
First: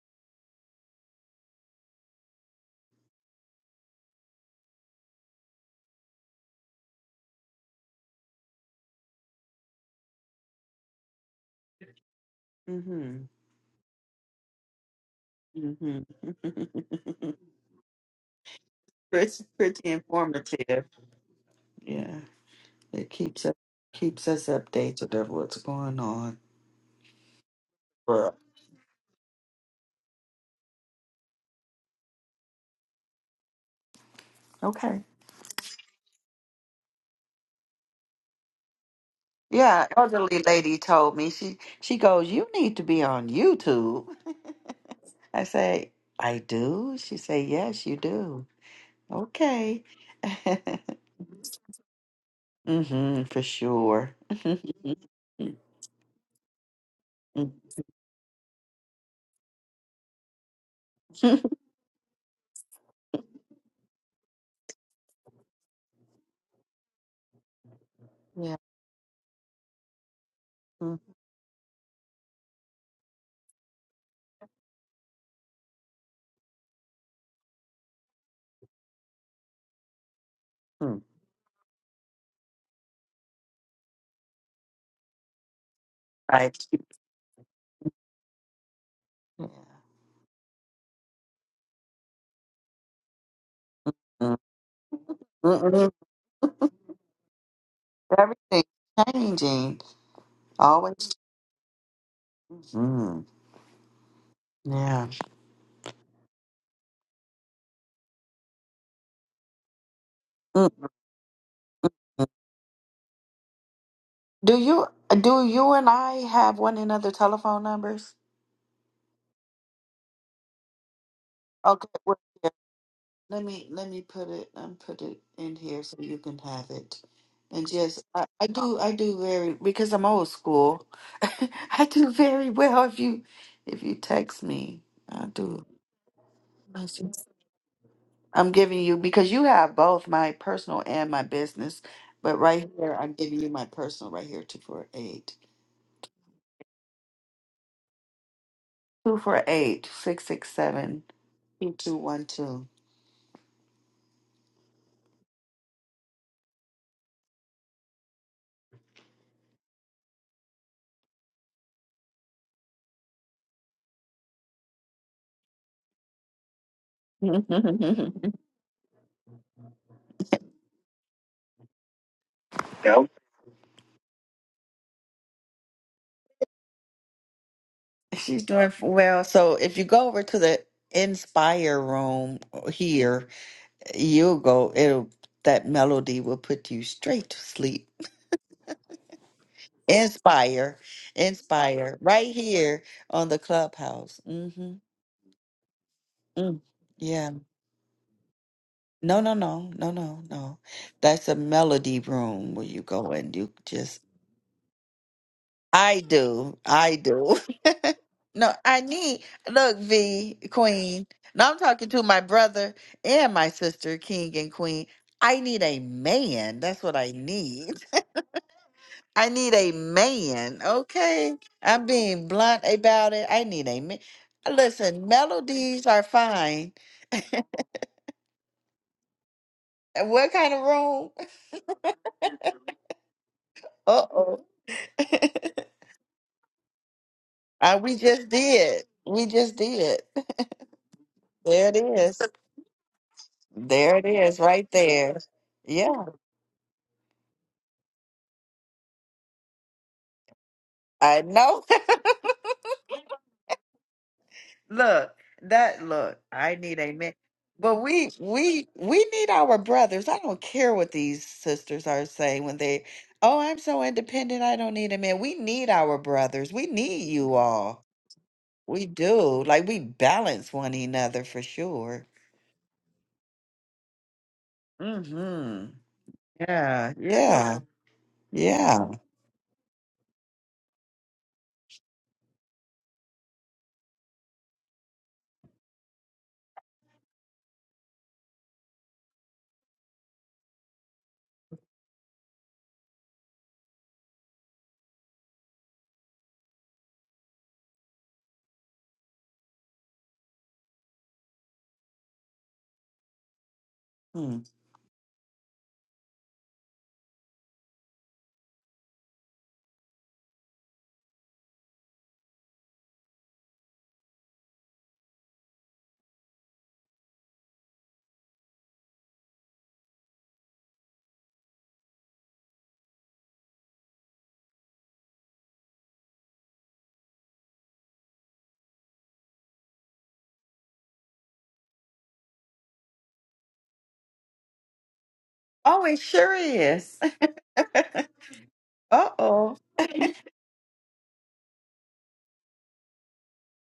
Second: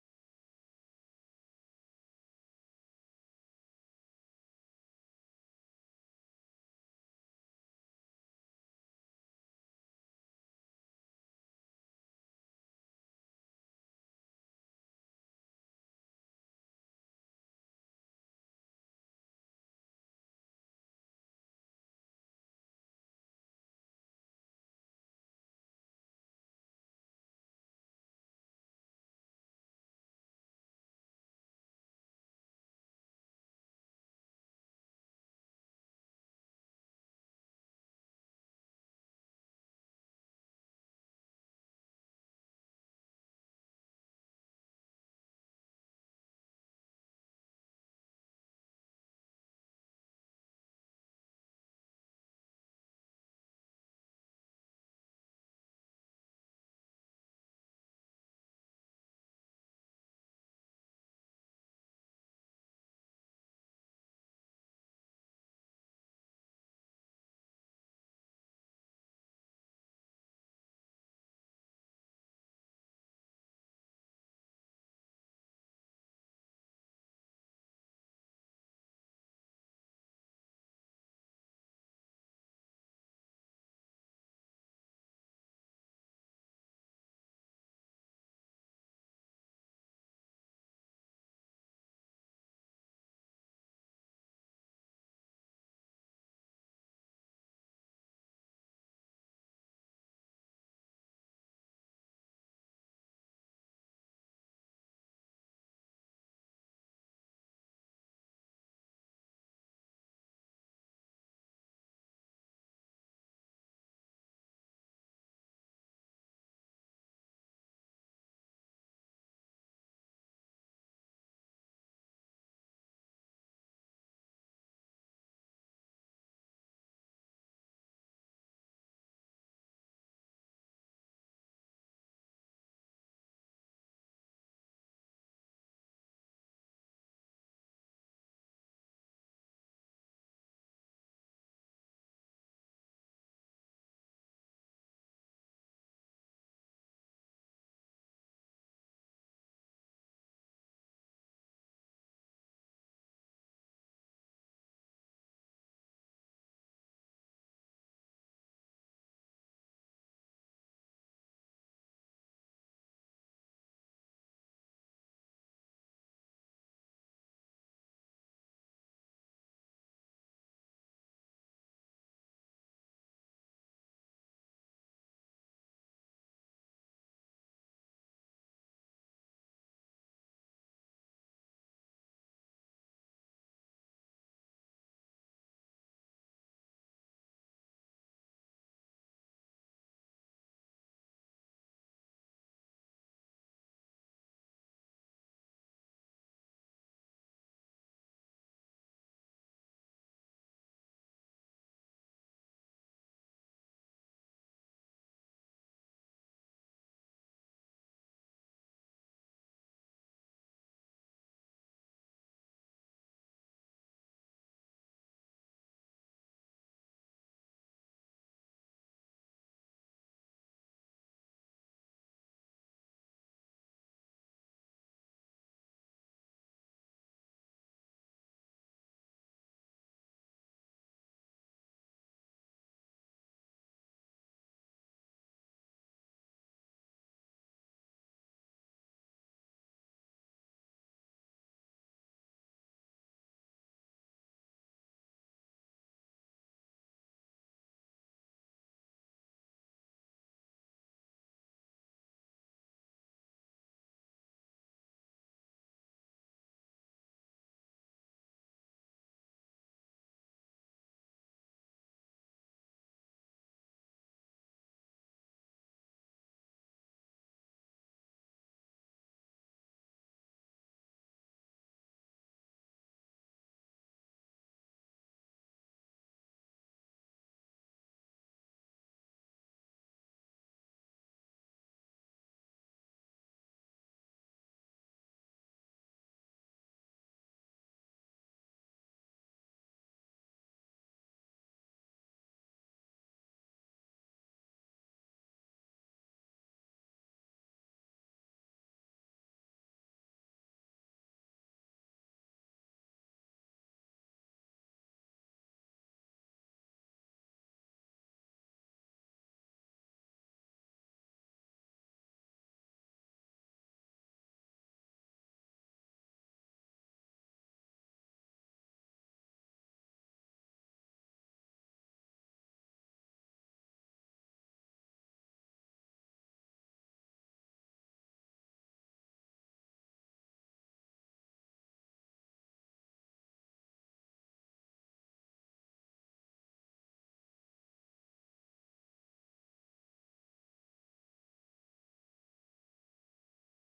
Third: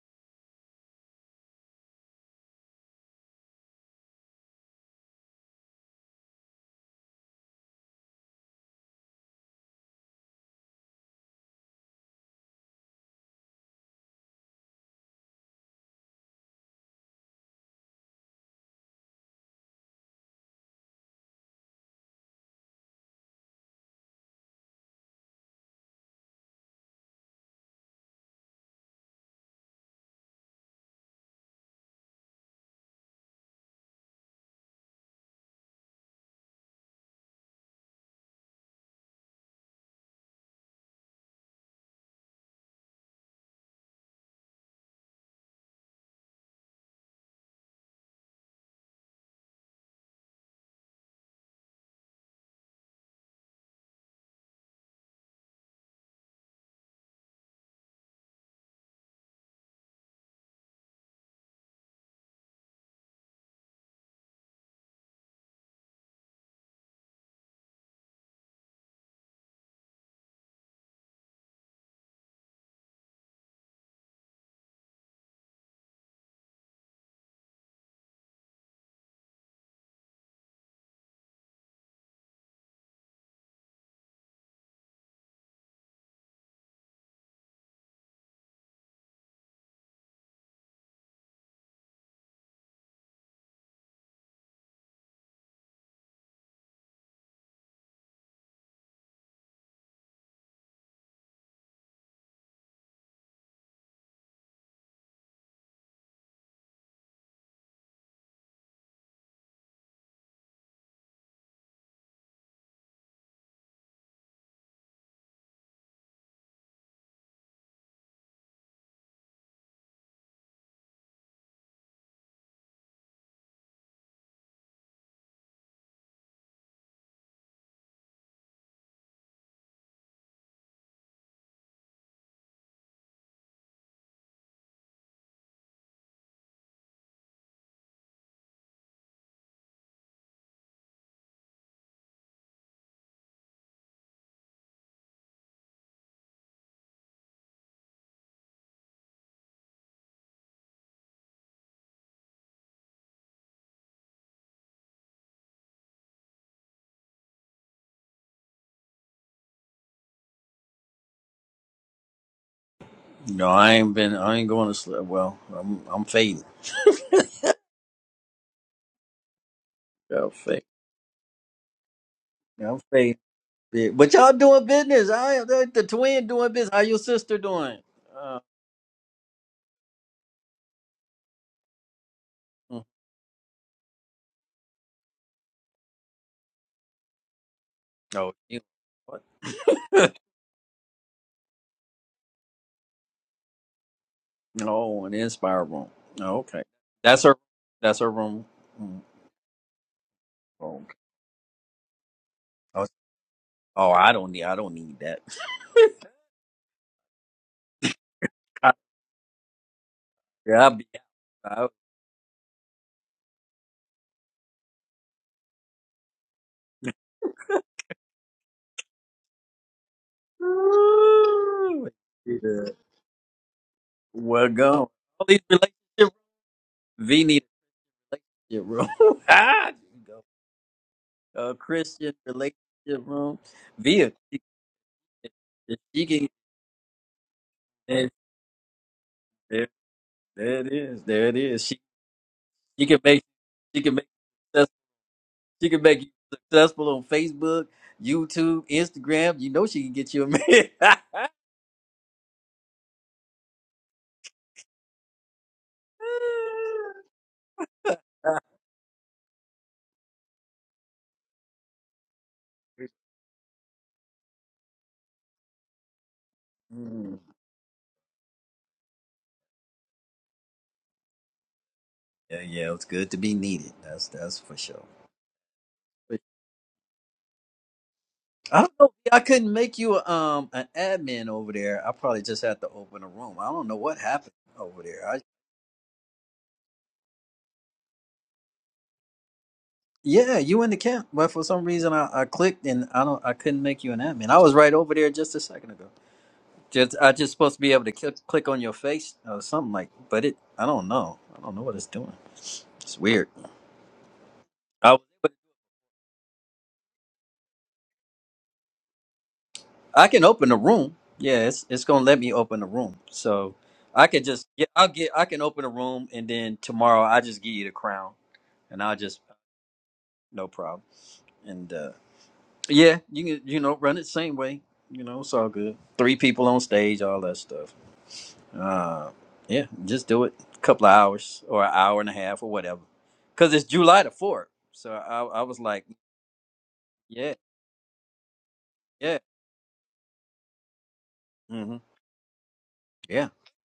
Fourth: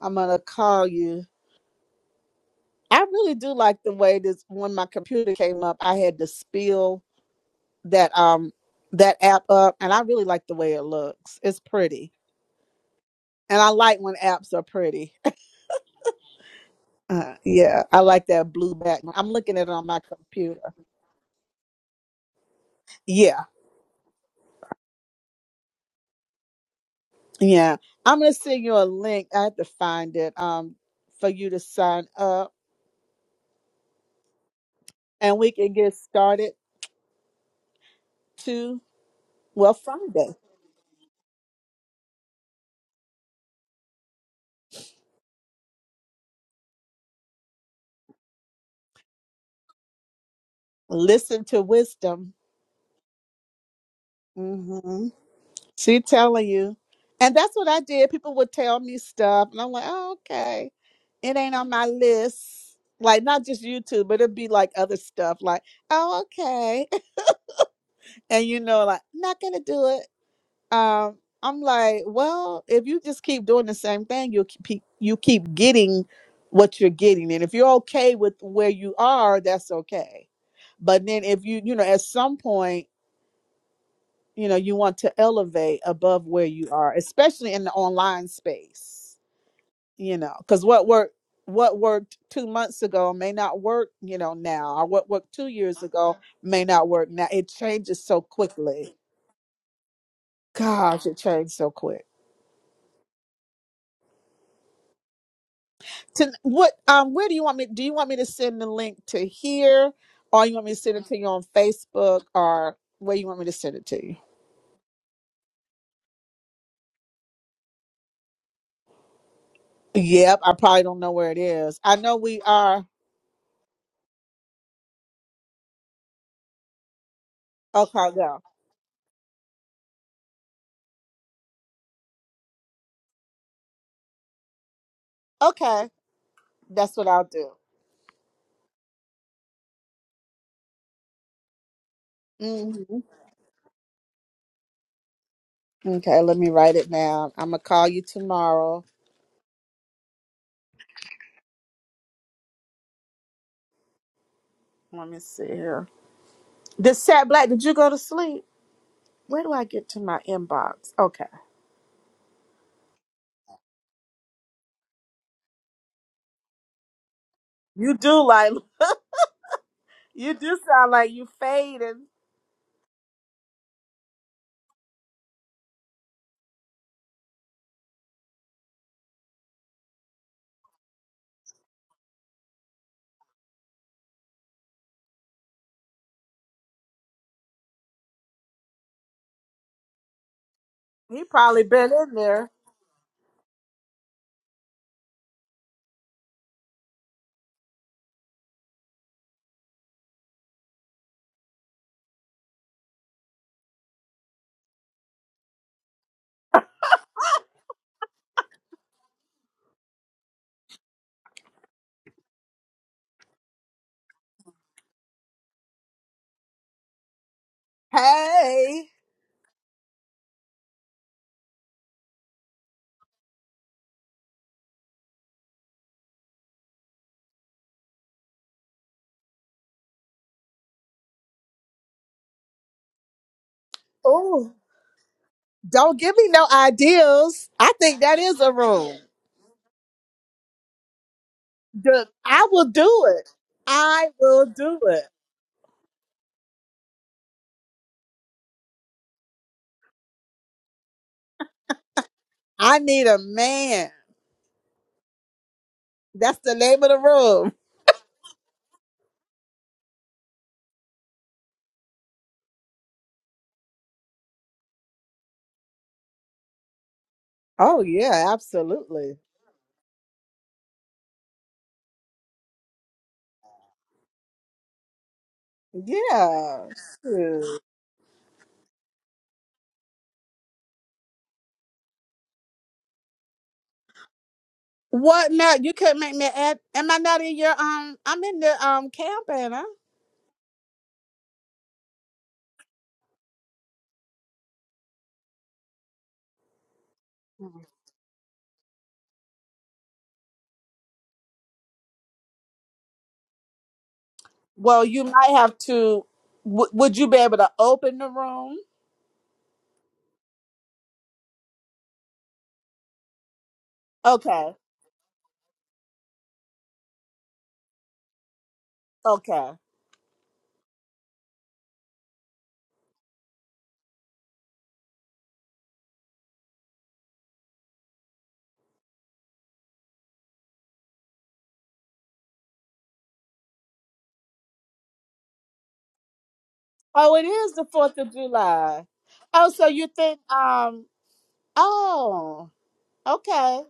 S1: I'm gonna call you. I really do like the way this when my computer came up, I had to spill that um that app up and I really like the way it looks. It's pretty.
S2: Mm-hmm.
S1: And I like when apps are pretty.
S2: hmm
S1: Uh, yeah, I like that blue background. I'm
S2: it's
S1: looking at it on
S2: pretty
S1: my computer.
S2: informative. Yeah. It
S1: Yeah.
S2: keeps us keeps us updated of what's going on.
S1: Yeah, I'm gonna
S2: Bruh.
S1: send you a link. I have to find it um for you to sign up,
S2: Okay.
S1: and we can get started to well
S2: Yeah,
S1: Friday.
S2: elderly lady told me she she goes, You need to be on YouTube. I say, I do? She say, yes, you do. Okay.
S1: Listen to wisdom.
S2: hmm for sure. yeah.
S1: hmm She telling you, and that's
S2: mhm,
S1: what I did. People would tell me stuff, and I'm like, oh, okay, it ain't on my list. Like not just YouTube, but it'd be like other stuff, like oh okay, and you know, like not gonna do it um, I'm like, well, if you just keep doing the same thing, you keep you keep getting what you're getting, and if you're okay with where you are, that's okay. But then if you you know at some point you know you want to elevate above where
S2: Right.
S1: you
S2: Yeah.
S1: are, especially in the online space, you know, because what worked what worked two months ago may not work you know now or what worked
S2: Mm,
S1: two years
S2: mm,
S1: ago
S2: mm.
S1: may not work now it changes so
S2: Everything's
S1: quickly
S2: changing.
S1: gosh
S2: Always.
S1: it changed so quick
S2: hmm Yeah.
S1: to what um where do you want me do you want me to send the link to here or you want
S2: Mm,
S1: me to
S2: mm,
S1: send it to you on facebook
S2: mm.
S1: or where you want me to send it to you
S2: Do you do you and I have one another telephone numbers?
S1: yep i probably don't know where it is
S2: Okay.
S1: i know
S2: well,
S1: we are
S2: let me let me put it um put it in here so you can have it and just
S1: okay
S2: I,
S1: yeah
S2: I do I do very because I'm old school I do very well if you if you text me I do
S1: okay
S2: I
S1: that's what
S2: just-
S1: i'll do
S2: I'm giving you because you have both my personal and my business but right here
S1: hmm
S2: I'm giving you my personal right here two four eight
S1: okay let me write it down i'm gonna call you tomorrow
S2: two four eight six six seven two two one two
S1: let me see here the sat black did you go to sleep where do i get to my inbox okay
S3: No, I ain't been. I ain't going to sleep. Well, I'm I'm fading.
S1: you do like
S3: Yeah,
S1: you do sound like you fading
S3: I'm fading. Yeah, but y'all doing business. I am the, the twin doing business. How your sister doing? Uh,
S2: She's doing f- well. So if you go over to the Inspire room
S3: mm.
S2: here, you'll go. It'll that melody will put you straight to sleep.
S3: oh, you, what?
S2: Inspire,
S1: he probably been
S2: inspire,
S1: in
S2: right
S1: there
S2: here on the clubhouse. Mm-hmm.
S3: no, an Inspire room. Oh,
S2: Mm.
S3: okay, that's
S2: Yeah.
S3: her. That's her room. Mm,
S2: No, no, no, no, no, no.
S3: Oh,
S2: That's a melody room where
S3: I
S2: you go and you
S3: oh,
S2: just
S3: I don't need. I don't need that.
S2: I do. I do. no,
S3: I,
S2: I need look, V
S3: yeah, I'll be
S2: Queen. Now I'm
S3: out.
S2: talking to my brother and my sister, King and Queen. I need a man. That's what I need.
S1: hey
S2: I need a man. Okay. I'm
S3: Ooh,
S2: being blunt
S3: yeah.
S2: about it. I need a man.
S3: Well, go.
S2: Listen,
S3: All these
S2: melodies are
S3: relationship.
S2: fine.
S3: V need a relationship room. ah, there
S2: And
S3: you
S2: what kind of room?
S3: go. A Christian relationship room. V, a-
S2: Uh-oh.
S1: Oh,
S3: if
S1: don't
S3: she
S1: give
S3: can
S1: me no ideals. I
S2: Uh, we
S1: think
S3: There,
S1: that
S2: just
S1: is a
S2: did.
S1: room.
S2: We just
S3: there,
S2: did.
S3: there it is. There it is.
S2: There it
S3: She
S1: The-
S2: is.
S1: I will
S3: she can
S1: do
S3: make
S1: it.
S3: she can
S2: There it
S3: make
S1: I
S2: is,
S1: will
S3: success-
S2: right
S1: do it.
S2: there.
S3: she can make
S2: Yeah,
S3: you successful on Facebook, YouTube, Instagram. You know she can get you a man.
S2: I know.
S1: I need a man.
S2: look, that look,
S1: That's
S2: I
S1: the
S2: need
S1: name of
S2: a
S1: the
S2: man.
S1: room.
S2: But we we we need our brothers. I don't care what these sisters are saying when they, oh, I'm so independent, I don't need a man. We need our brothers. We need
S3: Mm.
S2: you
S1: Oh
S2: all.
S1: yeah,
S2: We
S1: absolutely.
S2: do. Like we balance one another for sure.
S3: Yeah, yeah, it's good to be needed. That's that's for sure.
S2: Mm-hmm.
S3: But
S1: Yeah.
S2: Yeah, yeah,
S1: Shoot.
S3: I don't
S2: yeah.
S3: know. I couldn't make you a, um an admin over there. I probably just had to open a room. I don't know what happened over there. I,
S1: What? No, you couldn't make me add. Am I not in your um? I'm in the um camp, Anna.
S3: yeah, you in the camp, but for some reason I, I clicked and I don't I couldn't make you an admin. I was right over there just a second ago. Just I just supposed to be able to click, click on your face or something like, but it I don't know. I don't know what it's doing. It's weird.
S2: Hmm.
S1: Well,
S3: I
S1: you might
S3: but
S1: have to. W- would you be able to open the room?
S3: I can open the room. Yeah, it's it's gonna let me open the room. So I could just
S1: Okay.
S3: yeah I'll get I can open the room and then tomorrow I just give you the crown and I'll just
S1: Okay.
S3: no problem and uh yeah you can you know run it same way you know it's all good three people on stage all that stuff. Uh, yeah, just do it. A couple of hours or an hour and a half or whatever, because it's July the fourth. So I, I was like,
S2: Oh, it sure is.
S1: Oh, it
S3: yeah,
S1: is the Fourth of July.
S3: yeah,
S1: Oh,
S2: Uh-oh.
S1: so you think um
S3: hmm
S1: Oh,
S3: yeah.
S1: okay.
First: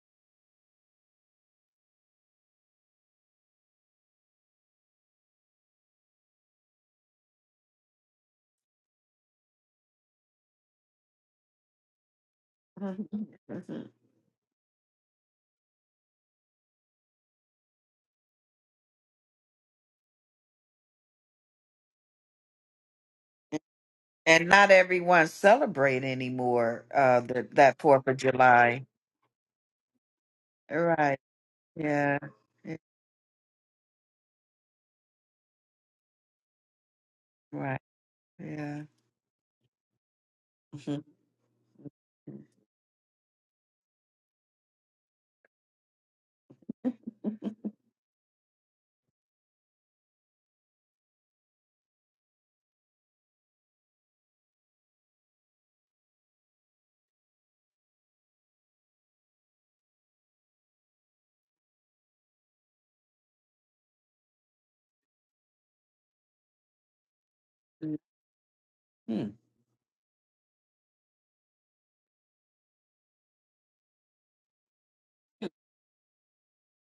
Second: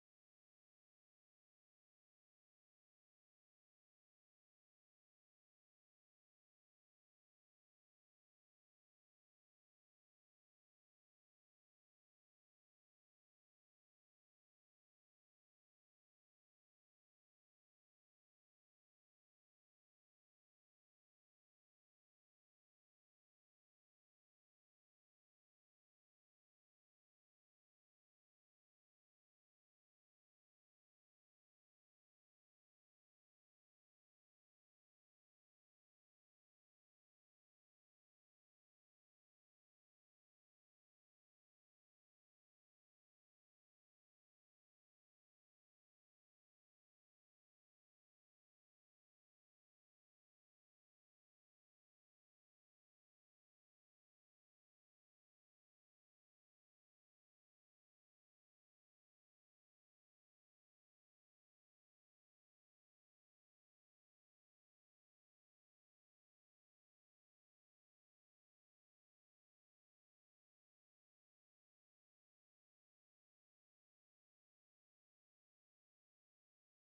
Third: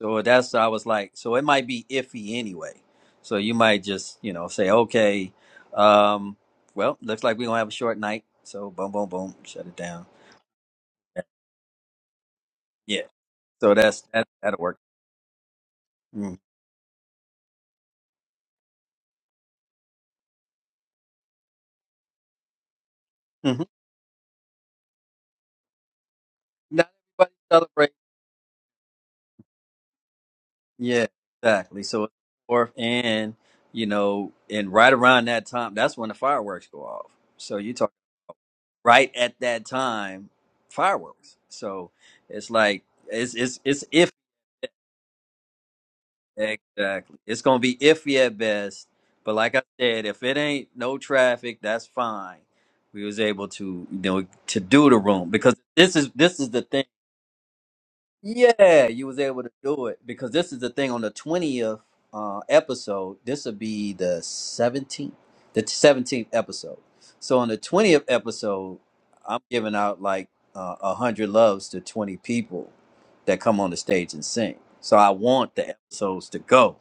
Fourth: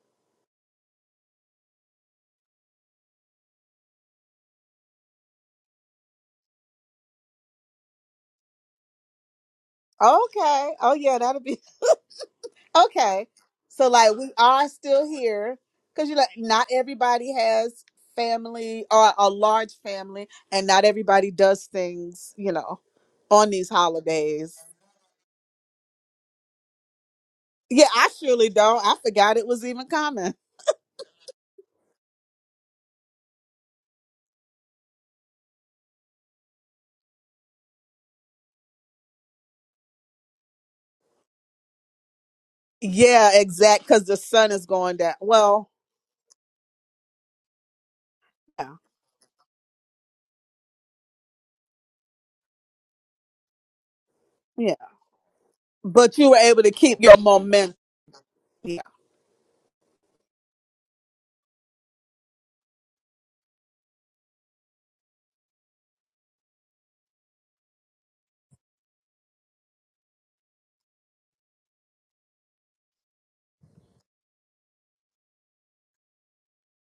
S3: So that's I was like, so it might be iffy anyway. So you might just you know say, okay, um, well, looks like we're gonna have a short night. So boom, boom, boom, shut it down.
S1: Okay. Oh, yeah, that'll be
S3: Yeah.
S1: okay.
S3: So
S1: So,
S3: that's
S1: like,
S3: that
S1: we
S3: that'll
S1: are
S3: work.
S1: still here because you like,
S3: Mm-hmm.
S1: not everybody has family or a large family, and not everybody does things, you know, on
S3: Mm-hmm.
S1: these
S2: And
S1: holidays.
S2: not everyone celebrate anymore
S3: Not
S2: uh
S3: everybody
S2: the,
S3: celebrates.
S2: that
S1: Yeah,
S2: 4th
S1: I
S2: of
S1: surely don't.
S2: July.
S1: I forgot it was even common.
S3: Yeah,
S2: Right.
S3: exactly. So it's
S2: Yeah.
S3: fourth
S2: Yeah,
S3: and you know, and right around that time, that's when the fireworks go off. So you
S2: Right.
S3: talk
S2: Yeah.
S3: right at that time, fireworks. So it's like
S1: Yeah,
S3: it's it's
S1: exact.
S3: it's
S1: Because
S3: iffy.
S1: the sun is going down. Well,
S3: Exactly. It's gonna be iffy at
S1: yeah,
S3: best. But like I said, if it ain't no traffic, that's fine. We was able to you know to
S1: yeah.
S3: do the room because this is
S1: But you were
S3: this is the
S1: able to
S3: thing.
S1: keep your momentum. Yeah.
S3: Yeah, you was able to do it because this is the thing on the twentieth uh, episode. This will be the seventeenth, the seventeenth episode. So on the twentieth episode,
S2: Hmm.
S3: I'm giving out like uh, hundred loves to twenty people that come on the stage and sing. So I want the episodes to go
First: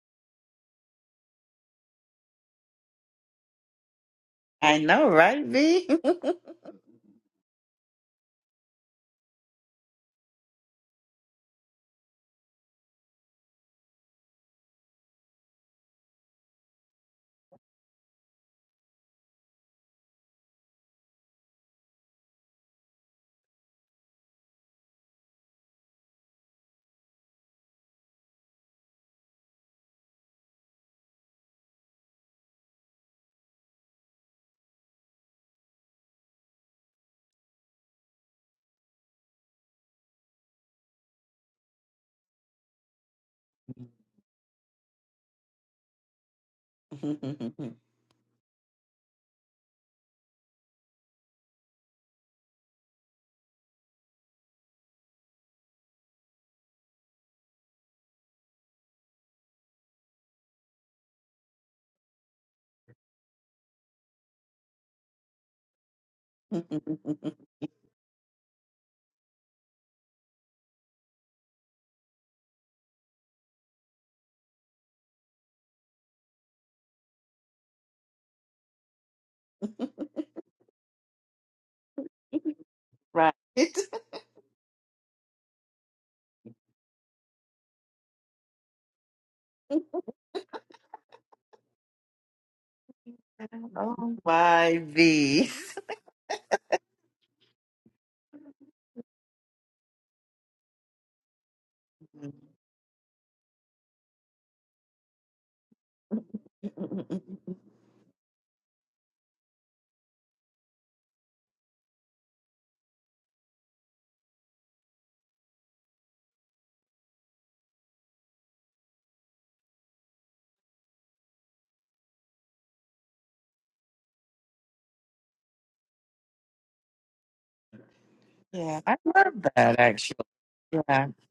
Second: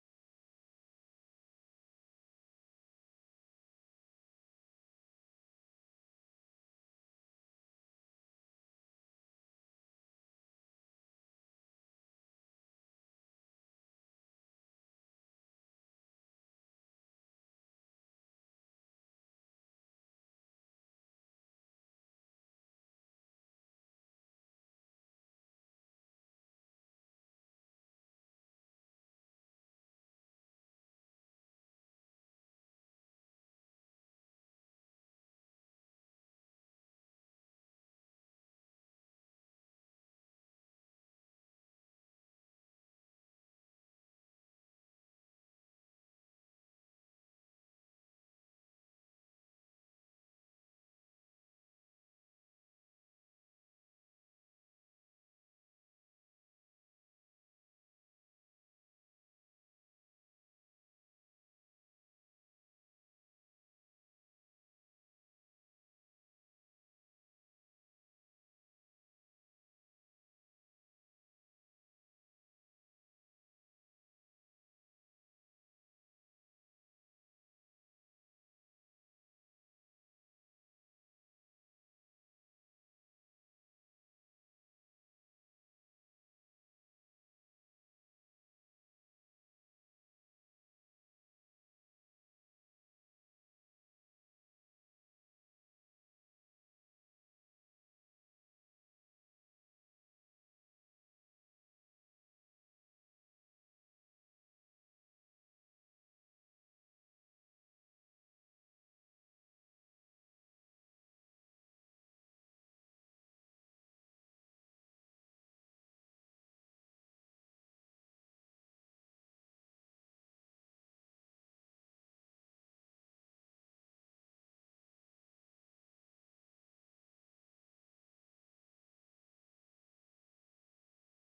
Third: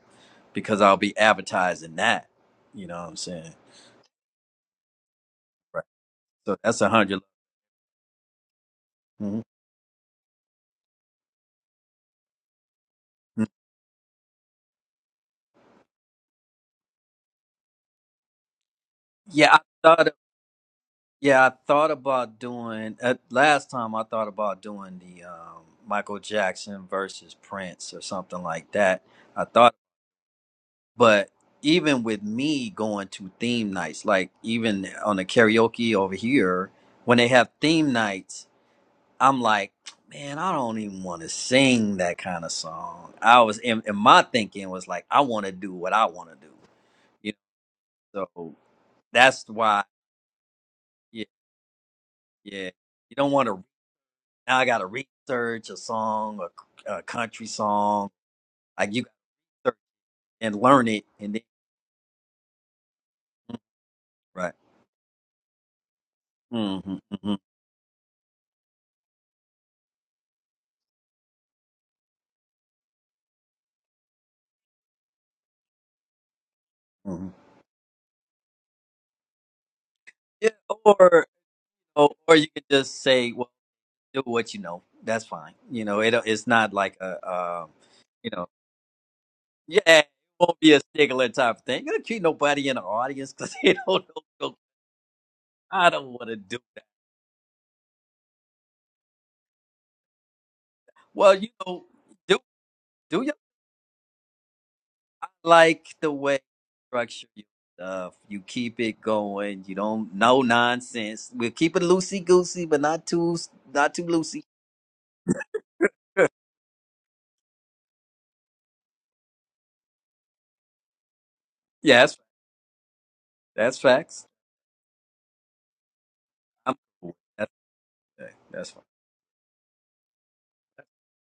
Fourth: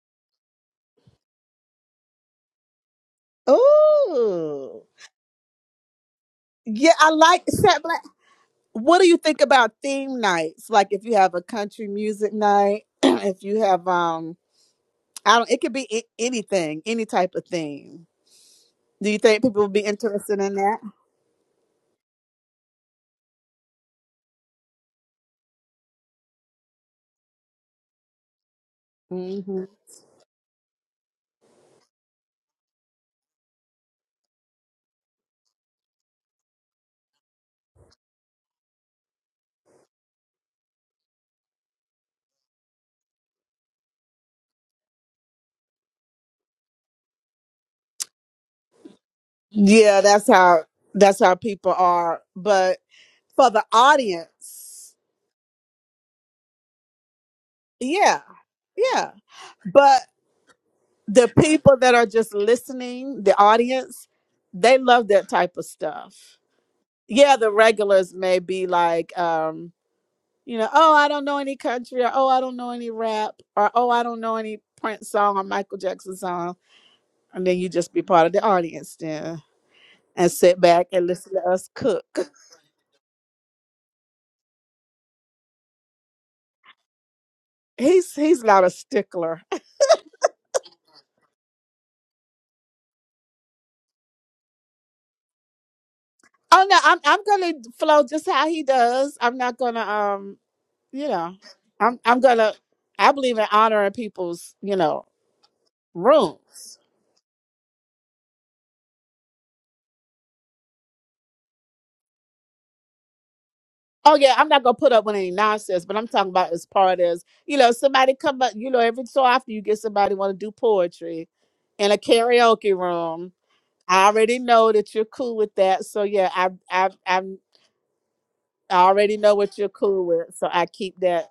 S3: because I'll be advertising that. You know what I'm saying?
S2: I
S1: Ooh.
S2: know, right,
S3: Right.
S2: V?
S3: So that's a
S1: Yeah, I
S3: 100
S1: like Sat what do you think
S3: Mhm.
S1: about theme nights? Like if you have a country music night, if you have um I don't it could be a- anything, any type of theme. Do you think
S3: Yeah, I
S1: people would be
S3: thought
S1: interested in that?
S3: Yeah, I thought about doing uh, last time. I thought about doing the um, Michael Jackson versus Prince or something like that. I
S1: hmm
S3: thought, but even with me going to theme nights, like even on the karaoke over here, when they have theme nights, I'm like, man, I don't even want to sing that kind of song. I was, in and my thinking was like, I want to do what I want to do, you know. So that's why,
S1: Yeah, that's how that's
S3: yeah,
S1: how people are.
S3: yeah.
S1: But
S3: You don't want
S1: for
S3: to
S1: the
S3: Now I got to
S1: audience,
S3: research a song, a, a country song.
S1: yeah.
S3: Like you
S1: Yeah.
S3: got to search
S1: But
S3: and learn it,
S1: the
S3: and then
S1: people that are just listening, the audience,
S3: right.
S1: they love that type of stuff.
S3: Mm-hmm, hmm
S1: Yeah, the regulars may be like um you know, oh, I don't know any country, or oh, I don't know any rap, or oh, I don't know any Prince song or Michael Jackson song.
S3: hmm
S1: And then you just be part of the audience then and
S3: Yeah,
S1: sit back and
S3: or
S1: listen to us
S3: or
S1: cook.
S3: or you could just say,
S2: right.
S3: well, do what you know. That's fine. You know, it it's not like a, um,
S1: He's
S3: you
S1: he's
S3: know,
S1: not a stickler.
S3: yeah, it won't be a stickler type of thing. You don't treat nobody in the audience because they don't know.
S2: Oh
S3: no-
S2: my V.
S3: I don't want to do
S1: Oh no,
S3: that.
S1: I'm I'm gonna flow just how he does. I'm not gonna um, you
S3: Well,
S1: know,
S3: you know,
S1: I'm I'm
S3: do
S1: gonna I
S3: do your
S1: believe in honoring people's, you know,
S3: like the way you
S1: rooms.
S3: structure your stuff. You keep it going. You don't no nonsense. We'll keep it loosey goosey, but not too not too
S1: Oh yeah,
S3: loosey.
S1: I'm not gonna put up with any nonsense, but I'm
S3: yeah,
S1: talking about as part as you know, somebody come up, you know, every so often you get somebody want to do poetry in a
S3: that's
S1: karaoke room.
S3: that's
S1: I
S3: facts.
S1: already know that you're cool with that, so yeah, I
S3: I'm
S1: I
S3: cool.
S1: I'm,
S3: That's okay. That's
S1: I
S2: yeah,
S3: fine.
S2: I
S1: already
S2: love
S1: know what you're
S2: that
S1: cool
S2: actually.
S1: with, so I keep
S2: Yeah.
S1: that.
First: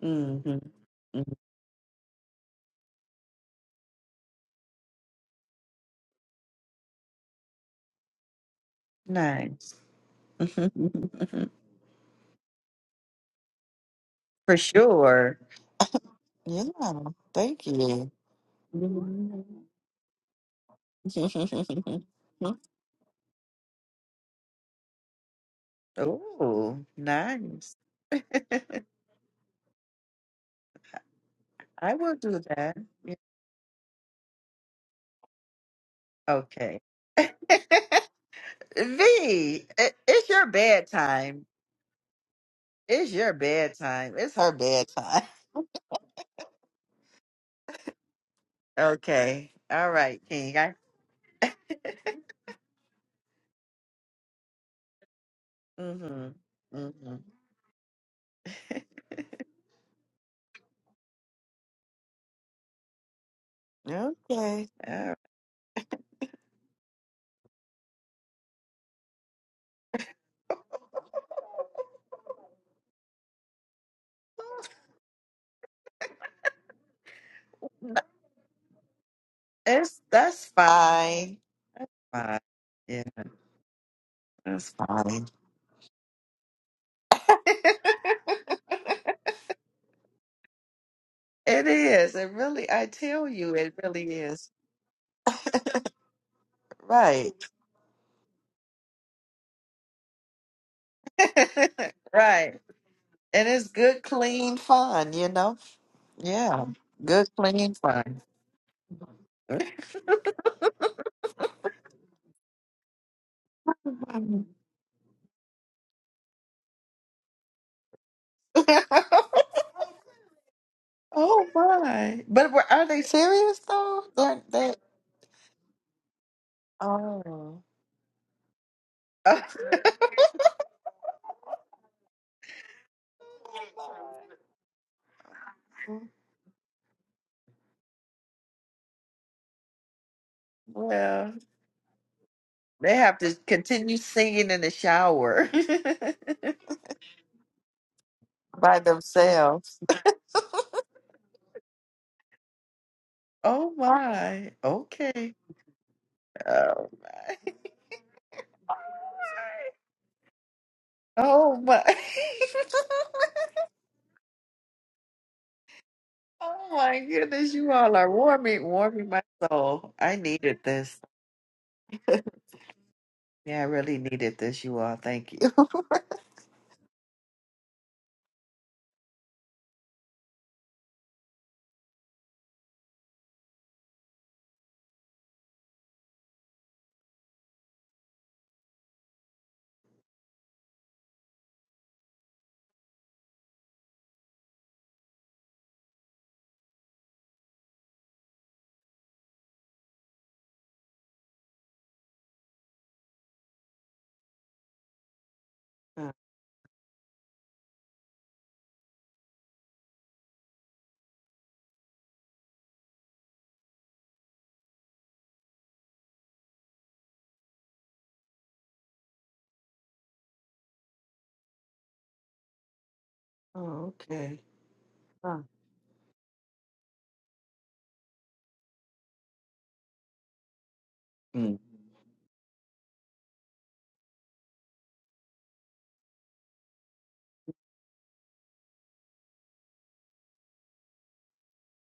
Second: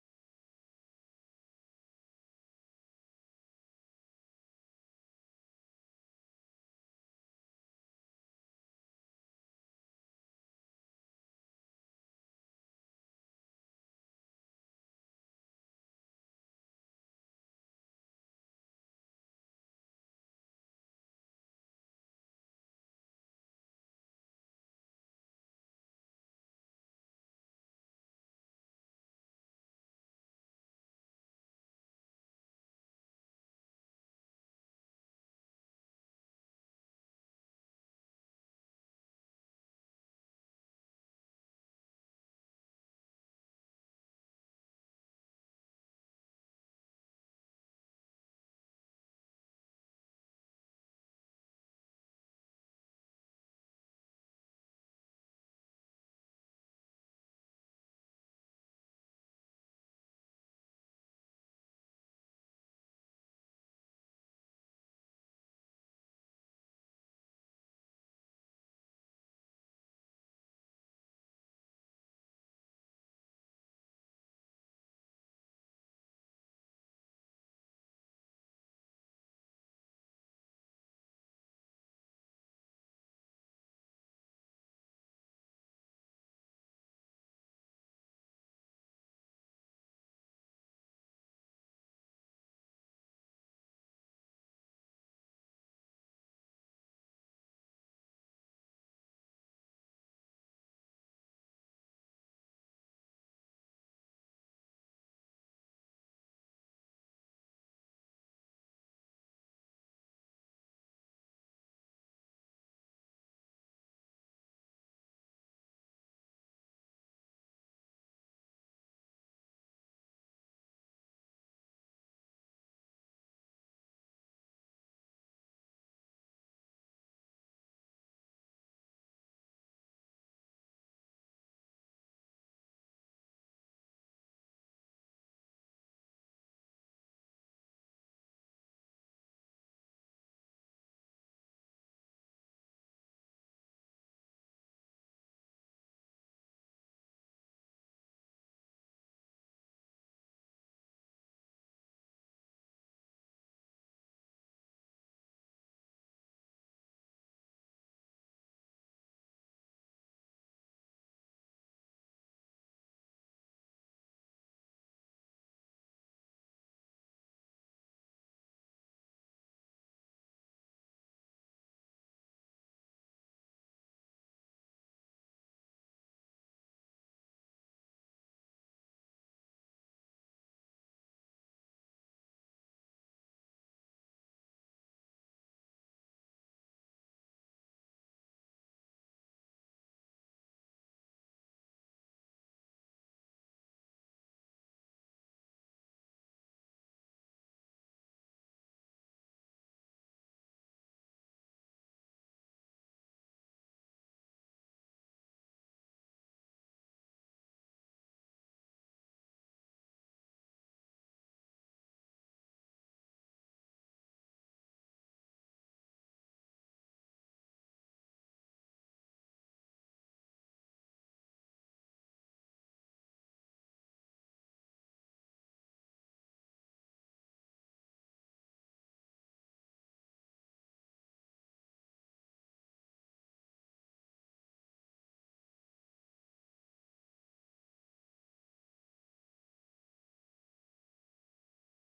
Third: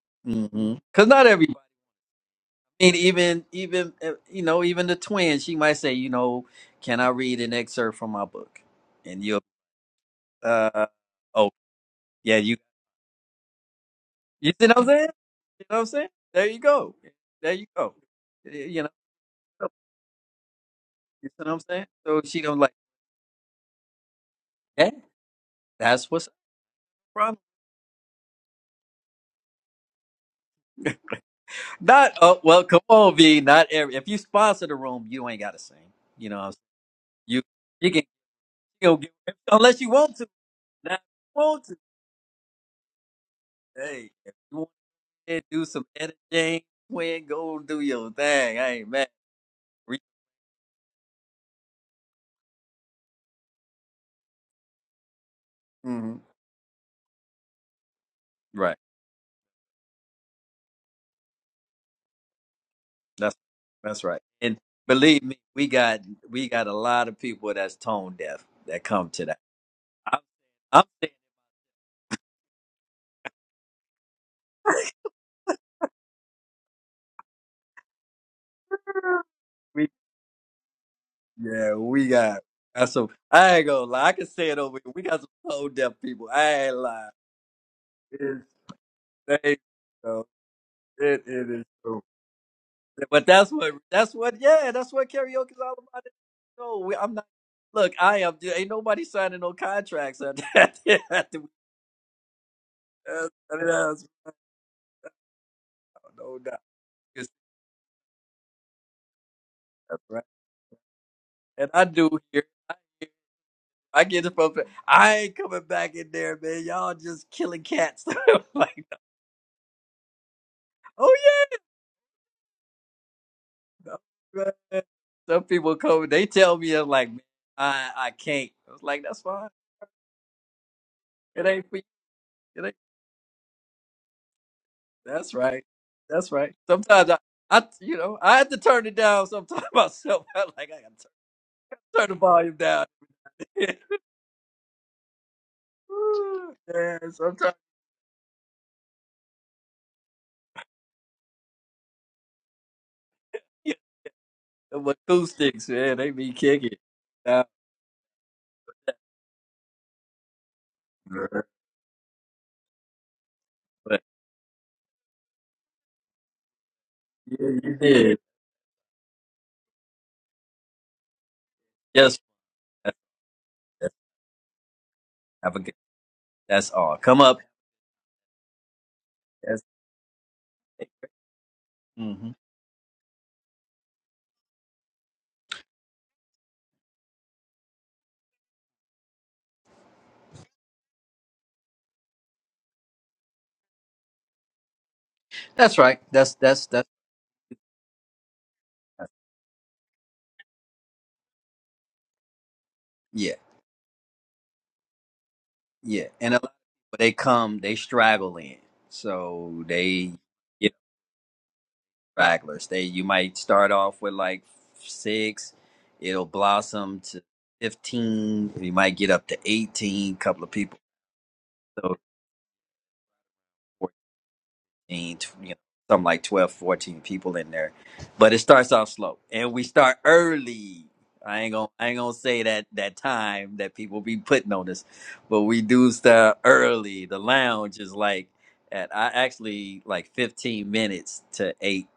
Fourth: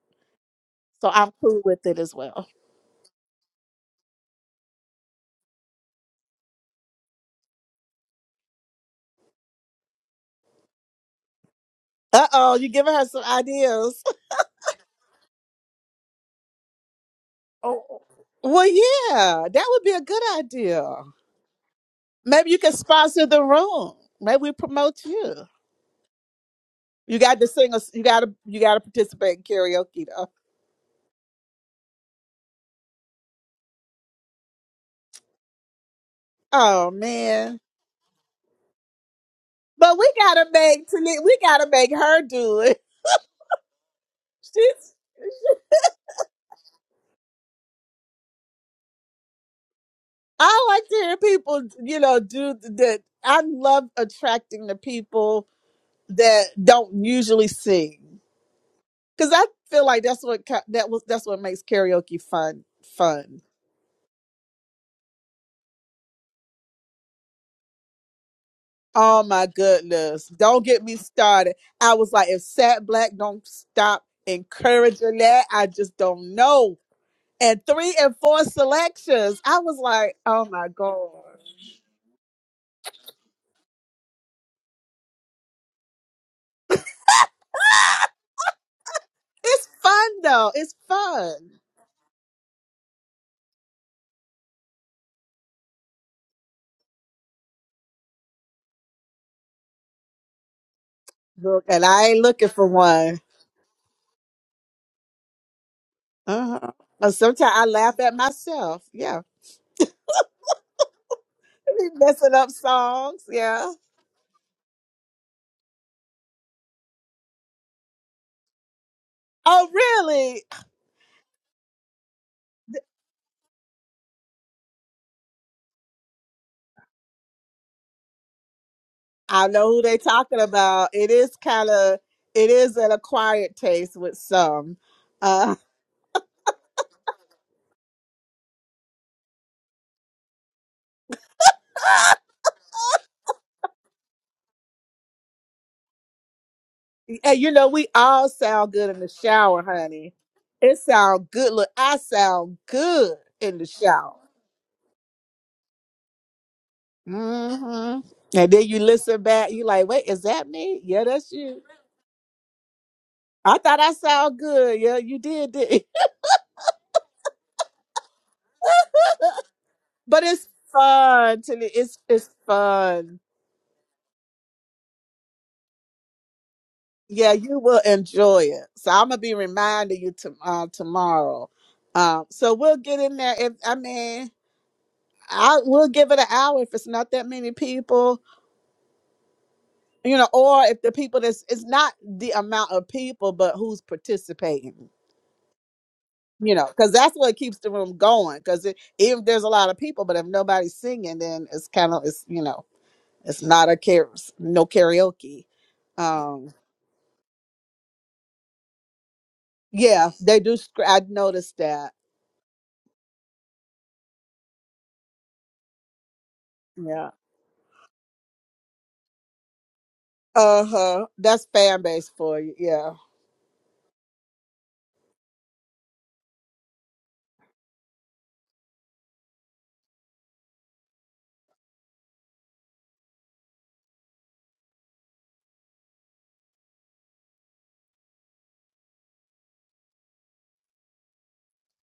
S2: hmm
S3: Mm-hmm. Cause
S1: So
S3: not
S1: I'm
S3: everybody.
S1: cool with it as well.
S3: I mean, even even uh, you know, even the twin, she might say, you know, can I read an excerpt from my book? And you'll
S2: Nice.
S3: uh oh
S1: Uh
S3: yeah, you
S1: oh, you giving her some ideas.
S3: you
S2: For
S3: see what I'm saying? You know
S2: sure.
S3: what I'm saying? There you
S2: Yeah,
S3: go. There you
S2: thank
S1: Oh,
S3: go.
S2: you.
S1: Well,
S3: You know.
S2: yeah,
S1: yeah, that
S3: so
S1: would be a good idea.
S3: You see what I'm saying? So she
S1: Maybe you
S3: gonna
S1: can
S3: like,
S1: sponsor the room. Maybe we
S3: yeah,
S1: promote you.
S3: that's what's the
S2: Oh,
S1: You
S3: problem.
S1: got to sing
S2: nice.
S1: us. You got to you got to participate in karaoke though.
S2: I
S3: Not
S2: will
S3: oh
S2: do
S3: well,
S2: that.
S3: come
S2: Yeah,
S3: on, V. Not every if you sponsor the room, you ain't gotta sing. You know, what I'm saying?
S2: Okay.
S1: Oh
S2: V,
S3: you
S1: man!
S3: you can you know,
S2: i-
S3: give- unless you
S1: But we
S3: want to.
S2: it's your
S1: gotta make
S3: Now if
S1: Tali-
S3: you
S1: we
S2: bedtime.
S3: want
S1: gotta
S3: to.
S1: make her do it.
S2: It's your
S3: Hey,
S2: bedtime.
S3: if
S2: It's her
S3: you want
S1: She's.
S2: bedtime.
S3: to do some editing, when go do your thing. I ain't mad.
S2: Okay. All
S3: Re-
S2: right, King.
S1: I
S2: I,
S1: like to hear people, you know, do that. I love attracting the people
S3: Mhm.
S2: mm-hmm.
S1: that don't
S2: Mm-hmm.
S1: usually sing
S3: Right.
S1: because I feel like that's what ki- that was that's what makes karaoke fun
S3: That's
S1: fun.
S3: that's right. And
S2: okay. All right.
S3: believe me, we got we got a lot of people that's tone deaf that come
S1: Oh
S3: to that.
S1: my
S3: I'm,
S1: goodness! Don't
S3: I'm
S1: get me started. I was like, if Sat Black don't stop encouraging that, I just don't know and three and four
S3: saying
S1: selections. I was
S2: It's
S1: like,
S2: that's
S1: oh my God.
S2: fine.
S3: Yeah, we
S2: Fine.
S3: got that's
S2: Yeah.
S3: some. I ain't gonna lie. I can say it
S2: That's
S3: over here. We got
S2: fine.
S3: some whole deaf people. I ain't lying. It's they,
S1: It's fun
S3: so
S1: though. It's
S3: it,
S1: fun.
S3: it is
S2: It
S3: true.
S2: is. It really, I
S3: But
S2: tell
S3: that's
S2: you,
S3: what
S2: it
S3: that's
S2: really
S3: what
S2: is.
S3: yeah that's what karaoke's all about. No, we, I'm not.
S2: Right.
S3: Look, I am. Ain't nobody signing no contracts at that. At the,
S1: Look, and I ain't looking
S2: Right.
S1: for one.
S3: that's,
S2: And it's good,
S3: that's,
S2: clean fun, you know?
S3: no doubt.
S2: Yeah.
S1: Uh-huh.
S3: It's-
S2: Good,
S1: Sometimes I
S2: clean
S1: laugh at
S2: fun.
S1: myself. Yeah.
S3: That's right. And I
S1: Be
S3: do
S1: messing
S3: here.
S1: up
S3: I, hear-
S1: songs. Yeah.
S3: I get it from. I ain't coming back in there, man. Y'all just killing cats. like,
S1: Oh, really?
S3: oh
S2: Oh my. But were, are they serious though? They're, they
S3: Man, Some people come, they tell me, I'm like, "Man,
S2: oh.
S3: I, I can't. I was like, that's
S1: I
S3: fine.
S1: know who they talking about. It is
S3: It
S1: kind
S3: ain't for you.
S1: of, it
S3: It ain't.
S1: is an acquired taste with some.
S3: That's
S1: Uh,
S3: right. That's right. Sometimes I, I, you know, I have to turn it down sometimes myself. i like, I got to
S2: well,
S3: turn, turn the volume down.
S2: they have to continue singing in the shower.
S3: Woo, man,
S1: and you
S3: sometimes
S1: know, we all sound
S2: by
S1: good in the shower,
S2: themselves.
S1: honey. It sound good. Look, I sound good in the
S2: Oh
S3: yeah,
S1: shower.
S2: my.
S3: them
S2: Okay.
S3: acoustics, man, they be kicking.
S2: Oh my.
S3: Nah,
S1: hmm And then you listen back, you like, wait, is that me? Yeah, that's
S3: bruh.
S2: Oh
S1: you.
S2: my.
S1: I thought I
S3: But
S1: sound good. Yeah, you did. did.
S2: Oh my
S3: yeah,
S2: goodness, you
S3: you
S2: all are
S3: did.
S2: warming, warming my soul. I
S1: But it's
S2: needed this.
S1: fun. Tilly. it's
S3: Yes.
S1: it's
S3: That's,
S1: fun.
S2: Yeah, I
S3: that's,
S2: really needed this, you all. Thank you.
S3: have a good, that's all. Come
S1: Yeah,
S3: up.
S1: you will enjoy it. So I'm gonna be
S3: That's,
S1: reminding you to, uh, tomorrow. Um,
S3: mhm.
S1: so we'll get in there. If I mean, I we'll give it an hour if it's not that many people, you know, or if the people that's it's not the amount of people, but who's participating.
S3: that's right. That's,
S1: you
S3: that's,
S1: know,
S3: that's,
S1: because that's what keeps the room going. Because if there's a lot of people, but if nobody's singing, then it's kind of it's you know
S3: yeah.
S1: it's not a care no karaoke.
S3: Yeah,
S2: Uh,
S3: and a lot of
S1: Um,
S3: people they come, they straggle in. So
S1: yeah,
S3: they
S1: they do.
S3: get
S1: scr- I noticed that.
S3: stragglers. They you might start off with like six, it'll blossom
S1: Yeah.
S3: to fifteen. You might get up to eighteen. Couple of
S1: Uh
S3: people.
S1: huh. That's fan base
S3: So
S1: for you. Yeah.
S2: Oh, okay.
S3: 15,
S2: Huh.
S3: you know, something like 12, 14 people in there. But it starts off slow. And we start early. I ain't
S2: Mm.
S3: gonna I ain't gonna say that that time that people be putting on this, but we do start early. The lounge is like at I actually like 15 minutes to eight.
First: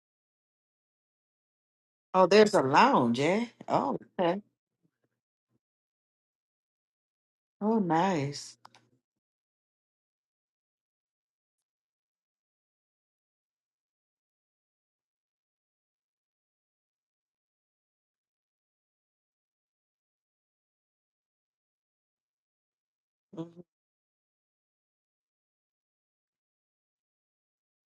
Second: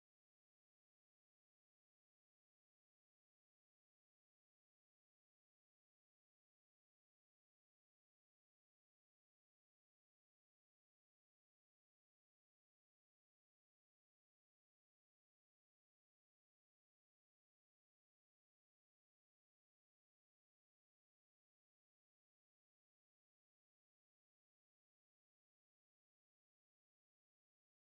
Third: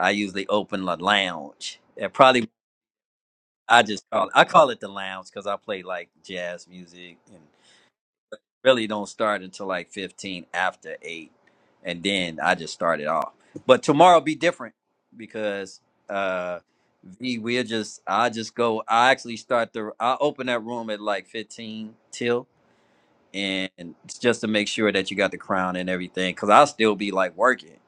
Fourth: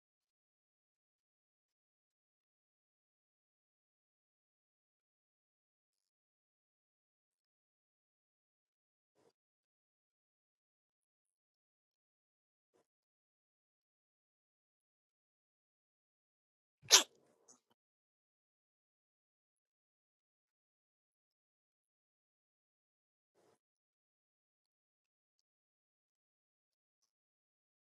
S3: I usually open the lounge. And
S2: Oh,
S3: probably
S2: there's a lounge, eh?
S3: I
S2: Oh,
S3: just call it
S2: okay.
S3: I call it the lounge because I play like jazz music
S2: Oh, nice.
S3: really don't start until like 15 after 8 and then i just started off but tomorrow be different because uh v we'll just i just go i actually start the i open that room at like 15 till
S2: Mhm.
S3: and it's just to make sure that you got the crown and everything because i'll still be like working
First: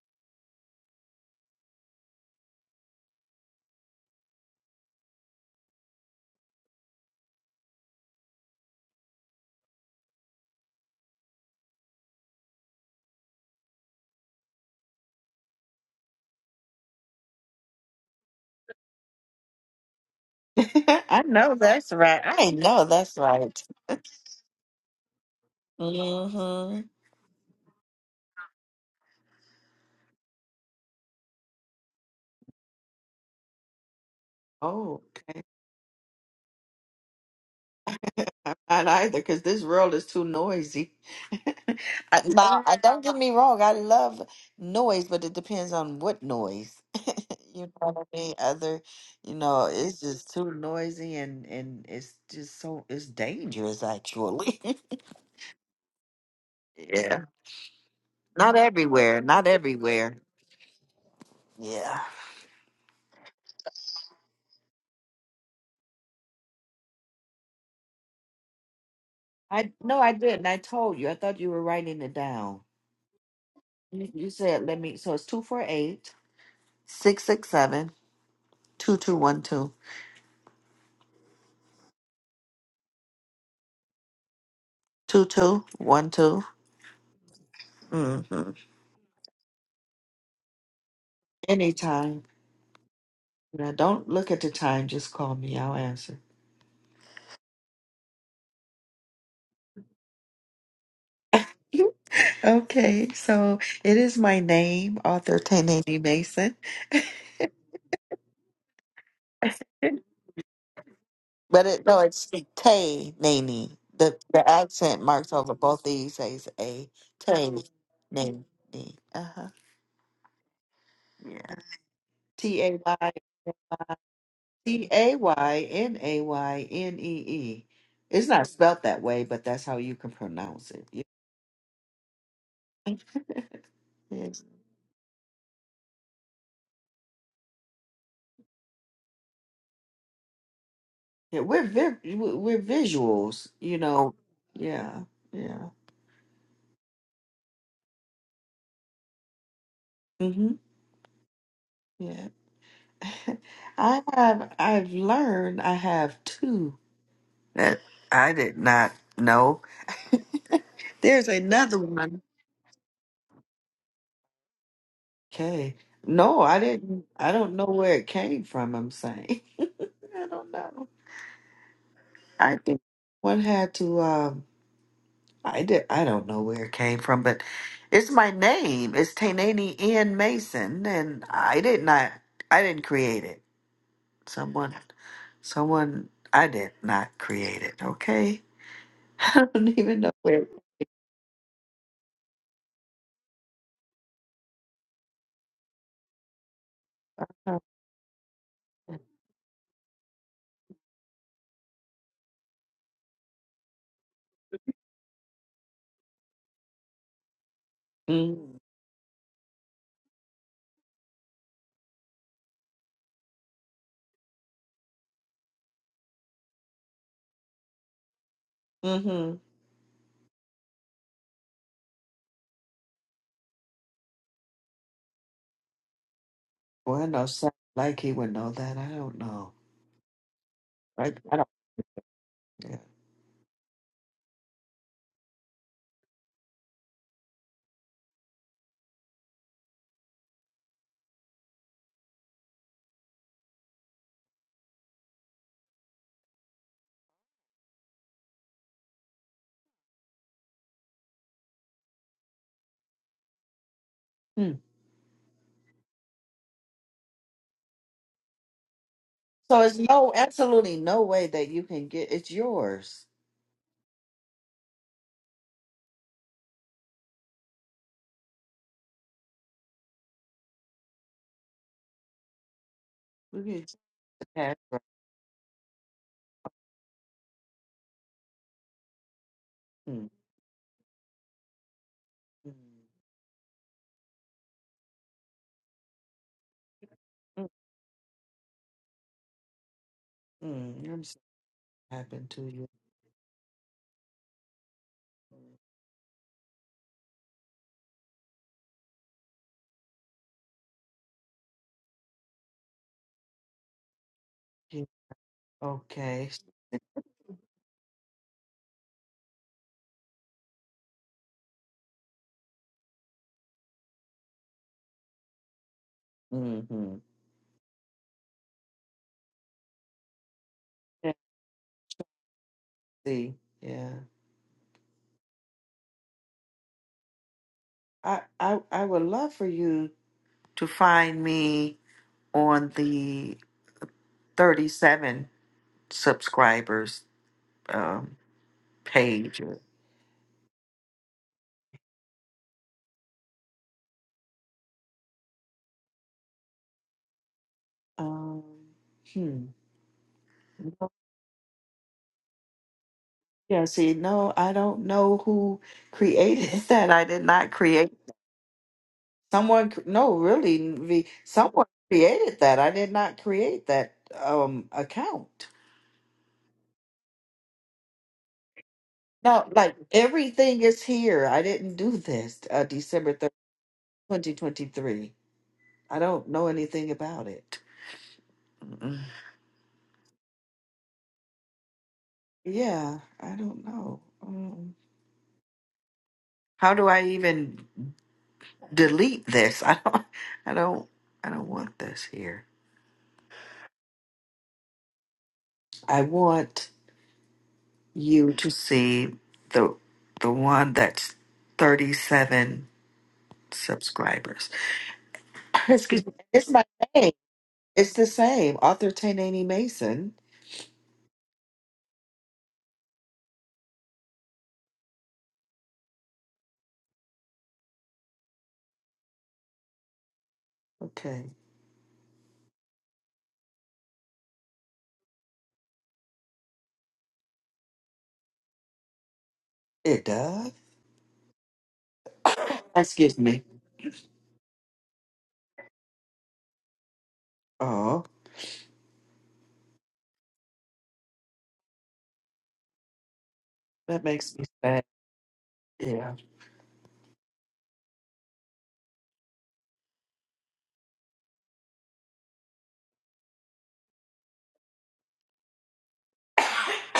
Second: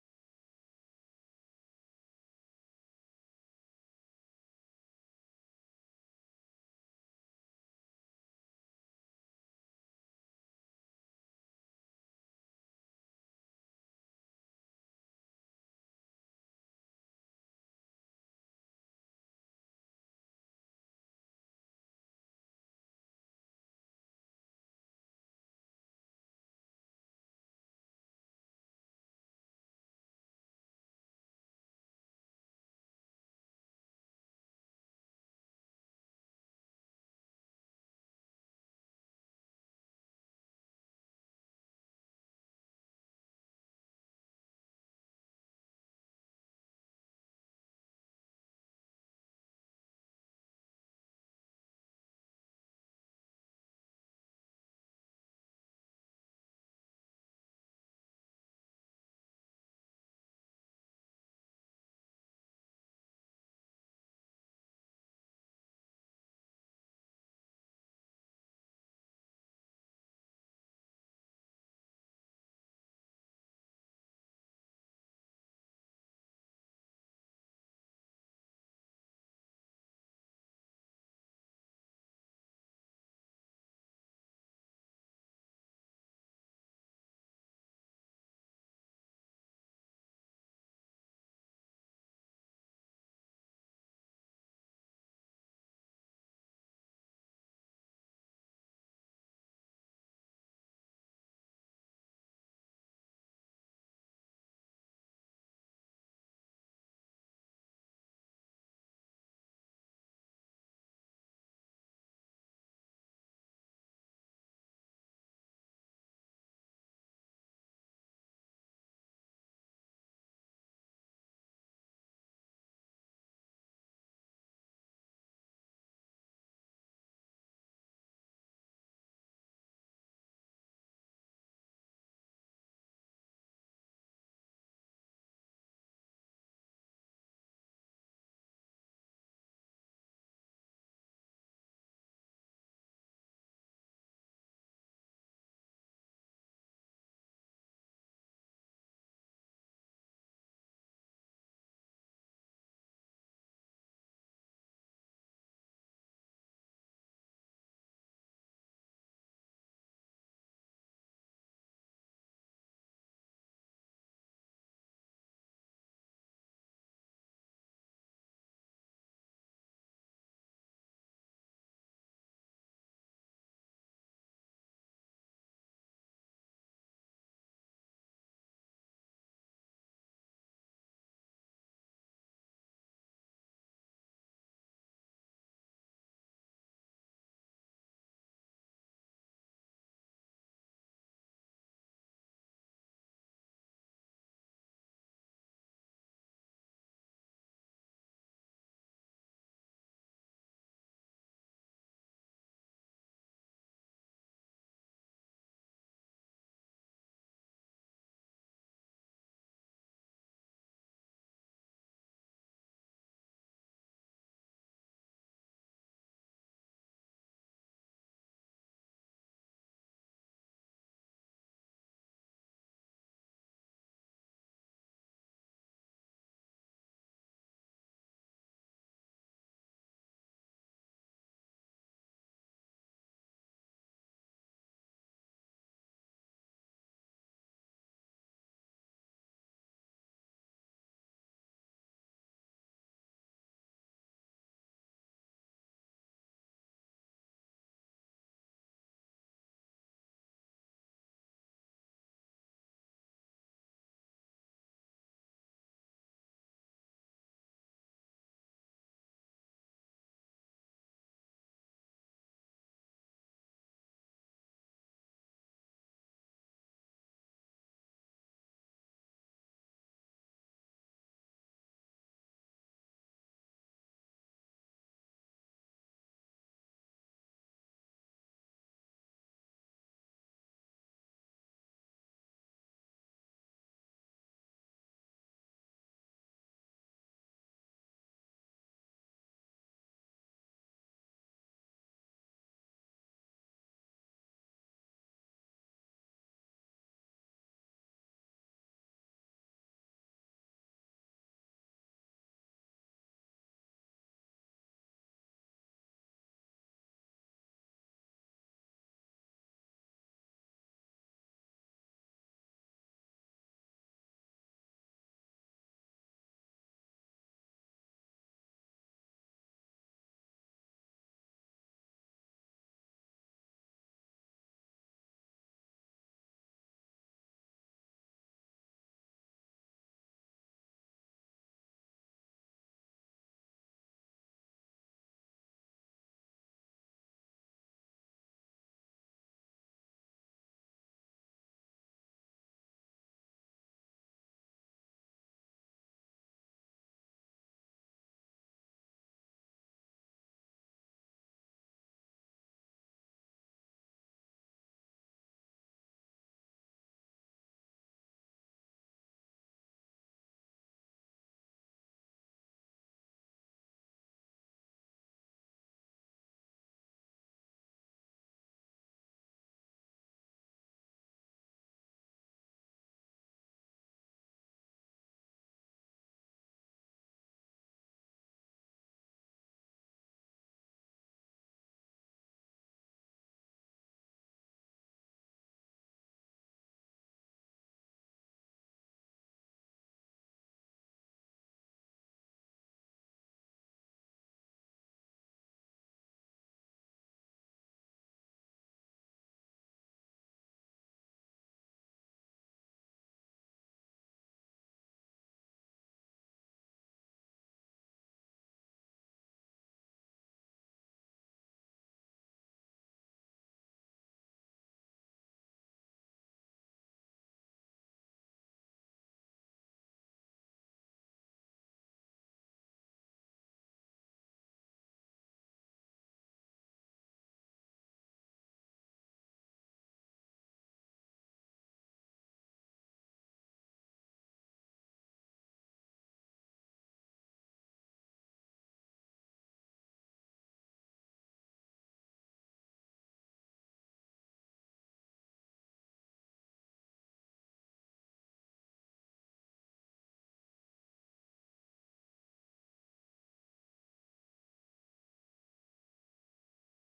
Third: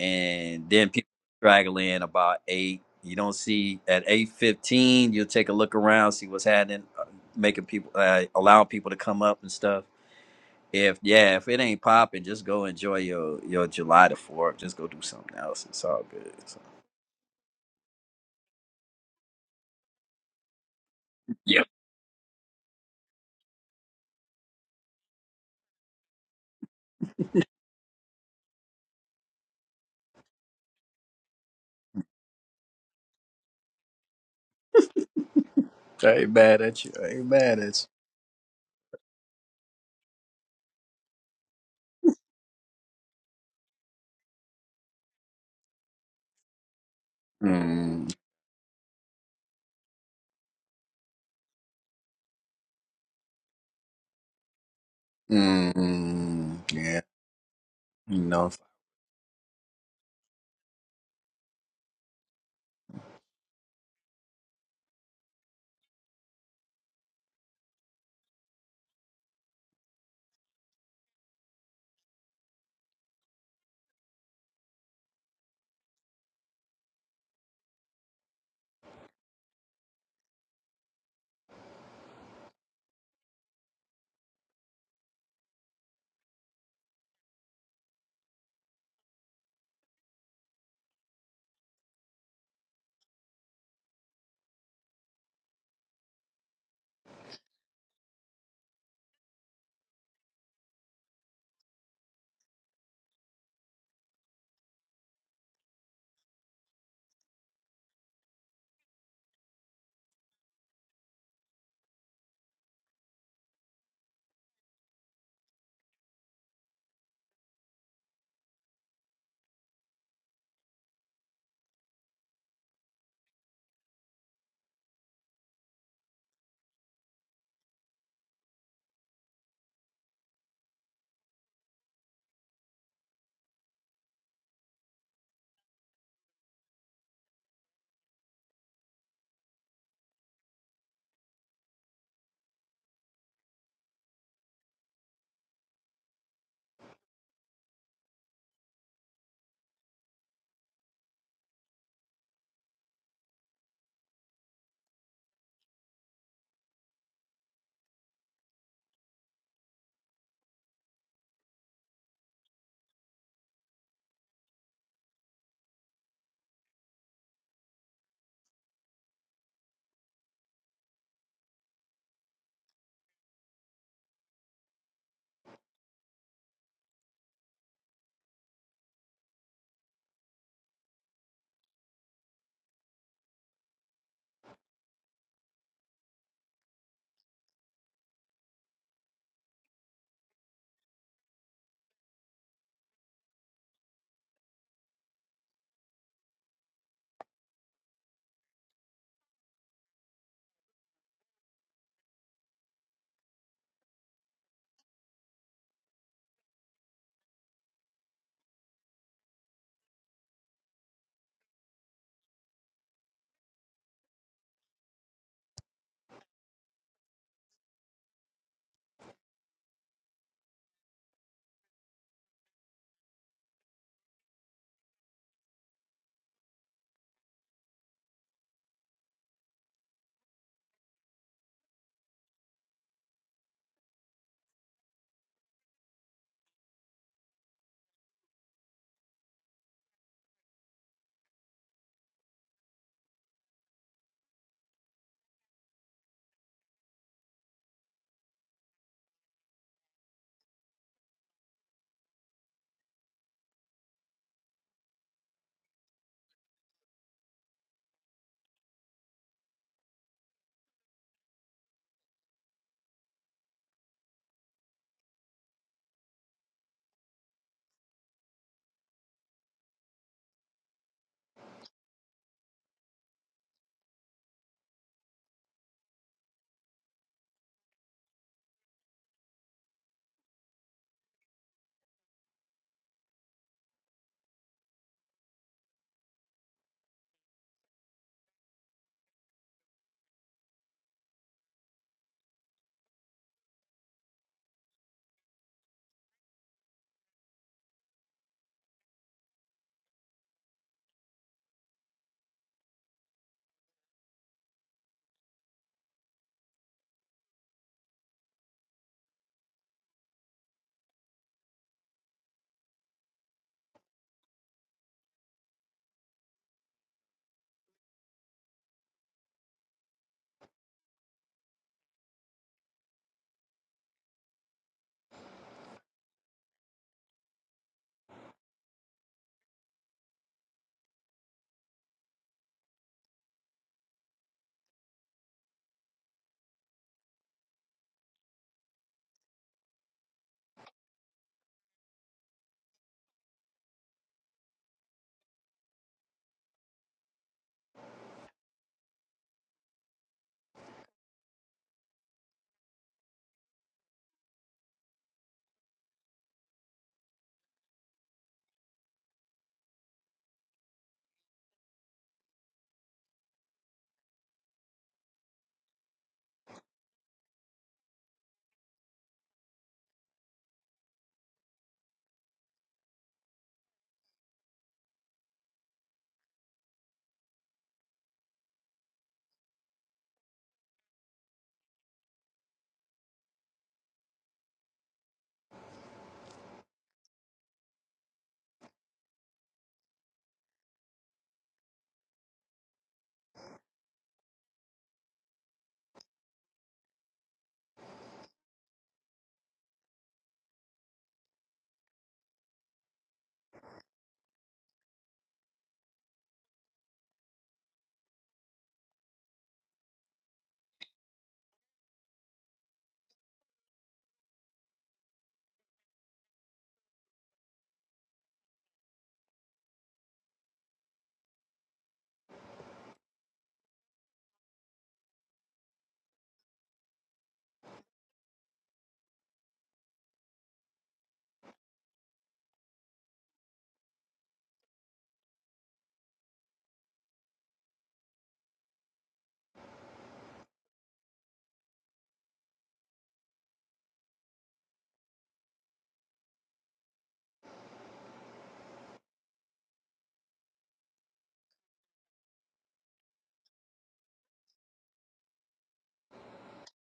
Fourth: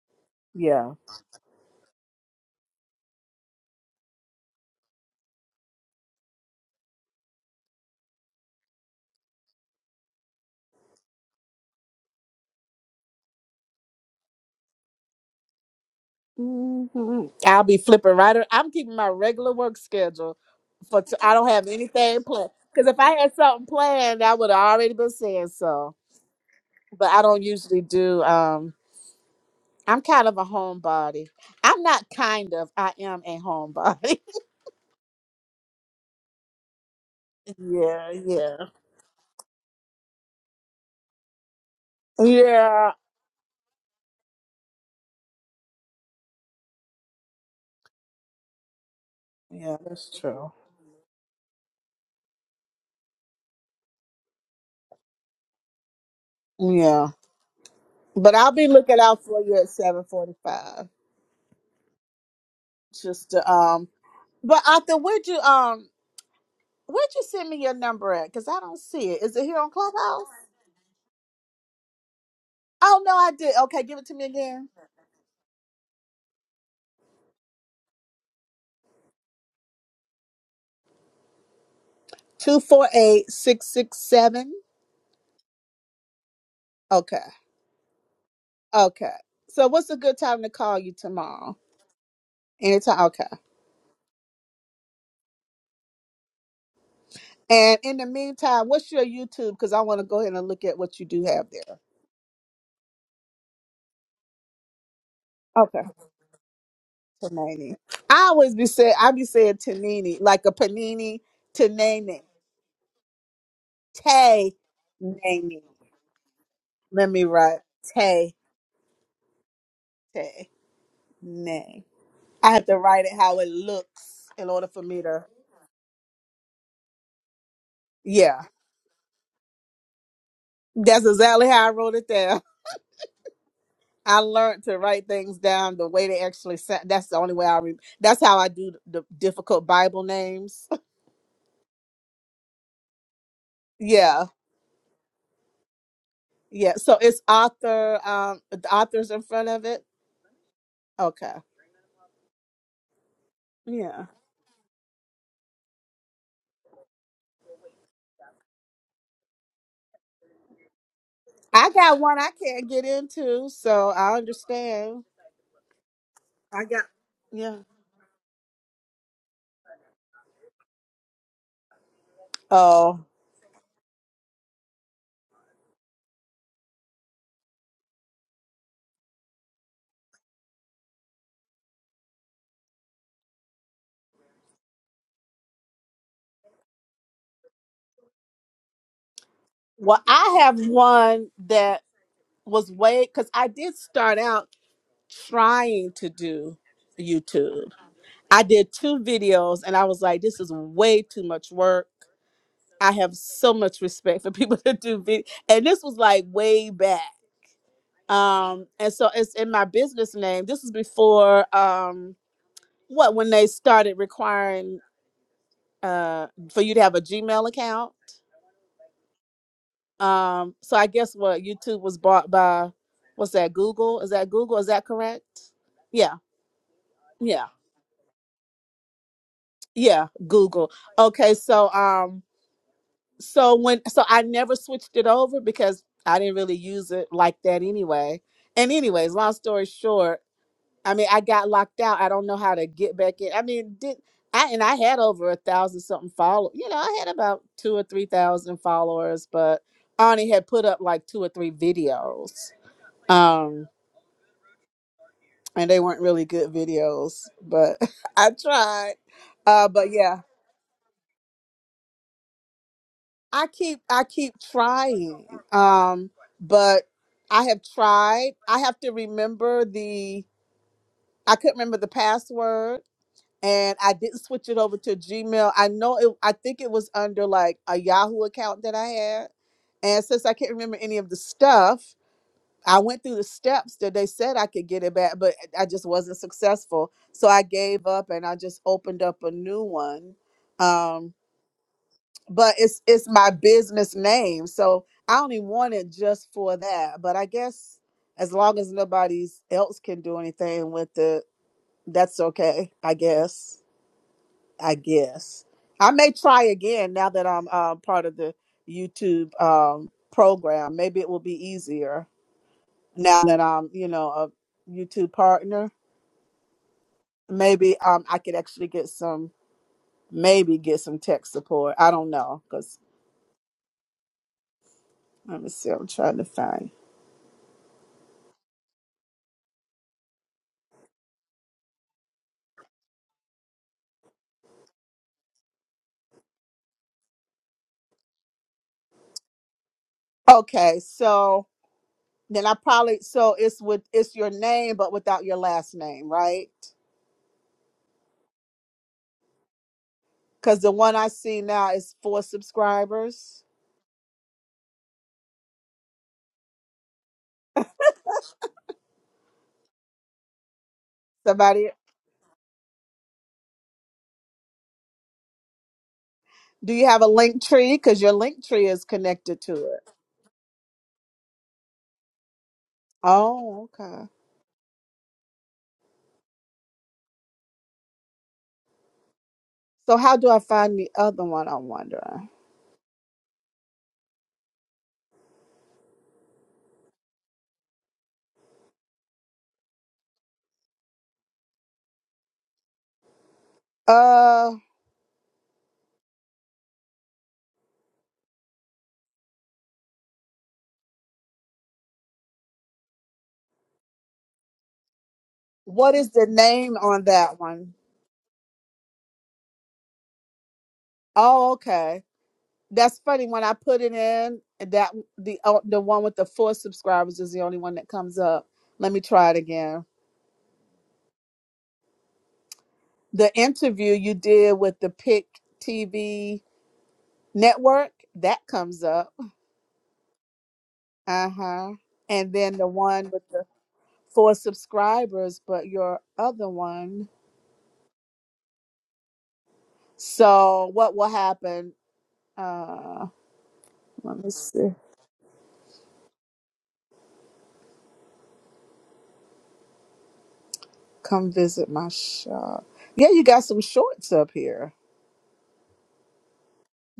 S3: and then
S1: Yeah.
S3: people straggle in about 8 you don't see at 8.15 you'll take a look around see what's happening uh, making people uh, allowing people to come up and stuff if yeah, if it ain't popping, just go enjoy your your July the Fourth. Just go do something else. It's all good. So.
S1: hmm I'll be flipping right. ar- I'm keeping my regular work schedule for. T-
S2: I
S1: I don't
S2: know
S3: Yeah.
S1: have
S2: that's right.
S1: anything planned.
S2: I know
S1: Because if I
S2: that's
S1: had
S2: right.
S1: something planned, I would have already been saying so.
S2: Mm-hmm.
S1: But I don't usually do. Um, I'm kind of a homebody. I'm not kind of. I am a homebody.
S2: Oh.
S3: I ain't mad at you. I ain't mad at you.
S1: Yeah, yeah.
S2: I'm not either because this world is too noisy. I, now, I-
S1: Yeah.
S2: don't get me wrong, I love noise, but it depends on what noise. you know what
S3: Mm,
S2: I mean? Other, you know,
S1: Yeah,
S2: it's
S1: that's
S2: just
S1: true.
S2: too noisy and and it's just so it's dangerous actually.
S3: mm, yeah,
S1: yeah,
S2: yeah,
S3: you
S1: but
S3: know.
S1: I'll
S2: not
S1: be looking
S2: everywhere,
S1: out for
S2: not
S1: you at seven
S2: everywhere.
S1: forty-five.
S2: Yeah,
S1: Just to, um, but Arthur, where'd you um, where'd you send me your number at? Cause I don't see it. Is it here
S2: I
S1: on
S2: no, I
S1: Clubhouse?
S2: didn't. I told you. I thought you were writing it down.
S1: Oh no, I did. Okay, give it
S2: You,
S1: to me
S2: you said
S1: again.
S2: let me. So it's two four eight six six seven two two one two
S1: Two four eight six six seven.
S2: two two one two.
S1: Okay,
S2: Mm-hmm.
S1: okay. So what's a good time to call you tomorrow?
S2: Anytime.
S1: Anytime. okay.
S2: Now, don't look at the time. Just call me. I'll answer.
S1: And in the meantime, what's your YouTube? Because I want to go ahead and look at what you do have there.
S2: okay. So it is my name, author Tay
S1: Okay.
S2: Naney Mason.
S1: Tanini. I always be say I be saying
S2: but
S1: Tanini, like a panini,
S2: it, no,
S1: Tanini.
S2: it's Tay Naney. The, the
S1: Tay
S2: accent marks over
S1: Nani.
S2: both these. Says A.
S1: Let me
S2: Tay
S1: write Tay
S2: Naney. Uh huh.
S1: Tay
S2: Yeah.
S1: Nay. I
S2: T
S1: have to
S2: A
S1: write
S2: Y
S1: it how it looks in order for
S2: T
S1: me
S2: A
S1: to
S2: Y N A Y N E E. It's
S1: Yeah.
S2: not spelt that way, but that's how you can pronounce it.
S1: That's exactly how I wrote it down. I
S2: Yeah.
S1: learned to write things down the way they actually sound. That's the only way I re- that's how I do the difficult Bible names.
S2: Yeah, we're vi- we're visuals, you know.
S1: Yeah.
S2: Yeah, yeah,
S1: Yeah, so it's author, um, the author's in front of it.
S2: hmm
S1: Okay.
S2: yeah. I
S1: Yeah.
S2: have I've learned I have two that I did not know. There's
S1: I
S2: another
S1: got one
S2: one.
S1: I can't get into, so I understand.
S2: Okay, no, I
S1: I got,
S2: didn't. I don't
S1: yeah.
S2: know where it came from. I'm saying I don't know. I think
S1: Oh,
S2: one had to. Um, I did. I don't know where it came from, but it's my name. It's Tainani Ian Mason, and I did not. I didn't create it. Someone, someone, I did not create it, okay? I don't even
S1: well,
S2: know
S1: I
S2: where.
S1: have one that was way, because I did start out trying to do YouTube. I did two videos and I was like, this is way too much work. I have so much respect for people that do video. And this was like way back.
S2: Mm
S1: um and so it's in my business name this is before um what when they started requiring uh for you to have a gmail account
S2: hmm.
S1: um so i guess what youtube was bought by what's that google is that google is that correct yeah
S2: Well, I know,
S1: yeah
S2: sound like he would know that. I don't know.
S1: yeah google
S2: Like,
S1: okay
S2: I don't.
S1: so um
S2: Yeah.
S1: so when so i never switched it over because i didn't really use it like that anyway and anyways long story short I mean, I got locked out. I don't know how to get back in. I mean, did I? And I had over a thousand something follow. You know, I had about two or three thousand followers, but I only had put up like two or three videos, um,
S2: Hmm.
S1: and they weren't really good videos. But I tried.
S2: So
S1: Uh,
S2: it's
S1: but
S2: no,
S1: yeah,
S2: absolutely no way that you can get it's yours.
S1: I keep I keep trying. Um, but I have tried. I have to remember the. I couldn't remember the password
S2: You can just
S1: and I didn't switch
S2: pass
S1: it over
S2: right.
S1: to Gmail. I know it. I think it was under like a Yahoo account that I had, and
S2: Hmm.
S1: since I can't remember any of the stuff, I went through the steps that they said I could get it back, but I just wasn't successful. So I
S2: Hmm.
S1: gave up and I just opened up a new one.
S2: Hmm. I'm
S1: Um,
S2: sorry it happened to
S1: but
S2: you.
S1: it's it's my business name, so I only want it just for that. But I guess as long as nobody else can do anything with it, that's okay. I guess. I
S2: Yeah.
S1: guess I may
S2: Okay.
S1: try again now that I'm uh, part of the YouTube um, program. Maybe it will be easier now that I'm, you know, a YouTube partner.
S2: Mm-hmm.
S1: Maybe um, I could actually get some, maybe get some
S2: Yeah.
S1: tech support. I don't know because
S2: See, yeah.
S1: let me see. I'm trying to find.
S2: I, I I would love for you to find me. on the 37 subscribers um, page.
S1: Okay, so then I probably so it's with it's your name but without your last name, right?
S2: Um, hmm.
S1: Because the
S2: Well,
S1: one I see now is four subscribers.
S2: Yeah, see, no, I don't know who created that. I did not create. Someone, cr- no, really, Nvi, someone
S1: Somebody.
S2: created that. I did not create that um account.
S1: Do you have a link tree? Because your link tree is connected
S2: No,
S1: to
S2: like
S1: it.
S2: everything is here. I didn't do this. Uh, December third,
S1: Oh, okay.
S2: twenty twenty three. I don't know anything about it. Mm-mm.
S1: So how do I find the other one? I'm wondering.
S2: Yeah, I don't know. Um, How do I even delete this? I don't I don't I don't want this here.
S1: Uh,
S2: I want you to see the the one that's 37 subscribers.
S1: what
S2: Excuse
S1: is
S2: me.
S1: the
S2: It's my
S1: name on
S2: name.
S1: that one?
S2: It's the same. Author Tainani Mason.
S1: Oh, okay. That's funny. When I put it in, that the oh, the one with the four subscribers is the only one that comes up. Let me try it again.
S2: Okay.
S1: The interview you did with the Pick TV network that comes up.
S2: It does.
S1: Uh huh. And then the one
S2: Excuse
S1: with the
S2: me.
S1: for subscribers, but your other one.
S2: Oh,
S1: So what will happen? Uh,
S2: that
S1: let me
S2: makes me
S1: see.
S2: sad. Yeah.
S1: Come visit my shop. Yeah, you got some shorts up here.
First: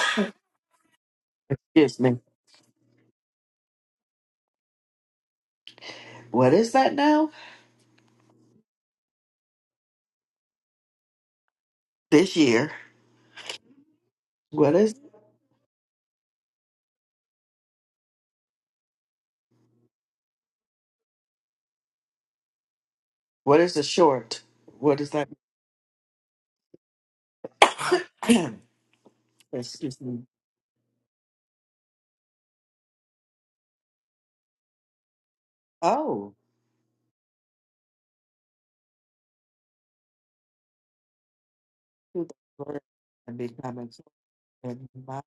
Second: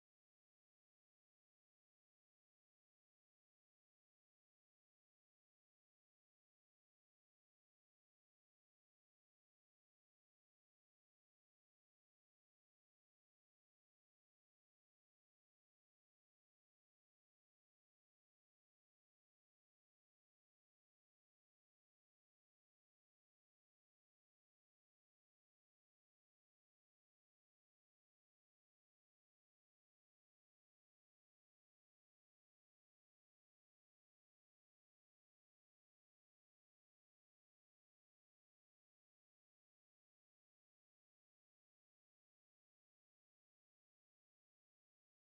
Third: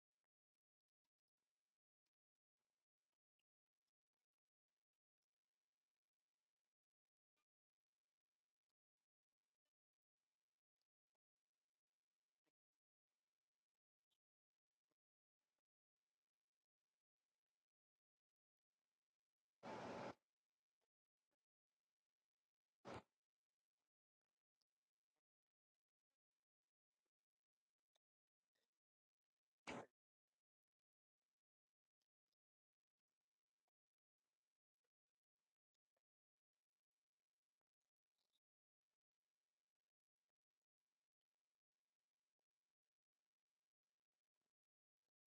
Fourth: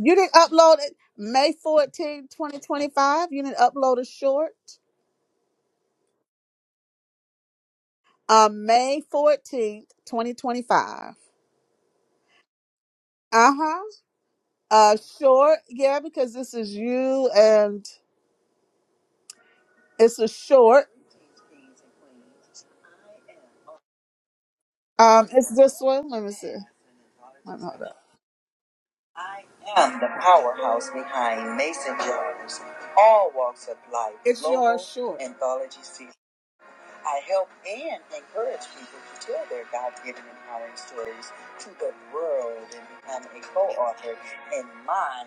S1: You didn't upload it May
S2: Excuse me.
S1: 14th, 2025. You didn't upload a short.
S2: What is that now?
S1: on May 14th, 2025.
S2: This year.
S1: Uh-huh.
S2: What is
S1: Uh short, yeah, because this is you and it's a short.
S2: what is the short? What is that?
S1: Um, it's this one. Let me see. Let me hold up.
S2: Excuse me.
S1: Short.
S2: Oh, to the word and become exalted in my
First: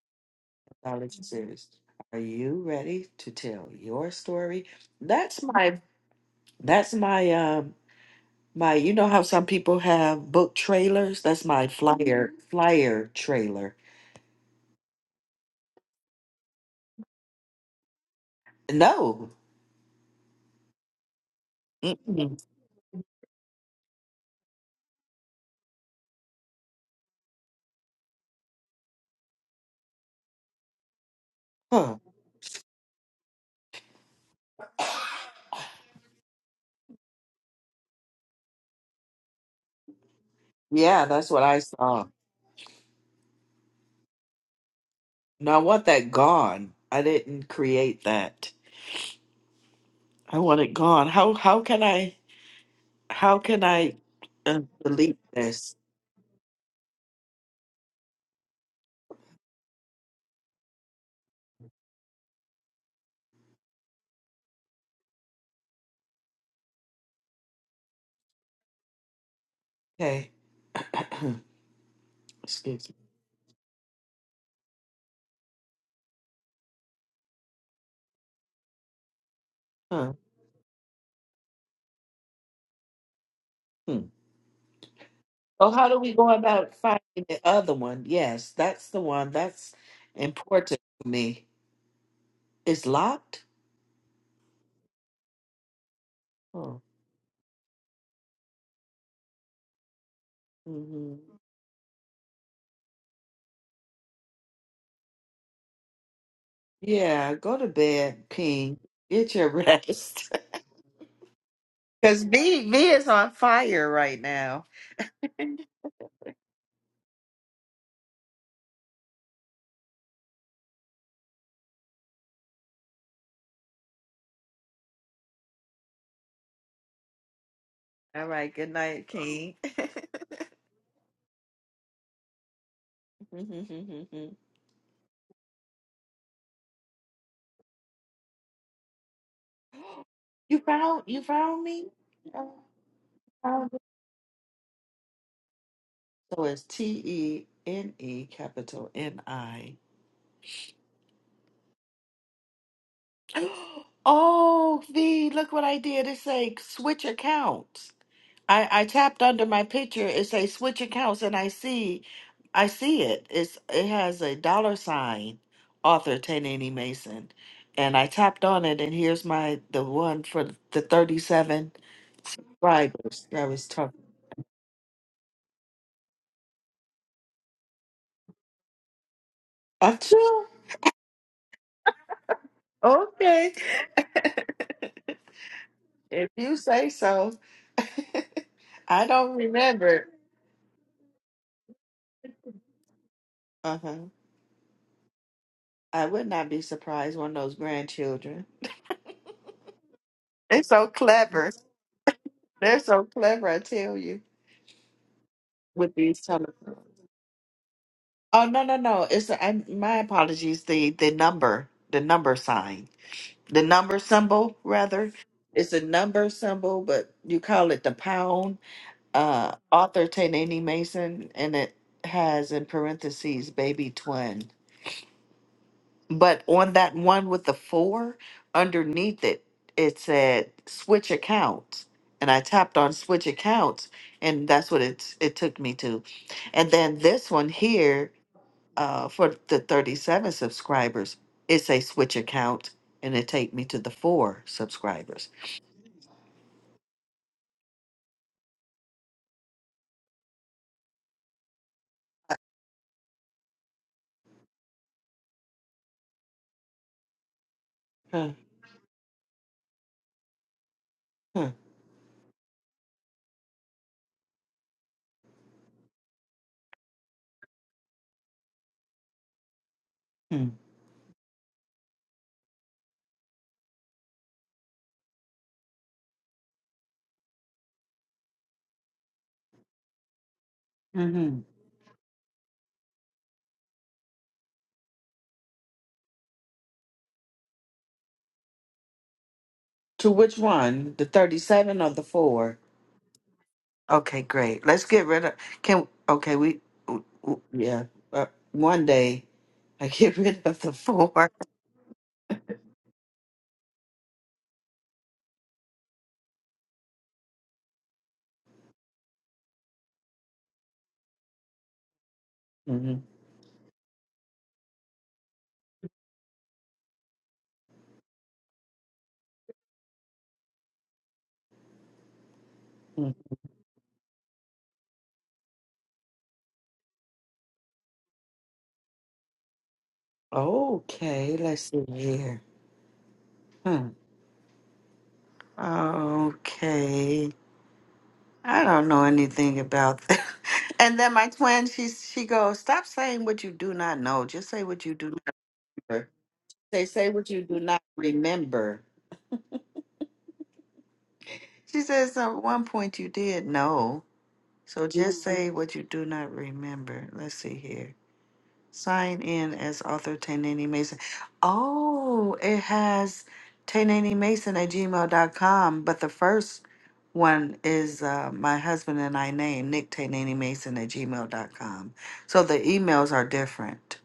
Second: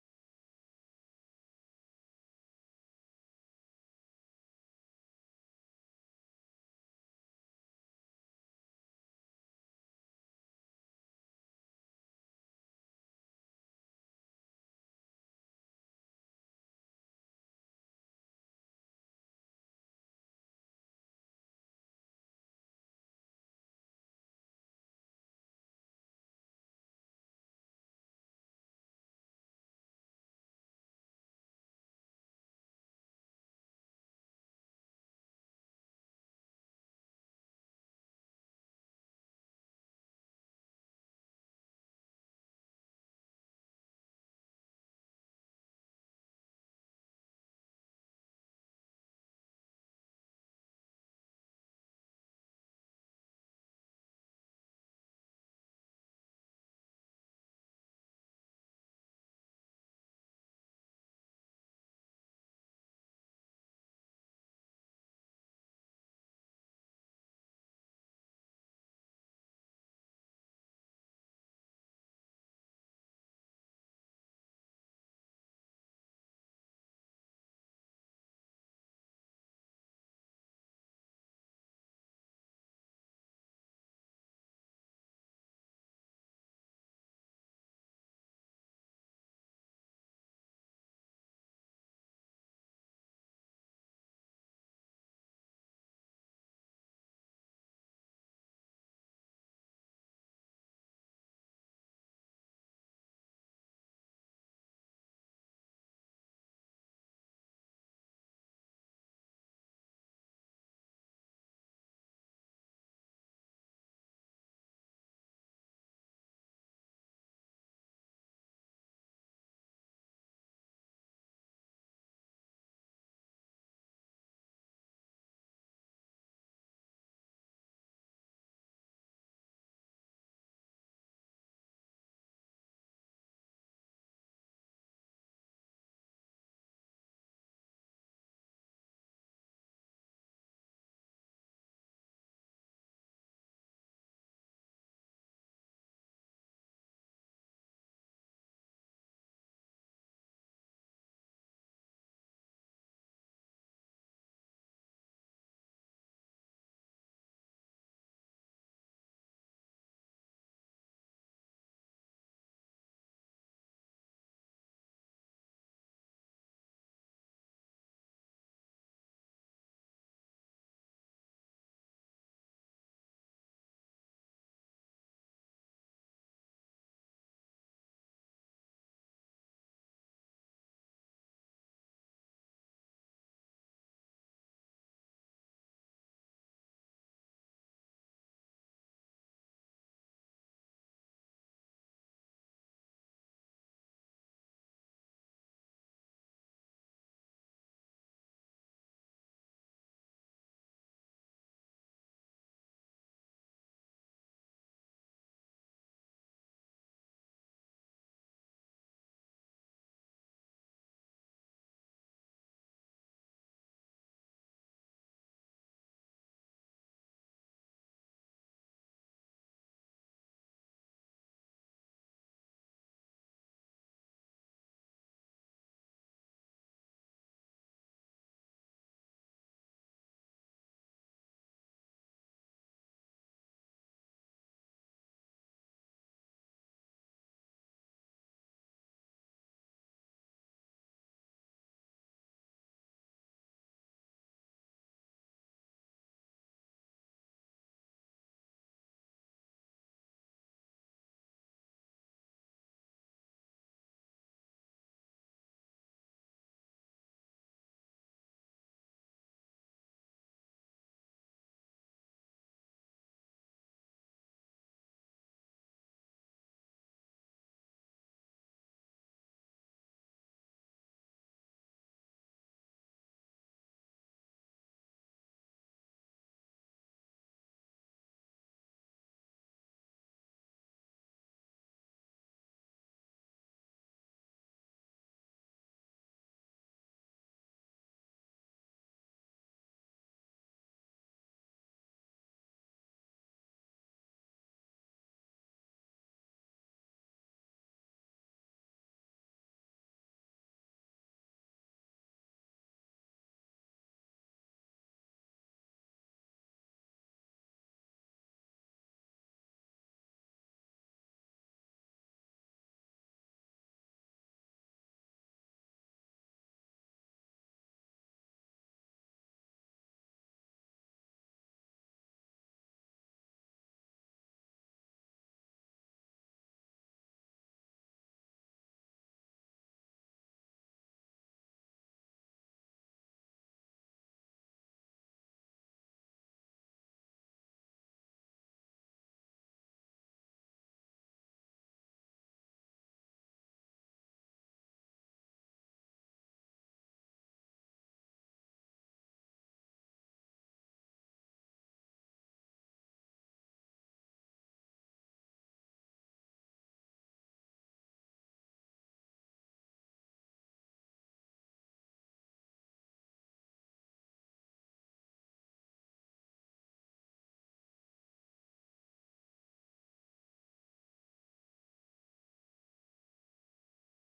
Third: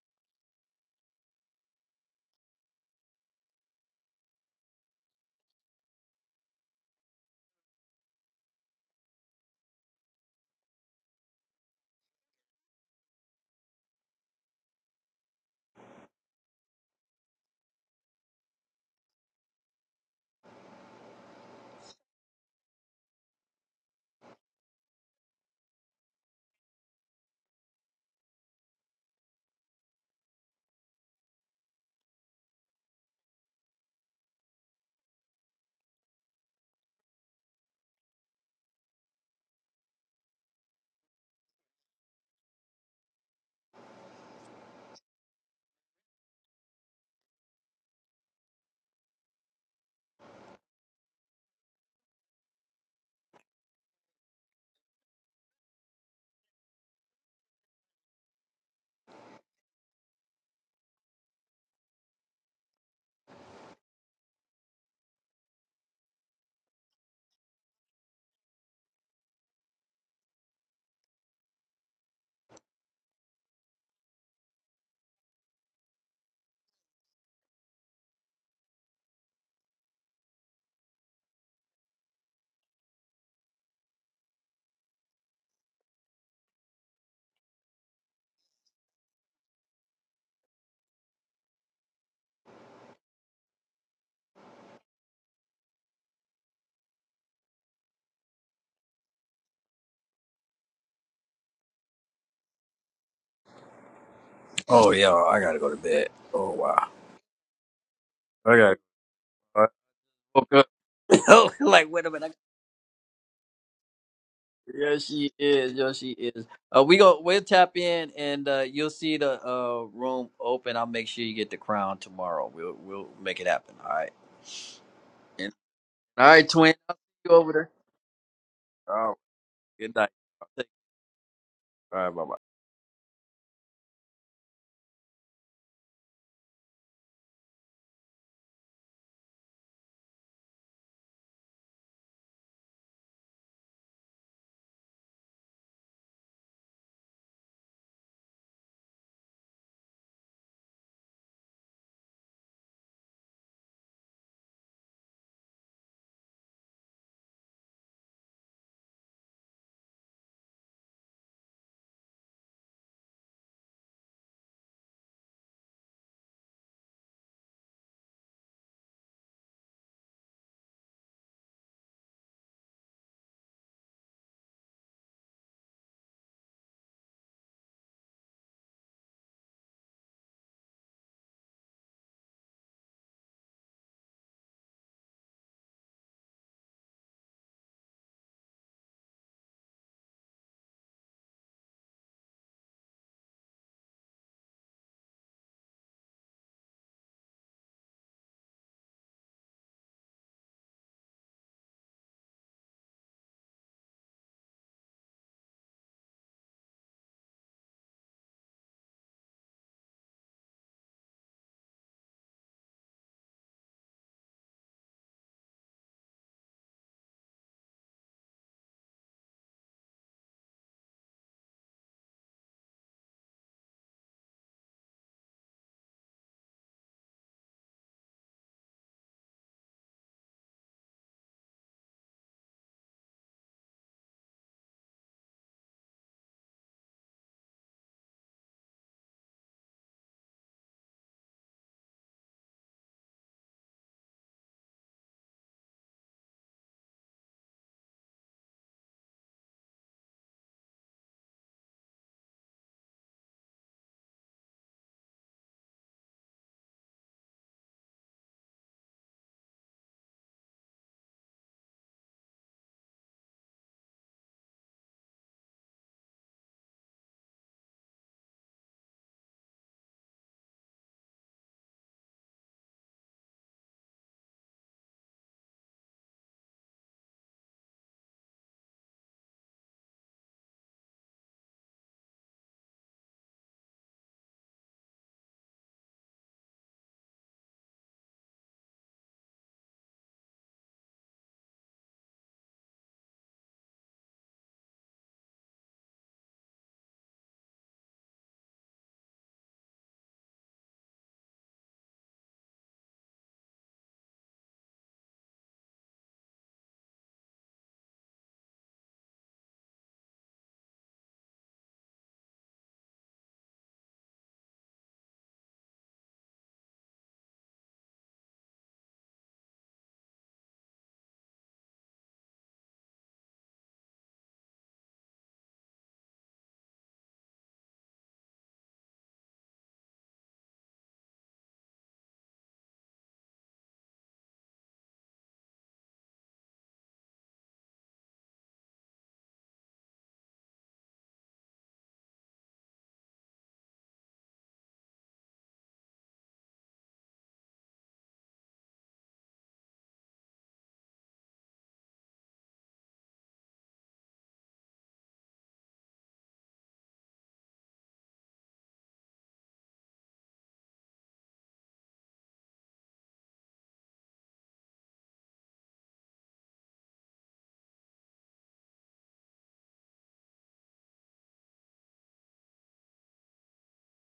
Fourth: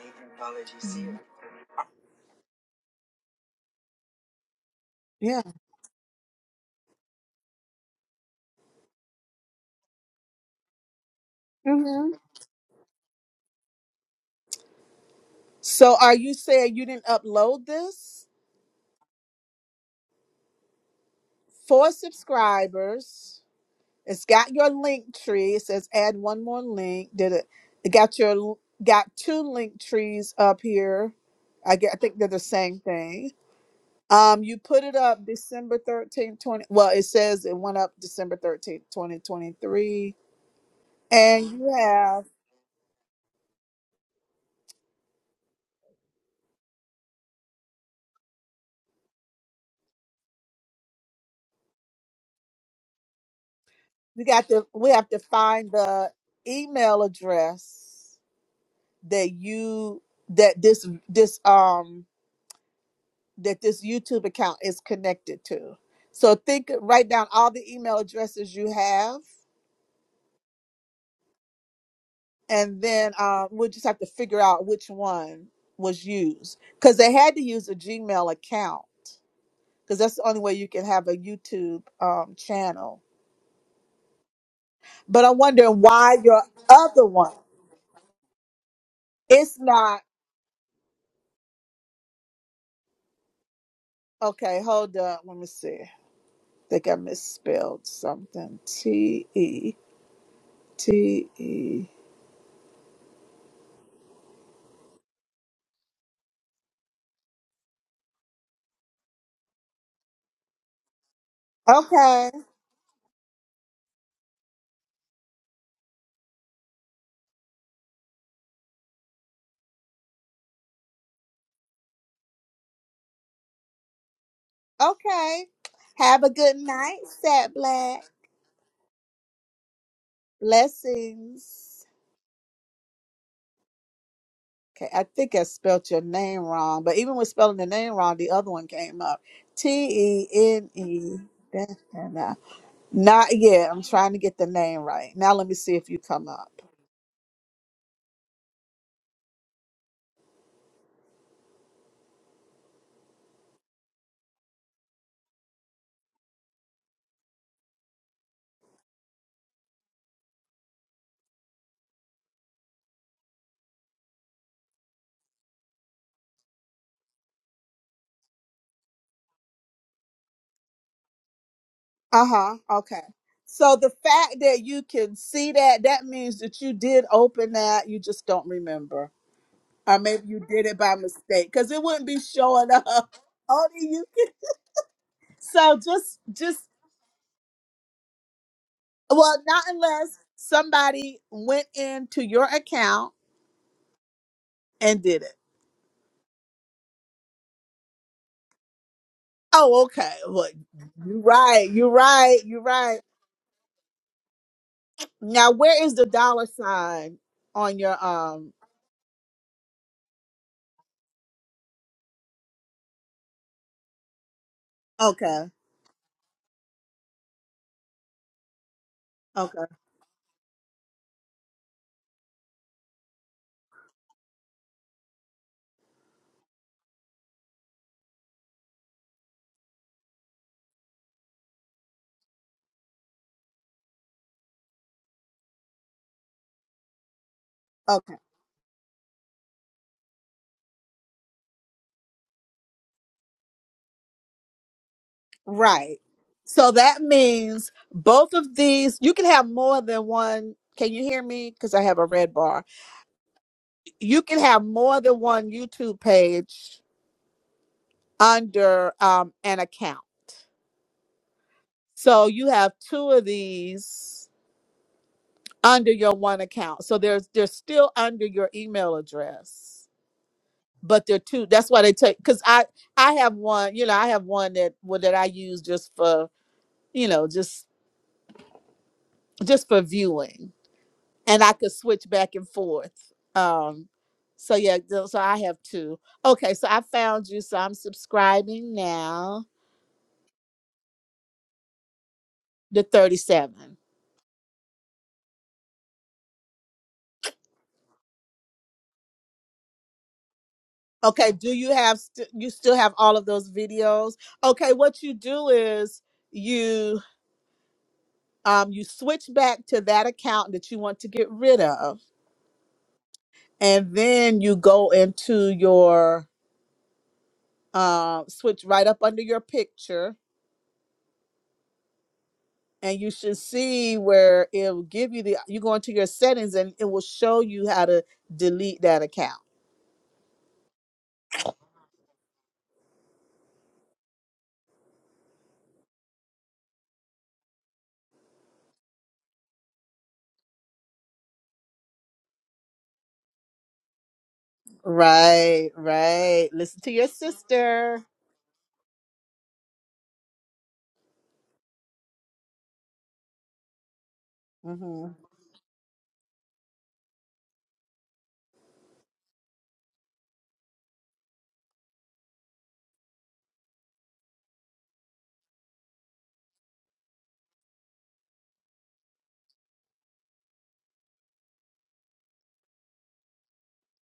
S2: knowledge series. Are you ready to tell your story?
S1: Yeah.
S2: That's my that's my um my you know how some people have book trailers? That's my
S1: Mm-hmm.
S2: flyer flyer trailer.
S1: So are you saying you didn't upload this
S2: No.
S1: for
S2: Mm-mm.
S1: subscribers? It's got your link tree. It says add one more link. Did it? It got your l- got two link trees up here. I get.
S2: Huh.
S1: I think they're the same thing. Um, you put it up December 13th, 20. Well, it says it went up December 13th, 2023.
S2: Yeah, that's what
S1: And
S2: I
S1: you
S2: saw.
S1: have
S2: No, I want that gone. I didn't create that. I want it gone. How how can I? How can I
S1: we got
S2: uh,
S1: to we have
S2: delete
S1: to find
S2: this?
S1: the email address that you that this this um that this YouTube account is connected to. So think, write down all the email addresses you have,
S2: Okay.
S1: and
S2: Excuse me.
S1: then uh, we'll just have to figure out which one was used because they had to use a Gmail account because
S2: Huh.
S1: that's the only way you can have a YouTube um, channel.
S2: Hmm.
S1: But I'm
S2: Oh,
S1: wondering
S2: how do we
S1: why
S2: go
S1: your
S2: about finding
S1: other one
S2: the other one? Yes, that's the one.
S1: it's
S2: That's
S1: not
S2: important to me. It's locked?
S1: okay. Hold up, let me see. I
S2: Oh.
S1: think I misspelled something. T E
S2: hmm
S1: T E.
S3: Oh yeah, I gotta go to bed. Oh wow.
S2: Yeah, go to bed,
S3: I gotta
S2: King. Get your
S3: I
S2: rest.
S3: woke up. Oh, like wait a
S1: Okay.
S2: Because
S3: minute.
S2: me, me is on fire right now.
S3: I- Yeah, she
S2: All
S3: is. Yeah, she is. Uh, we go. We'll tap in, and uh, you'll see the uh, room open. I'll make sure you get the crown tomorrow. We'll we'll make it happen. All right.
S1: Okay. Have
S3: All
S1: a
S3: right,
S1: good
S3: twin. I'll
S1: night,
S3: see you
S1: Sat
S3: over there.
S1: Black.
S2: right, good
S3: All
S2: night,
S3: right.
S2: King.
S3: Good night. I'll take-
S1: Blessings.
S3: you. All right, bye bye.
S1: Okay, I think I spelt your name wrong, but even with spelling the name wrong, the other one came up. T E
S2: you
S1: N
S2: found
S1: E.
S2: you found
S1: dash,
S2: me?
S1: dash, Not yet. I'm trying to get the name right. Now let me see if you come
S2: So
S1: up.
S2: it's T E N E capital N I. Oh, V, look what I did. It say switch accounts. I, I tapped under my picture. It say switch accounts and I see I see it. It's it has a dollar sign author Tanani Mason. And I tapped on it and here's my the one for the 37
S1: Uh-huh. Okay.
S2: riders. that was
S1: So the
S2: talking.
S1: fact that you can see that, that means that you did open that, you just don't remember. Or maybe you
S2: Achoo.
S1: did it by mistake. Because it wouldn't be showing up.
S2: Okay.
S1: Only you can so just
S2: If you
S1: just
S2: say so. I don't
S1: well, not
S2: remember.
S1: unless somebody went into your account
S2: Uh-huh.
S1: and did it.
S2: I would not be surprised one of those grandchildren.
S1: Oh, okay. Well,
S2: They're so
S1: you're
S2: clever.
S1: right, you're right, you're
S2: They're
S1: right.
S2: so clever, I tell you,
S1: Now where is
S2: with
S1: the
S2: these
S1: dollar
S2: telephones.
S1: sign on your
S2: Oh
S1: um
S2: no, no, no. It's I, my apologies. The the number, the number sign. The number symbol rather.
S1: okay,
S2: It's a number symbol, but you call it the pound. Uh
S1: okay,
S2: author Tanani Mason and it has in parentheses baby twin. But on that one with the four, underneath it, it said switch accounts. And I tapped on switch accounts, and that's what it, it took me to. And then this one
S1: okay.
S2: here, uh, for the 37 subscribers, it's a switch account, and it take me to the four subscribers.
S1: Right. So that means both of these, you can have more than one. Can you hear me? Because I have a red bar. You can have more than one YouTube page
S2: Huh,
S1: under um, an account.
S2: huh,
S1: So you have two of these under your one account. So there's they're still under your email address,
S2: hmm,
S1: but they're two. That's why they take because I I have one. You know, I have one that well, that I use just for you know just just for viewing
S2: mhm.
S1: and I could switch back and forth. Um, so yeah, tho- so I have two. Okay, so I found you. So I'm subscribing now.
S2: To which one? The 37 or the four?
S1: The 37.
S2: Okay, great. Let's get rid of, can, okay, we, w- w- yeah, uh, one day. I get rid of the 4
S1: Okay, do you have st- you still have all of those videos? Okay, what you do is you um you switch back to that account that you want to get rid of
S2: Mm-hmm.
S1: and then you go into your um switch right up under your picture and you should see where it'll give you the you go into your settings and it will show you how to delete that account
S2: Okay, let's see here. Hmm. Okay, I don't know anything about that. And then my twin, she she goes, "Stop saying what you do not know. Just say what you do not
S1: right
S2: remember.
S1: right listen
S2: They
S1: to your
S2: say what you do not
S1: sister
S2: remember." She says, "At one point you did know, so
S1: hmm
S2: just Mhm. say what you do not remember." Let's see here. Sign in as author Tainani Mason. Oh, it has Tainani Mason at gmail dot com. but the first one is uh, my husband and I name, Nick Tainani Mason at gmail dot com. So the emails are different.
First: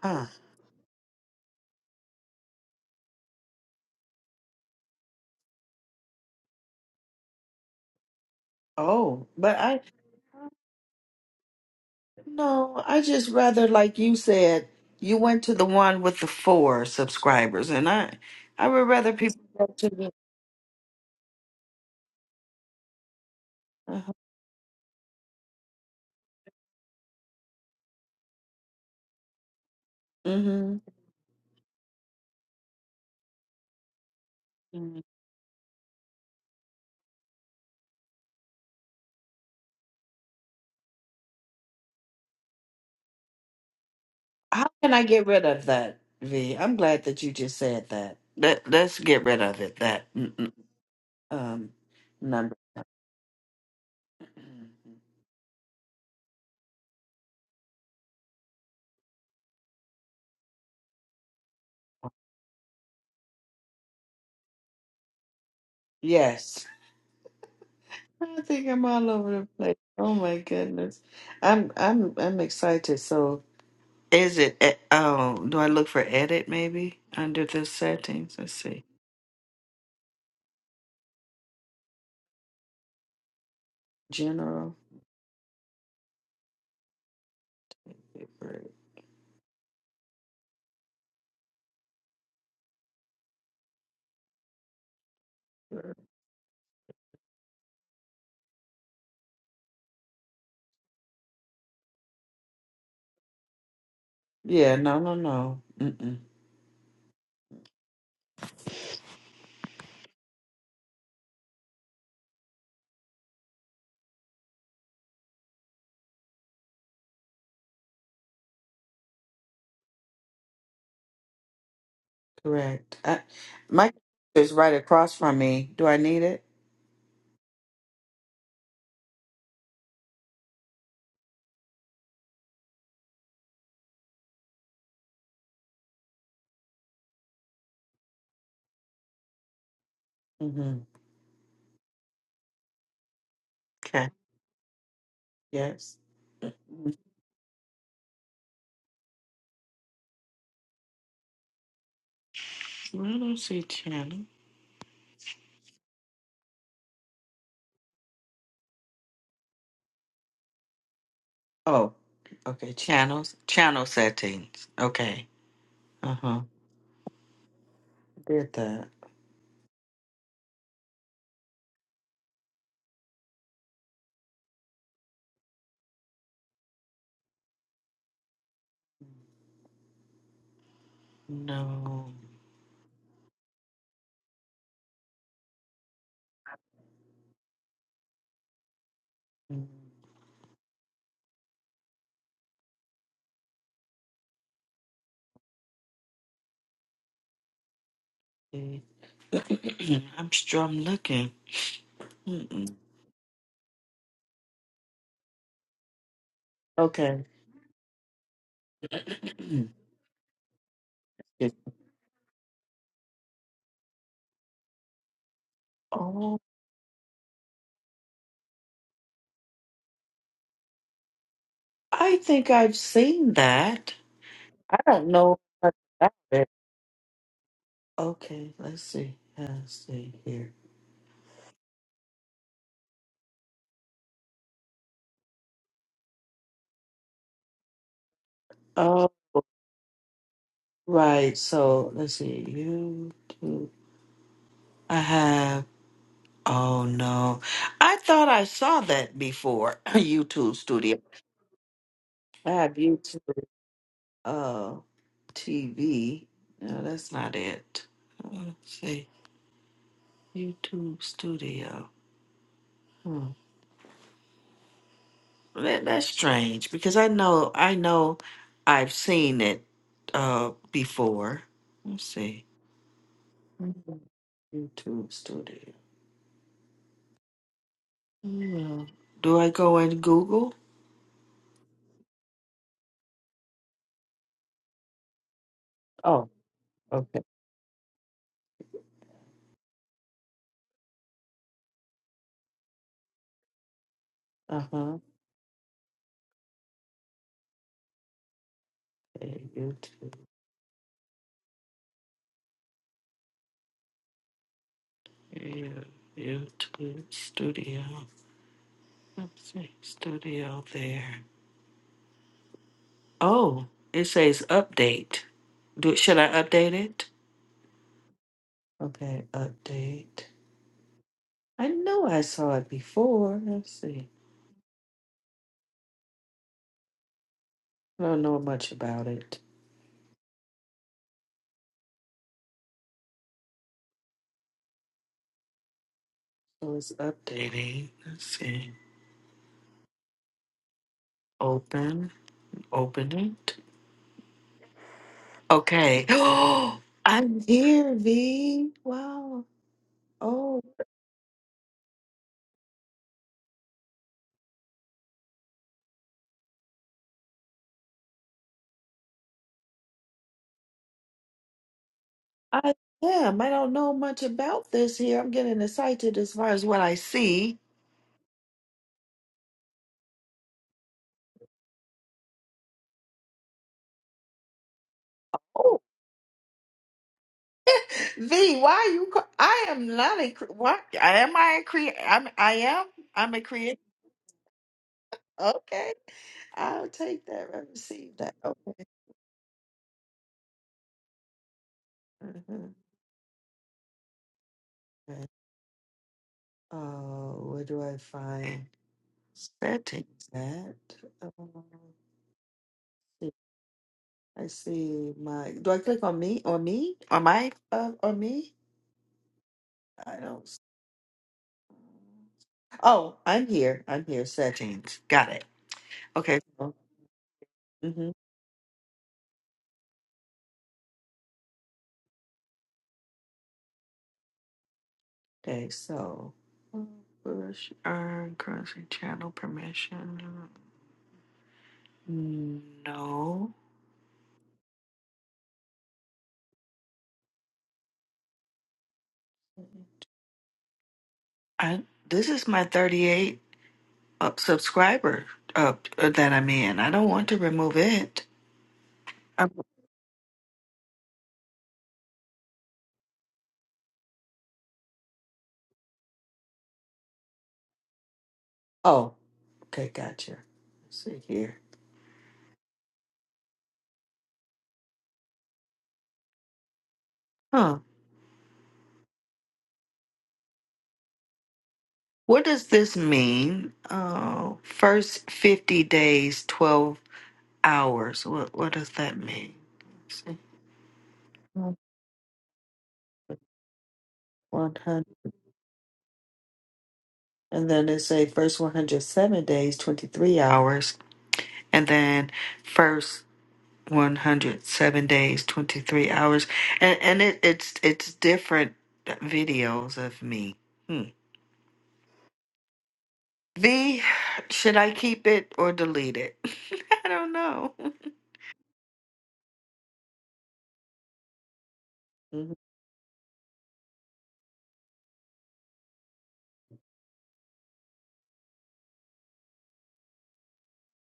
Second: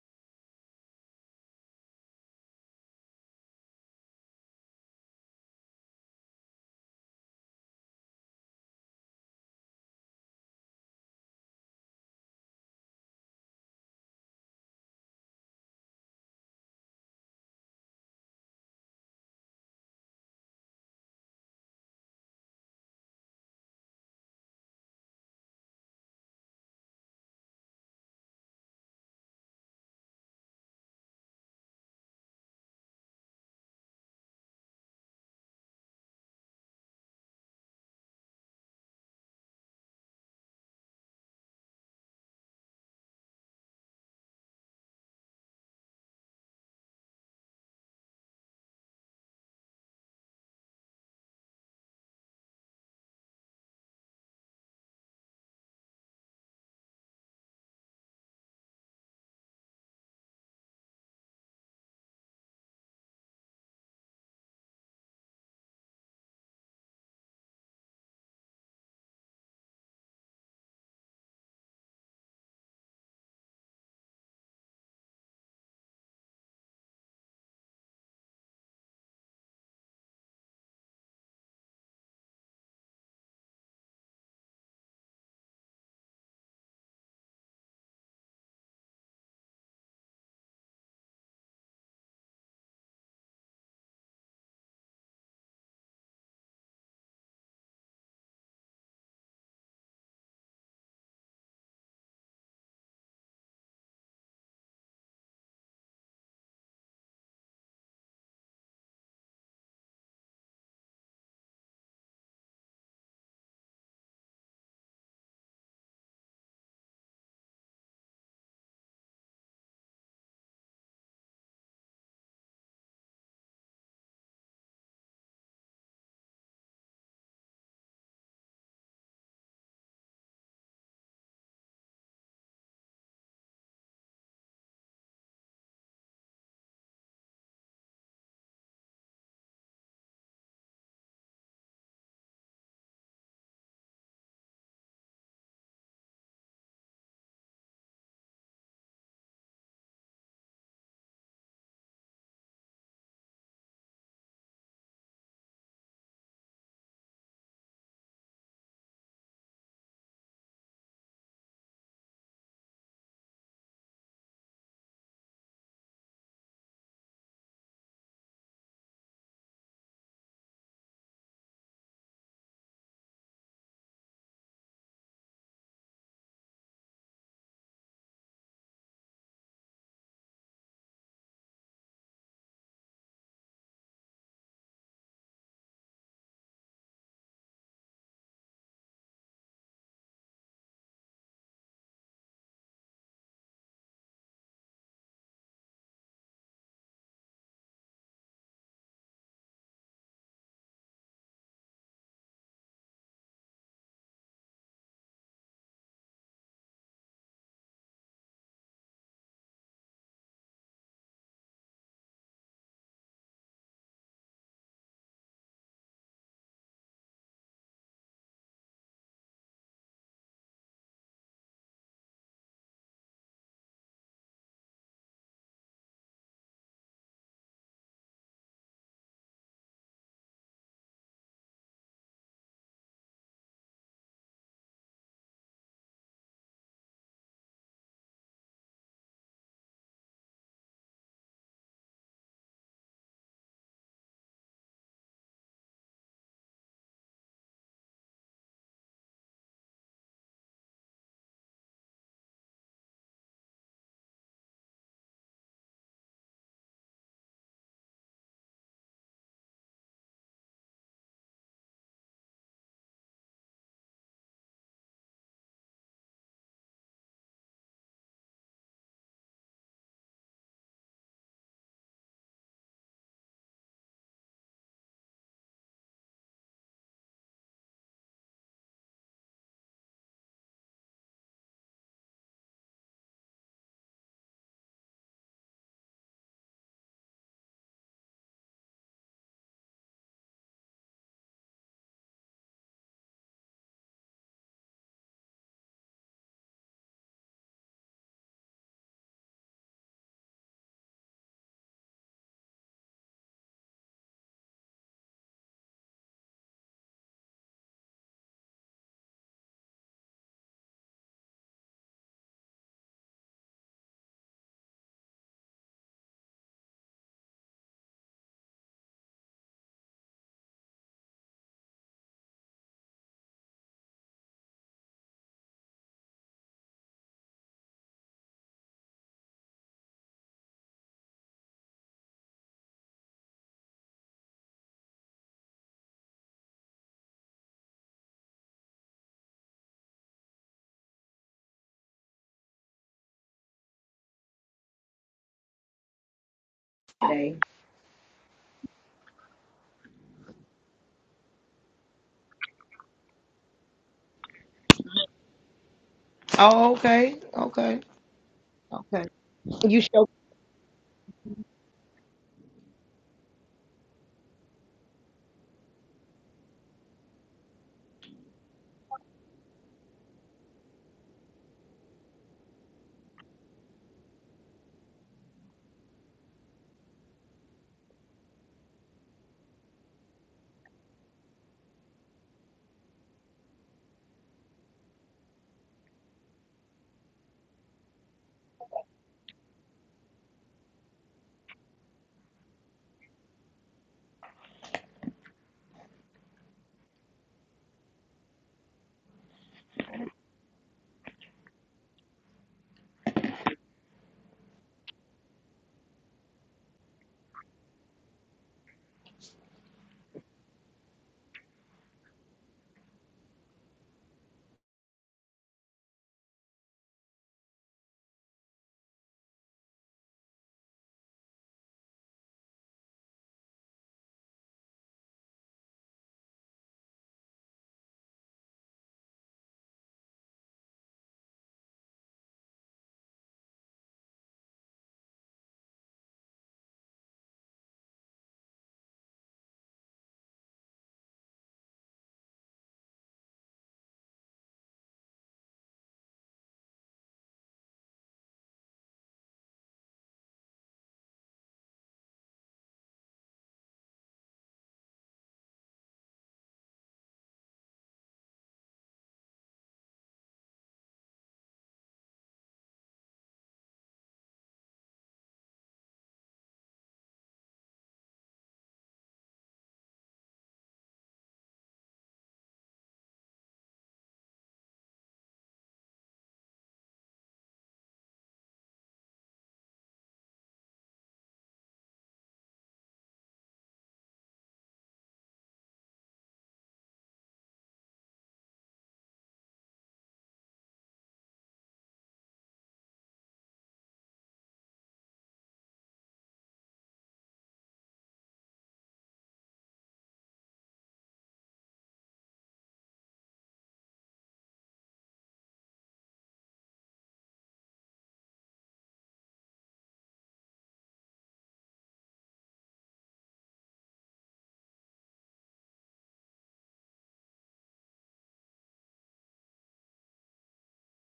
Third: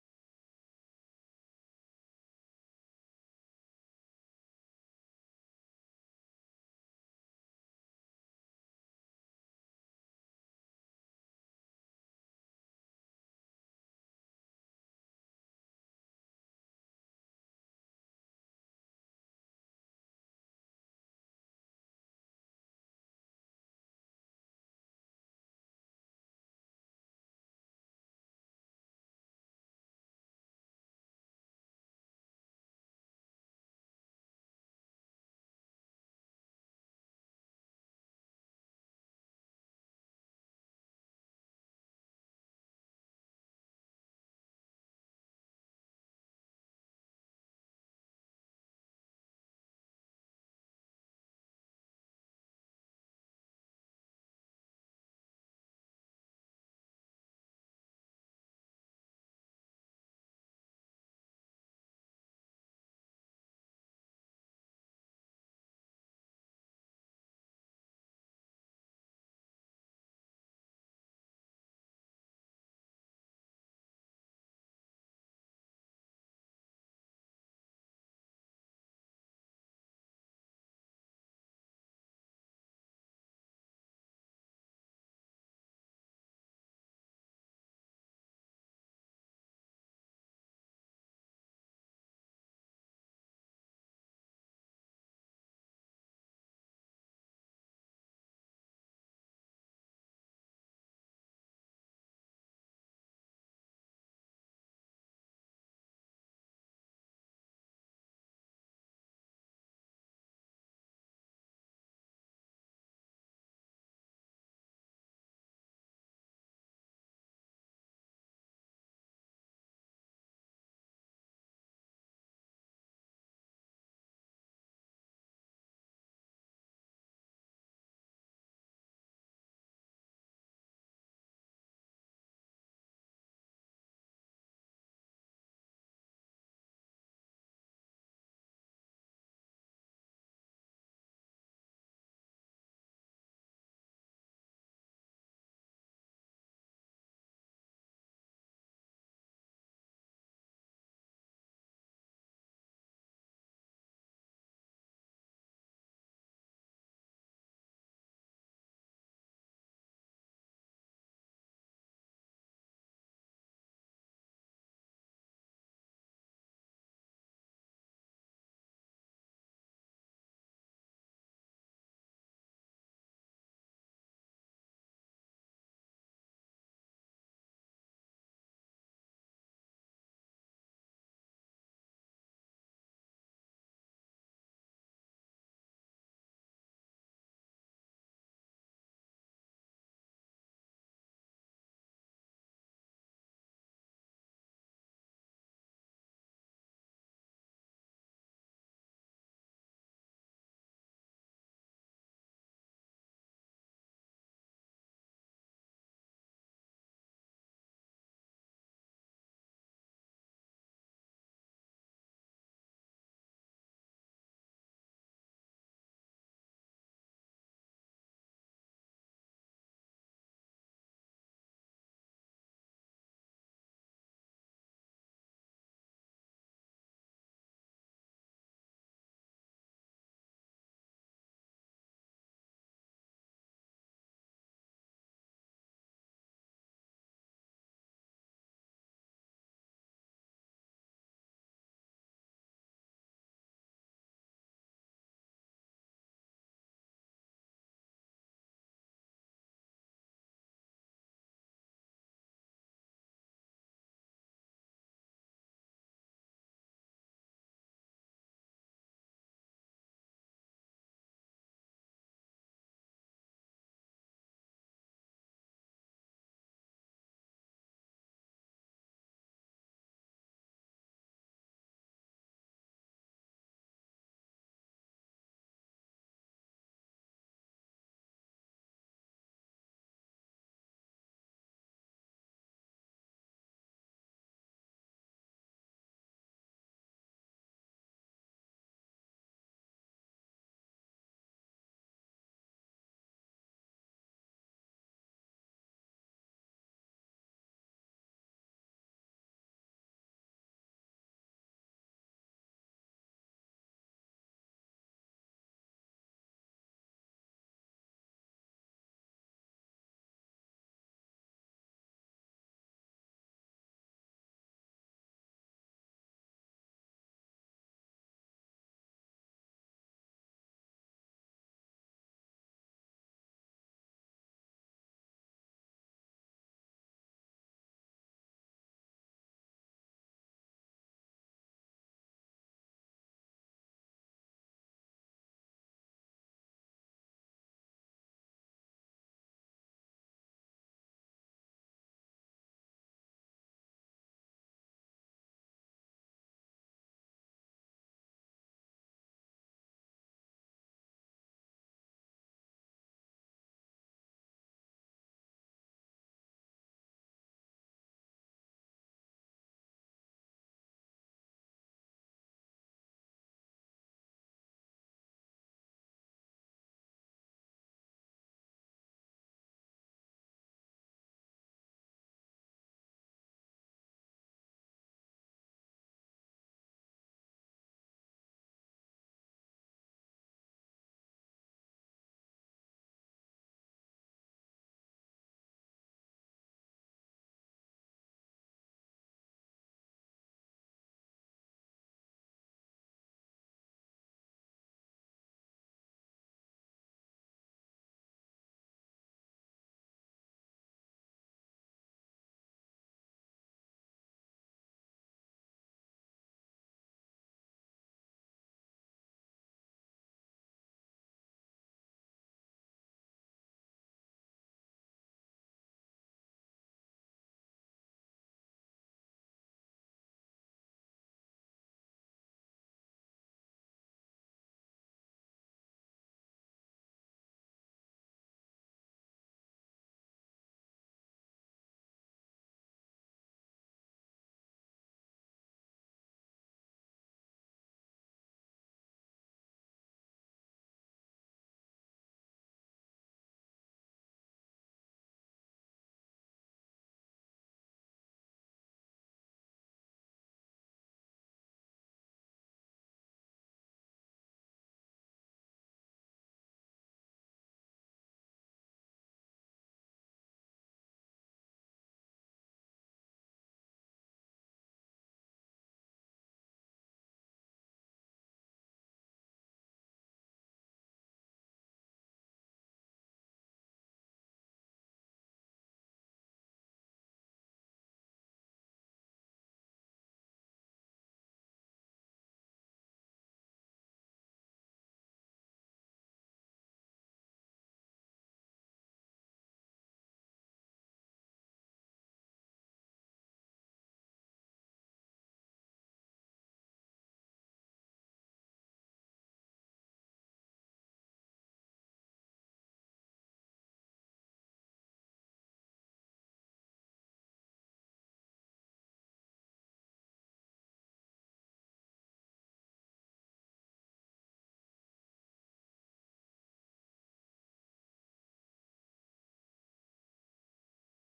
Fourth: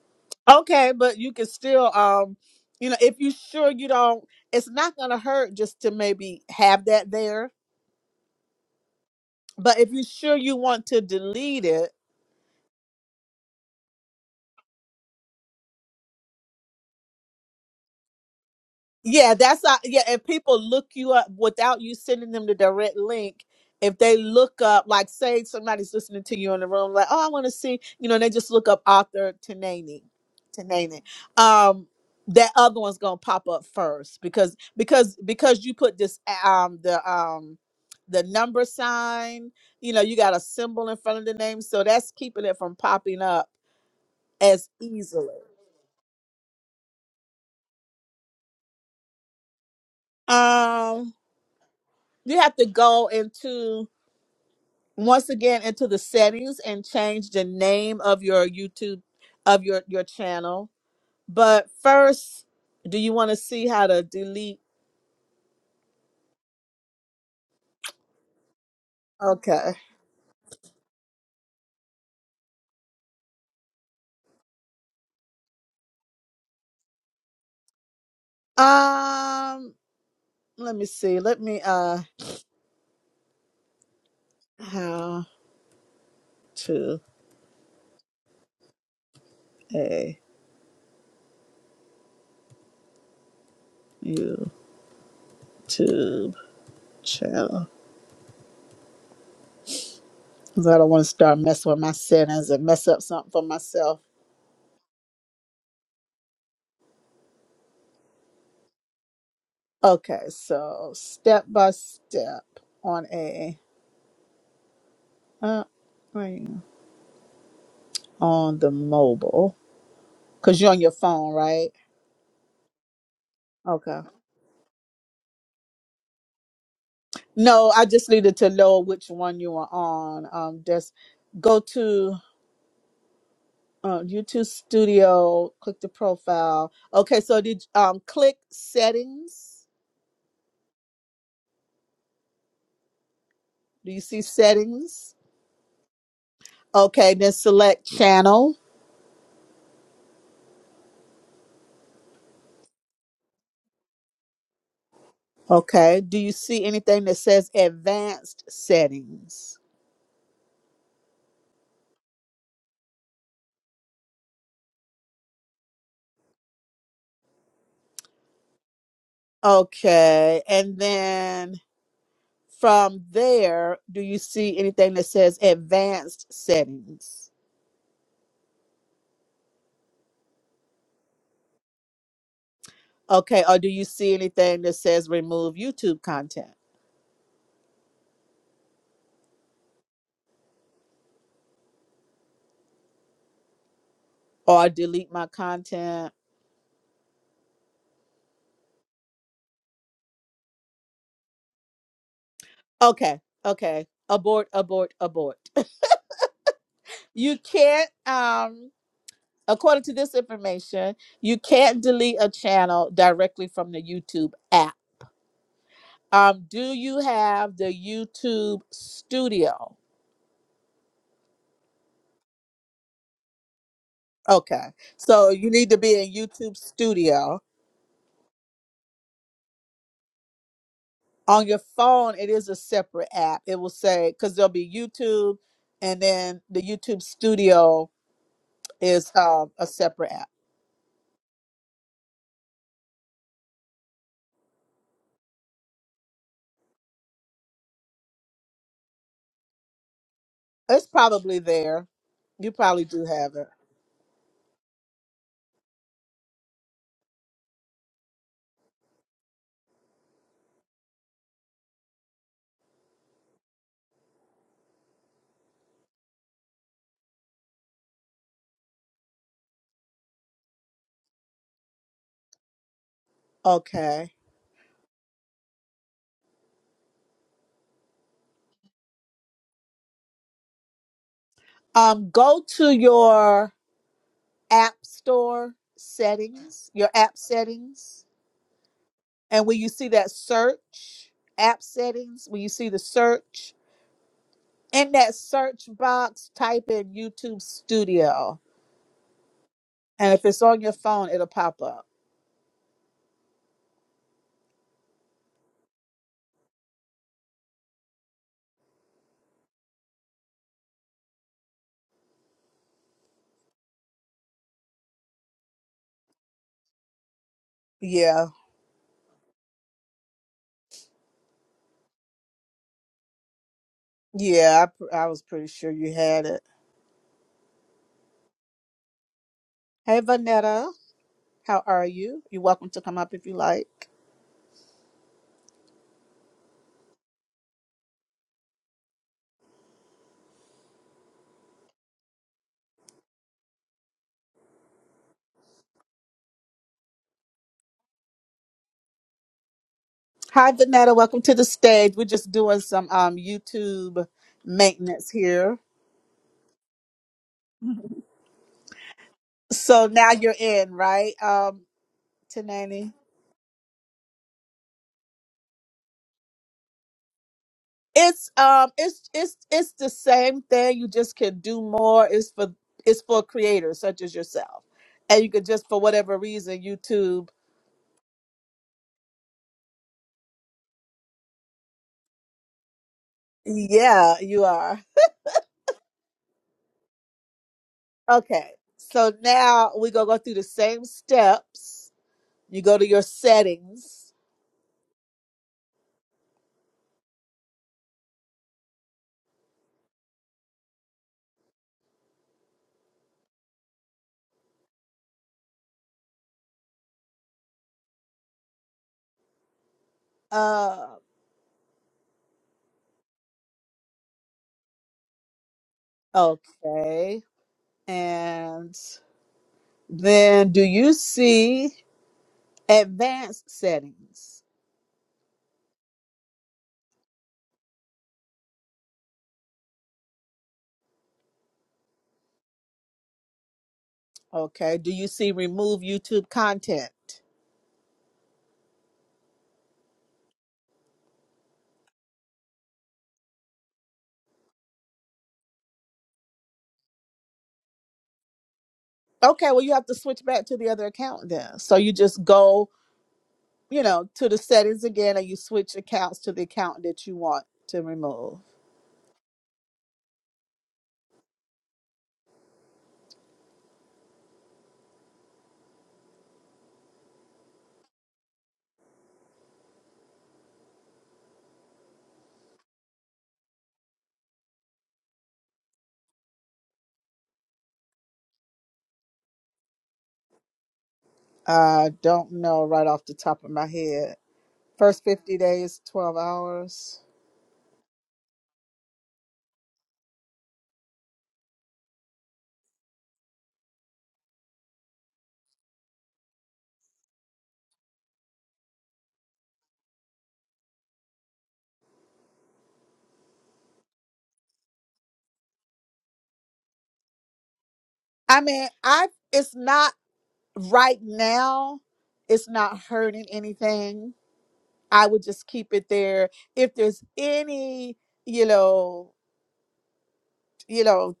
S2: Huh.
S1: okay but you can still um you know if you are sure you don't it's not gonna hurt just to maybe have that there
S2: Oh, but
S1: but
S2: I,
S1: if you are sure you want to delete it
S2: no, I just rather, like you said, you went to the one with the four subscribers, and I, I would rather
S1: Yeah,
S2: people
S1: that's
S2: go
S1: uh,
S2: to
S1: yeah.
S2: the,
S1: If people look you up without you sending them the direct link, if
S2: uh-huh.
S1: they look up, like say somebody's listening to you in the room, like, oh, I want to see, you know, and they just look up author Tanani,
S2: mm-hmm.
S1: Tanani, um, that other one's gonna pop up first because because because you put this um the um the number sign, you know, you got a symbol in front of the name, so that's keeping it from popping up
S2: How
S1: as
S2: can I get
S1: easily.
S2: rid of that, V? I'm glad that you just said that. Let, let's get rid of it, that mm, mm,
S1: Um,
S2: um,
S1: you
S2: number.
S1: have to go into.
S2: mm-hmm.
S1: once again into the settings and change the name of your YouTube of your your channel. But first, do you want to see how to delete?
S2: Yes. I think I'm all over the
S1: Okay.
S2: place. Oh my goodness. I'm I'm I'm excited. So is it e- oh, do I look for edit maybe under the settings? Let's see.
S1: Um, let me see. Let me uh
S2: General.
S1: how to a YouTube channel. 'Cause I don't want to start messing with my settings and mess up something for myself.
S2: Yeah, no, no, no. Mm-mm.
S1: Okay, so step by step on a uh, wait, on the mobile. Cause you're on your phone, right?
S2: Correct. I, my
S1: Okay.
S2: computer is right across from me. Do I need it?
S1: No, I just needed to know which one you were on. Um, just go to uh, YouTube Studio, click the profile. Okay, so did um click settings?
S2: Mm-hmm.
S1: Do you
S2: Okay.
S1: see settings?
S2: Yes. I
S1: Okay, then select channel.
S2: don't see channel.
S1: Okay. Do you see anything that says advanced settings?
S2: Oh, okay. Channels, channel settings. Okay. Uh huh. Did that?
S1: Okay, and then from there, do you see anything that says advanced settings?
S2: No.
S1: Okay, or do you see anything that says remove YouTube content
S2: Mm,
S1: or delete my content?
S2: see. I'm sure I'm looking. Mm-mm.
S1: Okay, okay. Abort, abort, abort.
S2: Okay.
S1: You can't um according to this information, you
S2: Yes.
S1: can't delete a channel directly from the YouTube app.
S2: oh,
S1: Um do you have the YouTube Studio?
S2: I think I've seen that.
S1: Okay.
S2: I don't
S1: So
S2: know
S1: you need
S2: much
S1: to be
S2: about
S1: in
S2: it.
S1: YouTube Studio.
S2: Okay. Let's see. Let's see here.
S1: On your phone, it is a separate app. It will say cuz there'll be YouTube and then the YouTube Studio
S2: All
S1: is uh, a separate app.
S2: right. So let's see. YouTube. I have. Oh no. I thought I saw that before. YouTube
S1: It's
S2: studio.
S1: probably there.
S2: I
S1: You
S2: have
S1: probably do
S2: YouTube
S1: have it.
S2: uh TV. No, that's not it. I wanna say YouTube studio. Hmm. That, that's strange because I know I know I've seen it uh before. Let's see. Mhm.
S1: Okay.
S2: YouTube studio. Hmm. Do I go in Google?
S1: Um, go to your app store
S2: Oh,
S1: settings, your app
S2: okay.
S1: settings, and when you see that search app settings, when you see the search in
S2: Uh-huh.
S1: that search box, type in YouTube Studio,
S2: Okay, YouTube.
S1: and if it's on your phone, it'll pop up.
S2: Yeah, YouTube Studio. Upstate Studio there. Oh, it says update. Do should I update it?
S1: Yeah,
S2: Okay, update. I know I saw it before. Let's see.
S1: yeah, I, pr- I was pretty sure you had it.
S2: I don't know much about it.
S1: Hey, Vanetta, how are you? You're welcome to come up if you like.
S2: So it's updating. Let's see. Open. Open it. Okay.
S4: today.
S2: I'm here, V. Wow. Oh.
S1: Hi, Vanetta. Welcome to the stage. We're just doing some um, YouTube maintenance here.
S4: Oh, okay, okay, okay. You
S1: So
S4: sure
S1: now you're in, right, um,
S2: I
S1: Tanani?
S2: am. I don't know much about this here. I'm getting excited as far as what I see.
S1: It's um, it's it's it's the same thing. You just can do more. It's for it's for creators such as yourself, and you could just
S2: Oh,
S1: for whatever reason YouTube.
S2: V, why are you? ca- I am not a. cre- What am I a creator? I'm. I am. I'm a creator.
S1: Yeah, you are
S2: Okay, I'll take that. I receive that.
S1: okay.
S2: Okay.
S1: So now we gonna go through the same steps. You
S2: Mhm.
S1: go to your settings.
S2: Okay. Oh, where do I find settings at? Um, see. I see my. Do I click on me? On me? On my? Uh, on me? I don't.
S1: Uh,
S2: Oh, I'm here. I'm here. Settings. Got it. Okay. So,
S1: okay,
S2: mm-hmm.
S1: and Then do you see advanced settings?
S2: Okay. So, push earn currency channel permission. No.
S1: Okay. Do you see remove YouTube content?
S2: I. This is my 38 up subscriber up that I'm in. I don't want to remove it.
S1: Okay,
S2: i
S1: well you have to switch back to the other account then. So you just go, you know, to the settings again and you switch accounts to the account that you want to remove.
S2: oh. Okay. Gotcha. Let's see here. Huh. What does this mean? Uh, first 50 days, 12. hours. What what does that mean? Let's see.
S1: I don't know right off the top of my head.
S2: One
S1: First
S2: hundred,
S1: 50 days, 12 hours.
S2: and then they say first one hundred seven days, twenty three hours, and then first one hundred seven days, twenty three hours, and and it, it's it's different videos of me. Hmm. V, should I keep it or delete it? I don't know.
S1: I mean, I it's not right now. It's
S2: Mhm,
S1: not hurting anything I would just keep it there. If there's any, you know, you know,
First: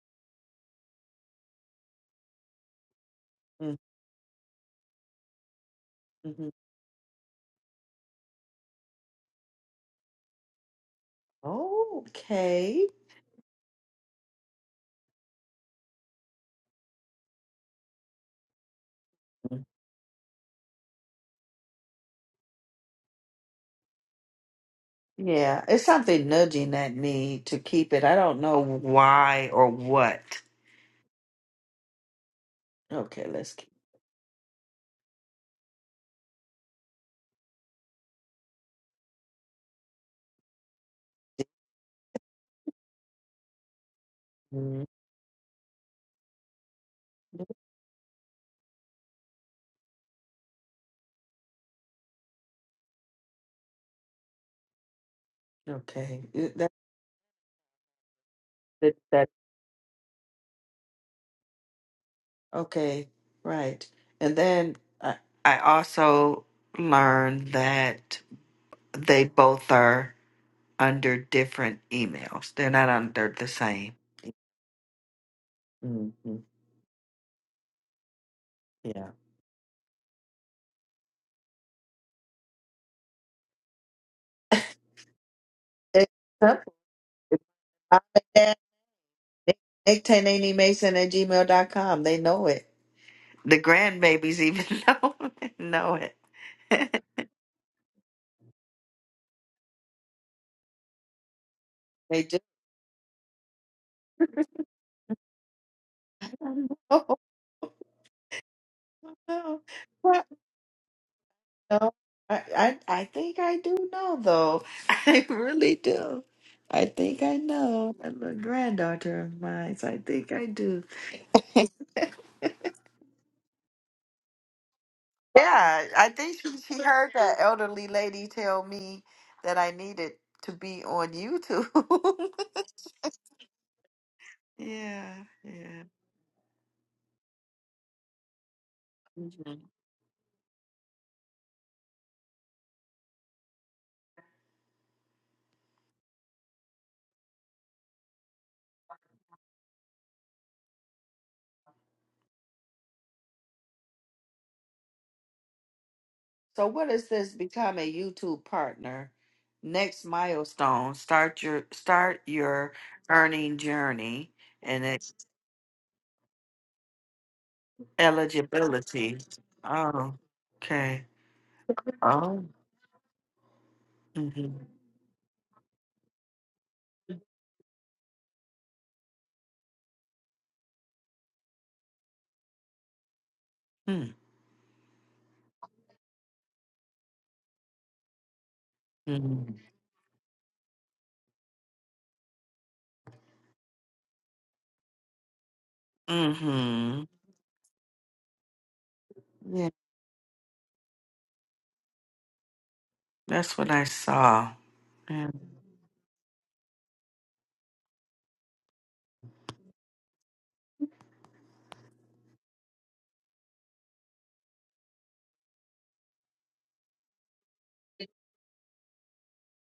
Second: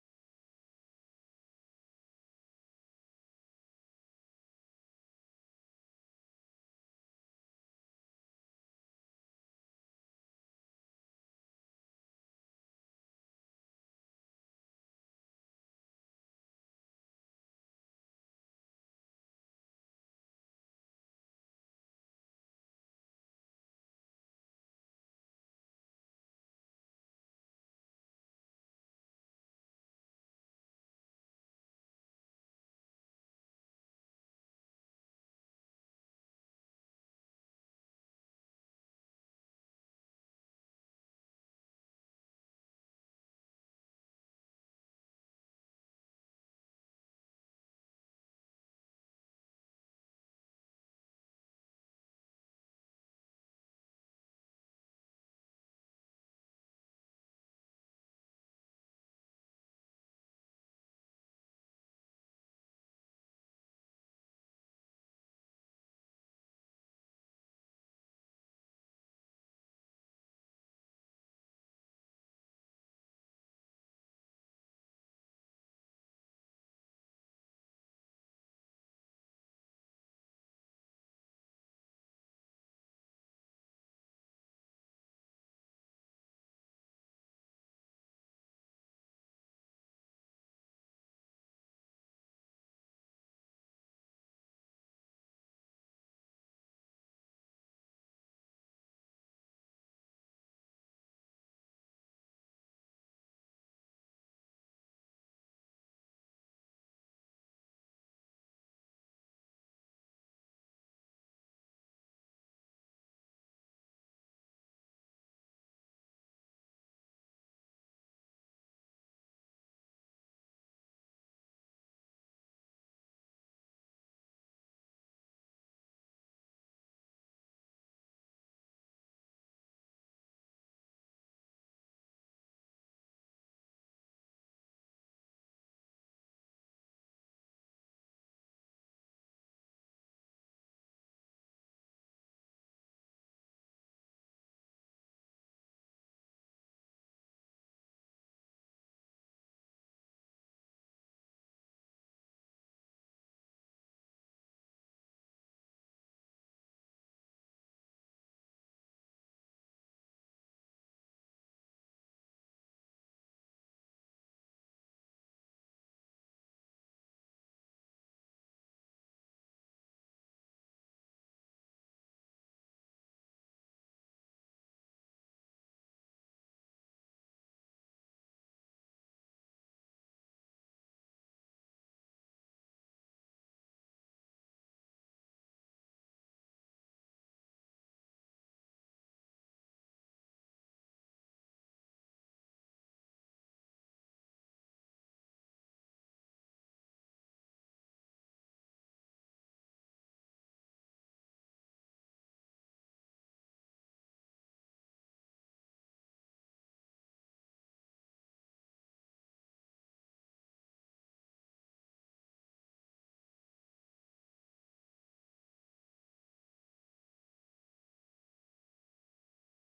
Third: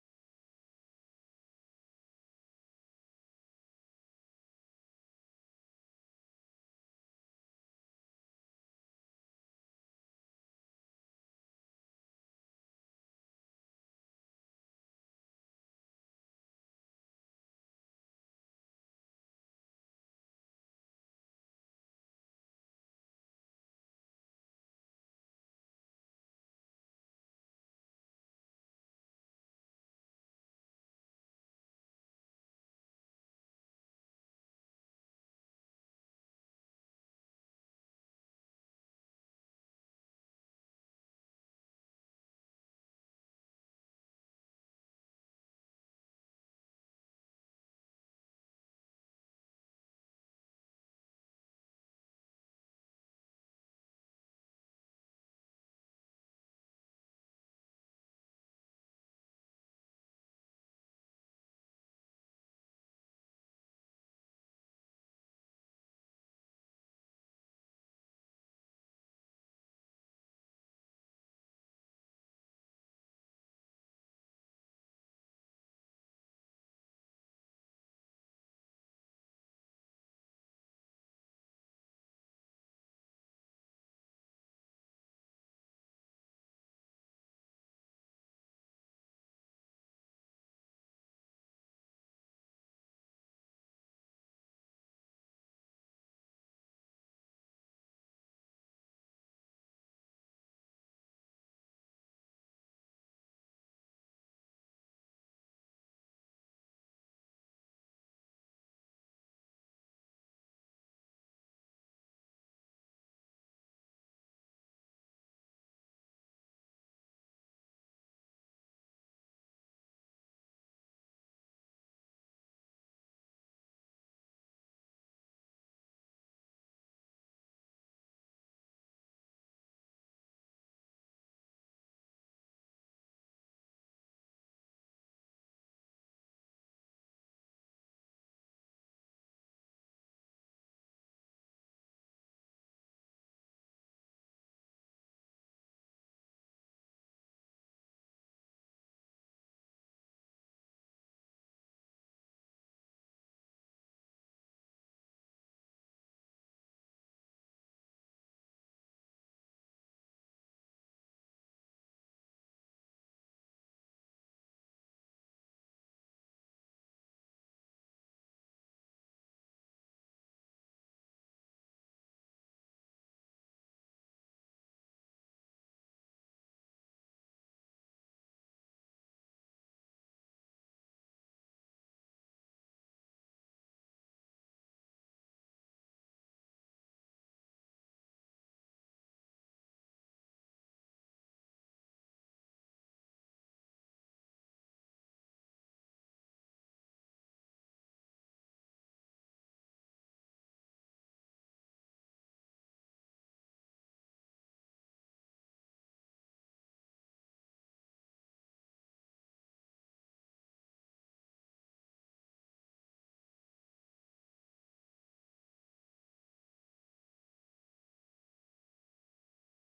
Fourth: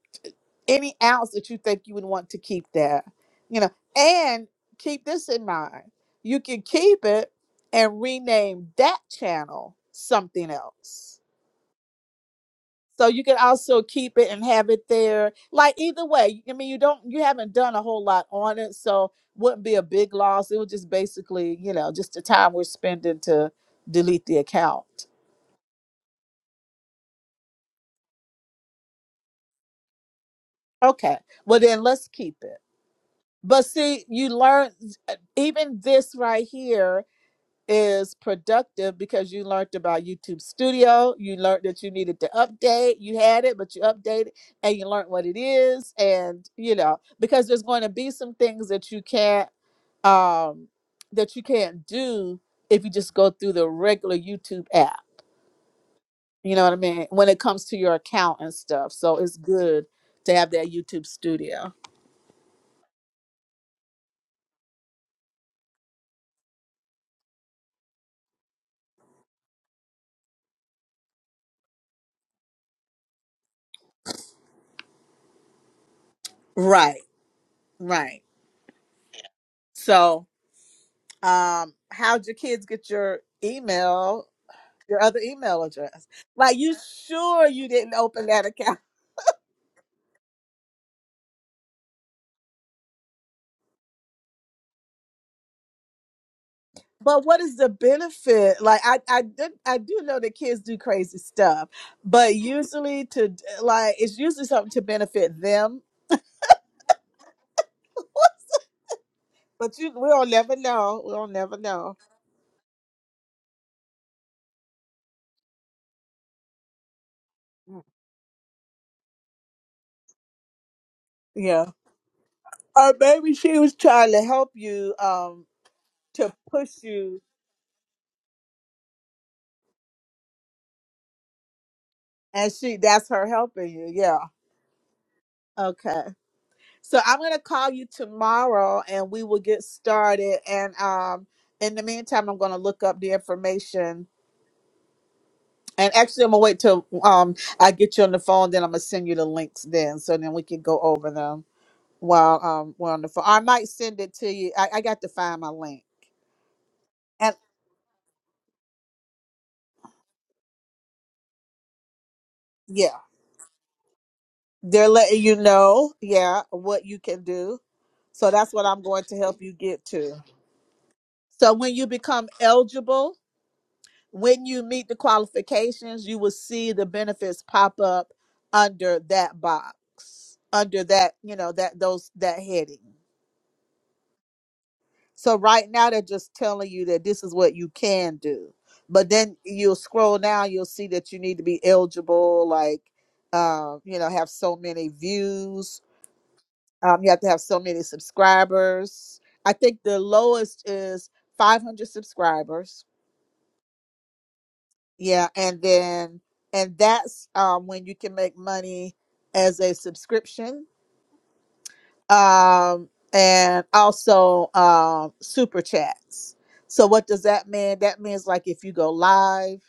S1: any ounce that you think you would want to keep there, you know,
S2: mhm,
S1: and keep this in mind. You
S2: mhm.
S1: can keep it and rename that channel something else.
S2: Okay.
S1: So you can also keep it and have it there. Like either way, I mean, you don't, you haven't done a whole lot on it, so wouldn't be a big loss. It was just basically, you know, just the time we're spending to delete the account.
S2: Yeah, it's something nudging at me to keep it. I don't know why or what.
S1: Okay. Well, then let's keep it.
S2: Okay, let's
S1: But
S2: keep
S1: see, you learn uh, even this right here is productive because you learned about YouTube Studio. You
S2: it.
S1: learned that you needed to update. You had it, but you updated and
S2: Mm,
S1: you learned what it is. And, you know, because there's going to be some things that you can't, um, that you can't do if you just go through the regular YouTube app.
S2: Okay,
S1: You
S2: it-
S1: know
S2: that,
S1: what I mean? When it comes to your account and stuff.
S2: that
S1: So
S2: that
S1: it's good to have that YouTube Studio.
S2: okay, right. And then I I also learned that they both are under different emails. They're not under the same. Mm-hmm.
S1: Right. Right.
S2: Yeah.
S1: So, um, how'd your kids get your email, your other email address?
S2: It's
S1: Like,
S2: simple.
S1: you
S2: It's
S1: sure you didn't open that
S2: common.
S1: account?
S2: Nick- Nick Tanini Mason at Gmail dot com. They know it. The grandbabies even know know it.
S1: But what is the benefit? Like, I I did I do know that kids do crazy stuff,
S2: they
S1: but
S2: just
S1: usually to like it's usually something to benefit them.
S2: know. No,
S1: But you,
S2: Well,
S1: we'll never know. We'll never
S2: no.
S1: know.
S2: I, I I think I do know though. I really do. I think I know. I'm a granddaughter of mine, so I think I do.
S1: Yeah. Or maybe she was trying to help you, um,
S2: Yeah, I
S1: to
S2: think she, she
S1: push
S2: heard
S1: you,
S2: that elderly lady tell me that I needed to be on YouTube.
S1: and she that's her helping you. Yeah.
S2: yeah,
S1: Okay. So I'm gonna call you tomorrow and we will
S2: yeah.
S1: get started. And um in the meantime I'm gonna look up the information. And actually I'm gonna wait till um I get you on the phone, then I'm gonna send you the links then so then we can go over them while um we're on the phone. I might send it to you. I, I got to find my link.
S2: So what is this?
S1: And
S2: Become a YouTube partner. Next milestone, start your start your
S1: yeah,
S2: earning journey and
S1: they're
S2: it's
S1: letting you know, yeah, what you can do. So that's what I'm going to
S2: eligibility.
S1: help you get
S2: Oh,
S1: to.
S2: okay.
S1: So when you become
S2: Oh.
S1: eligible, when
S2: Mm-hmm.
S1: you meet the qualifications, you will see the benefits pop up under that box, under that, you know, that those that heading.
S2: Mm,
S1: So right now they're just telling you that this is what you can do. But then
S2: Mm-hmm.
S1: you'll scroll down, you'll see that you need to be eligible, like um, you know, have so many views. Um,
S2: hmm
S1: you have to have so many subscribers. I
S2: Yeah,
S1: think the lowest is 500 subscribers
S2: that's what I saw. Yeah.
S1: Yeah, and then and that's um, when you can make money as a subscription, um, and also um, super chats. So what does that mean? That means like if you go live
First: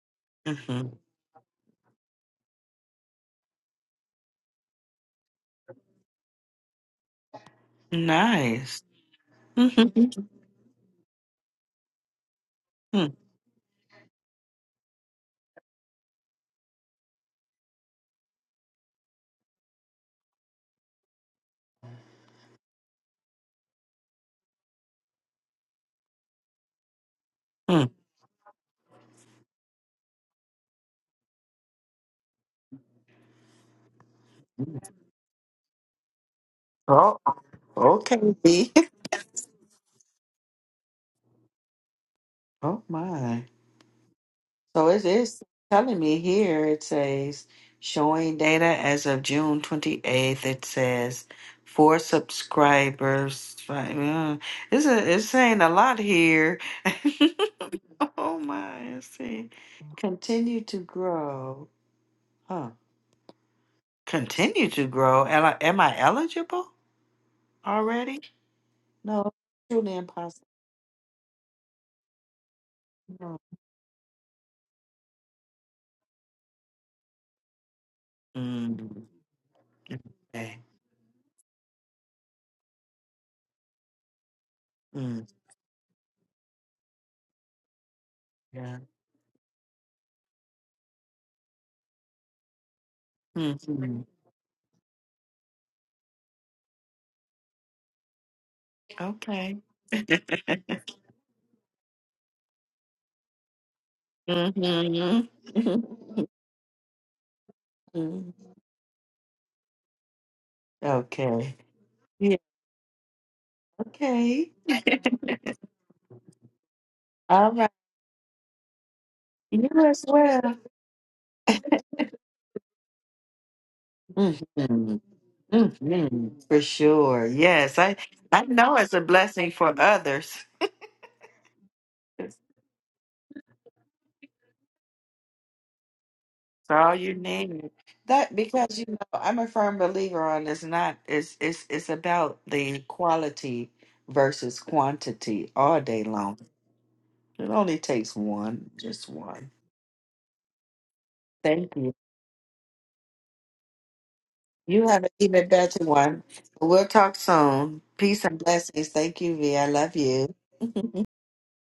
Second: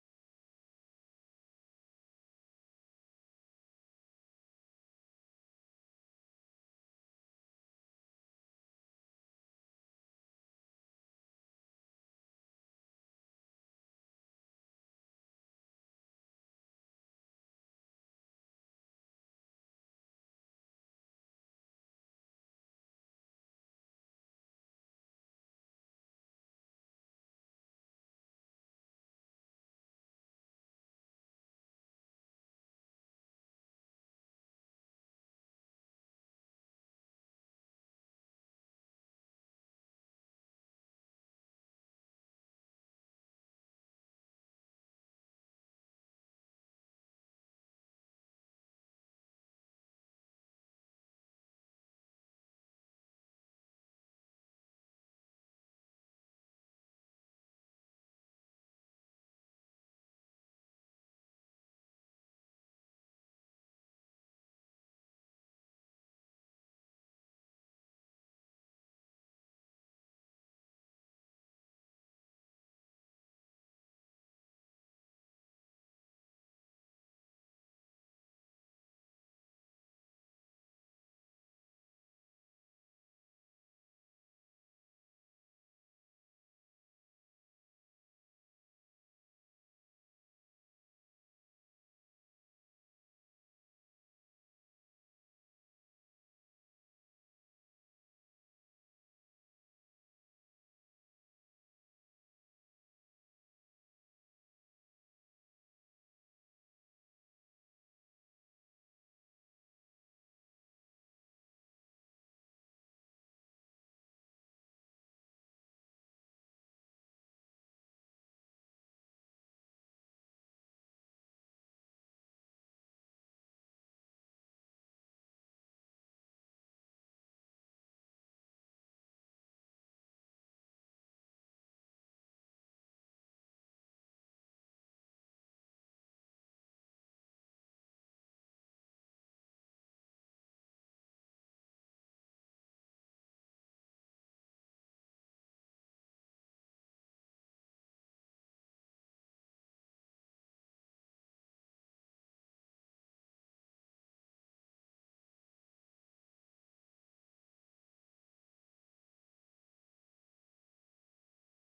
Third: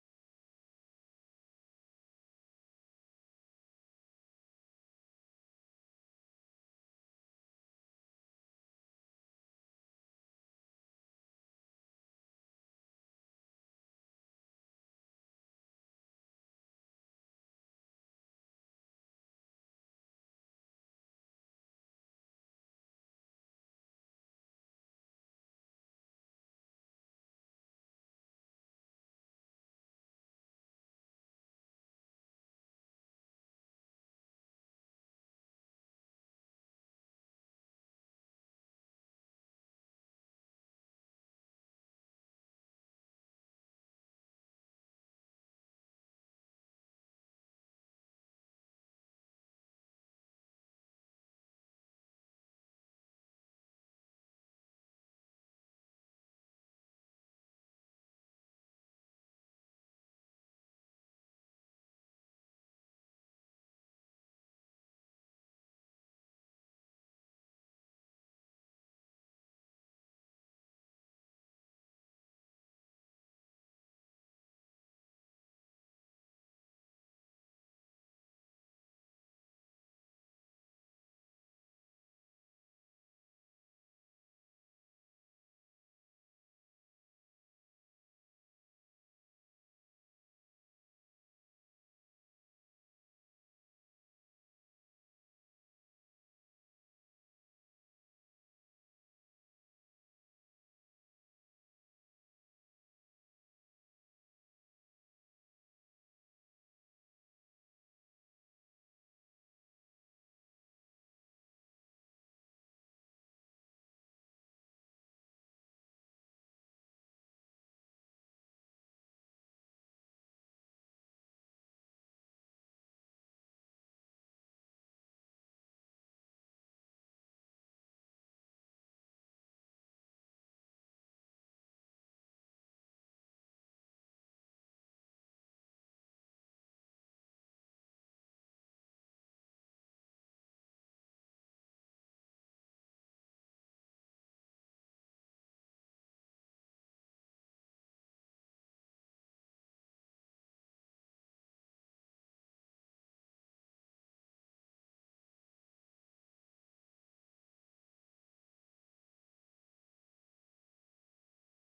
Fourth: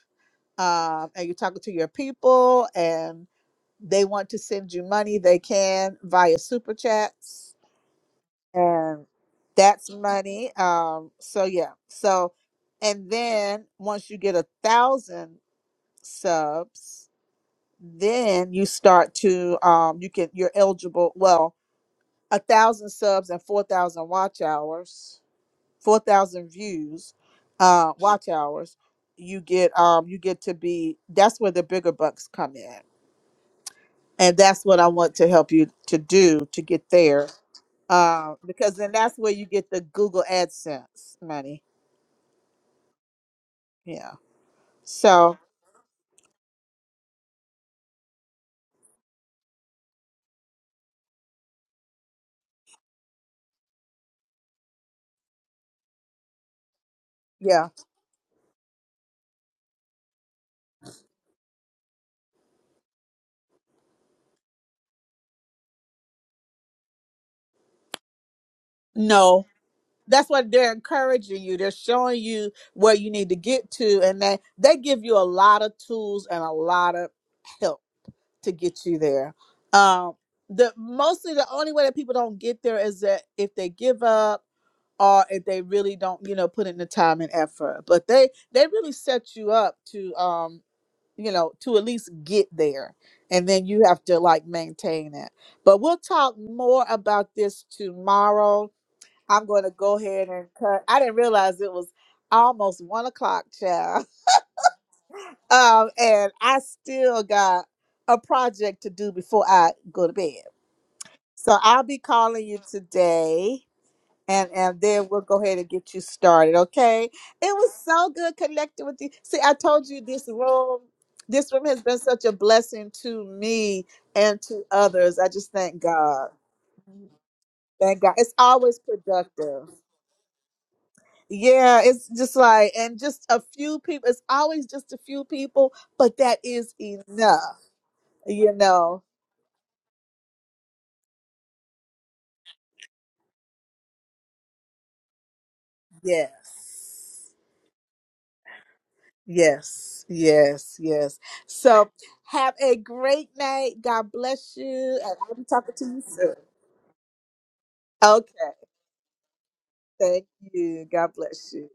S2: hmm
S1: um, and you're talking to your people and they want to send you money, they can via super chats,
S2: Nice.
S1: and that's
S2: Mm-hmm.
S1: money. Um, so yeah, so and
S2: mm
S1: then once you get a thousand subs then you start to um you can you're eligible well a thousand subs and four thousand watch hours four thousand views
S2: mm.
S1: uh watch hours you get um you get to be that's where the bigger bucks come in and that's what i want to help you to do to get
S2: Oh,
S1: there
S2: okay.
S1: uh,
S2: B.
S1: because then that's where you get the google adsense money
S2: Oh my.
S1: yeah
S2: So it
S1: so
S2: is telling me here, it says showing data as of June 28th. It says four subscribers. Five, uh, it's, a, it's saying a lot here.
S1: yeah
S2: oh my, I see. Continue to grow. Huh. Continue to grow. Am I, am I eligible already? No,
S1: no
S2: truly
S1: that's
S2: impossible.
S1: what they're encouraging you they're showing you where you need to
S2: No.
S1: get to and they they give you a lot of tools and a lot of help to get you
S2: Mm,
S1: there um
S2: Okay.
S1: the mostly the only way that people don't get there is that if they give up or
S2: Mm,
S1: if they really don't you know put in the time and effort but they they
S2: yeah.
S1: really set you up to um you know to at least get there and then you have
S2: Mhm.
S1: to like maintain it but we'll talk more about this tomorrow I'm
S2: Okay.
S1: going to go ahead and cut. I didn't realize it was almost one o'clock, child. Um,
S2: Mm-hmm.
S1: and I still got a project to do before I go to bed. So
S2: okay.
S1: I'll be
S2: Yeah,
S1: calling you today, and
S2: okay.
S1: and then we'll go ahead and get you started. Okay? It
S2: All right.
S1: was so good connecting with you. See, I
S2: You
S1: told you
S2: as
S1: this
S2: well.
S1: room. This room has been such a blessing to me and to
S2: hmm
S1: others. I just thank
S2: hmm
S1: God.
S2: For sure. Yes. I,
S1: Thank God. It's
S2: I know
S1: always
S2: it's a blessing
S1: productive.
S2: for others.
S1: Yeah, it's just
S2: It's
S1: like, and just a few people. It's always just a few people, but that is
S2: all you
S1: enough,
S2: need. That
S1: you
S2: because you know,
S1: know.
S2: I'm a firm believer on it's not it's it's it's about the quality versus quantity all day long.
S1: Yes,
S2: It only takes one, just one.
S1: yes, yes, yes.
S2: Thank you.
S1: So have a great night. God bless
S2: You
S1: you,
S2: have an
S1: and I'll be
S2: even
S1: talking
S2: better
S1: to you
S2: one.
S1: soon.
S2: We'll talk soon. Peace
S1: Okay,
S2: and blessings. Thank you, V. I love
S1: thank
S2: you.
S1: you. God bless you.